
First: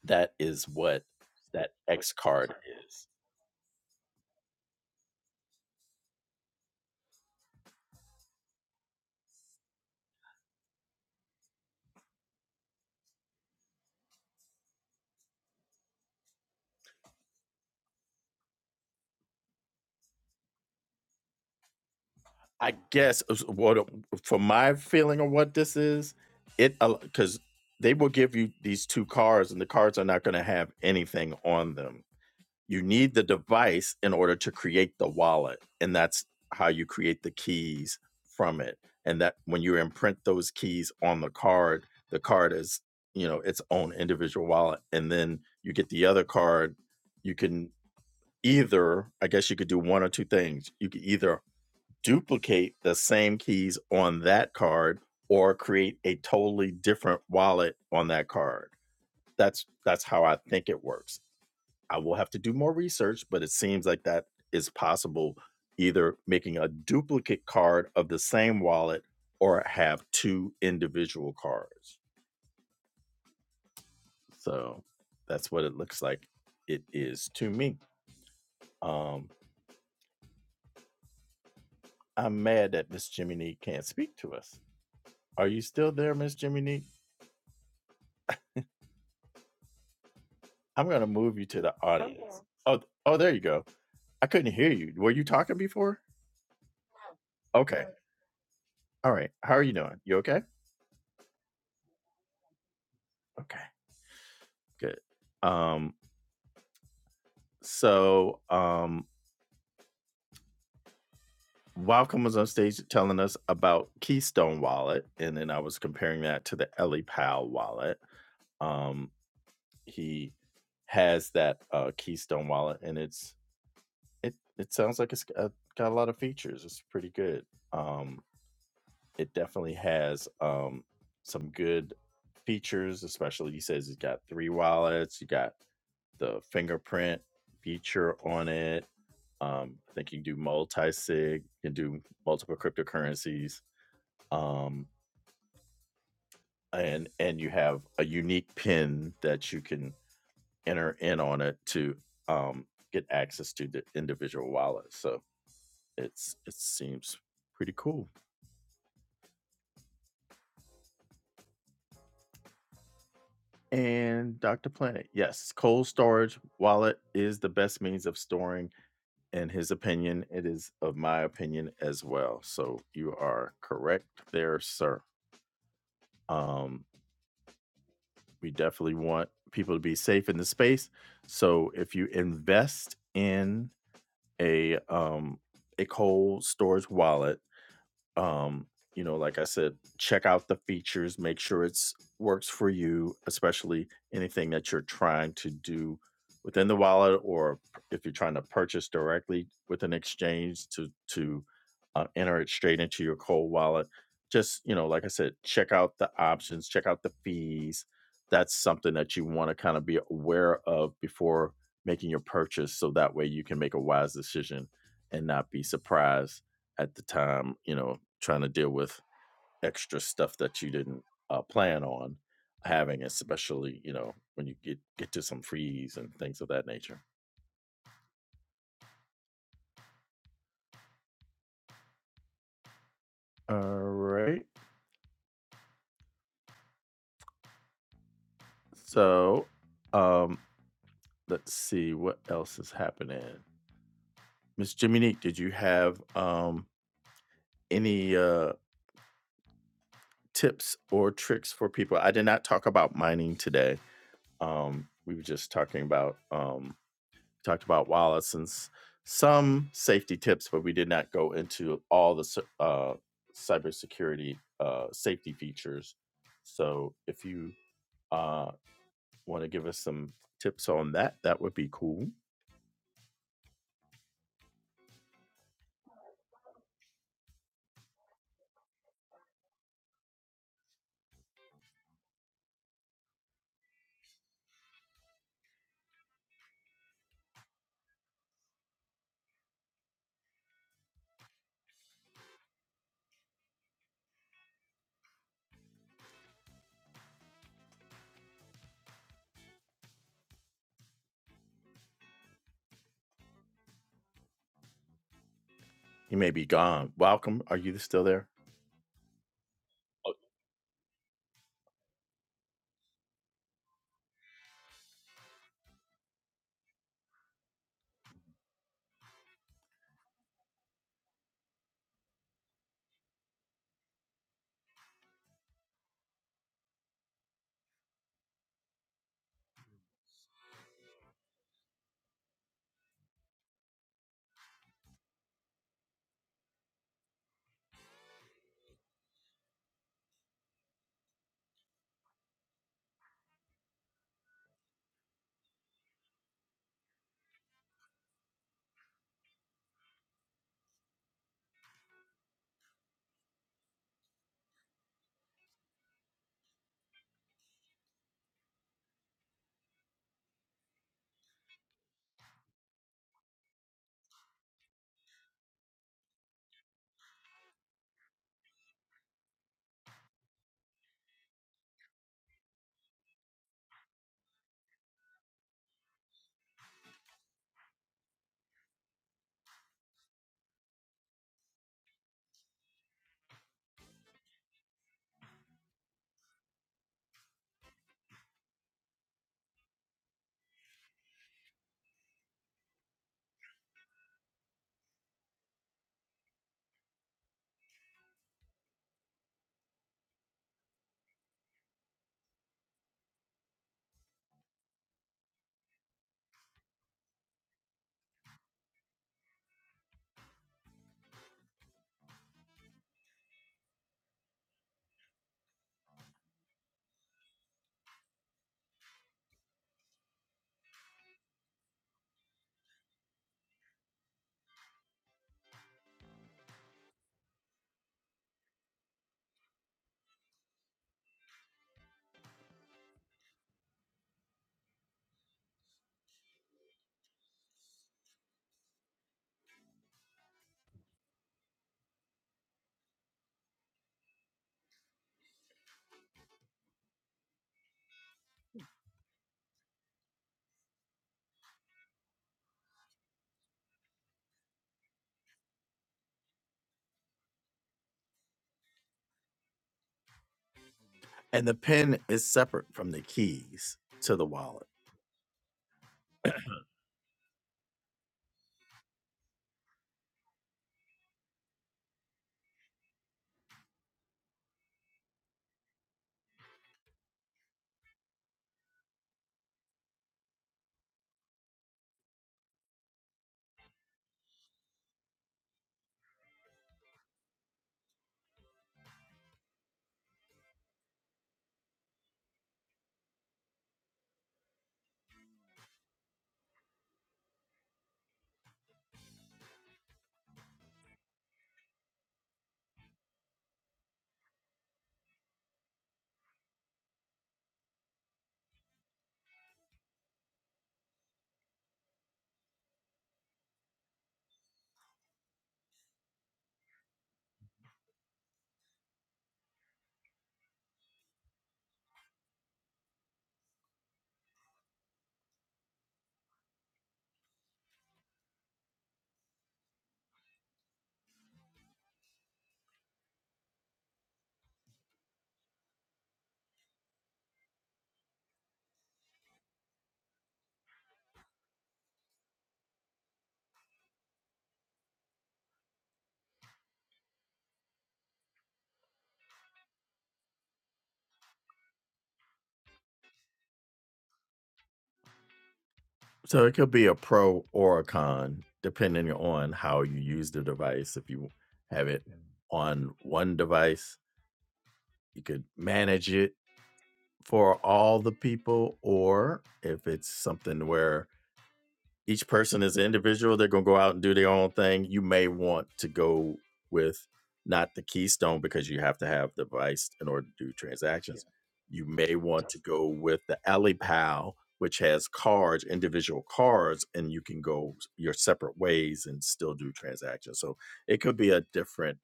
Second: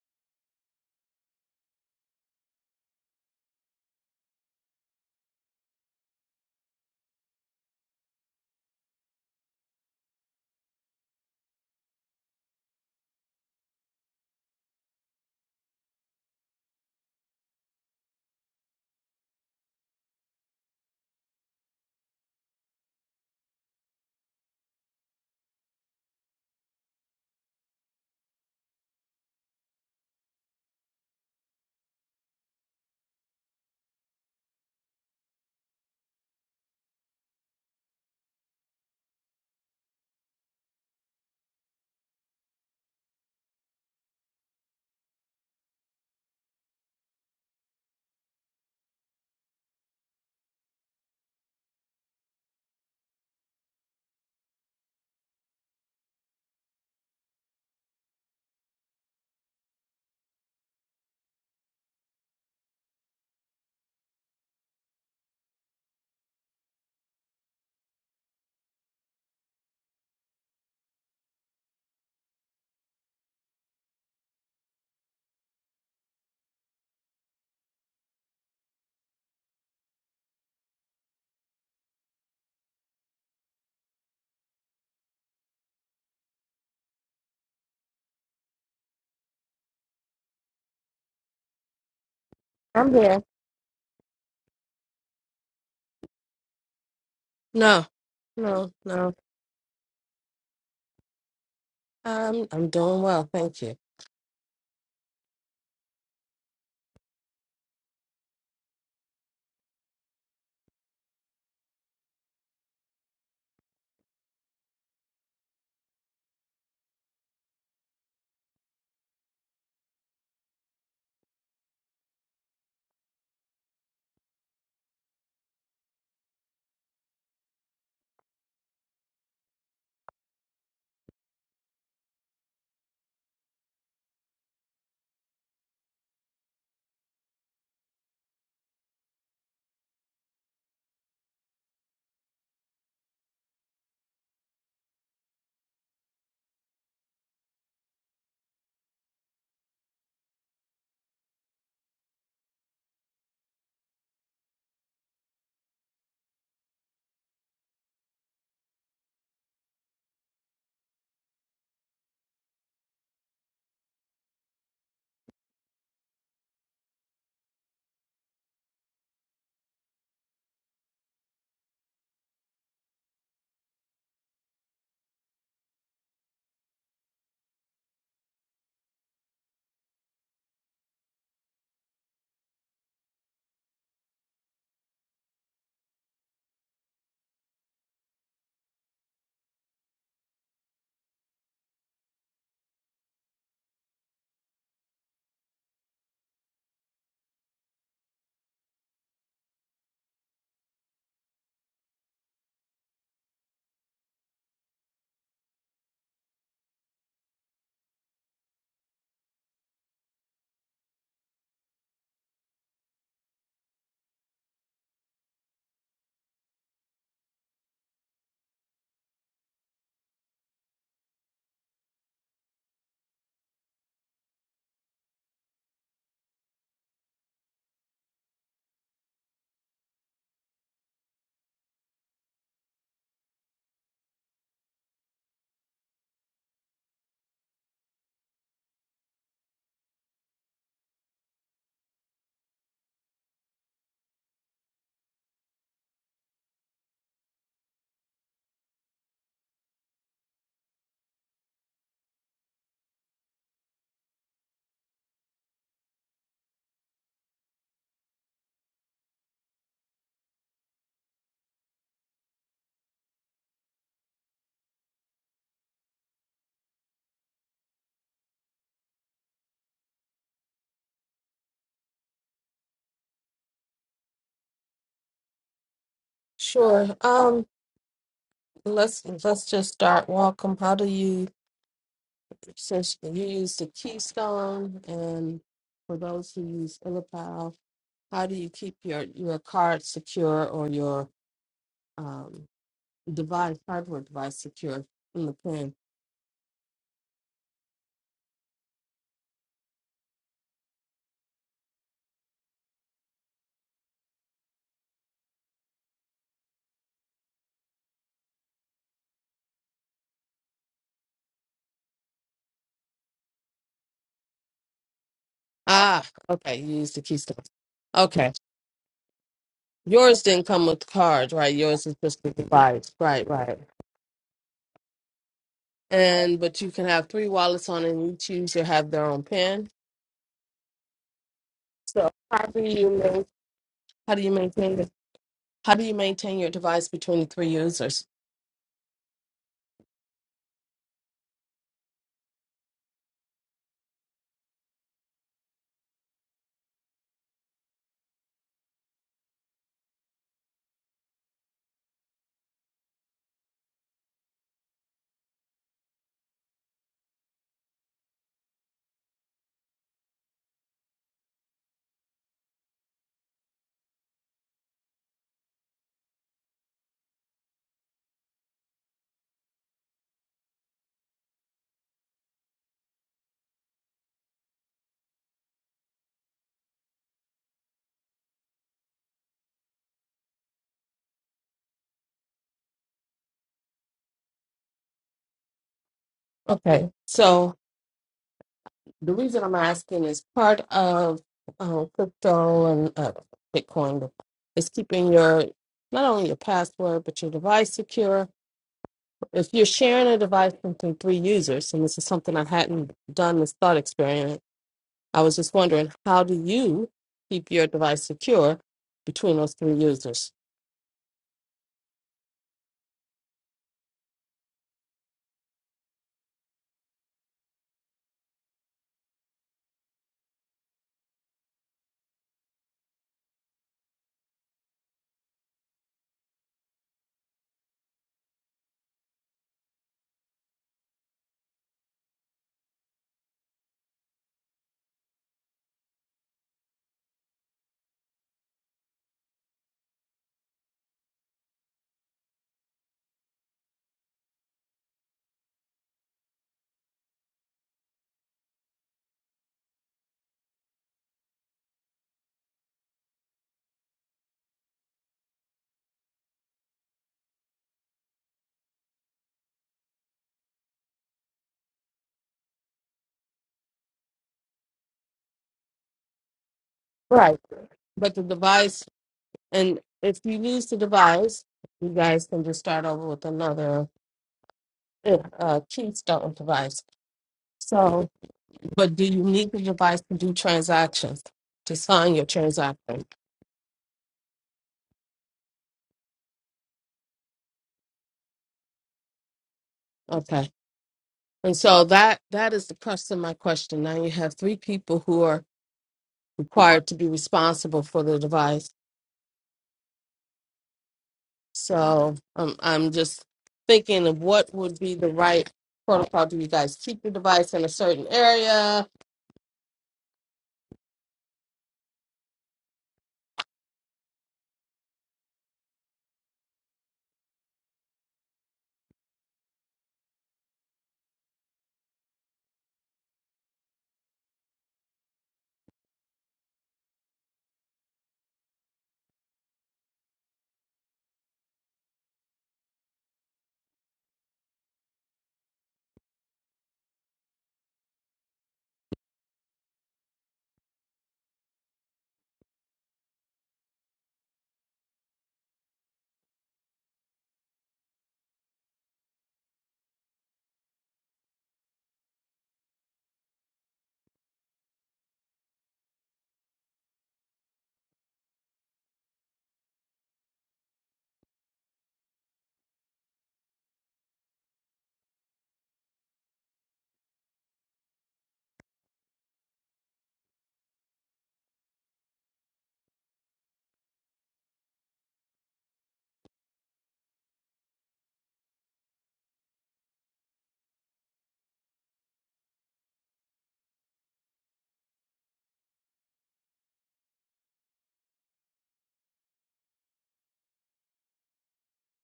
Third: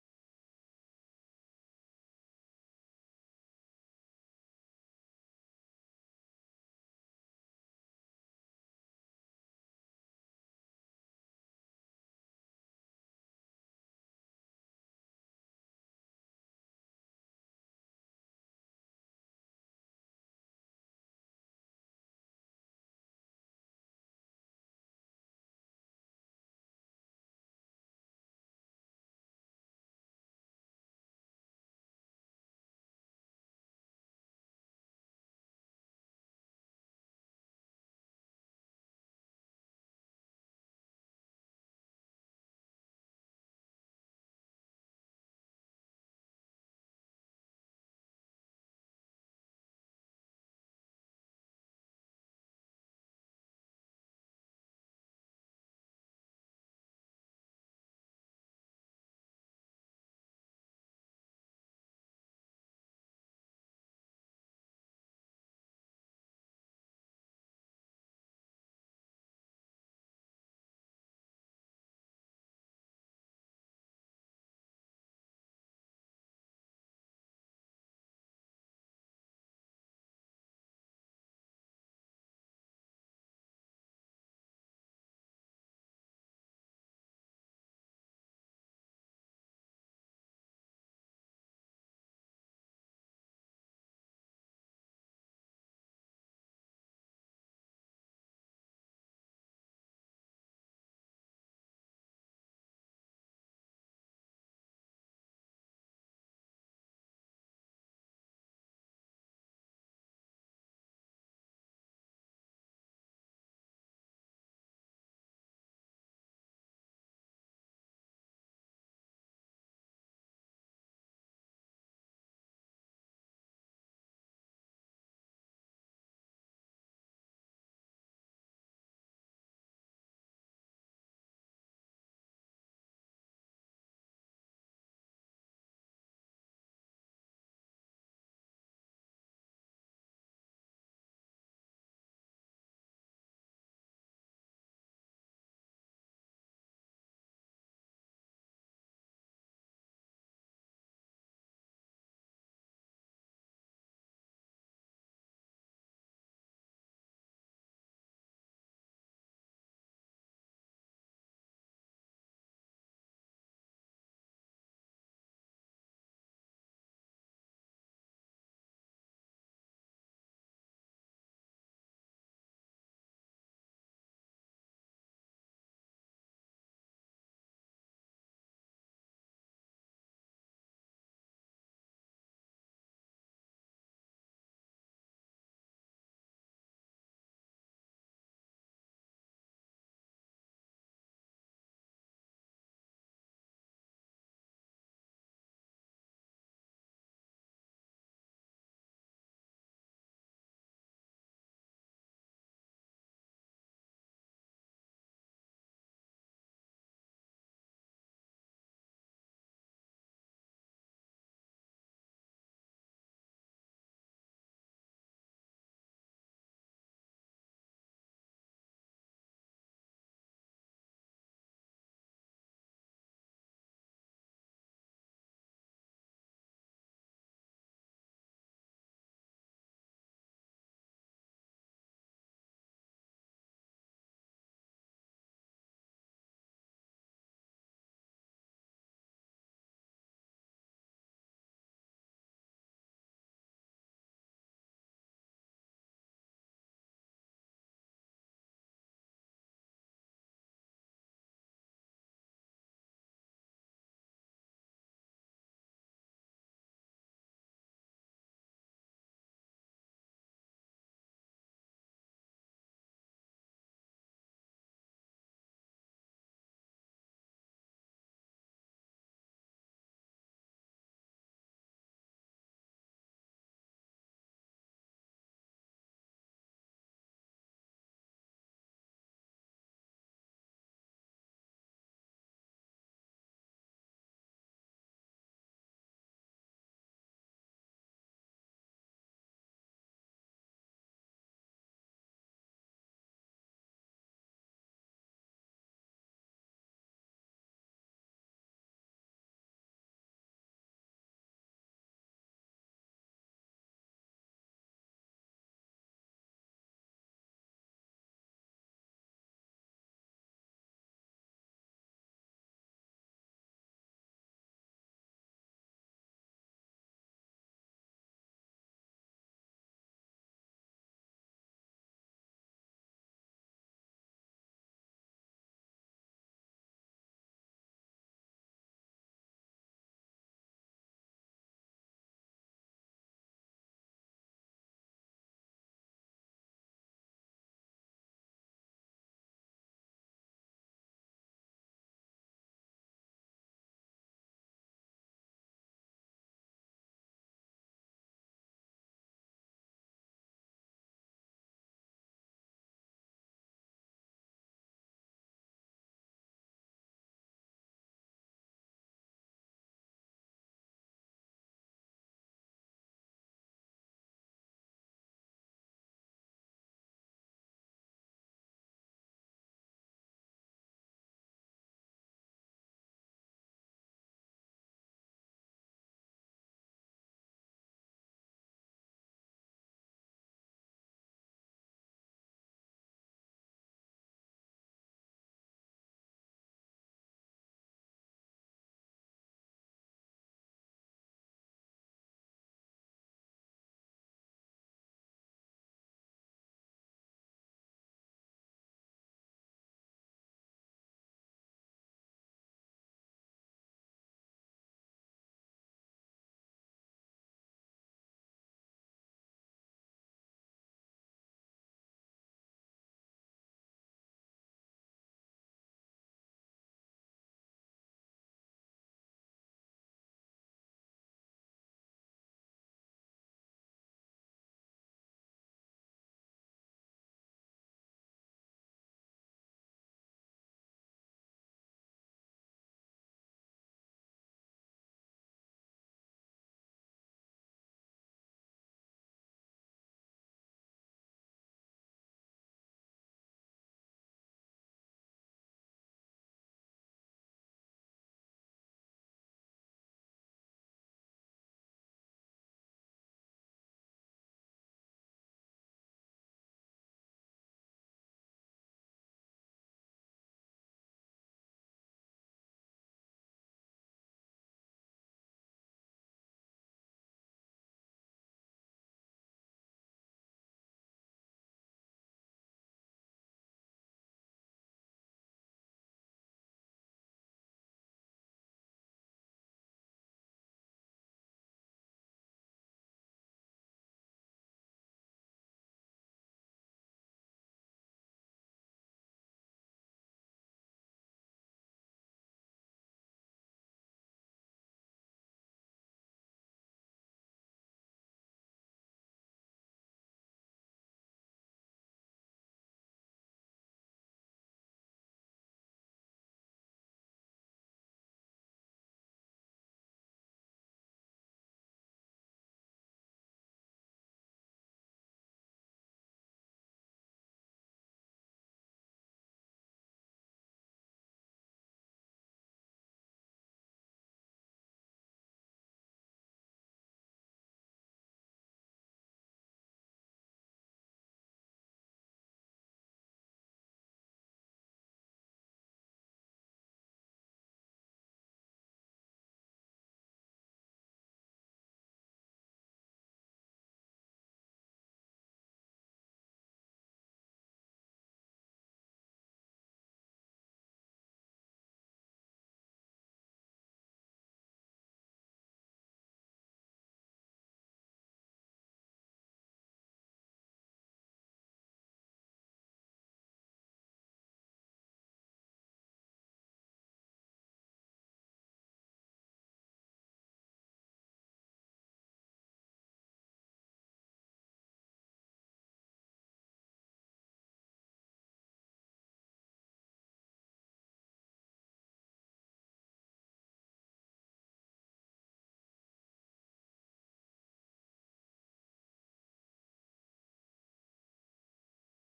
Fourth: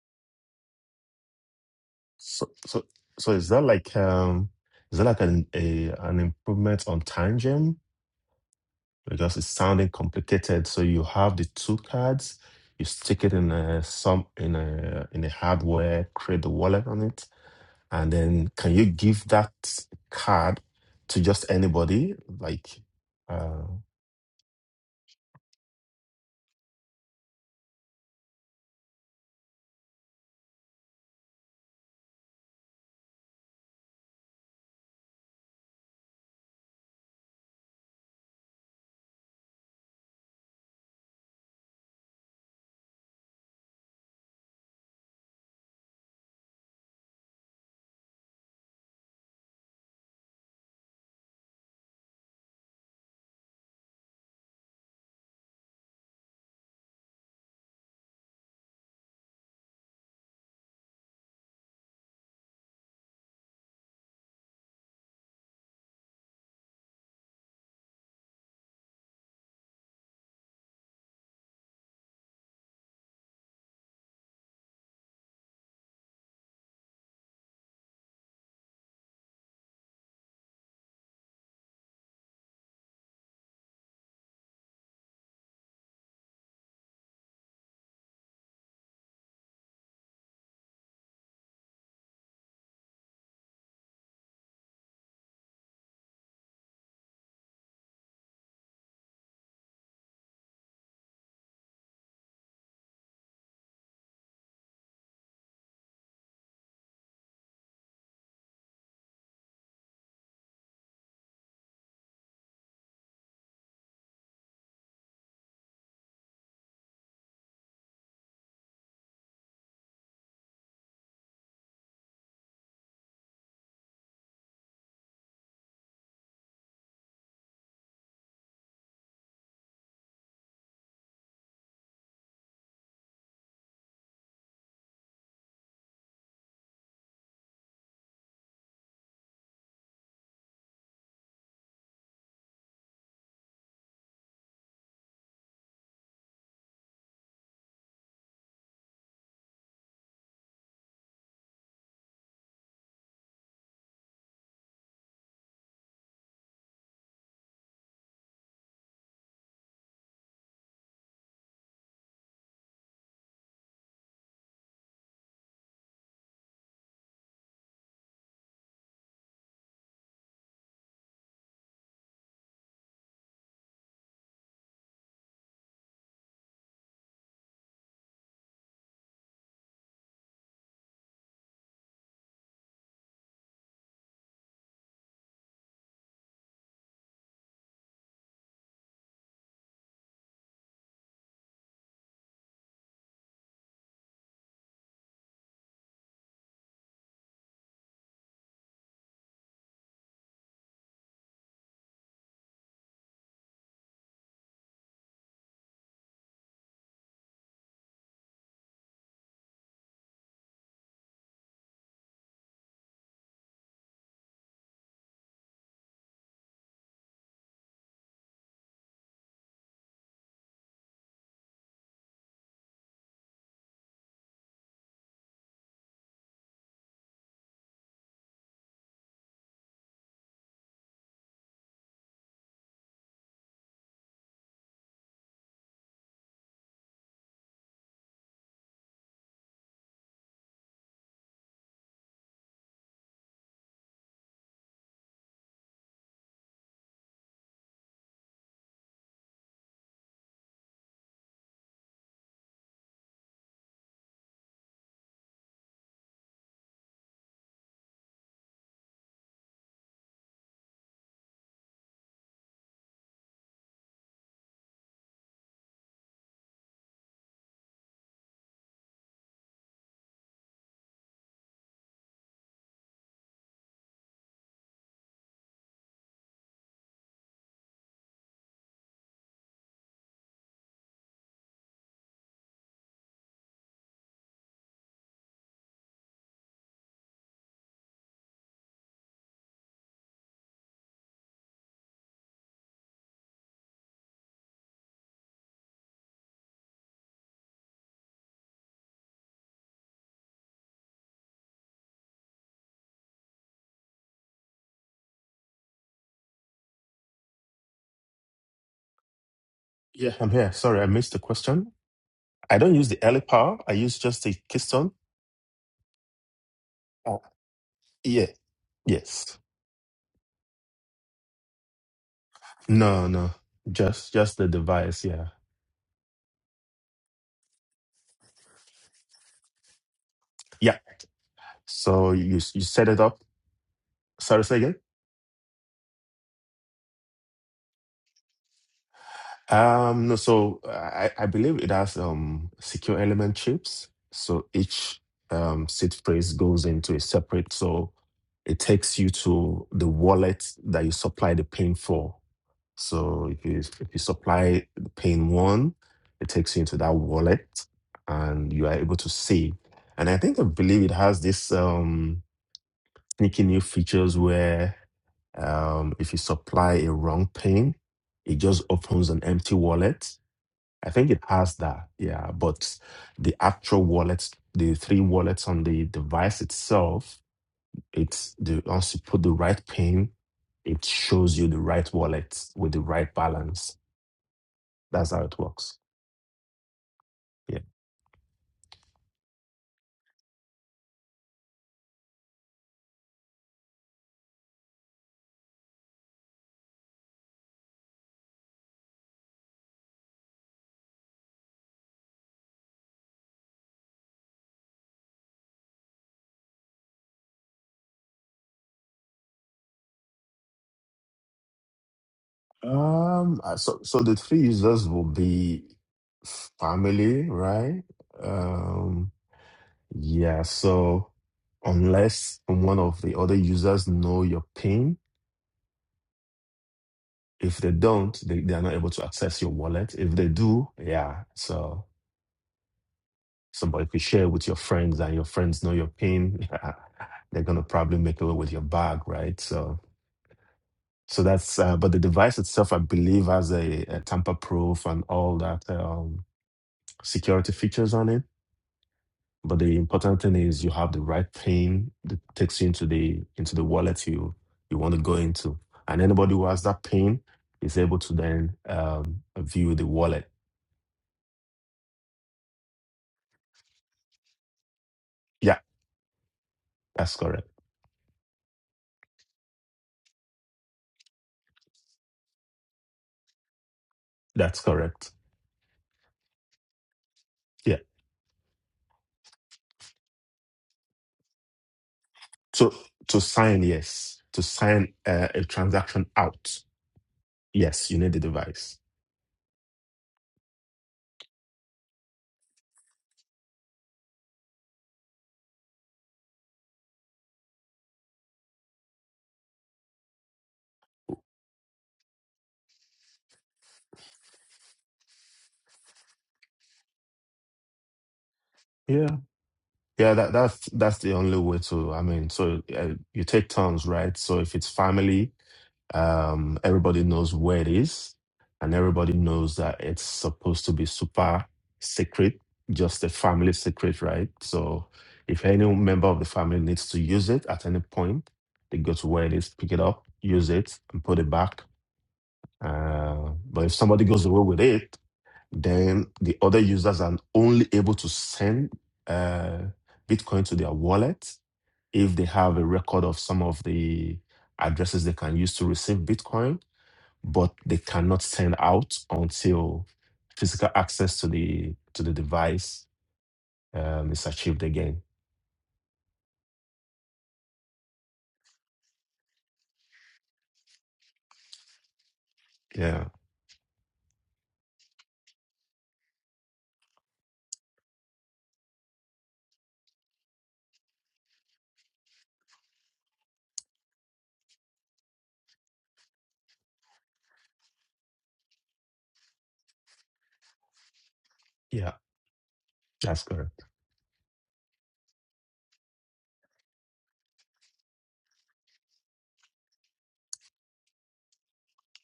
Speaker 1: that is what that X
Speaker 2: So,
Speaker 1: card
Speaker 2: so,
Speaker 1: is.
Speaker 2: so is that like um, is that like an a, an improvement on time gem? Because it's sounding complicated. So you have the two cards, you stick it in a some in a in a hardware, create the wallet on it, And then can you give that card to just anybody?
Speaker 1: I
Speaker 2: Like,
Speaker 1: guess
Speaker 2: uh,
Speaker 1: what from my feeling of what this is, it because they will give you these two cards, and the cards are not going to have anything on them. You need the device in order to create the wallet, and that's how you create the keys from it. And that when you imprint those keys on the card, the card is you know its own individual wallet, and then you get the other card. You can either I guess you could do one or two things. You could either duplicate the same keys on that card or create a totally different wallet on that card. That's that's how I think it works. I will have to do more research, but it seems like that is possible either making a duplicate card of the same wallet or have two individual cards. So that's what it looks like it is to me. Um I'm mad that Miss Jiminy can't speak to us. Are you still there, Miss Jimmy Neat? I'm gonna move you to the I'm audience. here. Oh, th-
Speaker 3: I'm
Speaker 1: oh,
Speaker 3: here.
Speaker 1: there you go. I couldn't hear you. Were you talking before? Okay.
Speaker 3: No, No.
Speaker 1: All
Speaker 3: no.
Speaker 1: right. How are you doing? You okay?
Speaker 3: I'm I'm doing well,
Speaker 1: Okay.
Speaker 3: thank you.
Speaker 1: Good. Um. So, um, Welcome was on stage telling us about Keystone Wallet, and then I was comparing that to the Ellie Powell wallet. Um, he has that uh, Keystone wallet, and it's it it sounds like it's got, got a lot of features. It's pretty good. Um, it definitely has um, some good features, especially he says it's got three wallets, you got the fingerprint feature on it. Um, I think you can do multi sig, you can do multiple cryptocurrencies, um, and and you have a unique pin that you can enter in on it to um, get access to the individual wallet. So it's it seems pretty cool. And Dr. Planet, yes, cold storage wallet is the best means of storing. In his opinion, it is of my opinion as well. So you are correct there, sir. Um, we definitely want people to be safe in the space. So if you invest in a um, a cold storage wallet, um you know like i said check out the features make sure it's works for you especially anything that you're trying to do within the wallet or p- if you're trying to purchase directly with an exchange to to uh, enter it straight into your cold wallet just you know like i said check out the options check out the fees that's something that you want to kind of be aware of before making your purchase so that way you can make a wise decision and not be surprised at the time you know trying to deal with extra stuff that you didn't uh, plan on having, especially you know when you get get to some freeze and things of that nature. All right. So, um, let's see what else is happening. Miss Jiminique, did you have um any uh tips or tricks for people? I did not talk about mining today. Um, we were just talking about um talked about wallets and s- some safety tips, but we did not go into all the cy- uh, cybersecurity uh, safety features. So if you uh, want to give us some tips on that, that would be cool.
Speaker 3: Sure. Um, let's let's just start. Welcome. How do you since you use the Keystone and for those who use Illipal, how do you keep your your card secure or your um device hardware device secure from the pin?
Speaker 1: He may be gone. Welcome. Are you still there?
Speaker 2: yeah, I'm here. Sorry, I missed the question. I don't use the LPAR. I use just the Keystone.
Speaker 3: Ah, okay. You use the
Speaker 2: Oh,
Speaker 3: Keystone.
Speaker 2: yeah.
Speaker 3: Okay.
Speaker 2: Yes.
Speaker 3: Yours didn't come with the card, right? Yours is just the device.
Speaker 2: No,
Speaker 3: Right,
Speaker 2: no.
Speaker 3: right.
Speaker 2: Just just the device. Yeah.
Speaker 3: and but you can have three wallets on and each user have their own pin.
Speaker 2: Yeah.
Speaker 3: So
Speaker 2: So you
Speaker 3: how
Speaker 2: you
Speaker 3: do
Speaker 2: set
Speaker 3: you
Speaker 2: it up.
Speaker 3: ma- how do you
Speaker 2: Sorry, say again.
Speaker 3: maintain the, how do you maintain your device between the three users?
Speaker 2: Um, no, so I, I believe it has um secure element chips. So each um seed phrase goes into a separate, so it takes you to the wallet that you supply the pin for. So if you if you supply the pin one, it takes you into that wallet and you are able to save. And I think I believe it has this um sneaky new features where um if you supply a wrong pin, it just opens an empty wallet I think it has that, yeah. But the actual wallets, the three wallets on the device itself, it's the once you put the right pin, it shows you the right wallet with the right balance. That's how it works.
Speaker 3: Okay, so
Speaker 2: Yeah.
Speaker 3: the reason I'm asking is part of um, crypto and uh, Bitcoin is keeping your not only your password but your device secure. If you're sharing a device between three users, and this is something I hadn't done this thought experiment I was just wondering, how do you keep your device secure between those three users?
Speaker 2: Um. uh, So so the three users will be family, right? Um. Yeah. So unless one of the other users know your pin If they don't, they, they are not able to access your wallet. If they do, yeah. So somebody could share with your friends and your friends know your PIN, they're gonna probably make away with your bag, right? So so that's uh, but the device itself, I believe, has a, a tamper proof and all that um, security features on it. But the important thing is you have the right PIN that takes you into the into the wallet you you want to go into, and anybody who has that PIN is able to then um, view the wallet
Speaker 1: And the pin is separate from the keys to the wallet.
Speaker 2: That's
Speaker 3: Right.
Speaker 2: correct.
Speaker 3: But the device, and if you lose the device, you guys can just start over with another
Speaker 2: That's correct.
Speaker 3: uh, uh, keystone device.
Speaker 2: Yeah.
Speaker 3: So, but do you need the device to do transactions, to sign your
Speaker 2: So
Speaker 3: transaction?
Speaker 2: to sign, yes. To sign uh, a transaction out, yes, you need the device.
Speaker 3: Okay. And so that that is the crux of my question. Now you have three people who are required to be responsible for the device So um, I'm just thinking of what would be the right protocol. Do you guys keep the device in a certain area?
Speaker 2: Yeah. Yeah. That that's that's the only way to. I mean, so uh, you take turns, right? So if it's family, Um, everybody knows where it is, and everybody knows that it's supposed to be super secret, just a family secret, right? So if any member of the family needs to use it at any point, they go to where it is, pick it up, use it, and put it back. Uh, but if somebody goes away with it, then the other users are only able to send uh, Bitcoin to their wallet if they have a record of some of the addresses they can use to receive Bitcoin but they cannot send out until physical access to the to the device um, is achieved again.
Speaker 1: So it could be a pro or a con, depending on how you use the device. If you have it on
Speaker 2: Yeah,
Speaker 1: one device, you could manage it for all the people, or if it's something where each person is an individual, they're going to go out and do their own thing. You may want to go with not the Keystone because you have to have the device in order to do transactions. Yeah. You
Speaker 2: yeah,
Speaker 1: may want to go with
Speaker 2: that's
Speaker 1: the
Speaker 2: correct.
Speaker 1: Alley which has cards, individual cards, and you can go your separate ways and still do transactions. So it could be a different,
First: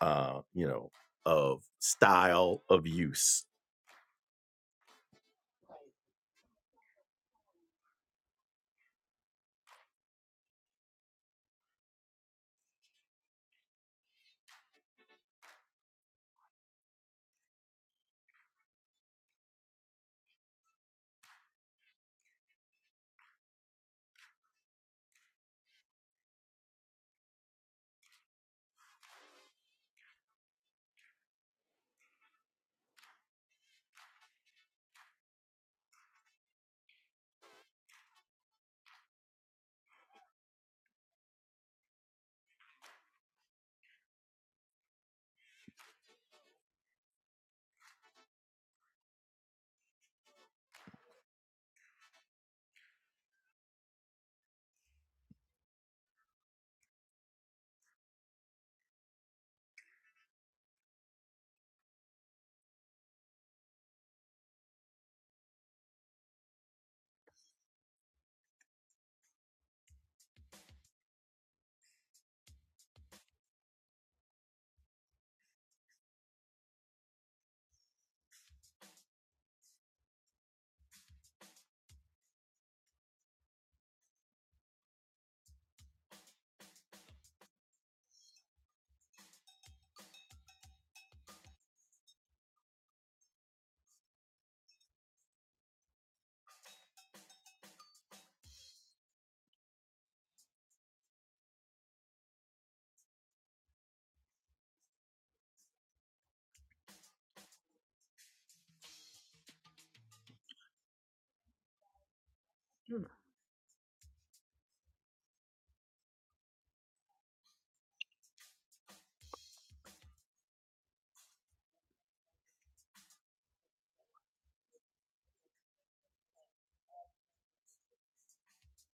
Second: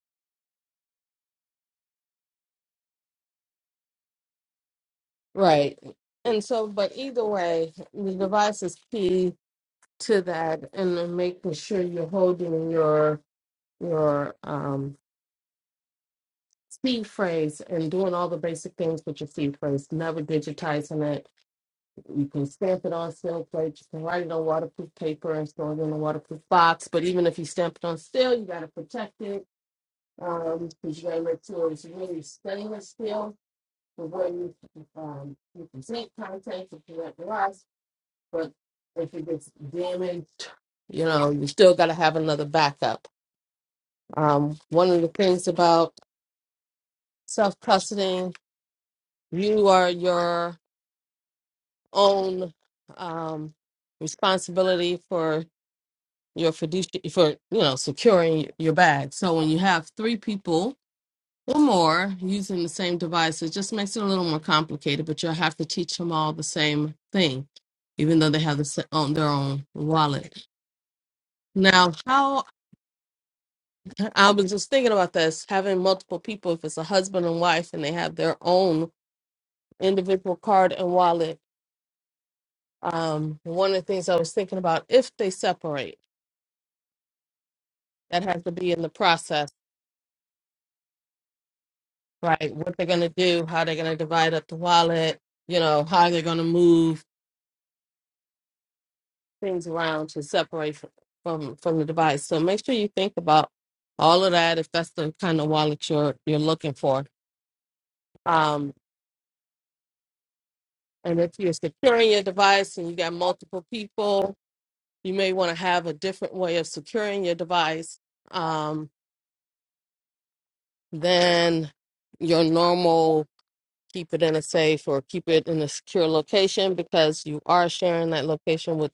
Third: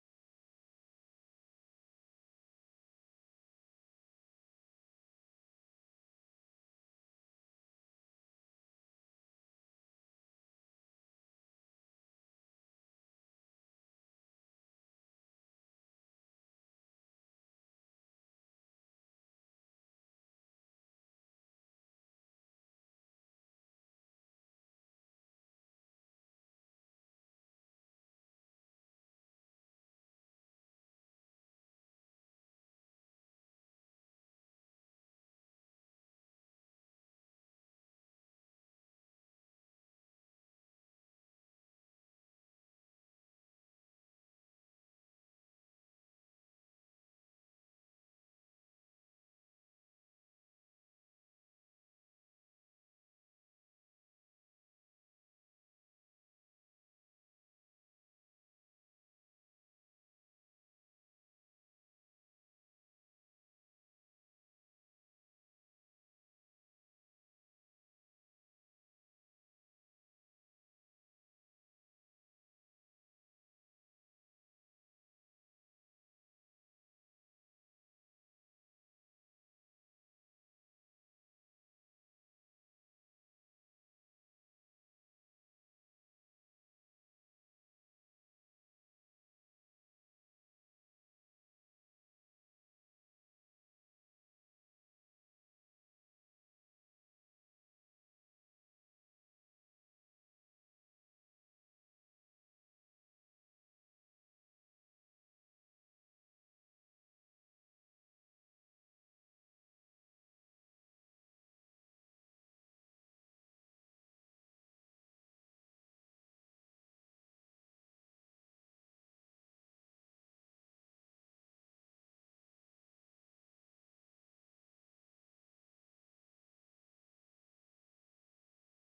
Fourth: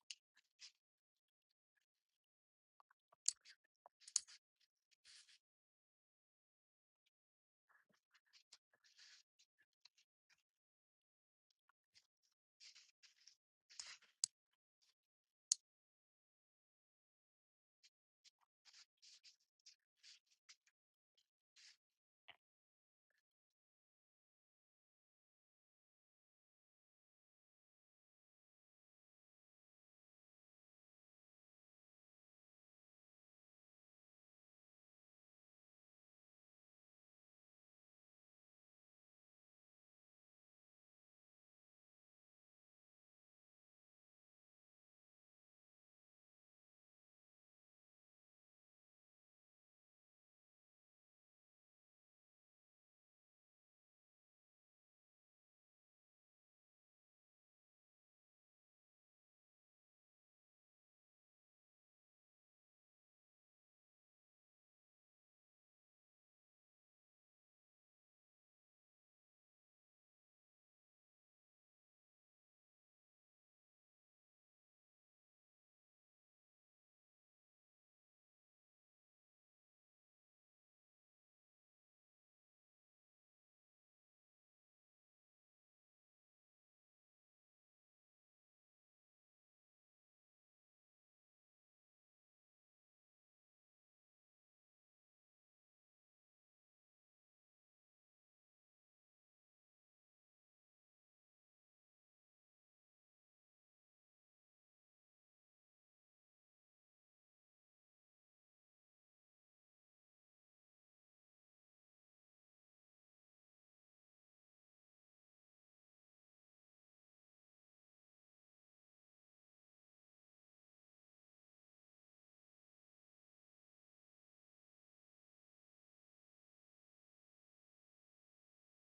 Speaker 1: uh, you know, of style of use.
Speaker 3: Right. And so, but either way, the device is key to that, and then making sure you're holding your your um, seed phrase and doing all the basic things with your seed phrase. Never digitizing it. You can stamp it on steel plates. You can write it on waterproof paper and store it in a waterproof box. But even if you stamp it on steel, you got to protect it Um, because you gotta make sure it's really stainless steel the way you um you can take contact to prevent the rust, but if it gets damaged, you know, you still gotta have another backup. Um, one of the things about self custodying, you are your own um responsibility for your fiduciary for you know securing your bag. So when you have three people or more using the same device. It just makes it a little more complicated, but you'll have to teach them all the same thing, even though they have the, sa- on their own wallet. Now, how I was just thinking about this having multiple people, if it's a husband and wife and they have their own individual card and wallet, um, one of the things I was thinking about if they separate, that has to be in the process, right? What they're going to do, how they're going to divide up the wallet, you know, how they're going to move things around to separate f- from from the device. So make sure you think about all of that if that's the kind of wallet you're you're looking for. Um, and if you're securing your device and you got multiple people, you may want to have a different way of securing your device um, than your normal keep it in a safe or keep it in a secure location because you are sharing that location with.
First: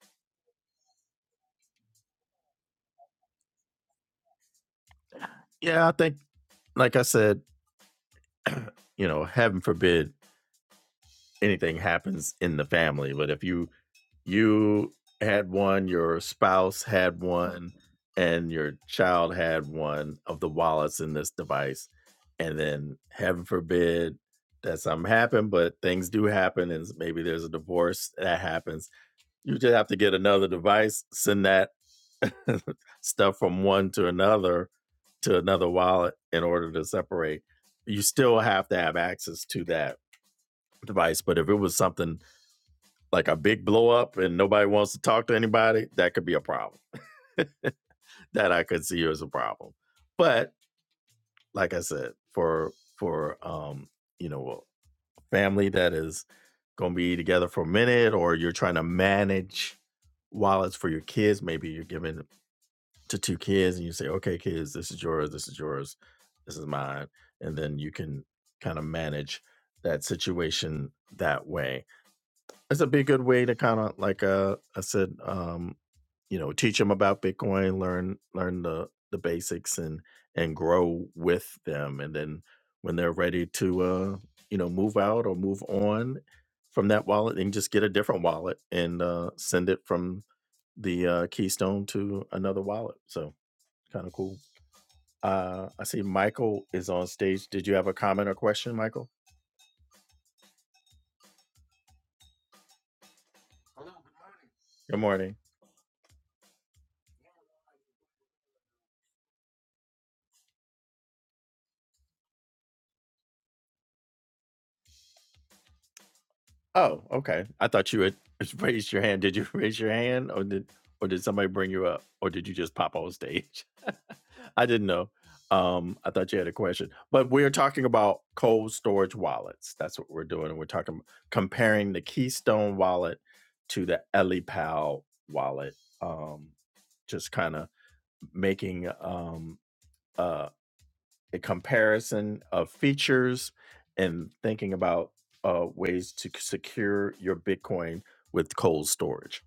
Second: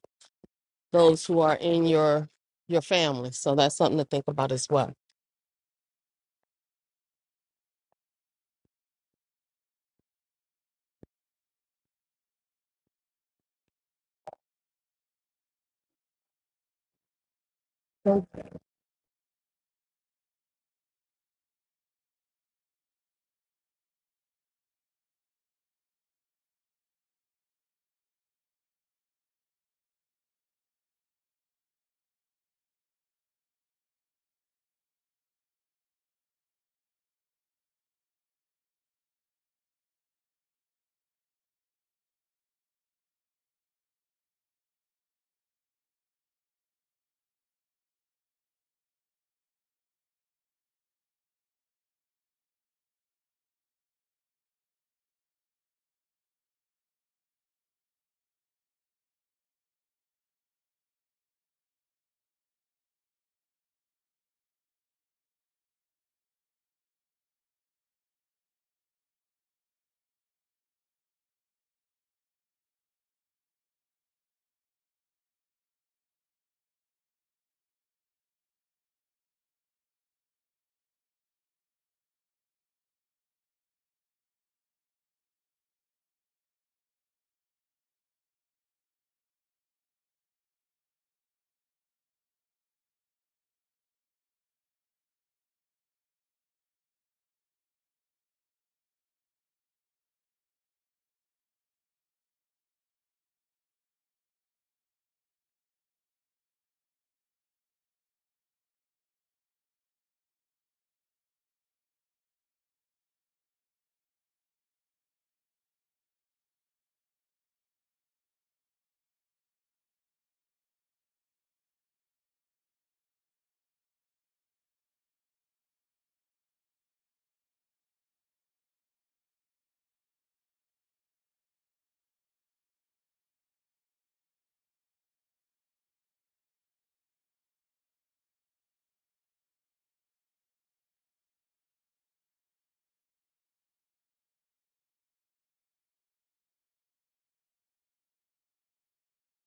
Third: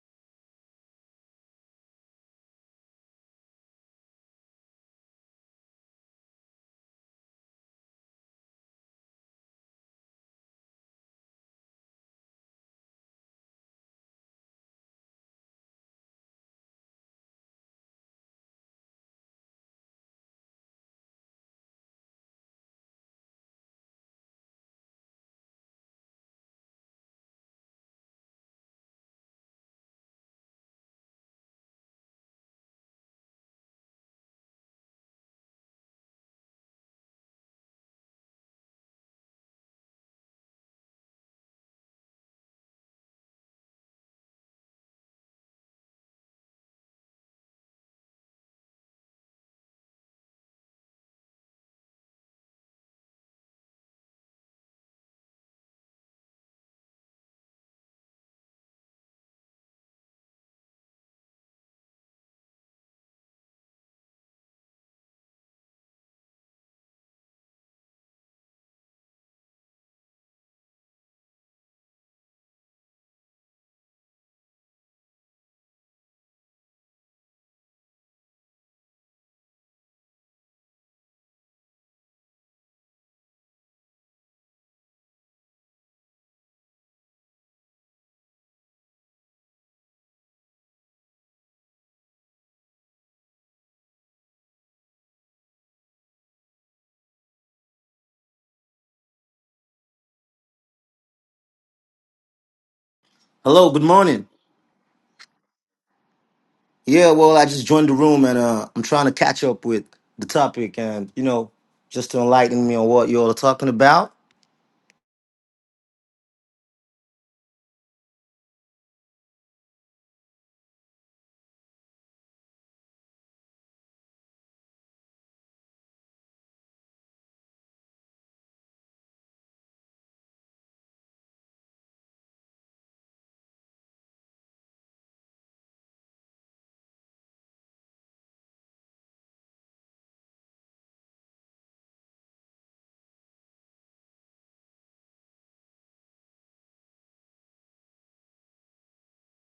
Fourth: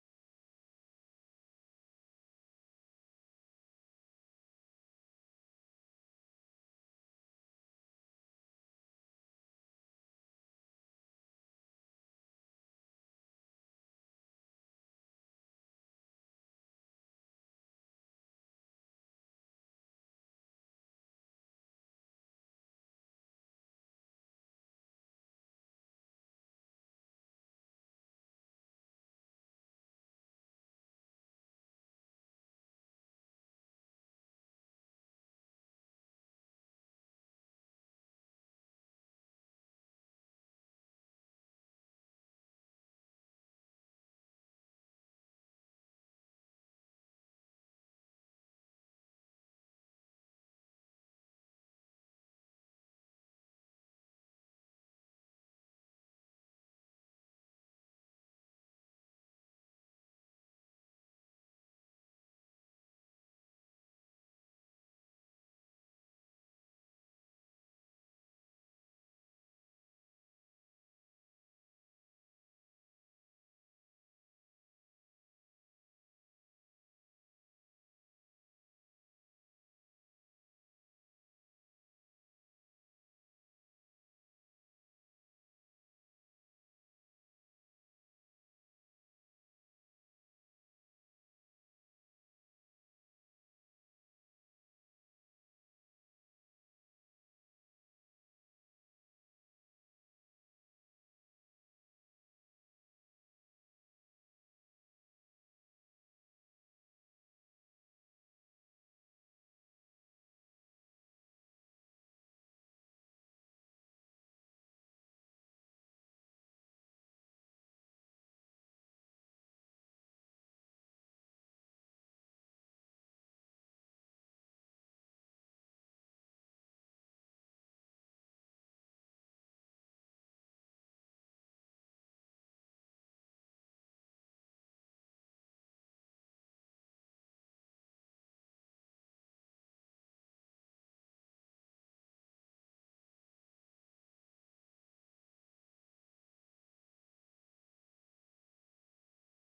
Speaker 3: those who are in your your family. So that's something to think about as well.
Speaker 1: Yeah, I think like I said, you know, heaven forbid anything happens in the family, but if you you had one, your spouse had one, and your child had one of the wallets in this device, and then heaven forbid that something happened, but things do happen, and maybe there's a divorce that happens. You just have to get another device, send that stuff from one to another to another wallet in order to separate. You still have to have access to that device. But if it was something like a big blow up and nobody wants to talk to anybody, that could be a problem. that I could see as a problem. But like I said, for for um, you know, a family that is gonna be together for a minute or you're trying to manage wallets for your kids, maybe you're giving to two kids and you say, Okay, kids, this is yours, this is yours, this is mine, and then you can kind of manage that situation that way That's a big good way to kind of like uh I said, um, you know, teach them about Bitcoin, learn learn the the basics, and and grow with them, and then when they're ready to uh you know move out or move on from that wallet, they can just get a different wallet and uh, send it from the uh, Keystone to another wallet. So kind of cool. Uh, I see Michael is on stage. Did you have a comment or question, Michael?
Speaker 4: Hello, good morning.
Speaker 1: Good morning.
Speaker 4: Yeah, well, I just joined the room and uh, I'm trying to catch up with the topic and, you know, just to enlighten me on what you all are talking about.
Speaker 1: Oh, okay. I thought you had raised your hand. Did you raise your hand or did or did somebody bring you up or did you just pop on stage? I didn't know. Um, I thought you had a question. But we're talking about cold storage wallets. That's what we're doing. We're talking comparing the Keystone wallet to the EliPal wallet. Um, just kind of making um uh, a comparison of features and thinking about uh, ways to secure your Bitcoin with cold storage.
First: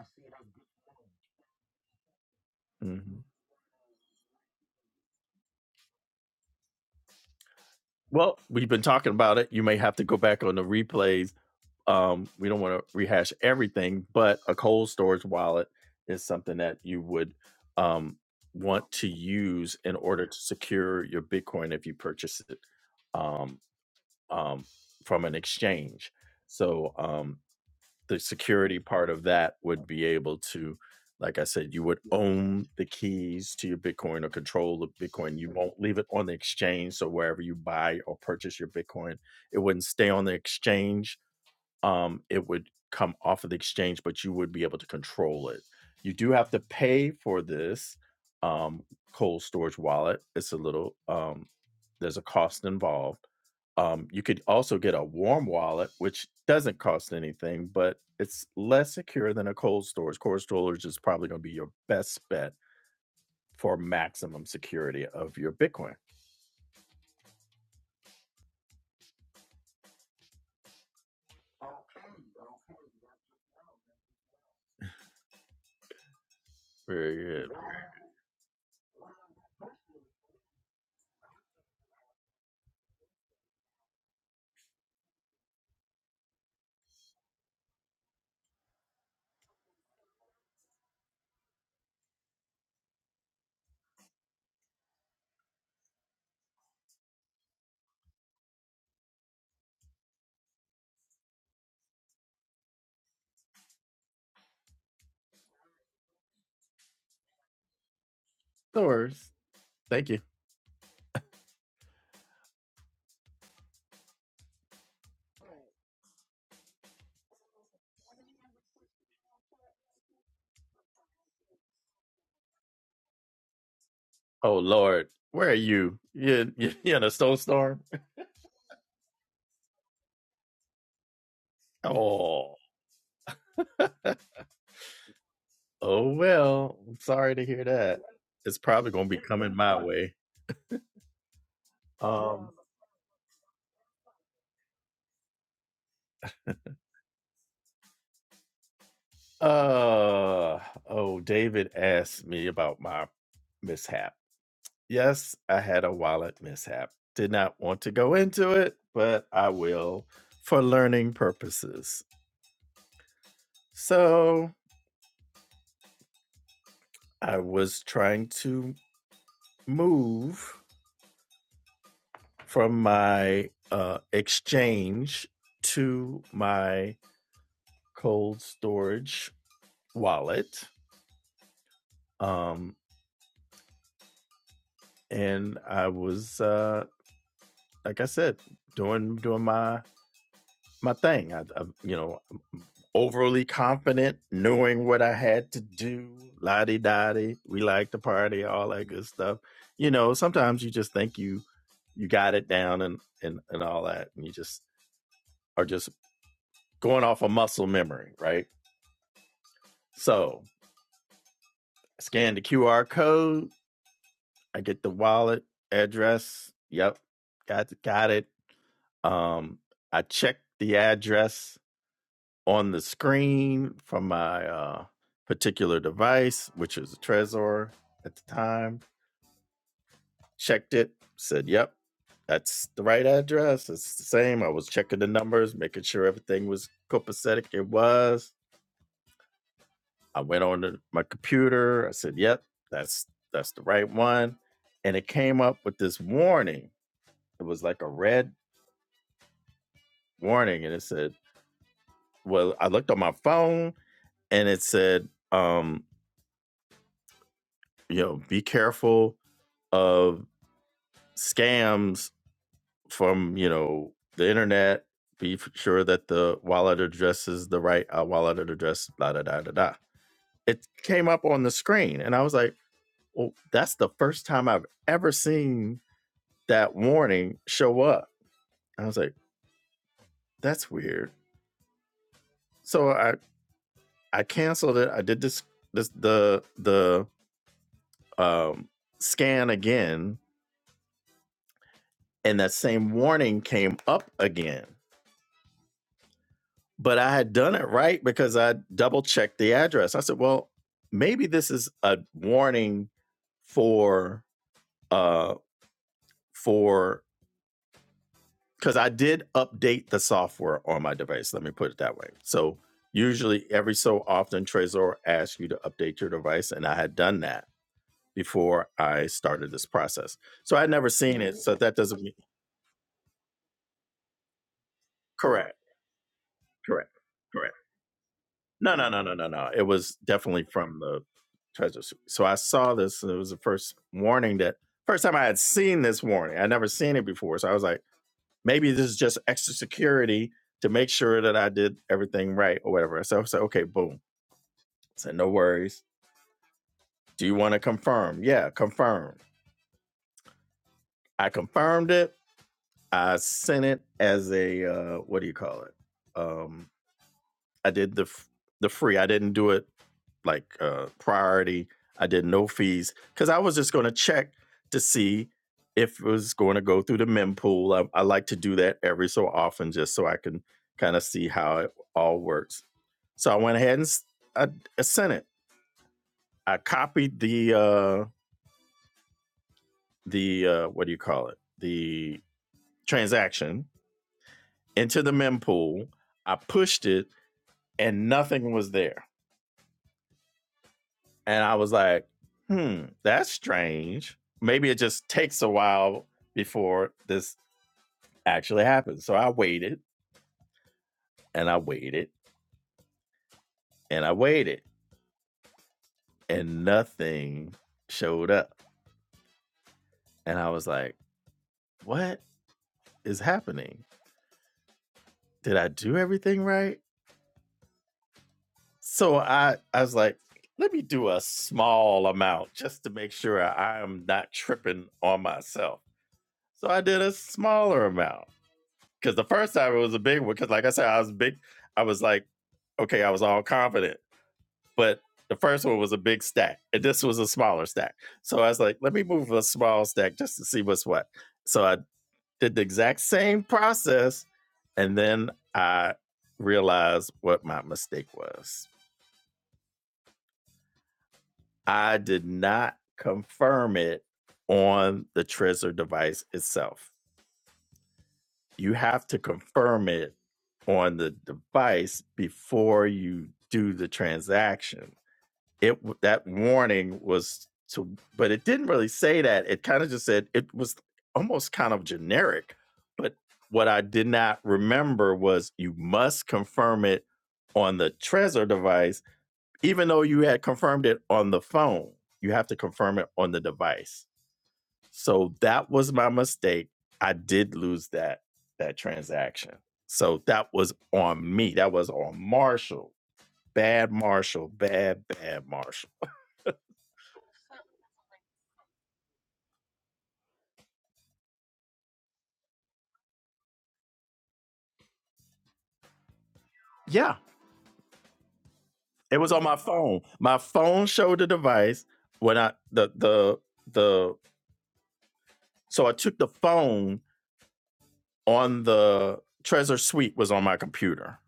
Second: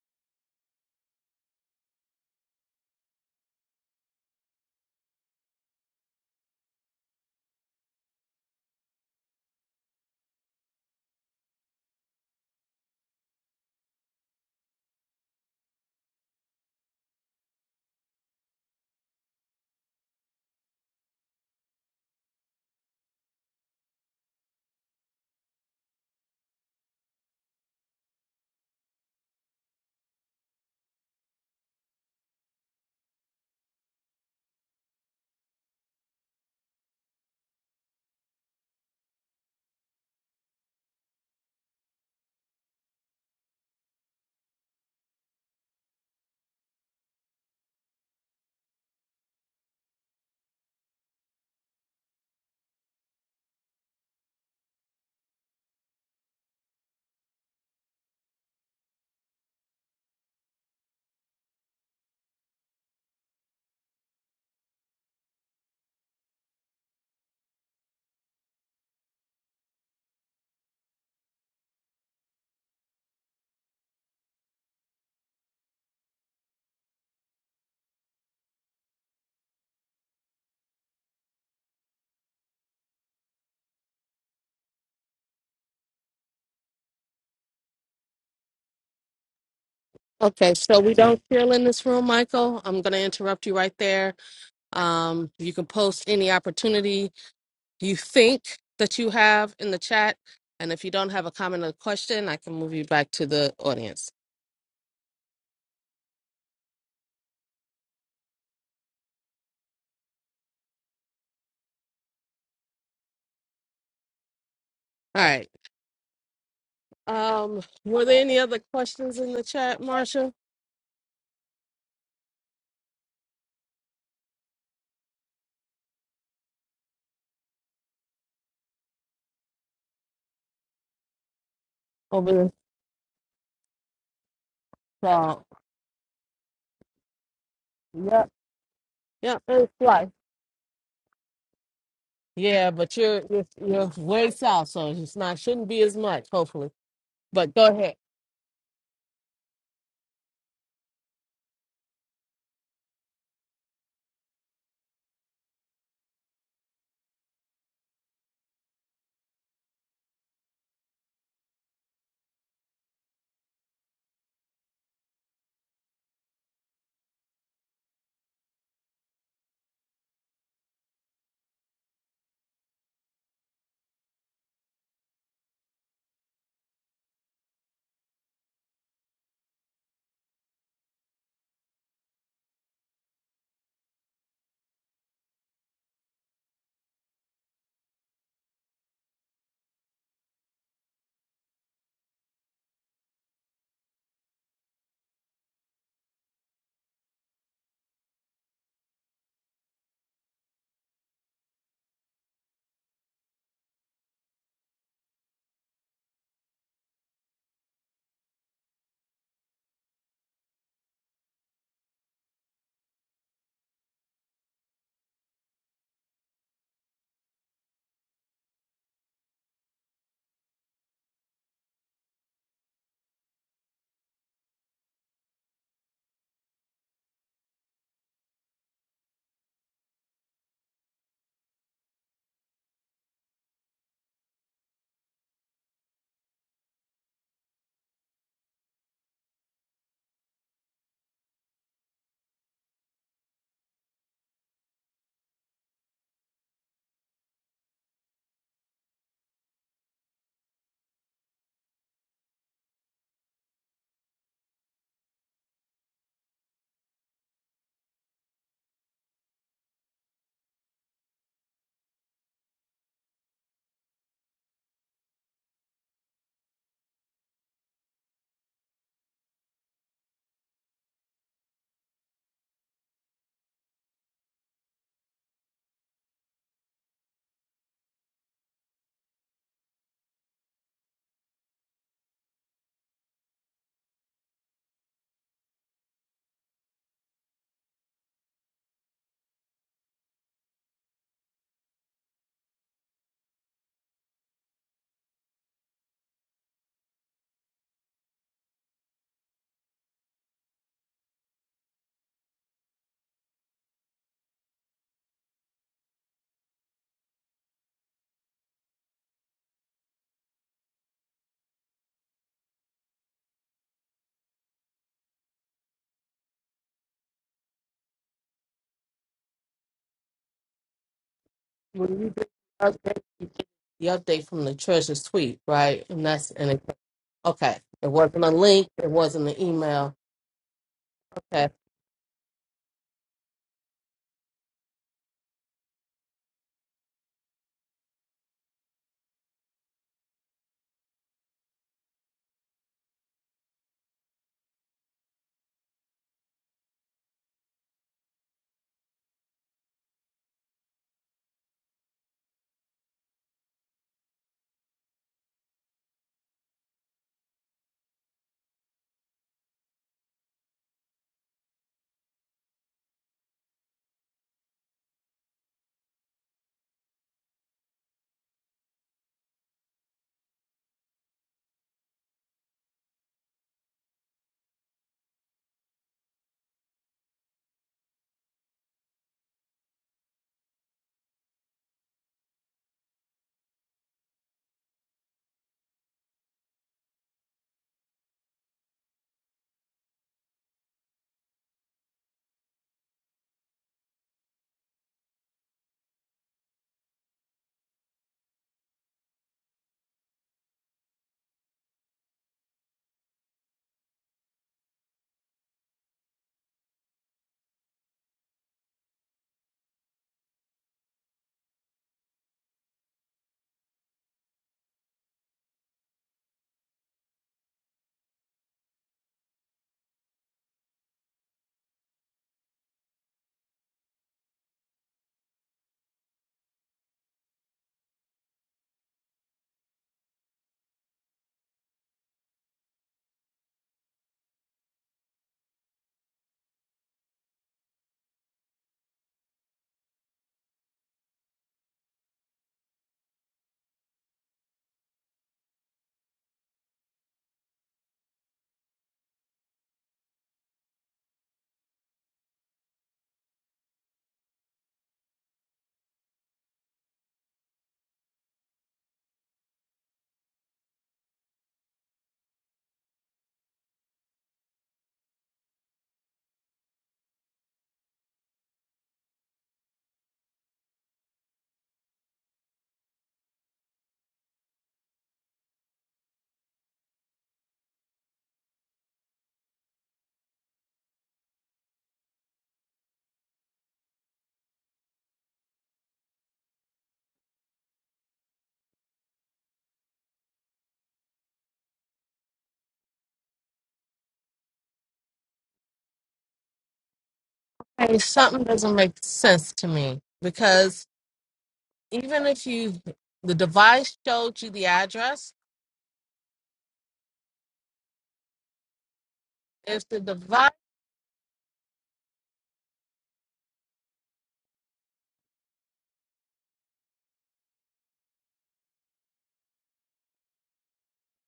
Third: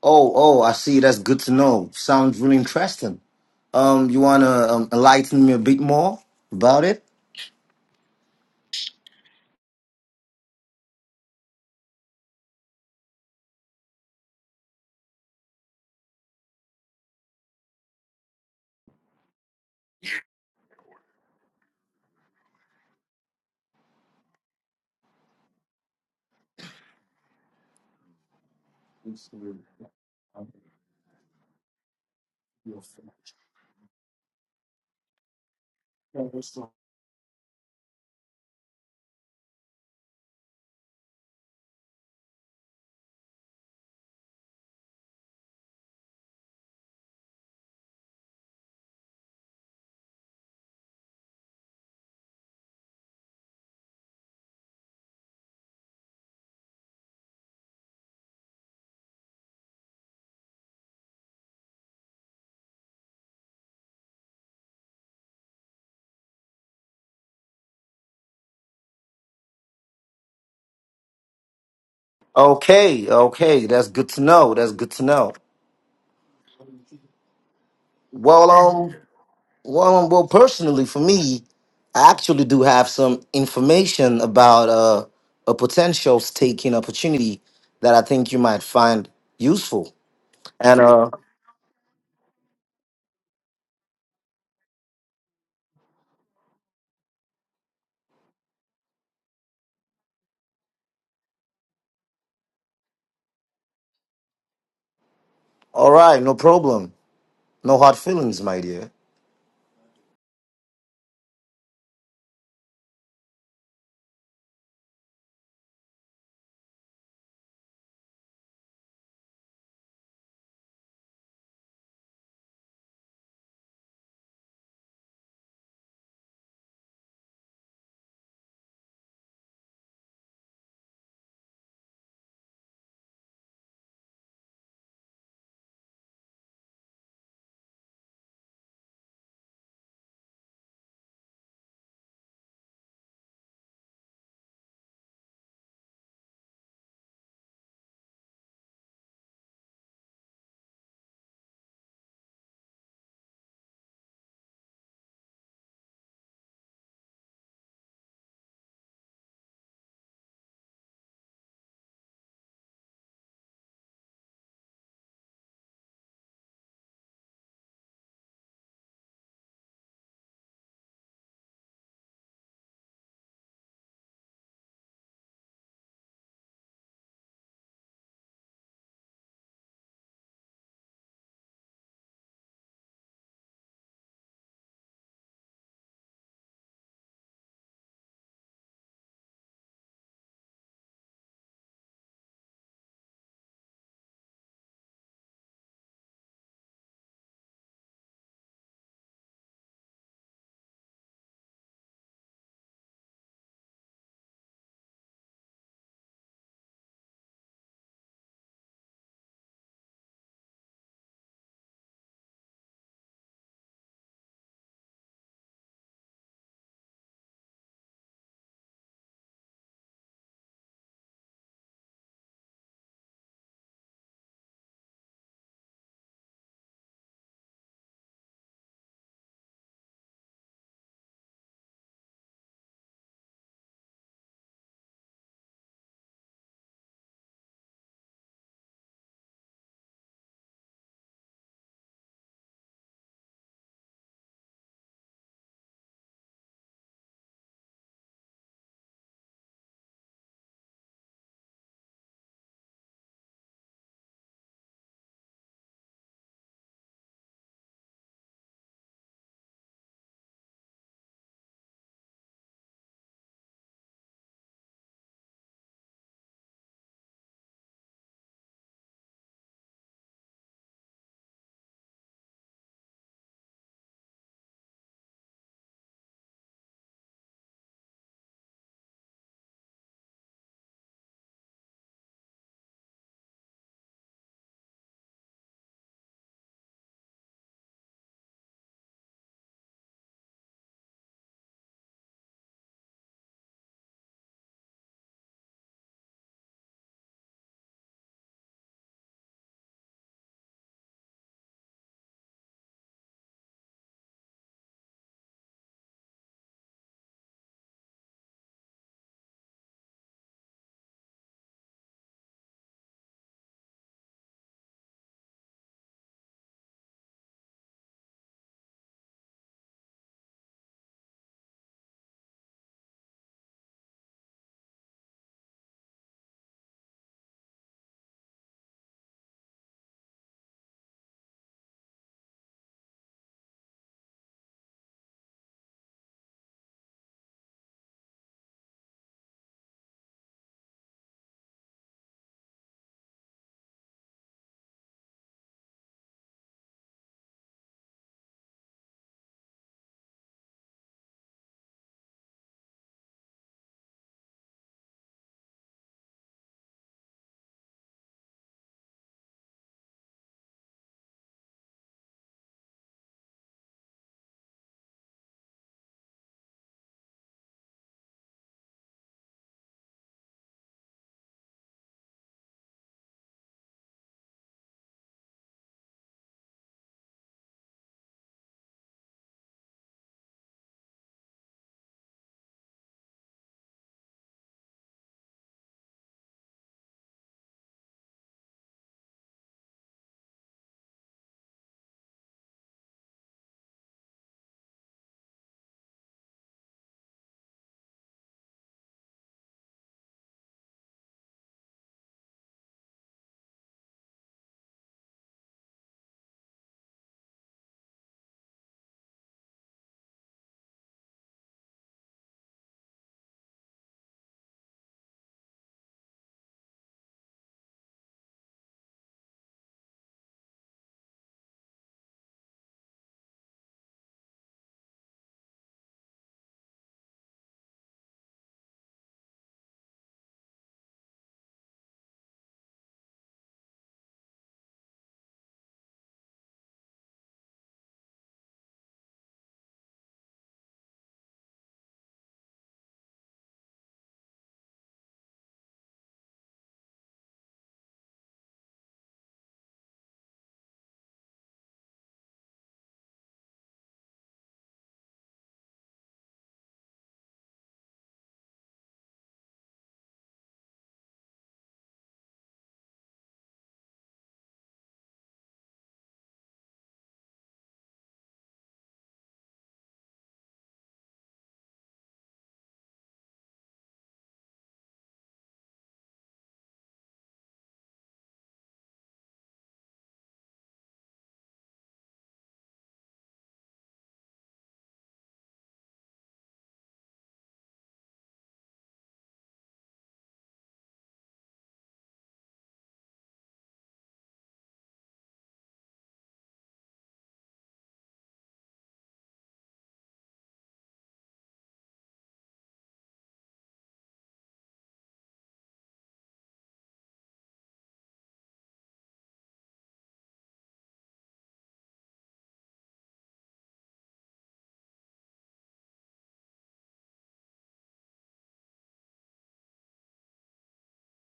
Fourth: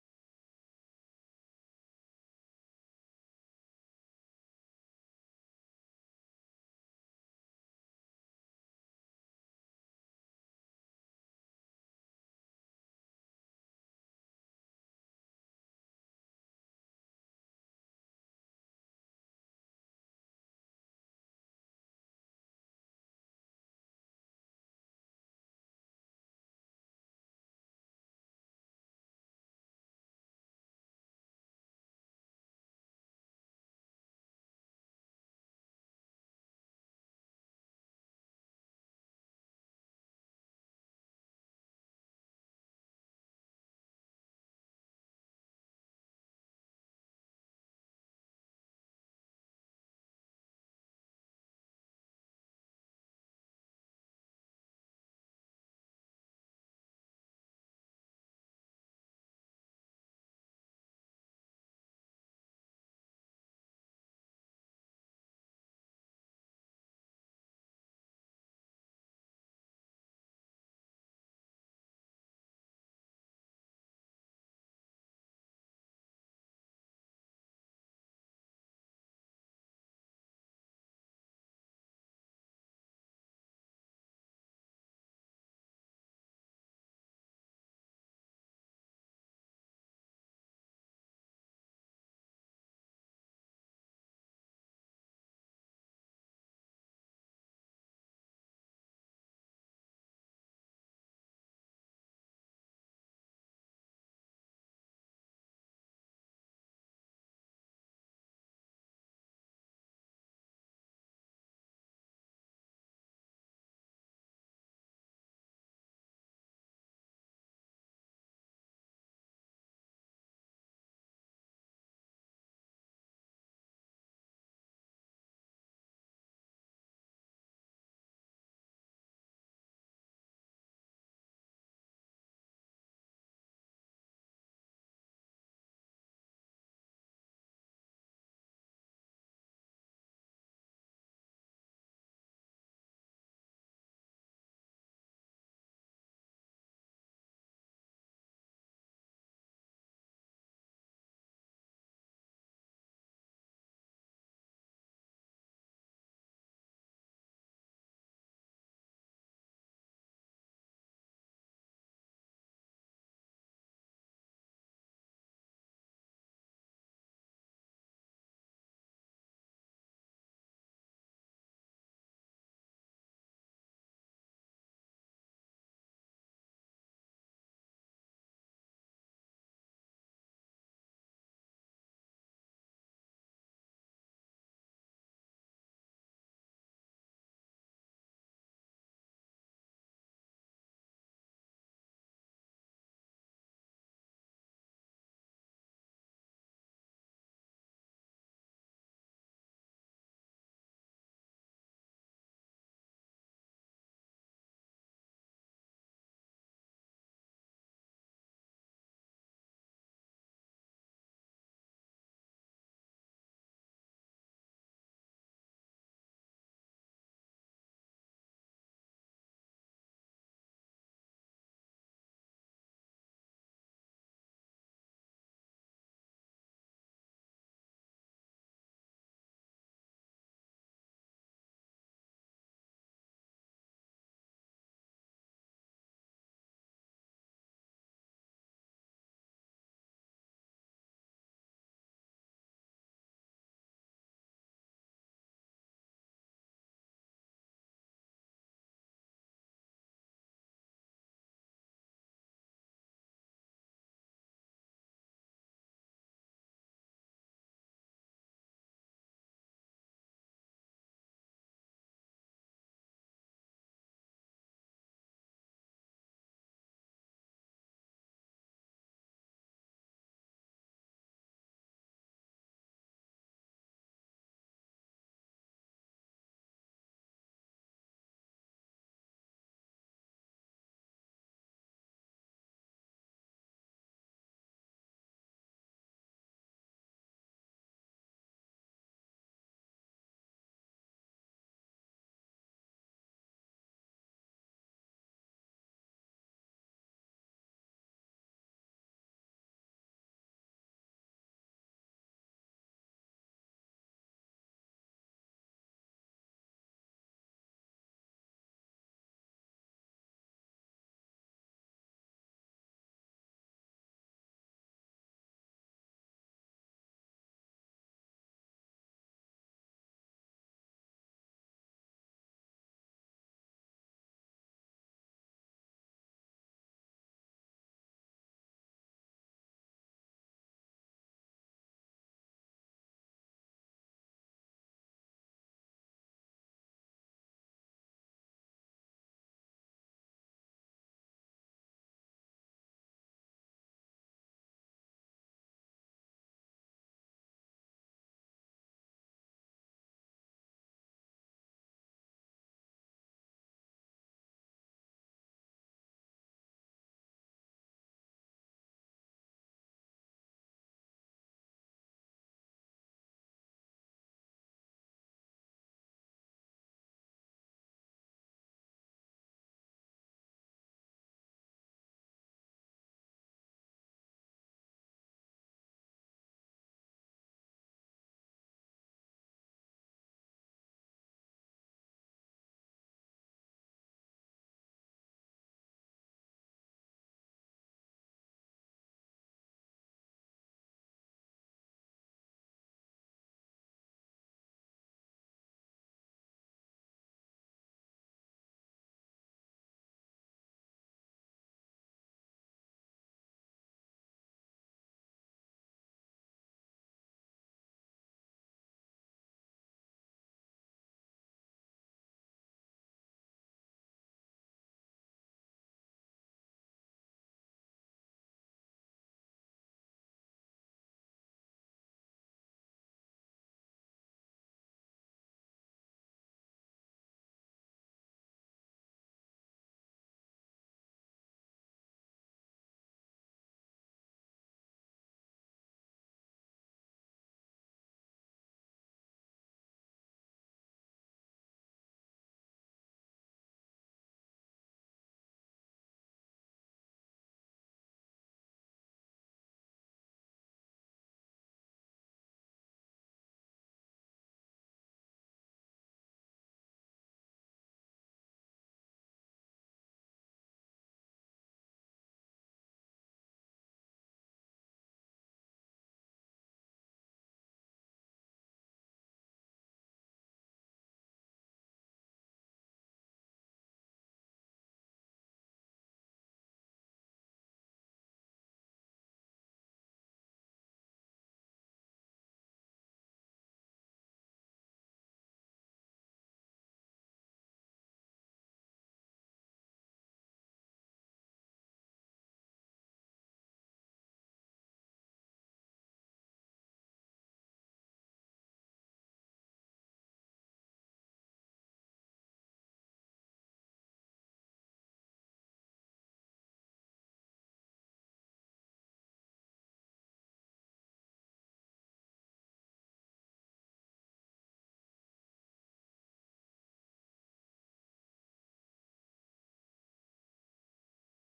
Speaker 4: Oh, oh, I see. That's good to know. Sounds really interesting.
Speaker 1: Mhm.
Speaker 4: Um, you want to um, enlighten me a bit more about it?
Speaker 1: Well, we've been talking about it. You may have to go back on the replays. Um, we don't want to rehash everything, but a cold storage wallet is something that you would um, want to use in order to secure your Bitcoin if you purchase it um, um, from an exchange. So um, the security part of that would be able to like i said you would own the keys to your bitcoin or control the bitcoin you won't leave it on the exchange so wherever you buy or purchase your bitcoin it wouldn't stay on the exchange um, it would come off of the exchange, but you would be able to control it. You do have to pay for this um, cold storage wallet. It's a little, um, there's a cost involved. Um, you could also get a warm wallet, which doesn't cost anything, but it's less secure than a cold storage. Cold storage is probably going to be your best bet for maximum security of your Bitcoin.
Speaker 4: Okay, okay. That's good to know. That's good to know.
Speaker 1: Very good.
Speaker 4: Well, um, Well, um, well, personally, for me, I actually do have some information about uh, a potential staking opportunity that I think you might find useful.
Speaker 3: Okay,
Speaker 4: And
Speaker 3: so we
Speaker 4: uh,
Speaker 3: don't feel in this room, Michael. I'm going to interrupt you right there. Um, you can post any opportunity you think that you have in the chat. And if you don't have a comment or question, I can move you back to the audience.
Speaker 4: all right, no problem. No hard feelings, my dear.
Speaker 1: Stores. Thank you.
Speaker 3: All right. Um, were there any other questions in the chat, Marsha?
Speaker 1: Oh Lord, where are you? You you, you in a snowstorm?
Speaker 3: Over the
Speaker 1: Oh,
Speaker 3: south.
Speaker 1: oh well. I'm sorry to hear that.
Speaker 3: Yep.
Speaker 1: It's probably going to be
Speaker 3: Yep.
Speaker 1: coming
Speaker 3: It's
Speaker 1: my
Speaker 3: fly.
Speaker 1: way. Um.
Speaker 3: Yeah, but you're you're, you're way south, so it's not shouldn't be as much. Hopefully, but go ahead.
Speaker 1: Uh. Oh, David asked me about my mishap. Yes, I had a wallet mishap. Did not want to go into it, but I will for learning purposes. So I was trying to move from my uh, exchange to my cold storage wallet. Um, and I was, uh, like I said, doing doing my my thing. I, I you know, overly confident, knowing what I had to do. La di da di. We like to party, all that good stuff. You know, sometimes you just think you you got it down and and and all that, and you just are just going off a of muscle memory, right? So scan the QR code. I get the wallet address. Yep, got got it. Um, I checked the address on the screen from my uh, particular device, which was a Trezor at the time. Checked it, said, yep, that's the right address. It's the same. I was checking the numbers, making sure everything was copacetic. It was. I went on to my computer. I said, yep, that's that's the right one. And it came up with this warning. It was like a red warning, and it said, well, I looked on my phone and it said, um, you know, be careful of scams from you know the internet. Be f- sure that the wallet address is the right uh, wallet address. Blah da da da da. It came up on the screen, and I was like, "Well, that's the first time I've ever seen that warning show up." I was like, "That's weird." So I I canceled it. I did this this the the um, scan again and that same warning came up again. But I had done it right because I double checked the address. I said, well, maybe this is a warning for uh for because I did update the software on my device. Let me put it that way. So usually every so often Trezor asks you to update your device, and I had done that before I started this process. So I'd never seen it. So that
Speaker 3: When
Speaker 1: doesn't
Speaker 3: you
Speaker 1: mean
Speaker 3: get the update, you get the update from the treasurer's tweet,
Speaker 1: correct,
Speaker 3: right? And that's and it,
Speaker 1: correct, correct.
Speaker 3: okay. It wasn't a link.
Speaker 1: No, no,
Speaker 3: It
Speaker 1: no, no, no,
Speaker 3: wasn't an
Speaker 1: no. It
Speaker 3: email.
Speaker 1: was definitely from the
Speaker 3: Okay.
Speaker 1: treasure suite. So I saw this, and it was the first warning that first time I had seen this warning. I'd never seen it before. So I was like, maybe this is just extra security to make sure that I did everything right or whatever. So I said, okay, boom. I said, no worries. Do you want to confirm? Yeah, confirm. I confirmed it. I sent it as a uh, what do you call it? Um, I did the f- the free. I didn't do it like uh priority. I did no fees because I was just going to check to see if it was going to go through the mempool. I, I like to do that every so often just so I can kind of see how it all works. So I went ahead and s- I, I sent it. I copied the uh the uh what do you call it? The transaction into the mempool. I pushed it and nothing was there. And I was like, hmm, that's strange. Maybe it just takes a while before this actually happens. So I waited and I waited and I waited and nothing showed up. And I was like, what is happening? Did I do everything right? So I, I was like, let me do a small amount just to make sure I'm not tripping on myself. So I did a smaller amount Because the first time it was a big one. Because like I said, I was big. I was like, okay, I was all confident, but the first one was a big stack, and this was a smaller stack. So I was like, let me move a small stack just to see what's what. So I did the exact same process, and then I realized what my mistake was. I did not confirm it on the Trezor device itself. you have to confirm it on the device before you do the transaction. It w- that warning was to, but it didn't really say that. It kind of just said it was almost kind of generic. But what I did not remember was you must confirm it on the Trezor device, even though you had confirmed it on the phone. You have to confirm it on the device. So that was my mistake. I did lose that that transaction. So that was on me. That was on Marshall. Bad Marshall. Bad bad Marshall.
Speaker 3: Hey, something doesn't make sense to me because even if you the device showed you the address,
Speaker 1: Yeah, it was on my
Speaker 3: if the
Speaker 1: phone. My
Speaker 3: device
Speaker 1: phone showed the device when I the the the so I took the phone on the Treasure Suite was on my computer.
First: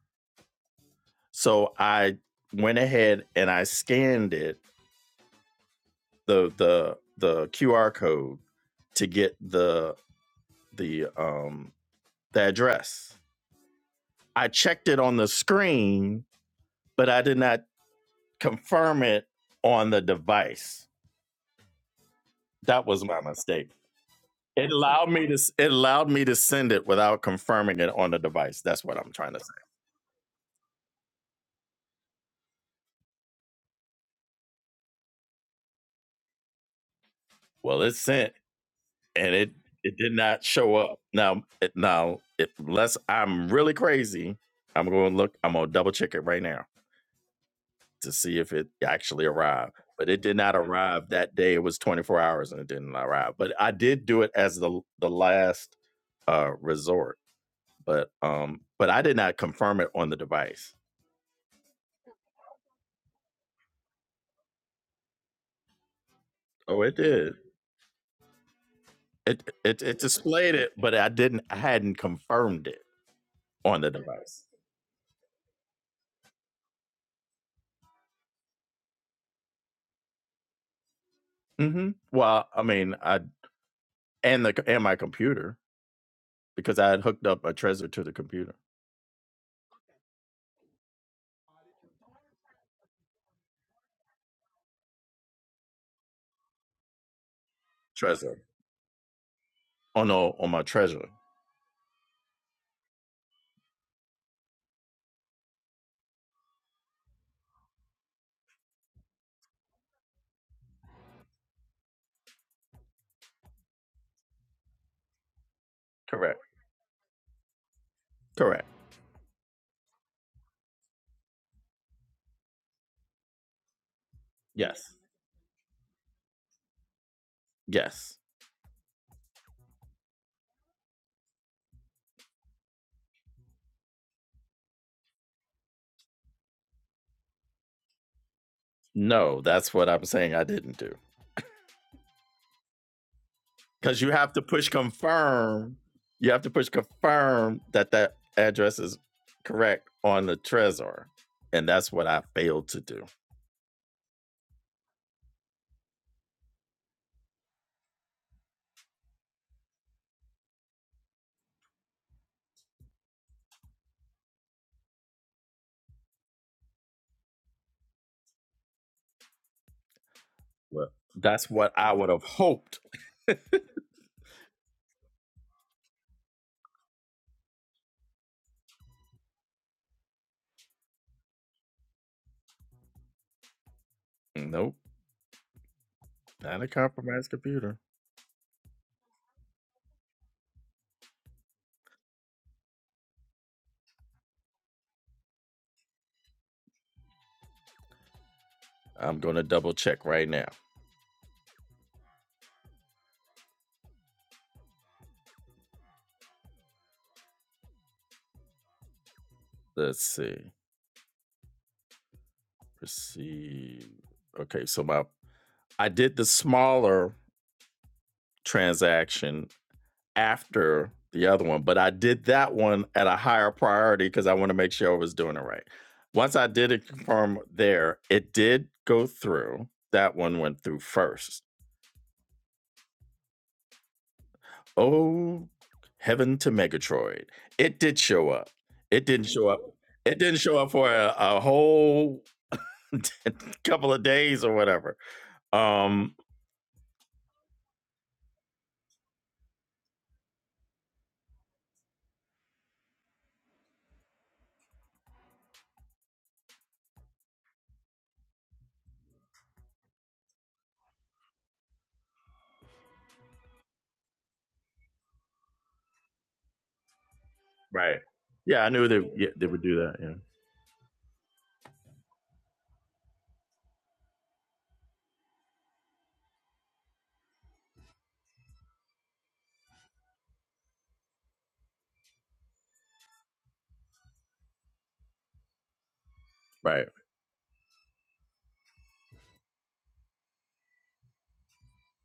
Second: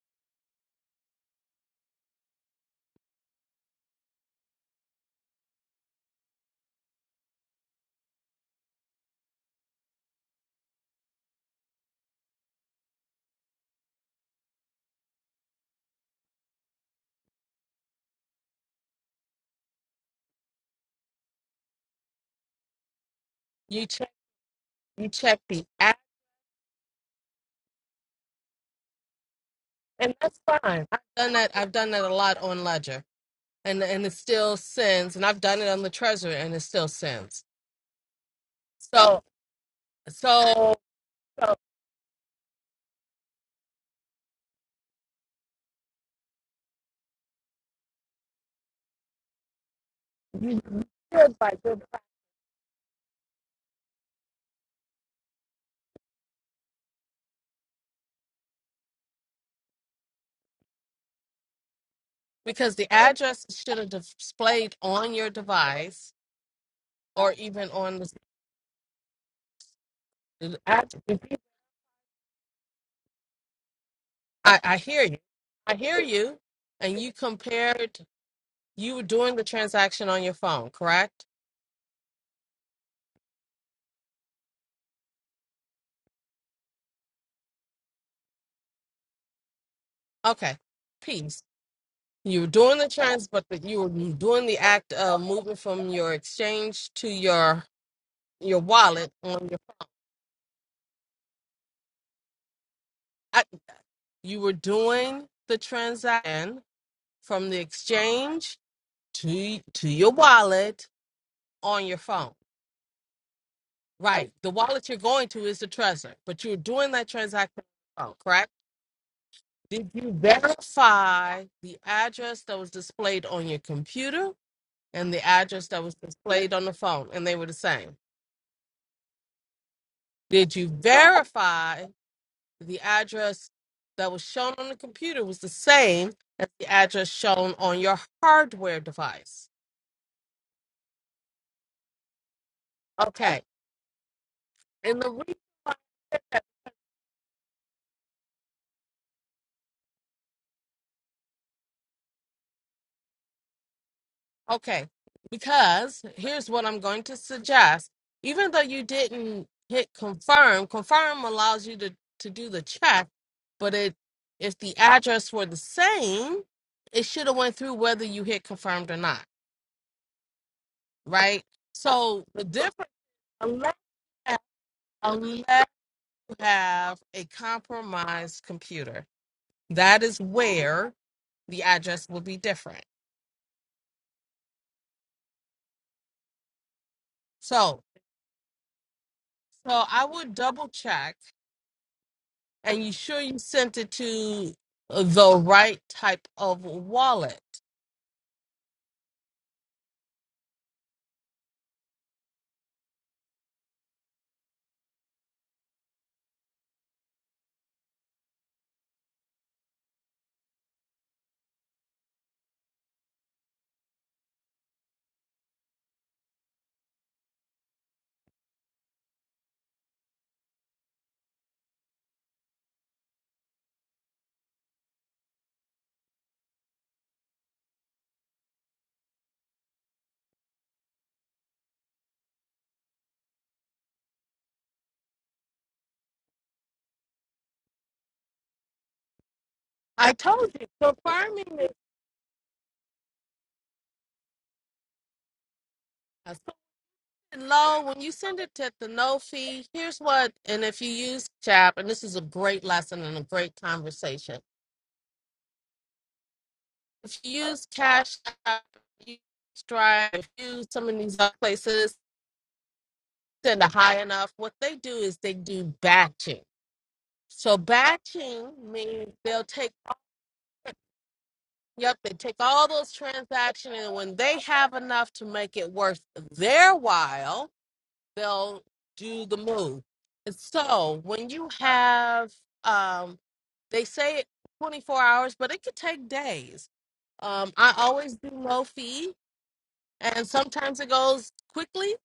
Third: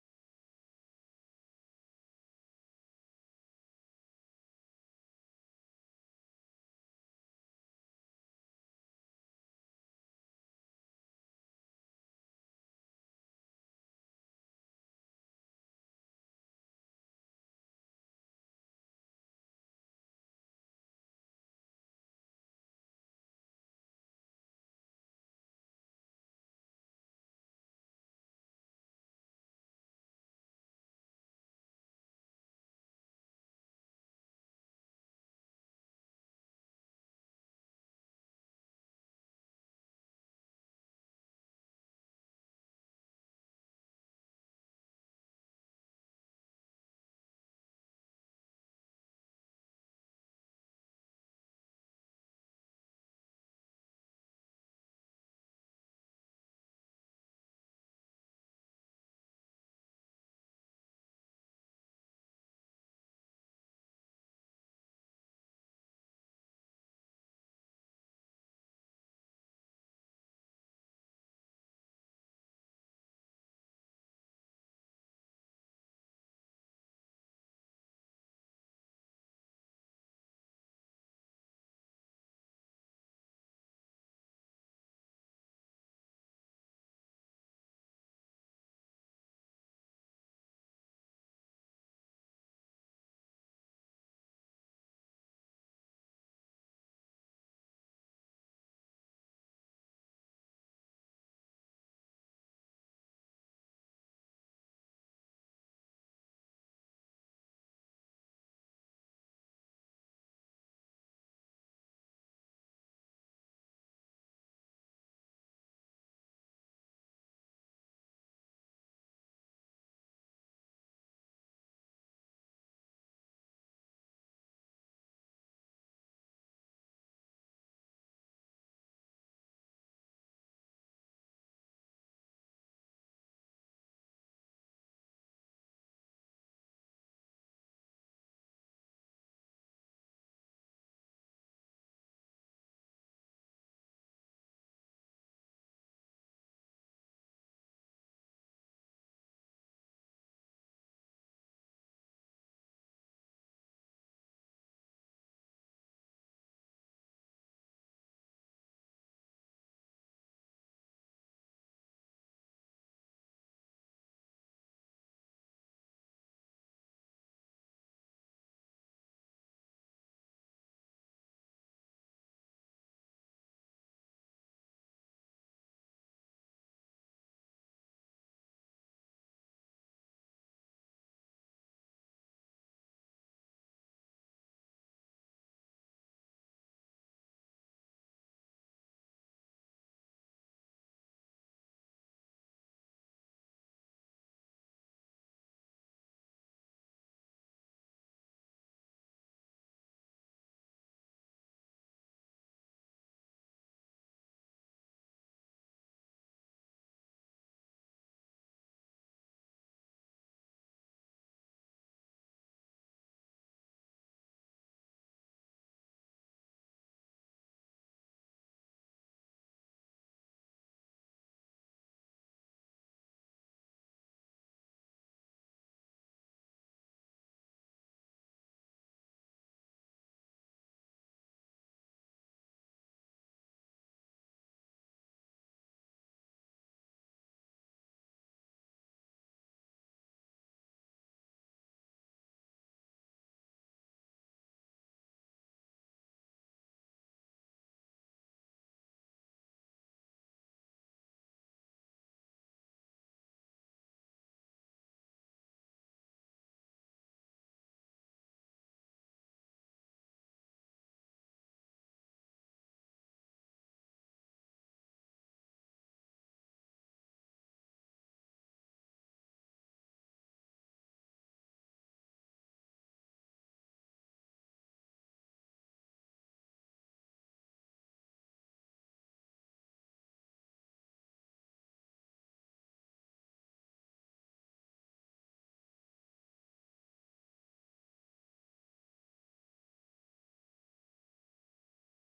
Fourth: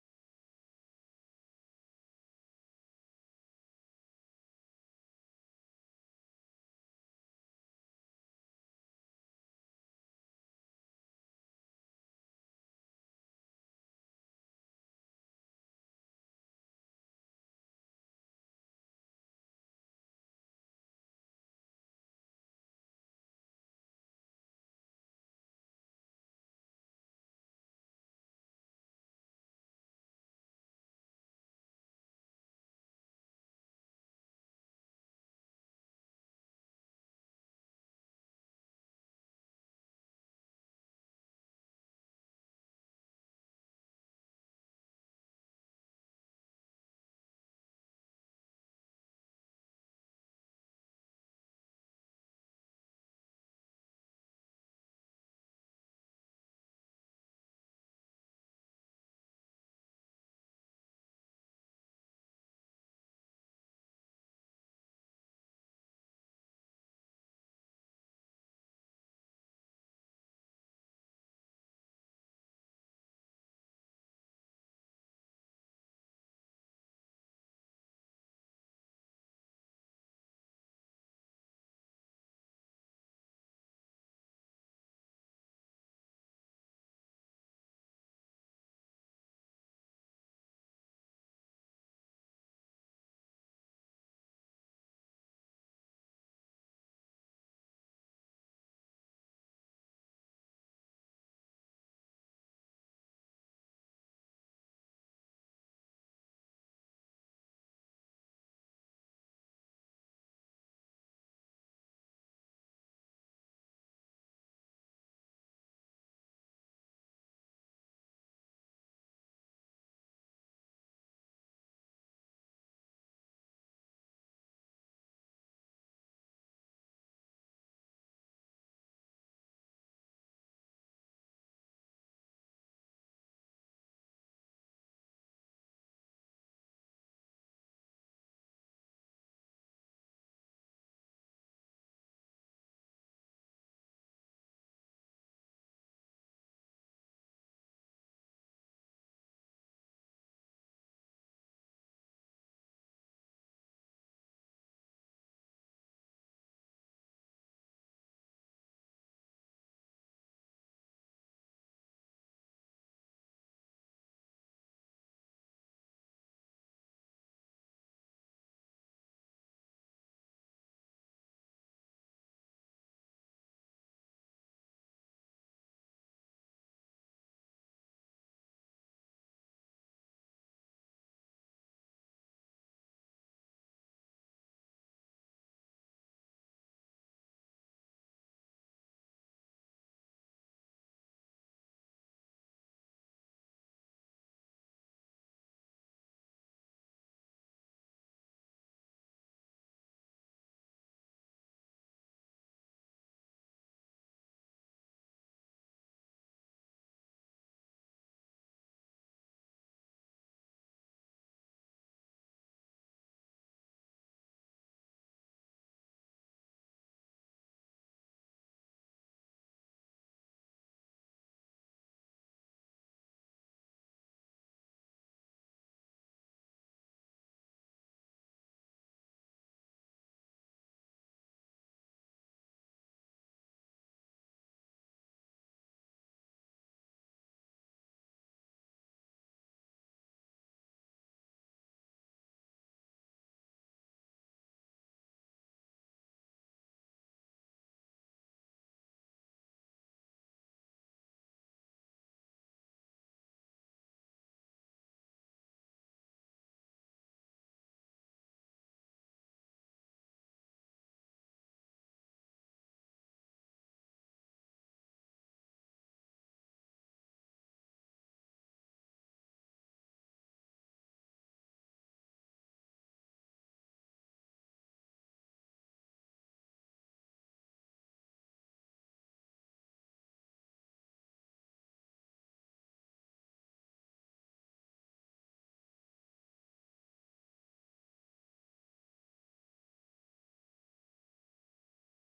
Speaker 1: So I went ahead and I scanned it the the the QR code to get the the um the address. I checked it on the screen, but I did not confirm it on the device. That was my mistake.
Speaker 3: you check
Speaker 1: It
Speaker 3: you
Speaker 1: allowed me to
Speaker 3: check the
Speaker 1: it
Speaker 3: app
Speaker 1: allowed me to send it without confirming it on the device. That's what I'm trying to say.
Speaker 3: and that's fine. I've done that I've done that a lot on Ledger and and it still sends and I've done it on the Treasury and it still sends.
Speaker 1: Well, it's sent
Speaker 3: So
Speaker 1: and it it did not
Speaker 3: so,
Speaker 1: show up. Now
Speaker 3: so
Speaker 1: it- now it, unless I'm really crazy, I'm going to look. I'm going to double check it right now. to see if it actually arrived. But it did not
Speaker 3: you
Speaker 1: arrive that
Speaker 3: should
Speaker 1: day.
Speaker 3: like
Speaker 1: It was
Speaker 3: the-
Speaker 1: 24 hours and it didn't arrive. But I did do it as the the last uh resort. But um but I did not confirm it on the device.
Speaker 3: because the address should have displayed on your device
Speaker 1: Oh, it did.
Speaker 3: or even on
Speaker 1: It it it displayed
Speaker 3: the
Speaker 1: it, but I
Speaker 3: address.
Speaker 1: didn't I hadn't confirmed it on the device.
Speaker 3: I, I hear you. I hear you. And you compared, you were doing the transaction on your phone, correct?
Speaker 1: hmm Well, I mean, I and the and my computer because I had hooked up a Trezor to the computer.
Speaker 3: Okay. Peace. You were doing the trans, but the, you were doing the act of moving from your exchange to your
Speaker 1: Trezor.
Speaker 3: your wallet on your.
Speaker 1: Oh no, on my Trezor.
Speaker 3: I, you were doing the transaction from the exchange to to your wallet on your phone, right? The wallet you're going to is the Trezor,
Speaker 1: Correct.
Speaker 3: but you're doing that transaction on your phone, correct?
Speaker 1: Correct.
Speaker 3: Did you verify the address that was displayed on your computer
Speaker 1: Yes.
Speaker 3: and the address that was displayed on the phone? And they were the same.
Speaker 1: Yes.
Speaker 3: Did you verify the address that was shown on the computer was the same as the address shown on your hardware
Speaker 1: No,
Speaker 3: device?
Speaker 1: that's what I'm saying I didn't do.
Speaker 3: Okay.
Speaker 1: Because you have to push
Speaker 3: And the reason
Speaker 1: confirm. You have to push confirm that that address is correct on the Trezor. And that's what I failed to do.
Speaker 3: Okay, because here's what I'm going to suggest. Even though you didn't hit confirm, confirm allows you to, to do the check, but it if the address were the same, it should have went through whether you hit confirmed or not,
Speaker 1: Well,
Speaker 3: right?
Speaker 1: that's what I would have
Speaker 3: So the
Speaker 1: hoped.
Speaker 3: difference unless, unless you have a compromised computer, that is where the address will be different.
Speaker 1: Nope, not a compromised computer.
Speaker 3: So so I would double check and you sure you sent it to the right type of wallet?
Speaker 1: I'm going to double check right now. Let's see. Proceed. Okay, so my I did the smaller transaction after the other one, but I did that one at a higher priority because I want to make sure I was doing it right. Once I did it confirm there, it did go through. That one went through first. Oh, heaven to Megatroid. It did show up. It didn't show up.
Speaker 3: I
Speaker 1: It didn't
Speaker 3: told
Speaker 1: show
Speaker 3: you,
Speaker 1: up for a, a
Speaker 3: confirming it.
Speaker 1: whole couple of days or whatever. Um,
Speaker 3: I said, Low, when you send it to the no fee, here's what, and if you use CHAP, and this is a great lesson and a great conversation. If you use Cash App, you use Stripe, if you use some of these other places, send it high enough. What they do is they do batching. So
Speaker 1: right.
Speaker 3: batching
Speaker 1: Yeah, I knew they,
Speaker 3: means
Speaker 1: yeah,
Speaker 3: they'll
Speaker 1: they would
Speaker 3: take
Speaker 1: do that. Yeah.
Speaker 3: Yep, they take all those transactions, and when they have enough to make it worth their while, they'll do the move. And so when you have, um, they say 24 hours, but it could take days.
Speaker 1: Right.
Speaker 3: Um, I always do low fee, and sometimes it goes quickly.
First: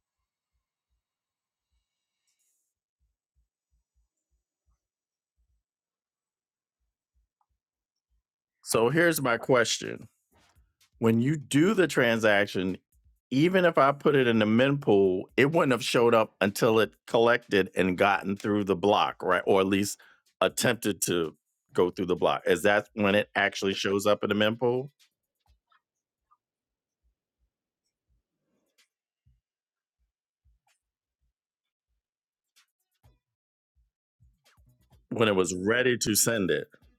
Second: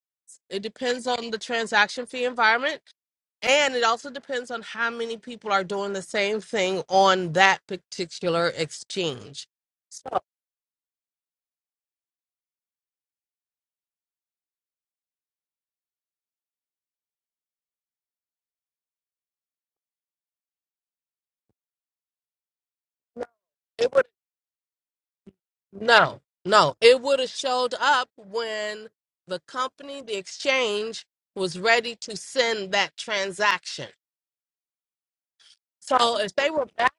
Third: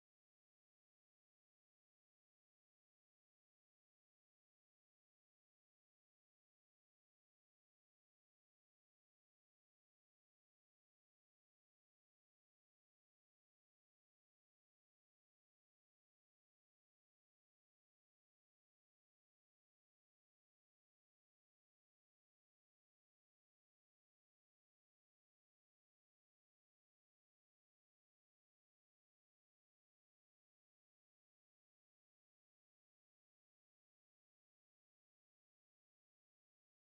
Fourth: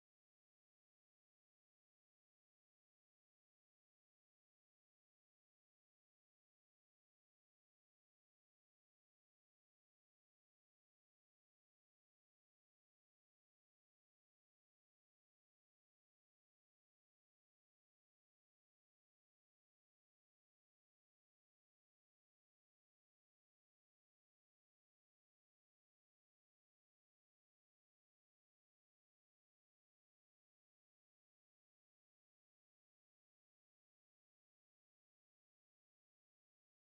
Speaker 3: It depends on the transaction fee environment. And it also depends on how many people are doing the same thing on that particular
Speaker 1: So here's my
Speaker 3: exchange.
Speaker 1: question
Speaker 3: So
Speaker 1: When you do the transaction, even if I put it in the mempool, it wouldn't have showed up until it collected and gotten through the block, right? Or at least attempted to go through the block. Is that when it actually shows up in the mempool?
Speaker 3: No, no. It would have showed up when the company, the exchange, was ready to send that transaction.
Speaker 1: When it was ready to
Speaker 3: So if they
Speaker 1: send
Speaker 3: were
Speaker 1: it.
Speaker 3: back,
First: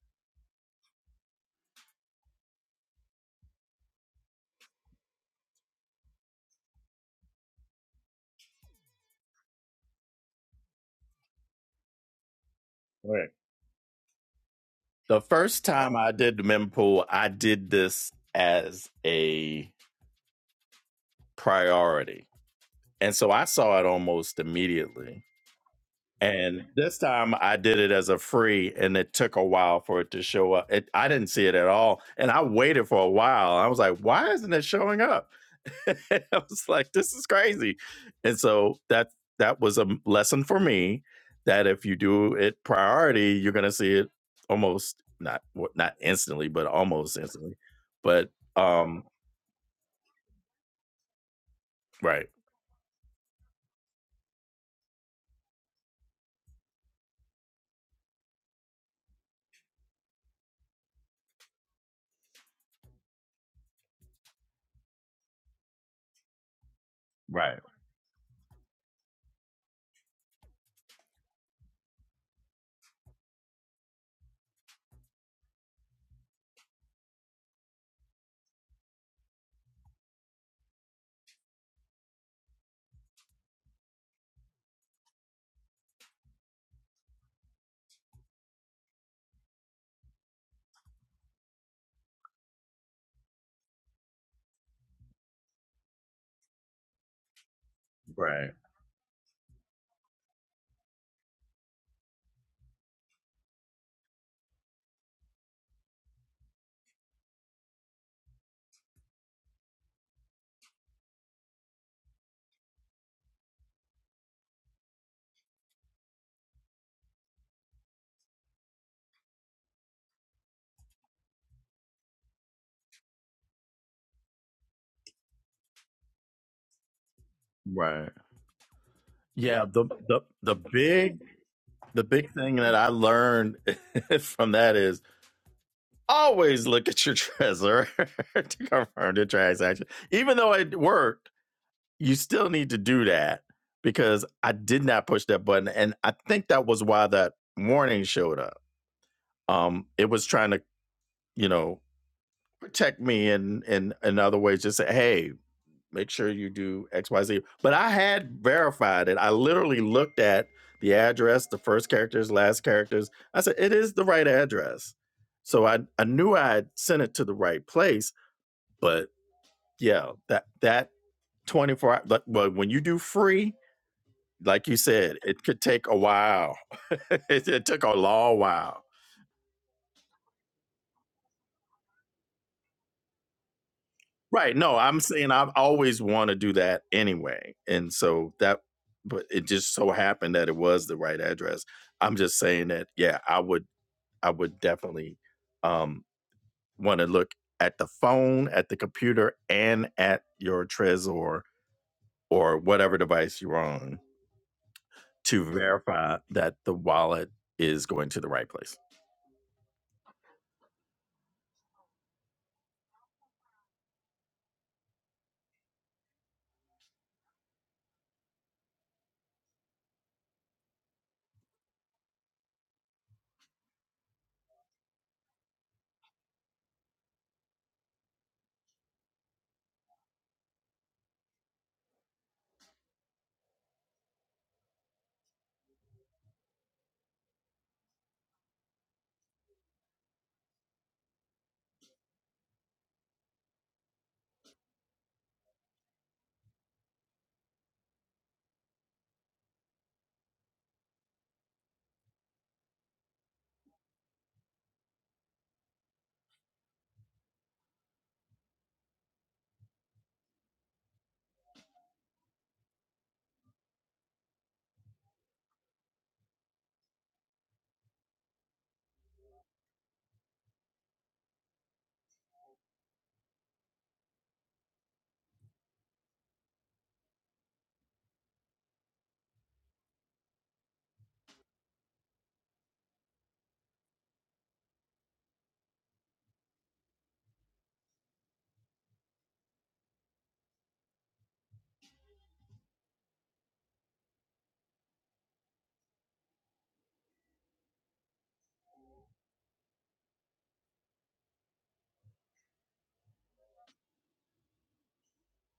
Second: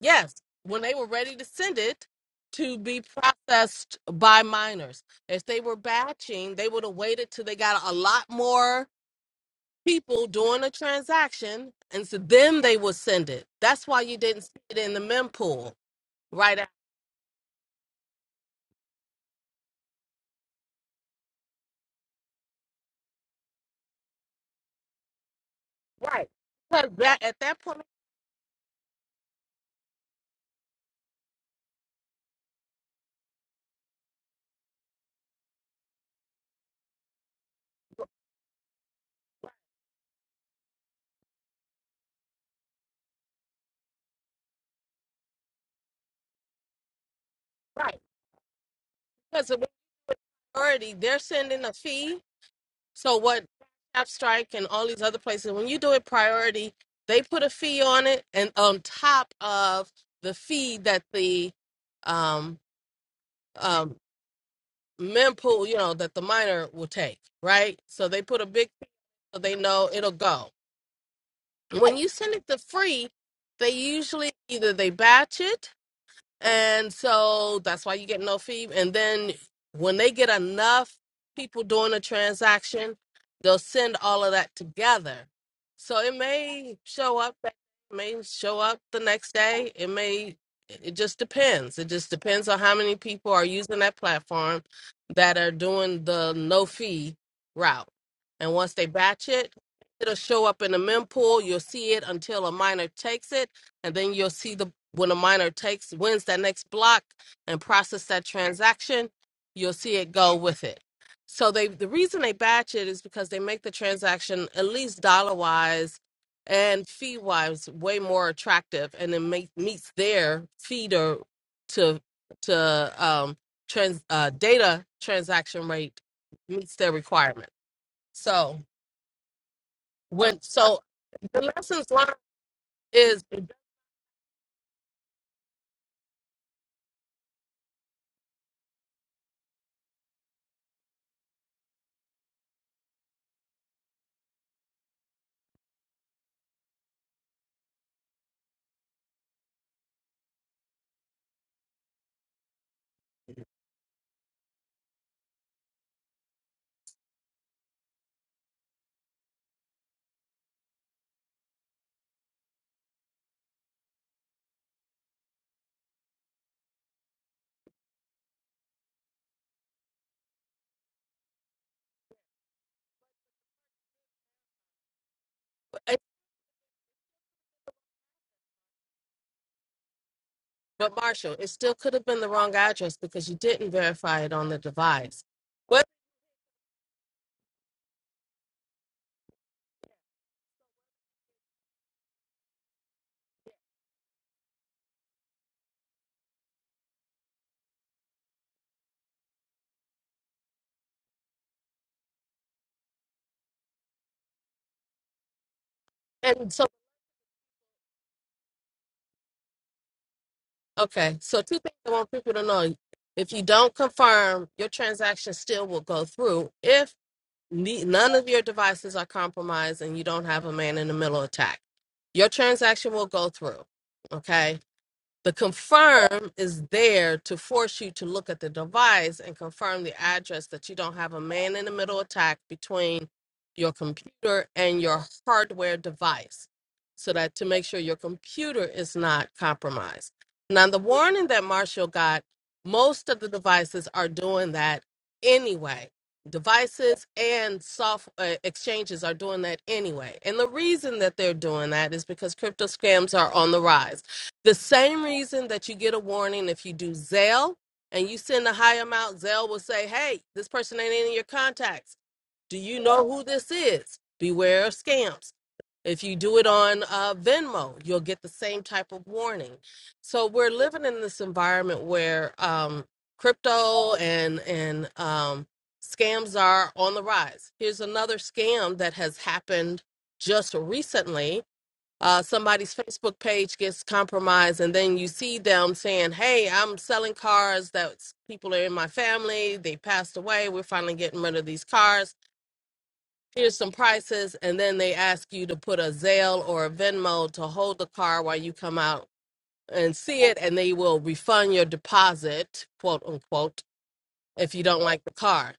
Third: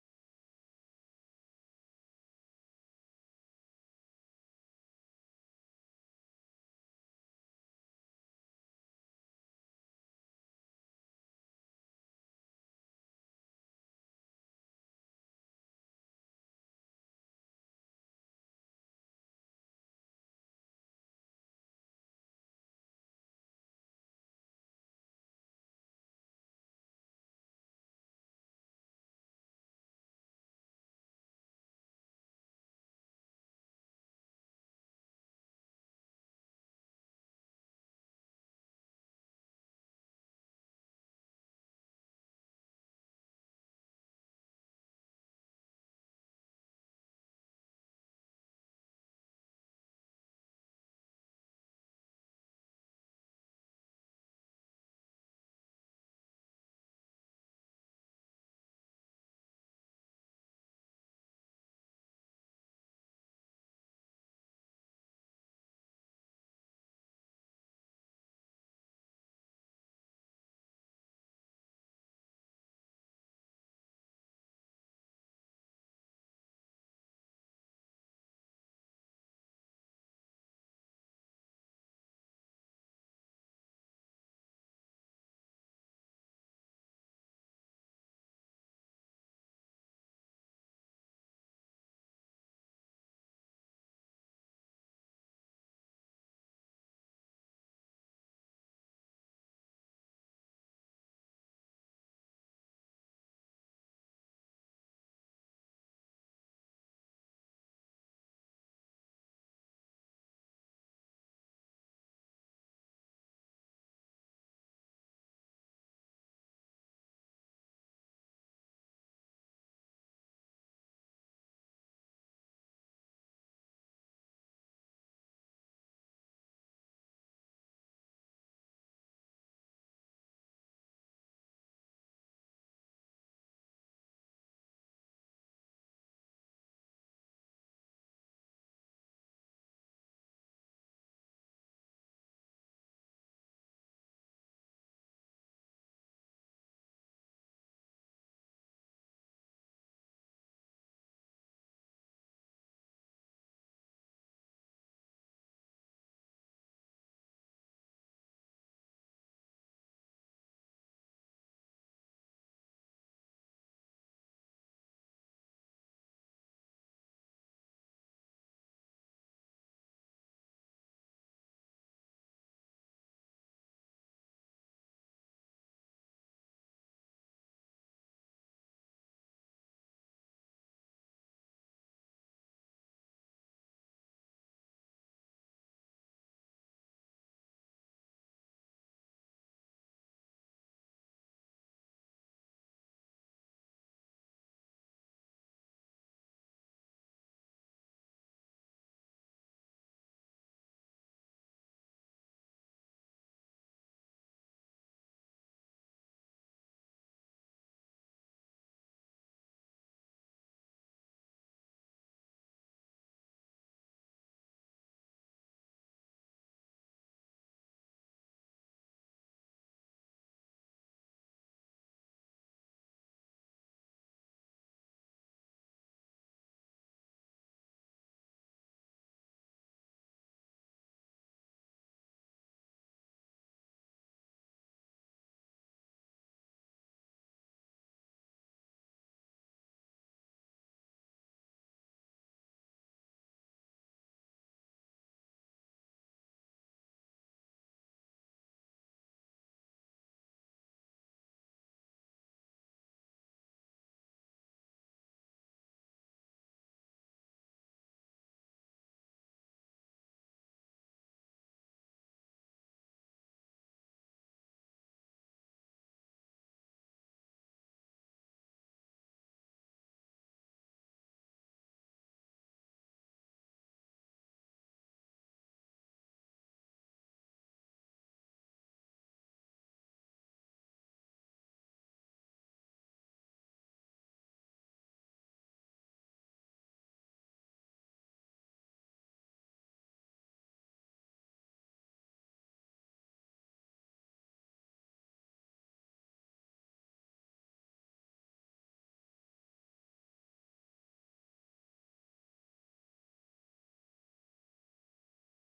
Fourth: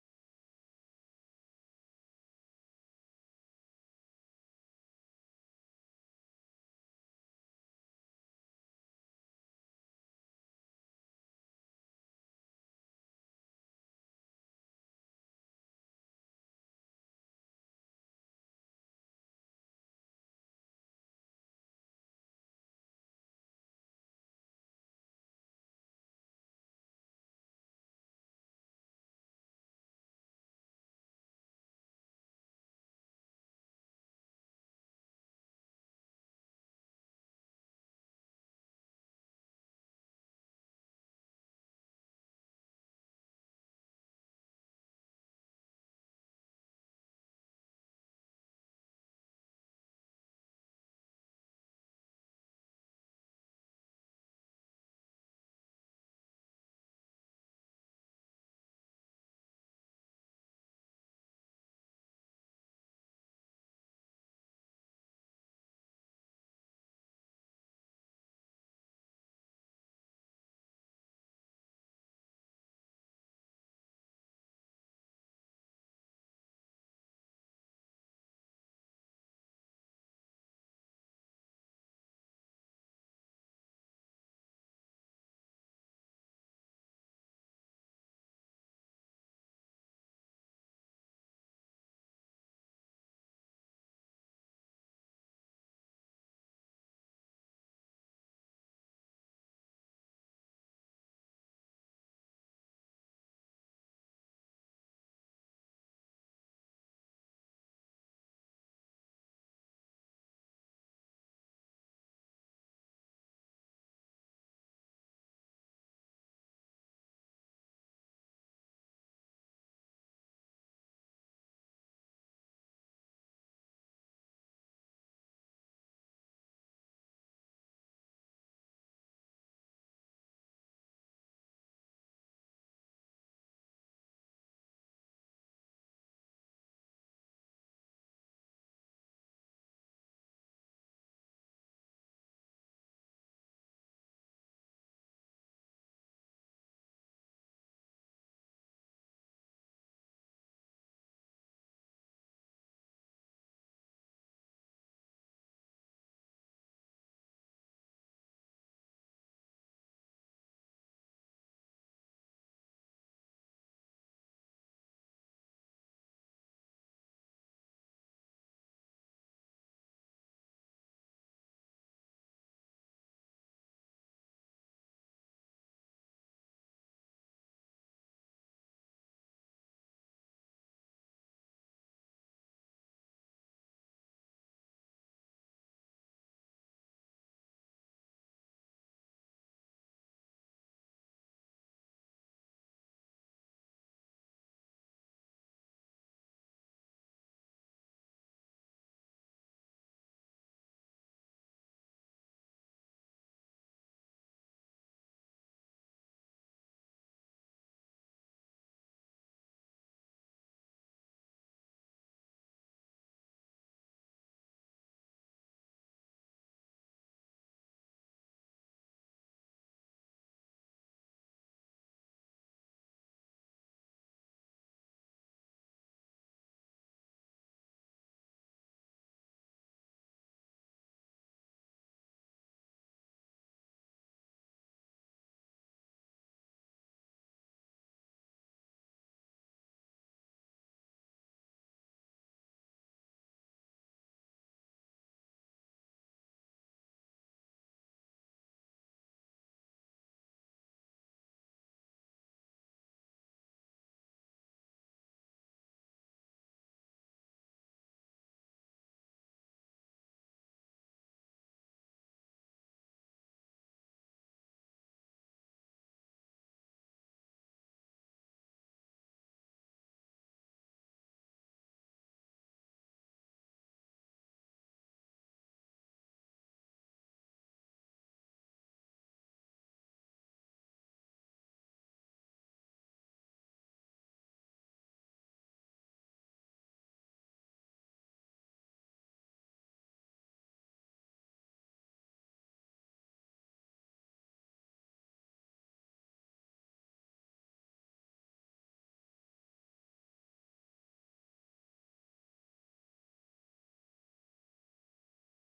Speaker 3: yes, when they were ready to send it to be processed by miners. If they were batching, they would have waited till they got a lot more people doing a transaction and so then they would
Speaker 1: Right.
Speaker 3: send it. That's why you didn't see it in the
Speaker 1: The first
Speaker 3: mempool
Speaker 1: time I did the
Speaker 3: right after.
Speaker 1: mempool, I did this as a priority. And so I saw it almost immediately
Speaker 3: Right.
Speaker 1: And
Speaker 3: Because
Speaker 1: this
Speaker 3: that
Speaker 1: time
Speaker 3: at
Speaker 1: I
Speaker 3: that
Speaker 1: did
Speaker 3: point,
Speaker 1: it as a free, and it took a while for it to show up. It, I didn't see it at all. And I waited for a while. I was like, why isn't it showing up? I was like, this is crazy. And so that that was a m- lesson for me that if you do it priority, you're gonna see it almost not w- not instantly, but almost instantly.
Speaker 3: right
Speaker 1: But um,
Speaker 3: priority. They're sending a fee.
Speaker 1: right,
Speaker 3: So what Tap Strike and all these other places, when you do it priority, they put a fee on it and on top of the fee that the um um mempool, you know, that the miner will take,
Speaker 1: right,
Speaker 3: right? So they put a big fee so they know it'll go. When you send it to free, they usually either they batch it And so that's why you get no fee. And then when they get enough people doing a transaction, they'll send all of that together. So it may show up, that- it may show up the next day. It may, it just depends. It just depends on how many people are using that platform that are doing the no fee route.
Speaker 1: right,
Speaker 3: And once they batch it, it'll show up in the mempool. You'll see it until a miner takes it and then you'll see the when a miner takes wins that next block and process that transaction you'll see it go with it so they the reason they batch it is because they make the transaction at least dollar wise and fee wise way more attractive and it make, meets their feeder to to um trans uh data transaction rate meets their requirement
Speaker 1: right.
Speaker 3: so
Speaker 1: Yeah, the the
Speaker 3: when
Speaker 1: the
Speaker 3: so
Speaker 1: big
Speaker 3: the lessons
Speaker 1: The
Speaker 3: learned
Speaker 1: big thing that I
Speaker 3: is
Speaker 1: learned from that is always look at your treasurer to confirm the transaction. Even though it worked, you still need to do that because I did not push that button. And I think that was why that warning showed up. Um, it was trying to, you know, protect me and in, in, in other ways, just say, hey, make sure you do XYZ. But I had verified it. I literally looked at the address, the first characters, last characters. I said, it is the right address. So I, I knew I had sent it to the right place. But yeah, that that 24 hour, but but when you do free, like you said, it could take a while. it, it took a long while.
Speaker 3: But Marshall, it still could have been the wrong address because you didn't verify it on
Speaker 1: Right.
Speaker 3: the
Speaker 1: No, I'm
Speaker 3: device.
Speaker 1: saying I've
Speaker 3: What?
Speaker 1: always want to do that anyway. And so that, but it just so happened that it was the right address. I'm just saying that, yeah, I would, I would definitely um, want to look at the phone, at the computer, and at your Trezor or whatever device you're on to verify
Speaker 3: And
Speaker 1: that
Speaker 3: so,
Speaker 1: the wallet is going to the right place.
Speaker 3: okay, so two things I want people to know: if you don't confirm, your transaction still will go through if ne- none of your devices are compromised and you don't have a man in the middle attack. Your transaction will go through. Okay. The confirm is there to force you to look at the device and confirm the address that you don't have a man in the middle attack between your computer and your hardware device so that to make sure your computer is not compromised. Now, the warning that Marshall got, most of the devices are doing that anyway. Devices and software exchanges are doing that anyway. And the reason that they're doing that is because crypto scams are on the rise the same reason that you get a warning if you do Zelle and you send a high amount, Zelle will say, hey, this person ain't in your contacts. Do you know who this is? Beware of scams. If you do it on uh, Venmo, you'll get the same type of warning. So we're living in this environment where um, crypto and and um, scams are on the rise. Here's another scam that has happened just recently uh, somebody's Facebook page gets compromised, and then you see them saying, "Hey, I'm selling cars that people are in my family. They passed away. We're finally getting rid of these cars. Here's some prices." And then they ask you to put a Zelle or a Venmo to hold the car while you come out and see it, and they will refund your deposit, quote unquote, if you don't like the car.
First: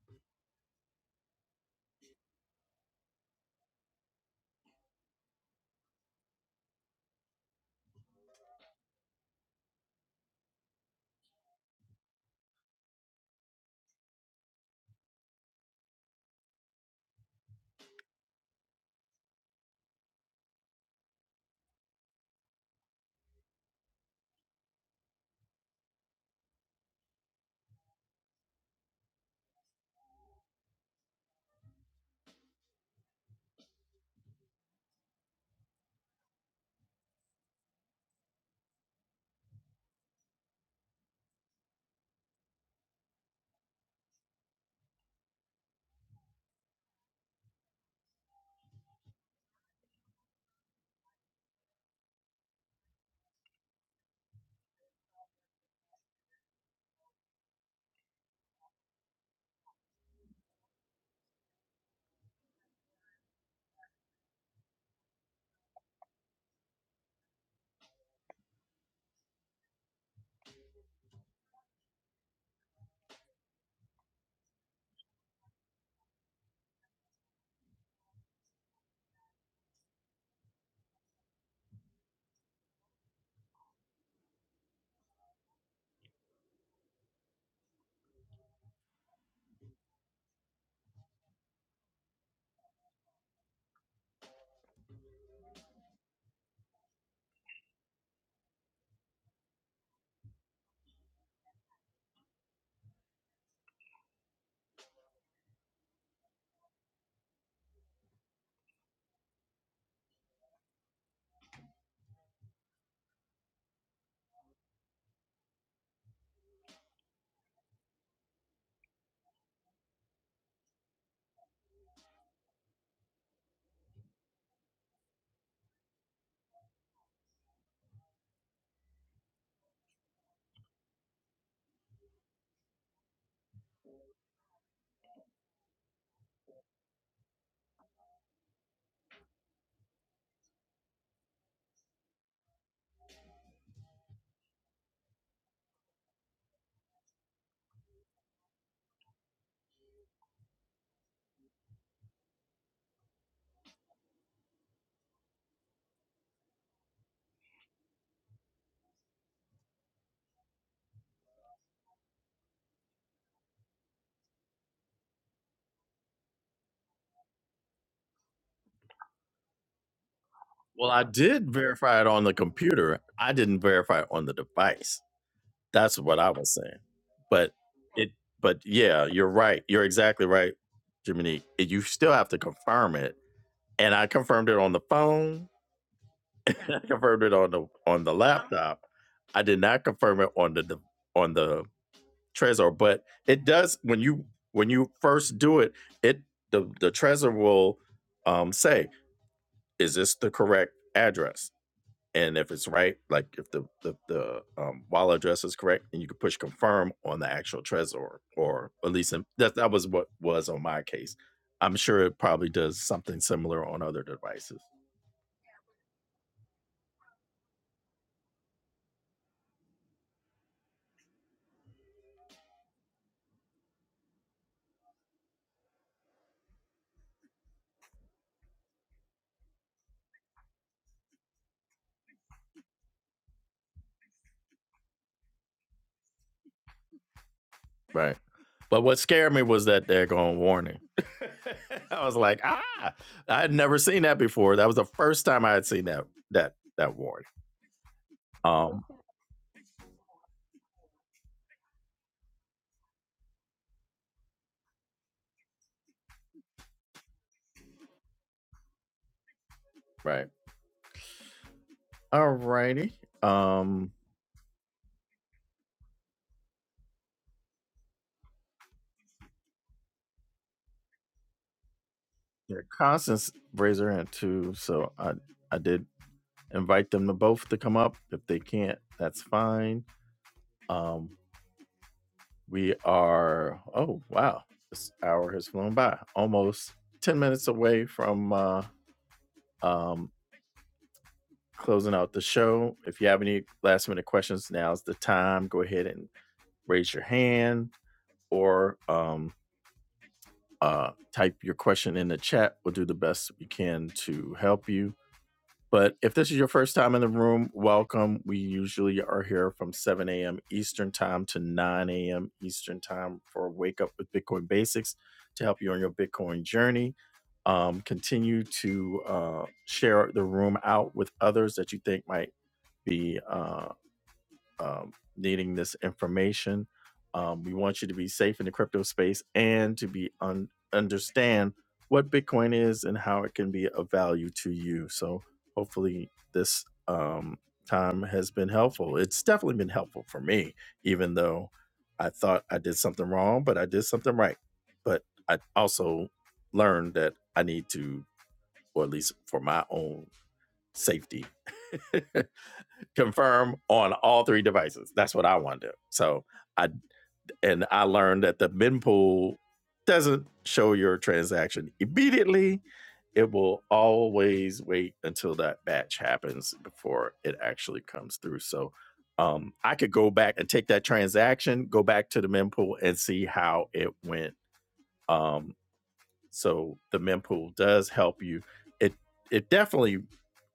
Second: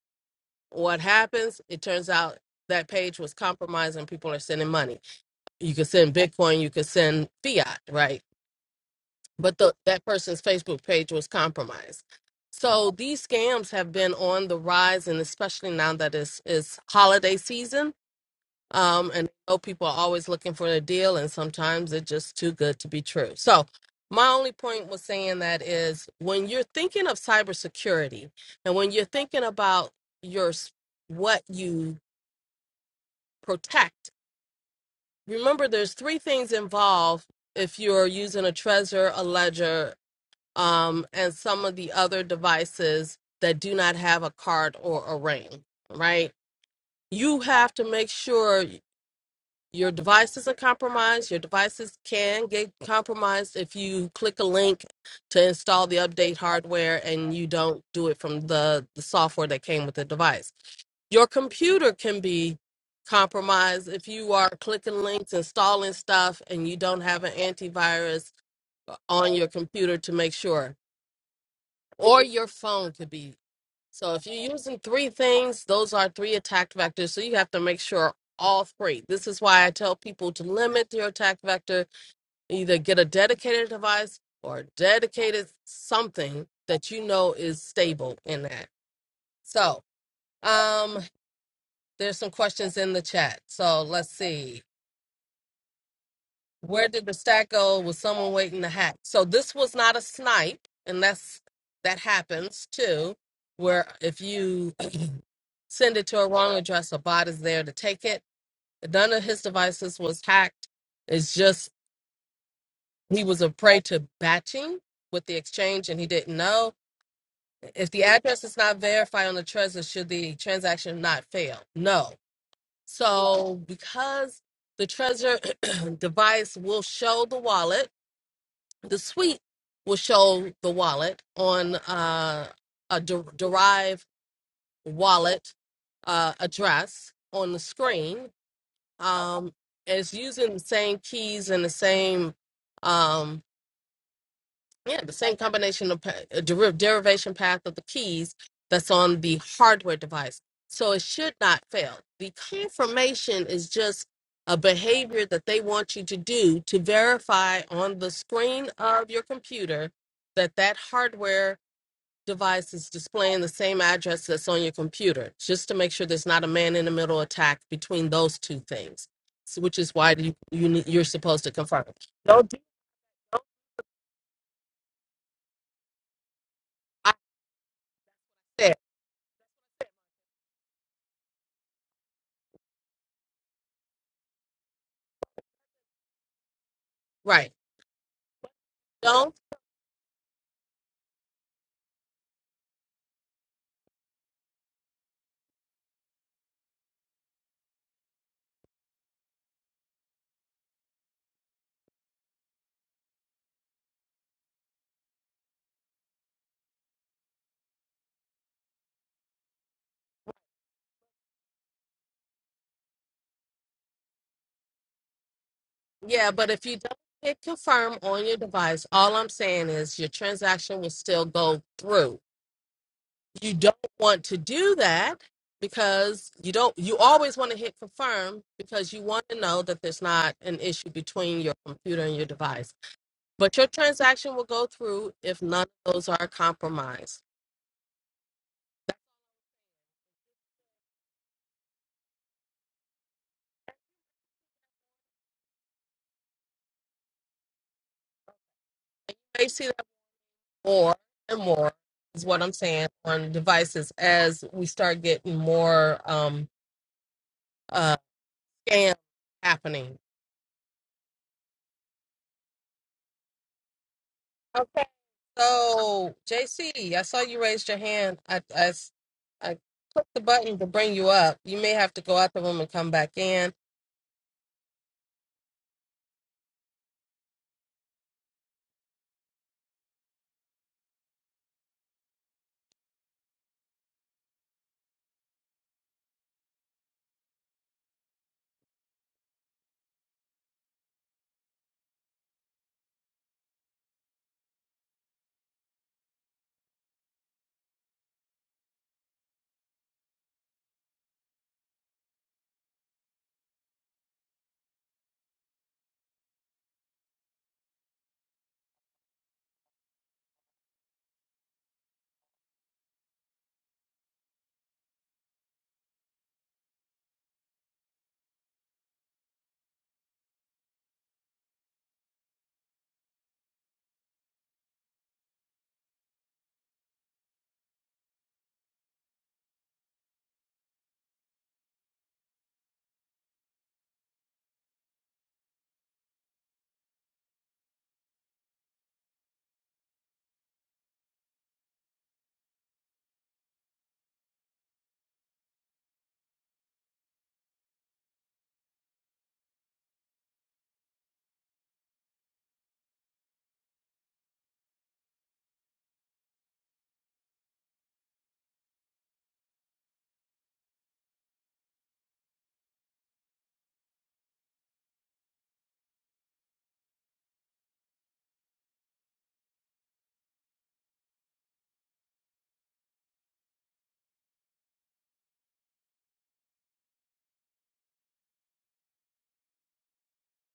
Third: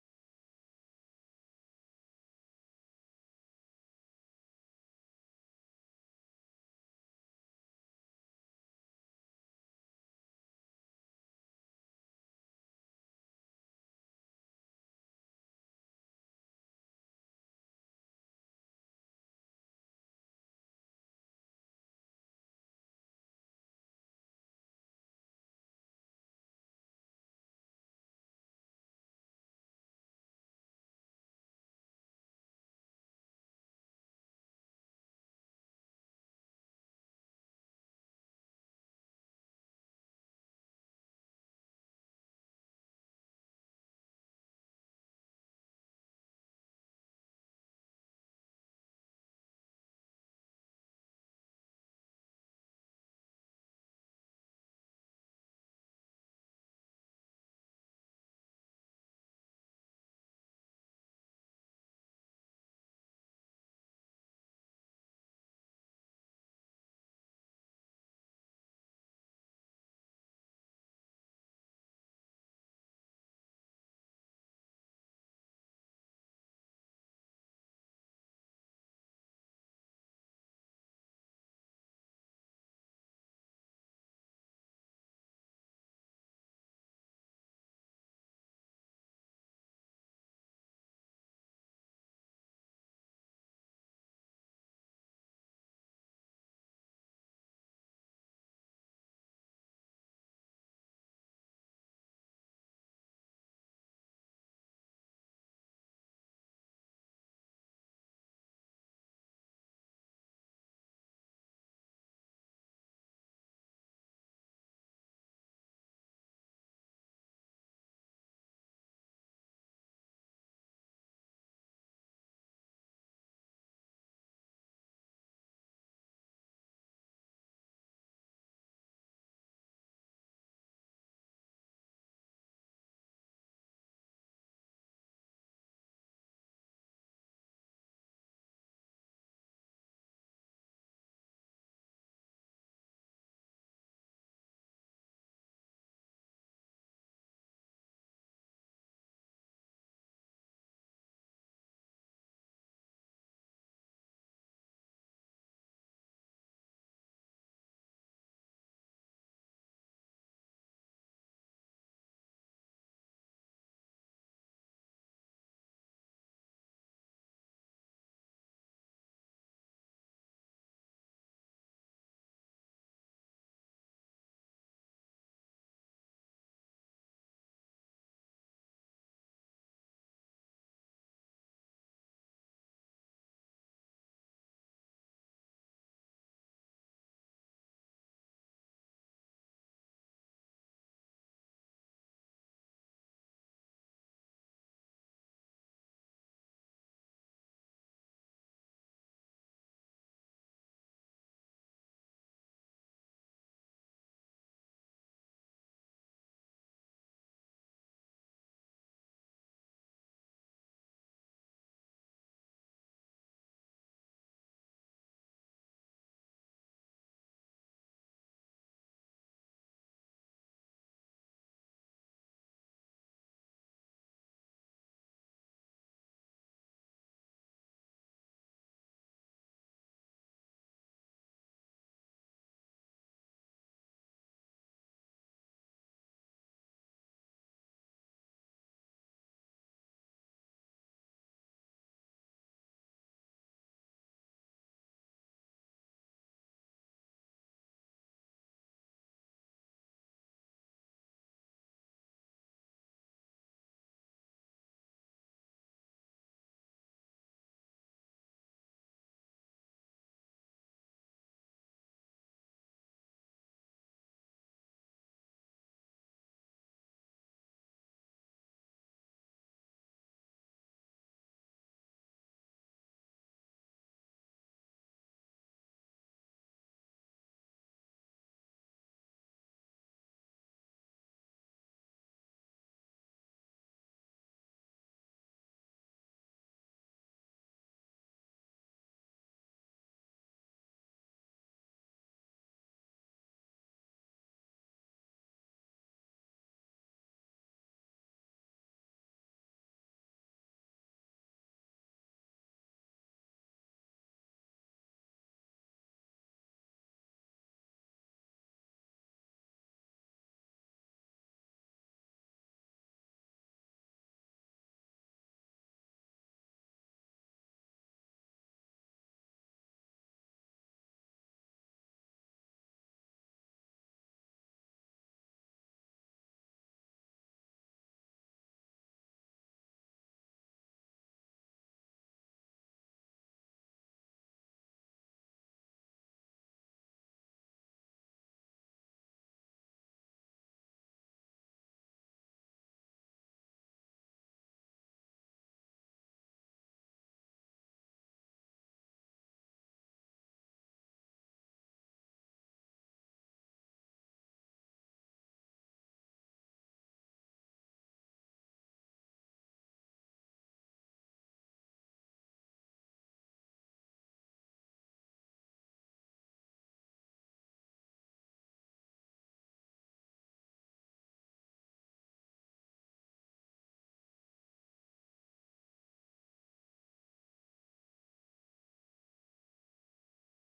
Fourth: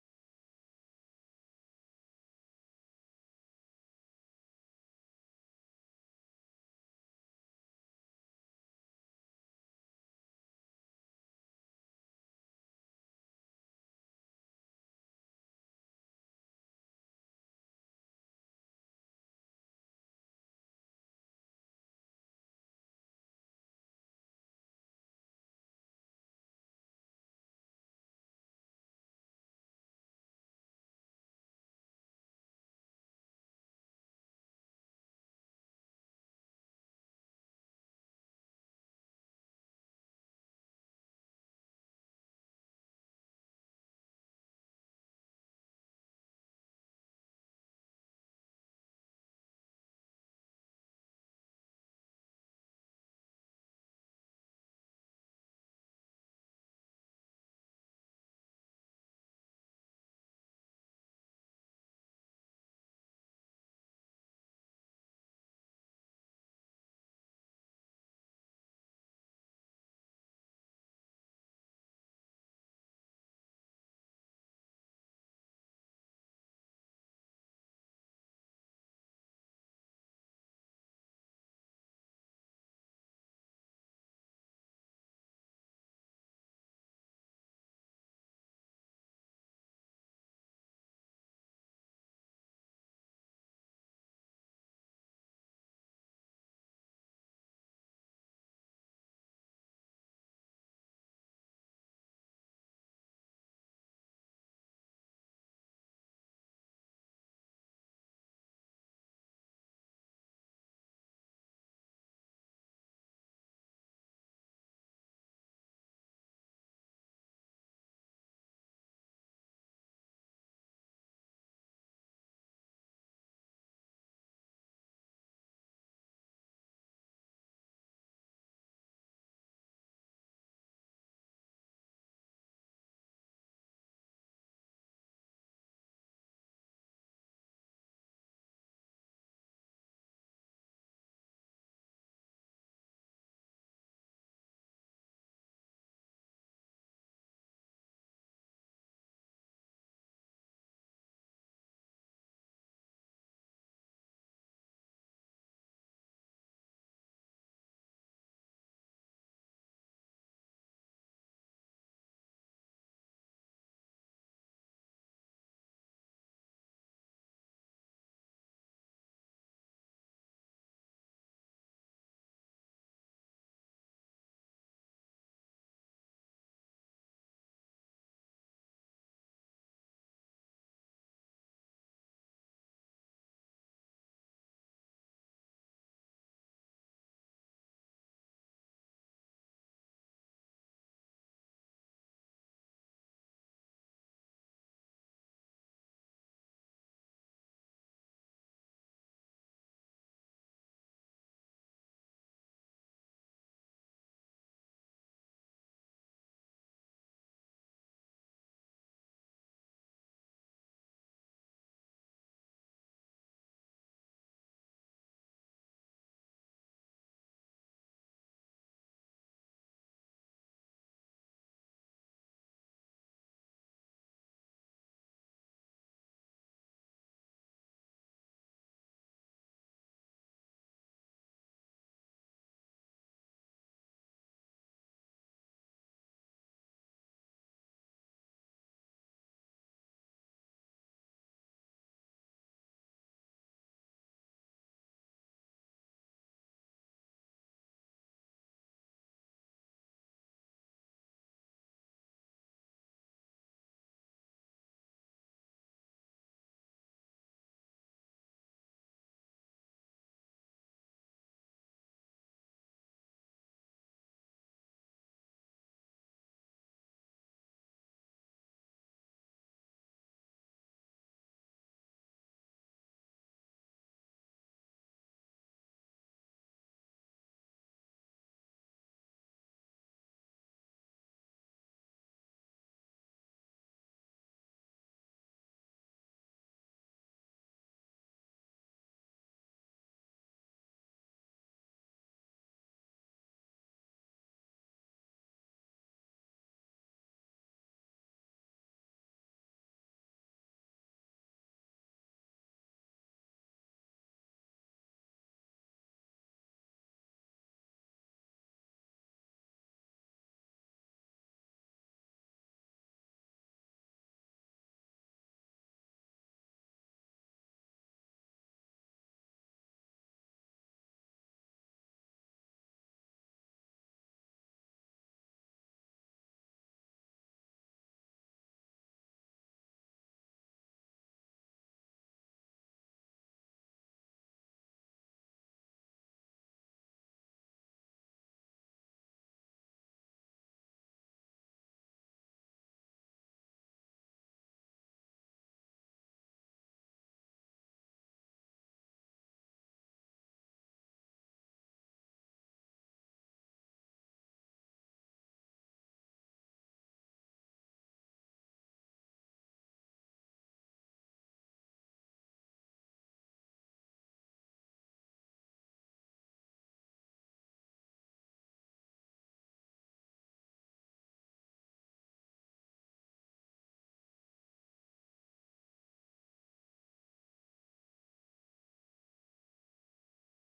Speaker 3: What happens? It turns out that page was compromised, and people are sending money. You could send Bitcoin, you could send fiat, right? but the, that person's Facebook page was compromised. So these scams have been on the rise, and especially now that it's, it's holiday season, um, and I know people are always looking for a deal, and sometimes it's just too good to be true. So my only point was saying that is when you're thinking of cybersecurity, and when you're thinking about your s- what you protect, remember there's three things involved if you're using a Trezor, a Ledger, um, and some of the other devices that do not have a card or a ring, right? You have to make sure your device isn't compromised. Your devices can get compromised if you click a link to install the update hardware and you don't do it from the, the software that came with the device. Your computer can be compromised if you are clicking links, installing stuff, and you don't have an antivirus uh, on your computer to make sure or your phone could be. So if you're using three things, those are three attack vectors. So you have to make sure all three. This is why I tell people to limit your attack vector. Either get a dedicated device or a dedicated something that you know is stable in that. So um, there's some questions in the chat. So let's see. Where did the stack go? Was someone waiting to hack? So this was not a snipe, and that's that happens too, where if you send it to a wrong address, a bot is there to take it. None of his devices was hacked. It's just he was a prey to batching with the exchange, and he didn't know. If the address is not verified on the Trezor, should the transaction not fail? No. So because the Trezor device will show the wallet the suite will show the wallet on uh, a de- derived wallet uh, address on the screen. Um, it's using the same keys and the same. um, yeah, the same combination of pa- uh, deriv- derivation path of the keys that's on the hardware device. So it should not fail. The confirmation is just a behavior that they want you to do to verify on the screen of your computer that that hardware device is displaying the same address that's on your computer, just to make sure there's not a man in the middle attack between those two things, so, which is why you, you, ne-
Speaker 1: Well, I
Speaker 3: you're supposed
Speaker 1: did
Speaker 3: to confirm.
Speaker 1: verify it on the
Speaker 3: Don't do
Speaker 1: computer. I didn't verify it on the device. That's what I was saying.
Speaker 3: what
Speaker 1: But it but
Speaker 3: I said,
Speaker 1: yeah, you're right. You're exactly right, Jiminy. You still have to confirm it. And I confirmed it on the phone. I confirmed it on
Speaker 3: right.
Speaker 1: the on the laptop.
Speaker 3: Don't
Speaker 1: I did not confirm it on the de- on the Trezor, but it does when you when you first do it, it the the Trezor will um, say, "Is this the correct address?" and if it's right, like if the the, the um, wallet address is correct, then you can push confirm on the actual Trezor, or at least in, that that was what was on my case. I'm sure it probably does something similar on other devices,
Speaker 3: Yeah, but if you don't hit confirm on your device, all I'm saying is your transaction will still go through. You don't want to do that because you don't you always want to hit confirm because you want to know that there's not an issue between your computer and your device. But your transaction will go through if none of those are compromised.
Speaker 1: right? But what scared me was that daggone warning. I was like, ah, I had never seen that before. That was the first time I had seen that that that warning. Um,
Speaker 3: They see that more and more is what I'm saying on devices as we start getting more um uh scams happening.
Speaker 1: right. All righty. Um,
Speaker 3: Okay? So, JC, I saw you raised your hand. I, I s- I clicked the button to bring you up. You may have to go out the
Speaker 1: yeah,
Speaker 3: room and come back
Speaker 1: Constance
Speaker 3: in.
Speaker 1: raised her hand too, so I I did invite them to both to come up. If they can't, that's fine. Um, we are, oh, wow, this hour has flown by almost 10 minutes away from uh, um, closing out the show. If you have any last minute questions, now's the time. Go ahead and raise your hand or um, uh, type your question in the chat. We'll do the best we can to help you. But if this is your first time in the room, welcome. We usually are here from 7 a.m. Eastern Time to 9 a.m. Eastern Time for Wake Up with Bitcoin Basics to help you on your Bitcoin journey. Um, continue to uh, share the room out with others that you think might be. uh, um, needing this information. Um, we want you to be safe in the crypto space and to be un- understand what Bitcoin is and how it can be of value to you. So hopefully this um, time has been helpful. It's definitely been helpful for me, even though I thought I did something wrong, but I did something right. But I also learned that I need to, or at least for my own safety, confirm on all three devices. That's what I want to do. So I and I learned that the bin pool doesn't show your transaction immediately. It will always wait until that batch happens before it actually comes through. So um, I could go back and take that transaction, go back to the mempool and see how it went. Um, so the mempool does help you. It it definitely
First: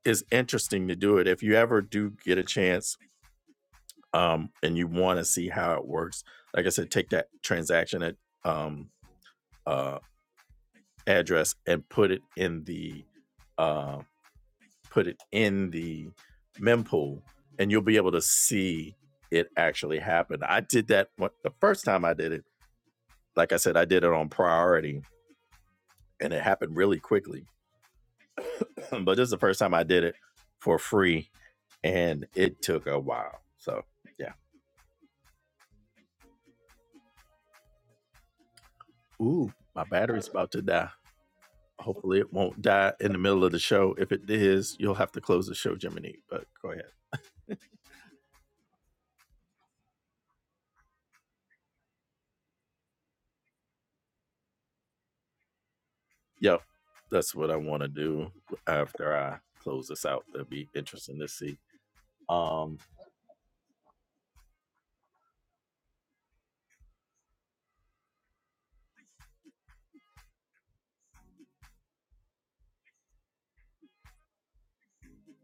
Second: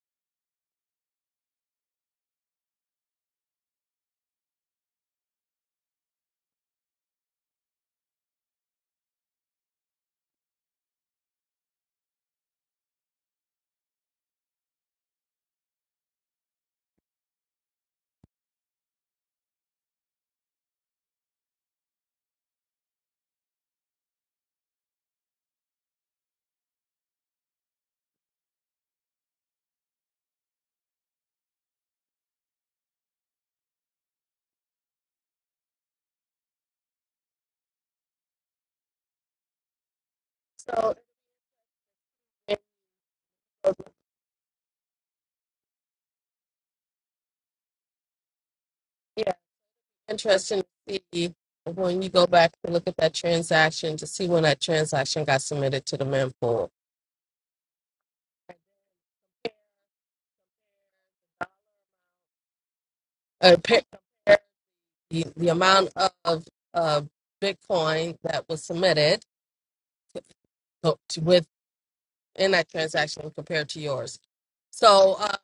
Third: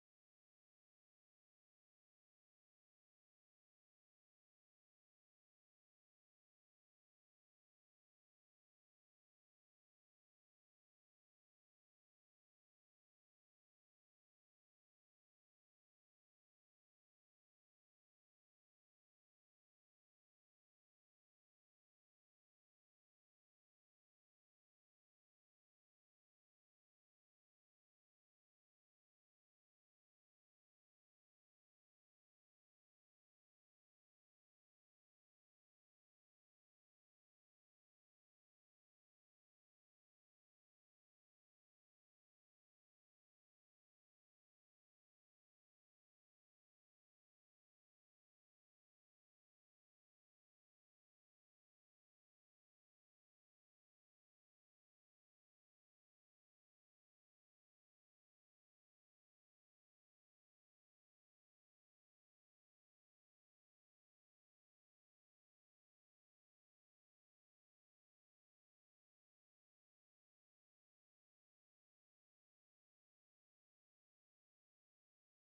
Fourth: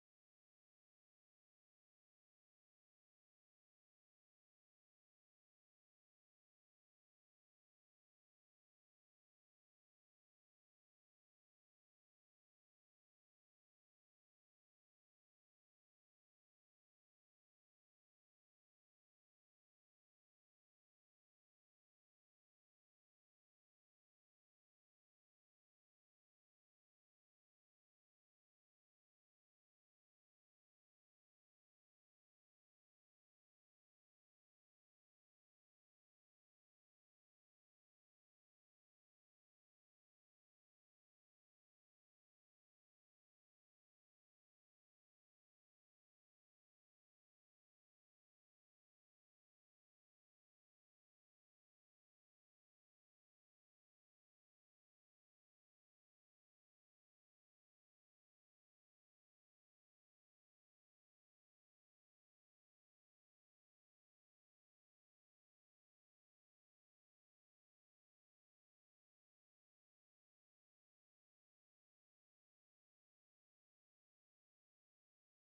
Speaker 1: is interesting to do it. If you ever do get a chance um, and you want to see how it works, like I said, take that transaction at um, uh, address and put it in the uh, put it in the mempool, and you'll be able to see it actually happen. I did that one, the first time I did it. Like I said, I did it on priority, and it happened really quickly. but this is the first time I did it for free, and it took a while. So yeah, ooh, my battery's about to die.
Speaker 3: So,
Speaker 1: Hopefully, it
Speaker 3: eh,
Speaker 1: won't die in the middle of the show. If it is, you'll have to close the show, Jiminy. But go ahead.
Speaker 3: yeah, interesting to see when you go back to look at that transaction to see when that transaction got submitted to the
Speaker 1: Yep,
Speaker 3: mempool.
Speaker 1: that's what I want to do after I close this out. That'd be interesting to see. Um,
Speaker 3: Uh, pa- compare the, the amount of uh, Bitcoin that was submitted to, to, with in that transaction compared to yours. So, uh,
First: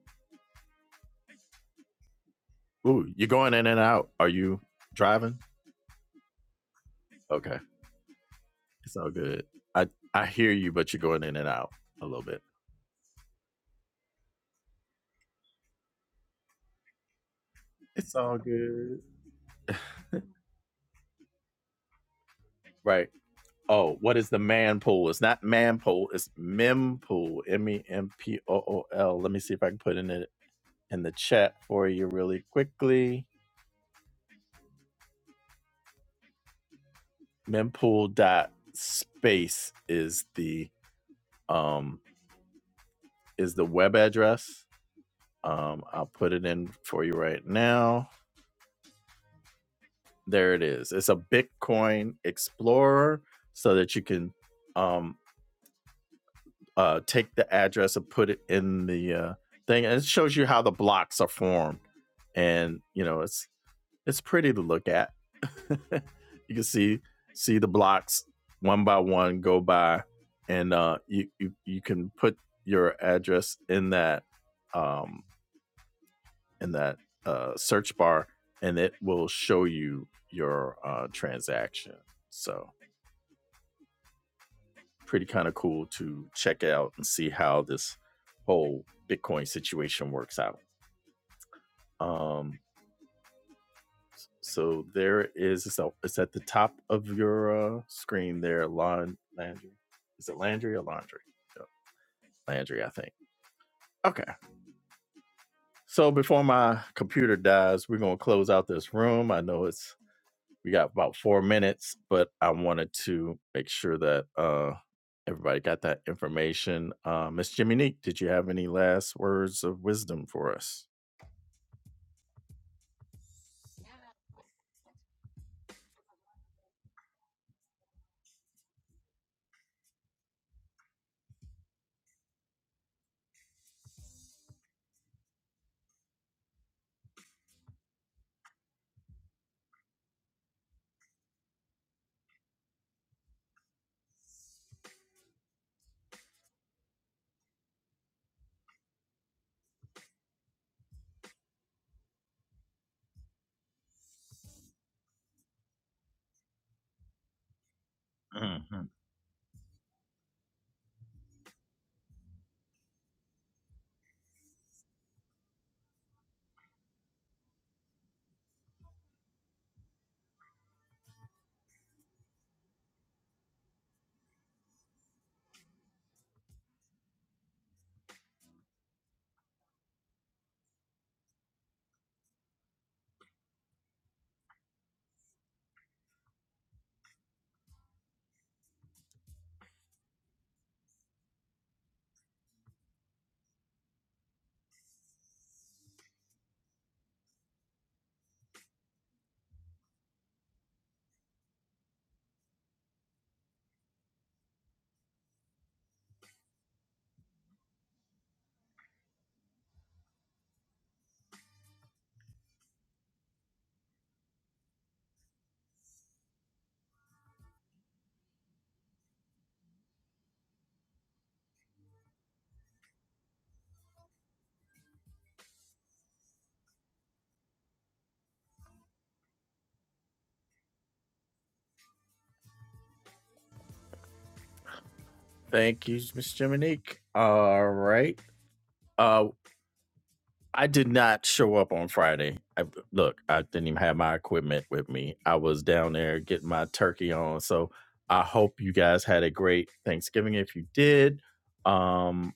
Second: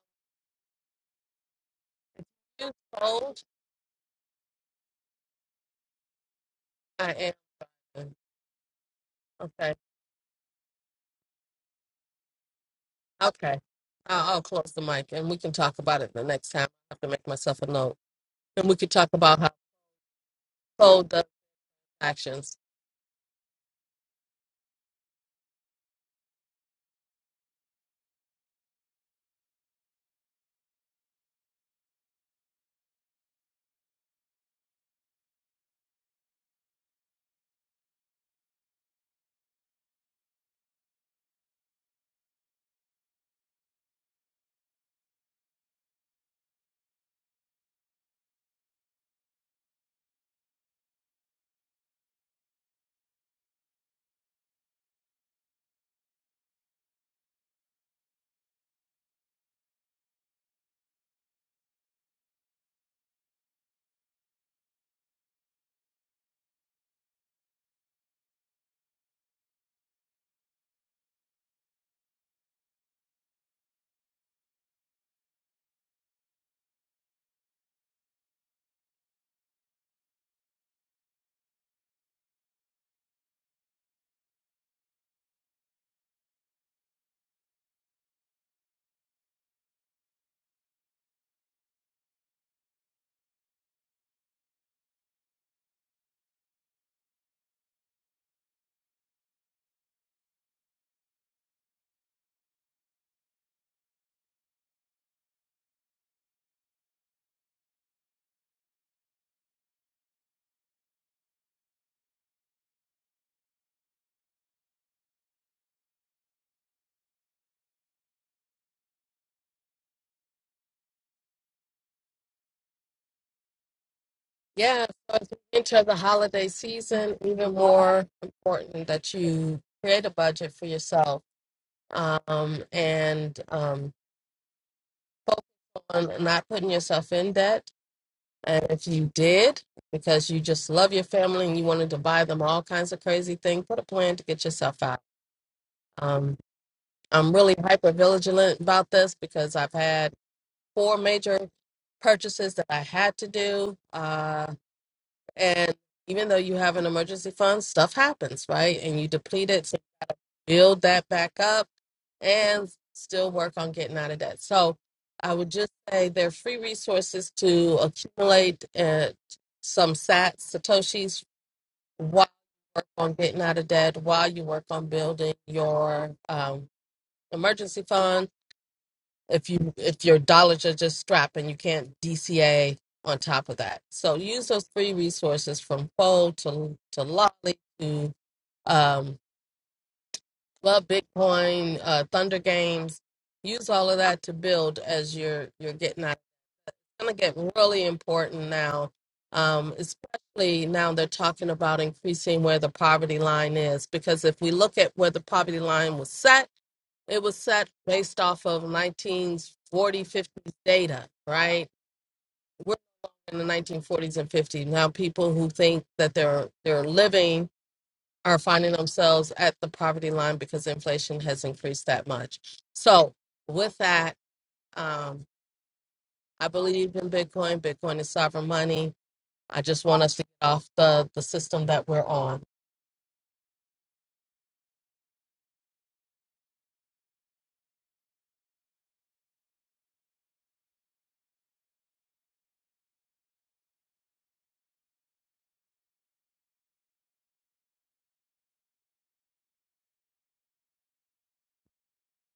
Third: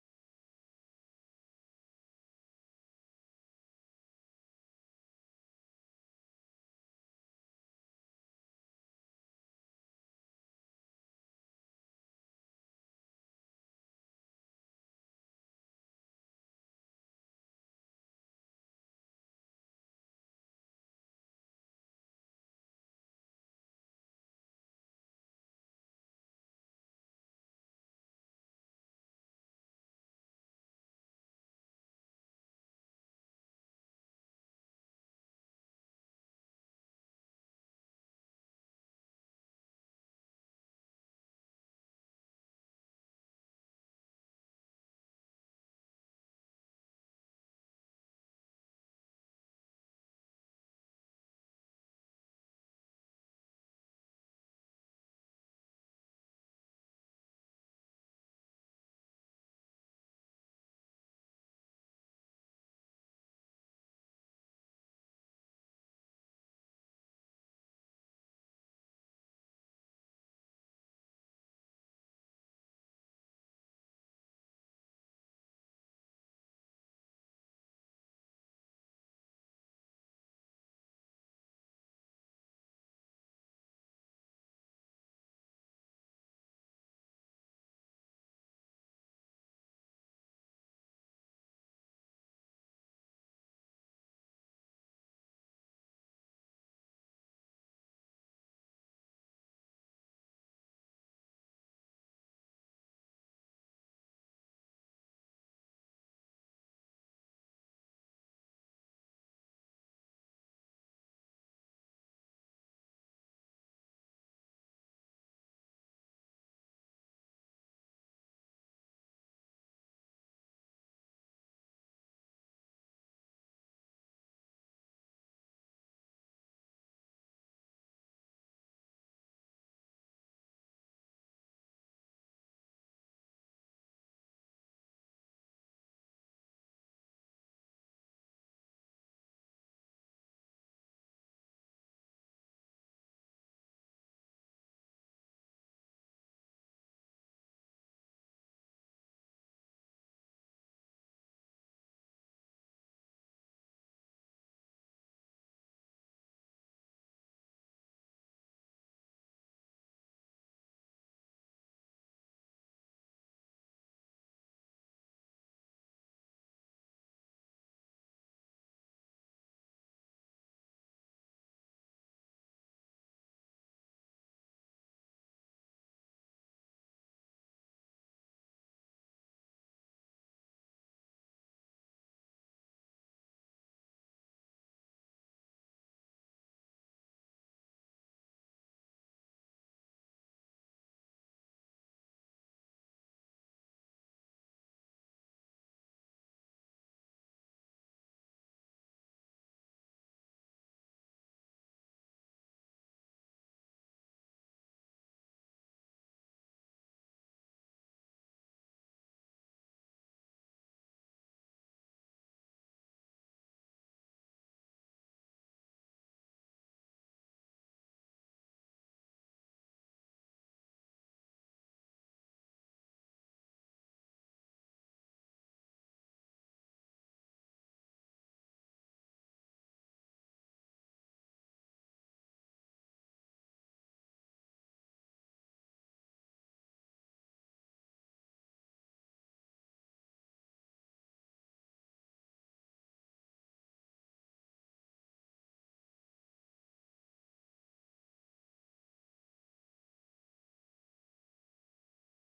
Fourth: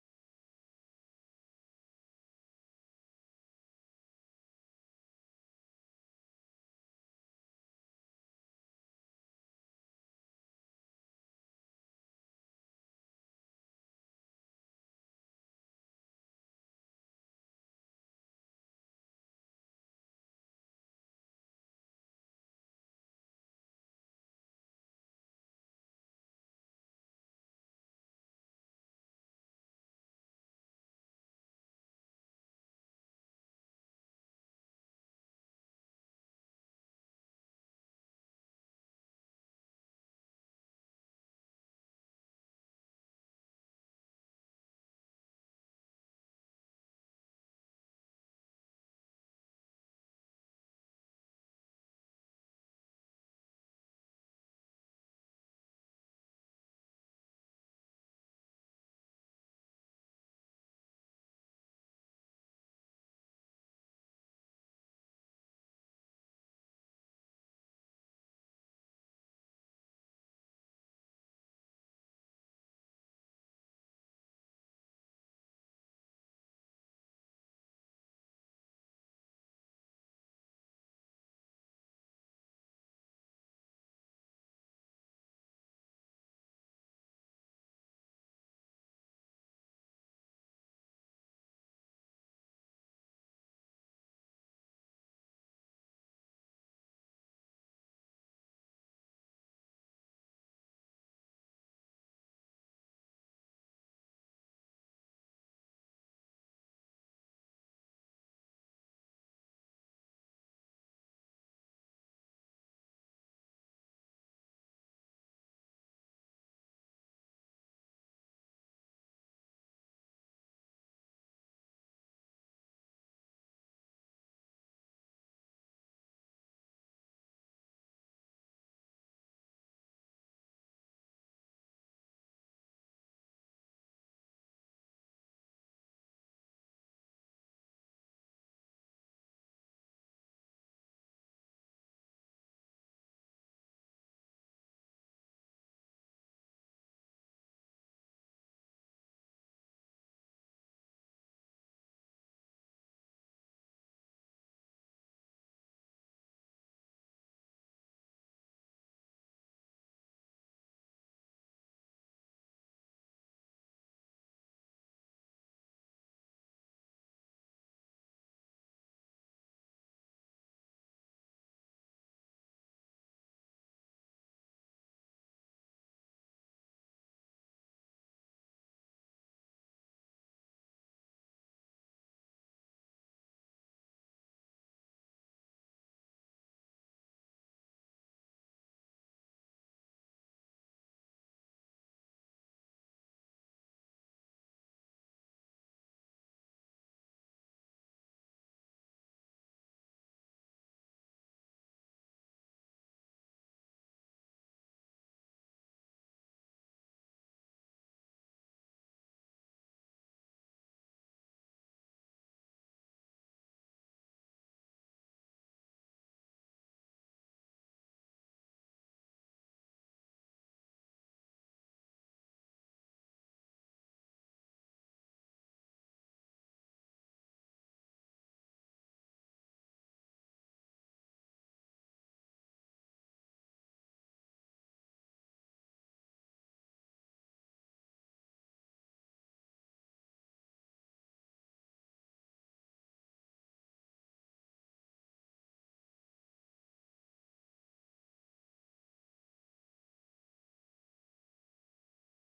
Speaker 3: you
Speaker 1: ooh, you're
Speaker 3: sold.
Speaker 1: going in and out. Are you driving?
Speaker 3: I
Speaker 1: Okay,
Speaker 3: am.
Speaker 1: it's all good.
Speaker 3: okay.
Speaker 1: I I hear you, but you're going in and out a little bit.
Speaker 3: Okay. I'll, I'll close the mic and we can talk about it the next time. I have to make myself a note.
Speaker 1: It's all
Speaker 3: And we could
Speaker 1: good.
Speaker 3: talk about how cold does actions.
Speaker 1: Right. Oh, what is the man pool? It's not man pool. It's mempool. M e m p o o l. Let me see if I can put in it in the chat for you really quickly. Mempool dot space is the um is the web address. Um, I'll put it in for you right now. There it is. It's a Bitcoin explorer so that you can um. uh, take the address and put it in the uh, thing, and it shows you how the blocks are formed. And you know, it's it's pretty to look at. you can see see the blocks one by one go by, and uh, you, you you can put your address in that um, in that uh, search bar, and it will show you your uh, transaction. So pretty kind of cool to check out and see how this whole Bitcoin situation works out. Um, so there is so it's at the top of your uh, screen there, Lon Landry. Is it Landry or Laundry? Yeah, Landry, I think. Okay. So before my computer dies, we're gonna close out this room. I know it's we got about four minutes, but I wanted to make sure that uh, everybody got that information. Uh, Miss Jiminique, did you have any last words of wisdom for us?
Speaker 3: Yeah, so as we enter the holiday season, even more important that you create a budget for yourself um, and um, focus on not putting yourself in debt. And if you did, because you just love your family and you wanted to buy them all kinds of crazy things, put a plan to get yourself out. Um, I'm really hyper vigilant about this because I've had four major purchases that I had to do. Uh, and even though you have an emergency fund, stuff happens,
Speaker 1: hmm
Speaker 3: right? And you deplete it, so build that back up and still work on getting out of debt. So I would just say there are free resources to accumulate uh, some sats, satoshis, while you work on getting out of debt, while you work on building your um, emergency fund if you if your dollars are just strapped and you can't DCA on top of that. So use those free resources from Fold to to Lolly to um, Love Bitcoin, uh, Thunder Games. Use all of that to build as you're you're getting out. It's gonna get really important now, um, especially now they're talking about increasing where the poverty line is because if we look at where the poverty line was set it was set based off of 1940s, 50s data, right? We're in the 1940s and 50s. Now people who think that they're they're living are finding themselves at the poverty line because inflation has increased that much. So with that, um, I believe in Bitcoin. Bitcoin is sovereign money. I just want us to get off the, the system that we're on.
Speaker 1: Thank you, Miss Jiminique. All right. Uh, I did not show up on Friday. I, look, I didn't even have my equipment with me. I was down there getting my turkey on. So I hope you guys had a great Thanksgiving. If you did, um,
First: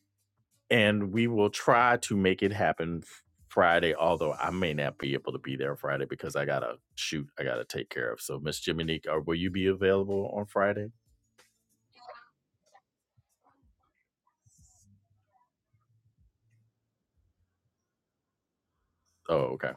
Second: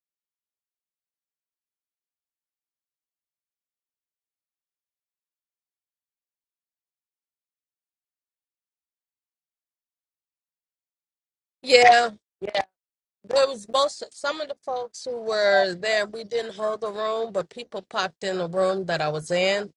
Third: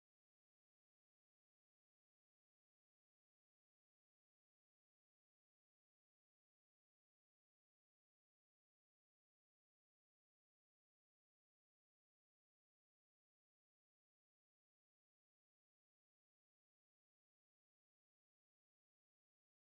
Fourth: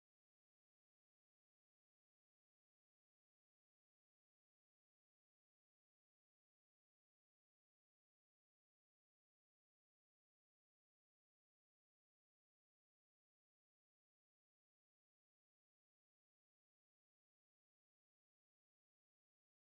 Speaker 1: and we will try to make it happen Friday. Although I may not be able to be there Friday because I gotta shoot, I gotta take care of. So Miss Jiminique, or will you be available on Friday?
Speaker 3: Yeah. Yeah, There was most some of the folks who were there. We didn't hold the room, but people popped in the room that I was
Speaker 1: Oh,
Speaker 3: in.
Speaker 1: okay,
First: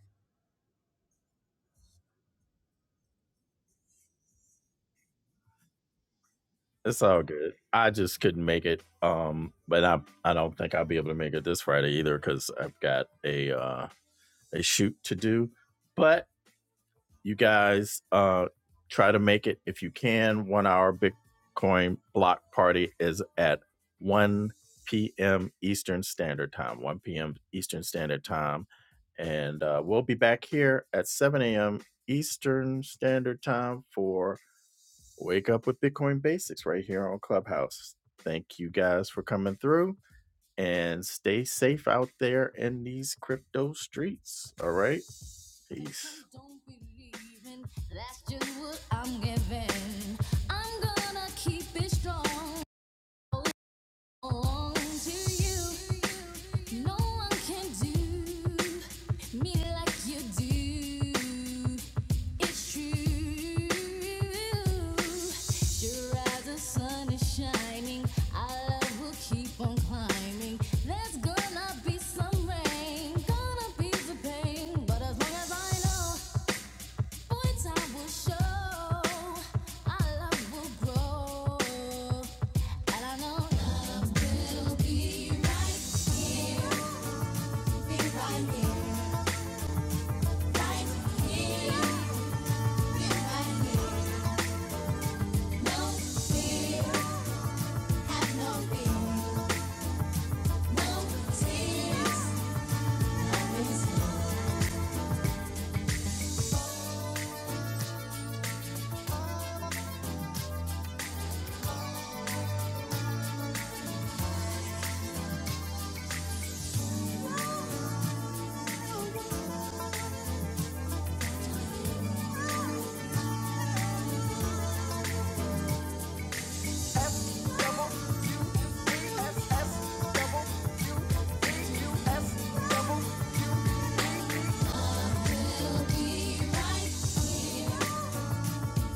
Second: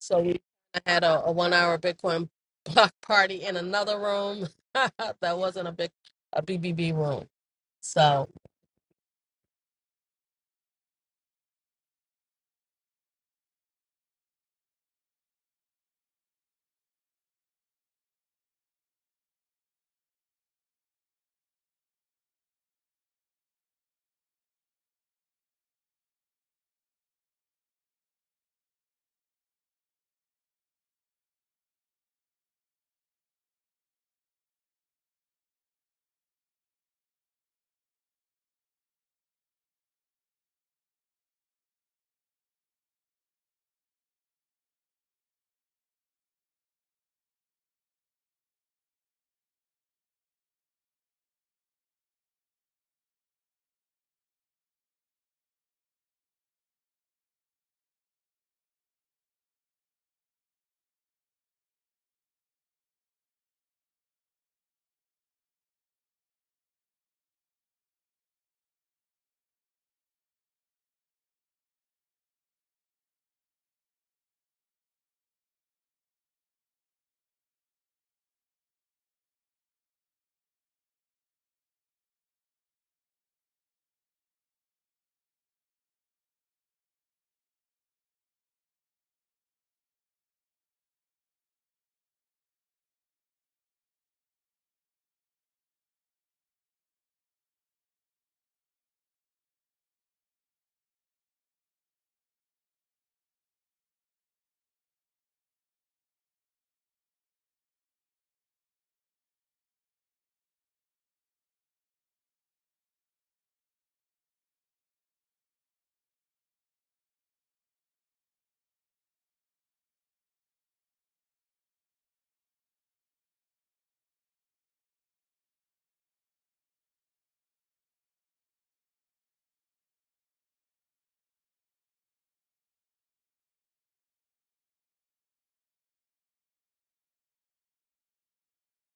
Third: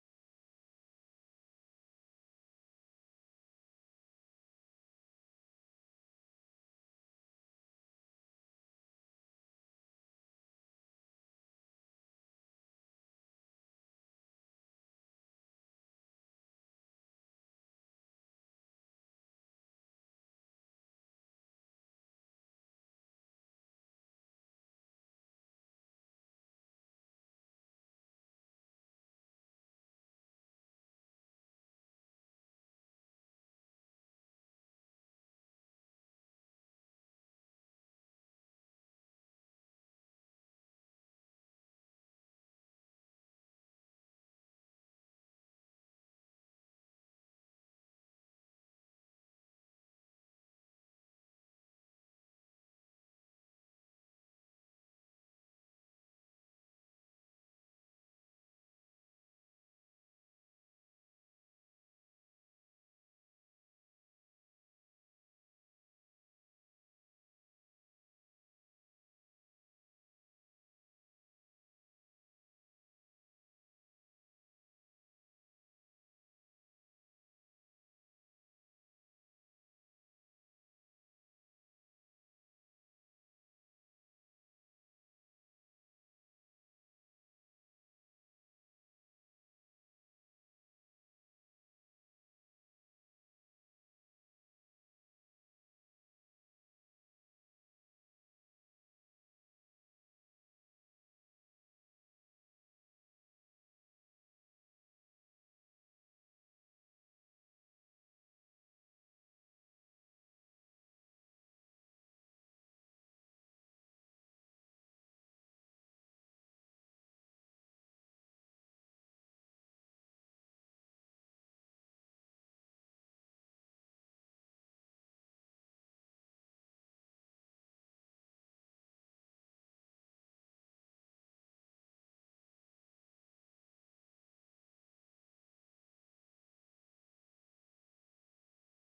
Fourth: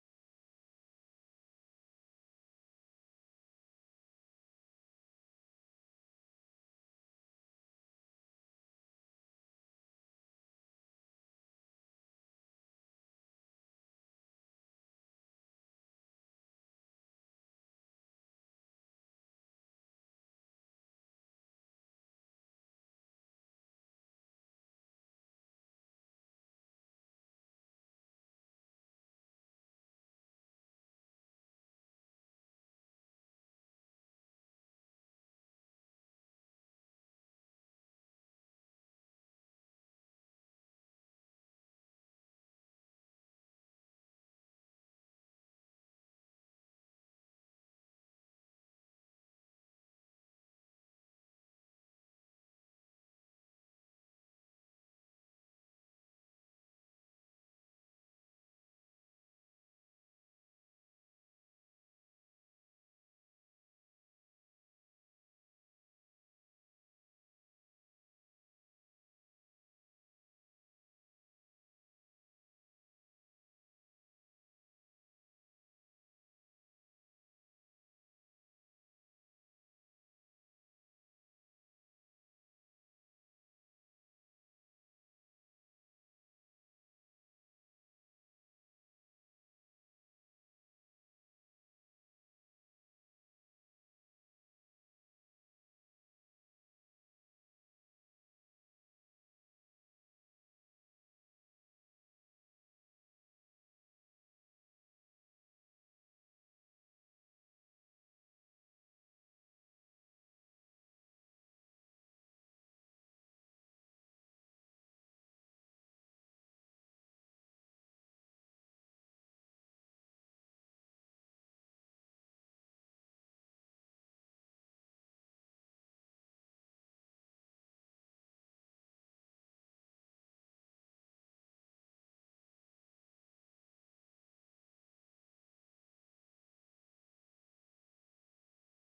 Speaker 3: So we had a, a one hour Bitcoin block party in another room that wasn't a big a BBB
Speaker 1: it's all
Speaker 3: room.
Speaker 1: good. I just
Speaker 3: So
Speaker 1: couldn't make it, um, but I I don't think I'll be able to make it this Friday either because I've got a uh, a shoot to do. But you guys uh, try to make it if you can. One hour Bitcoin block party is at 1 p.m. Eastern Standard Time. 1 p.m. Eastern Standard Time. And uh, we'll be back here at 7 a.m. Eastern Standard Time for Wake Up with Bitcoin Basics right here on Clubhouse. Thank you guys for coming through and stay safe out there in these crypto streets. All right. Peace. Don't believe in, that's just what I'm giving. I'm gonna keep it strong. Oh, to you. No one can do me like you do. It's true. Sure as the sun is shining, our love will keep on climbing. There's gonna be some rain, gonna be some pain, but as long as I know. F F F double. Be right here.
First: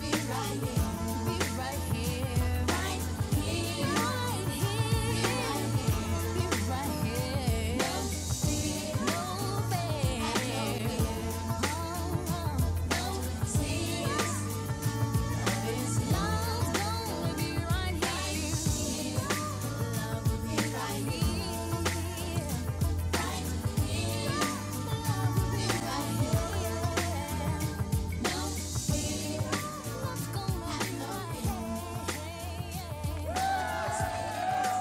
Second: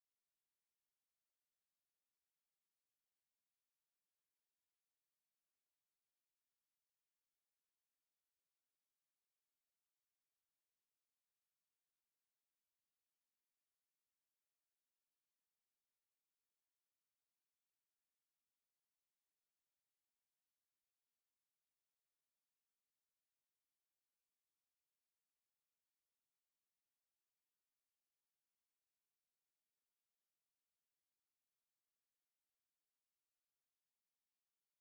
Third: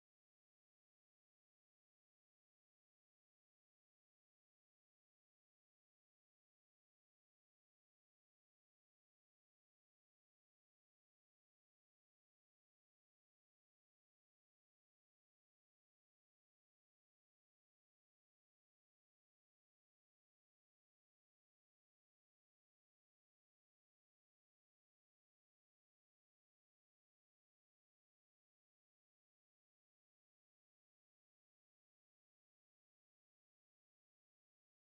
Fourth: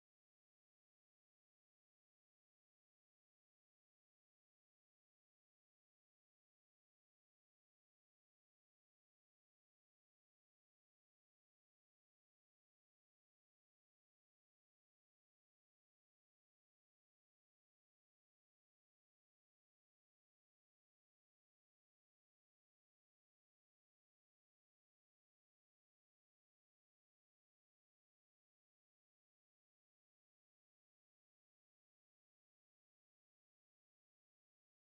Speaker 1: Be right here. Be right here. Right here. Right here. Be right here. Be right here. No fear. No fear. Oh, oh, no tears. This love's gonna be right here. Love will be right here. Right here. Love will be right here. Now we are what's going on.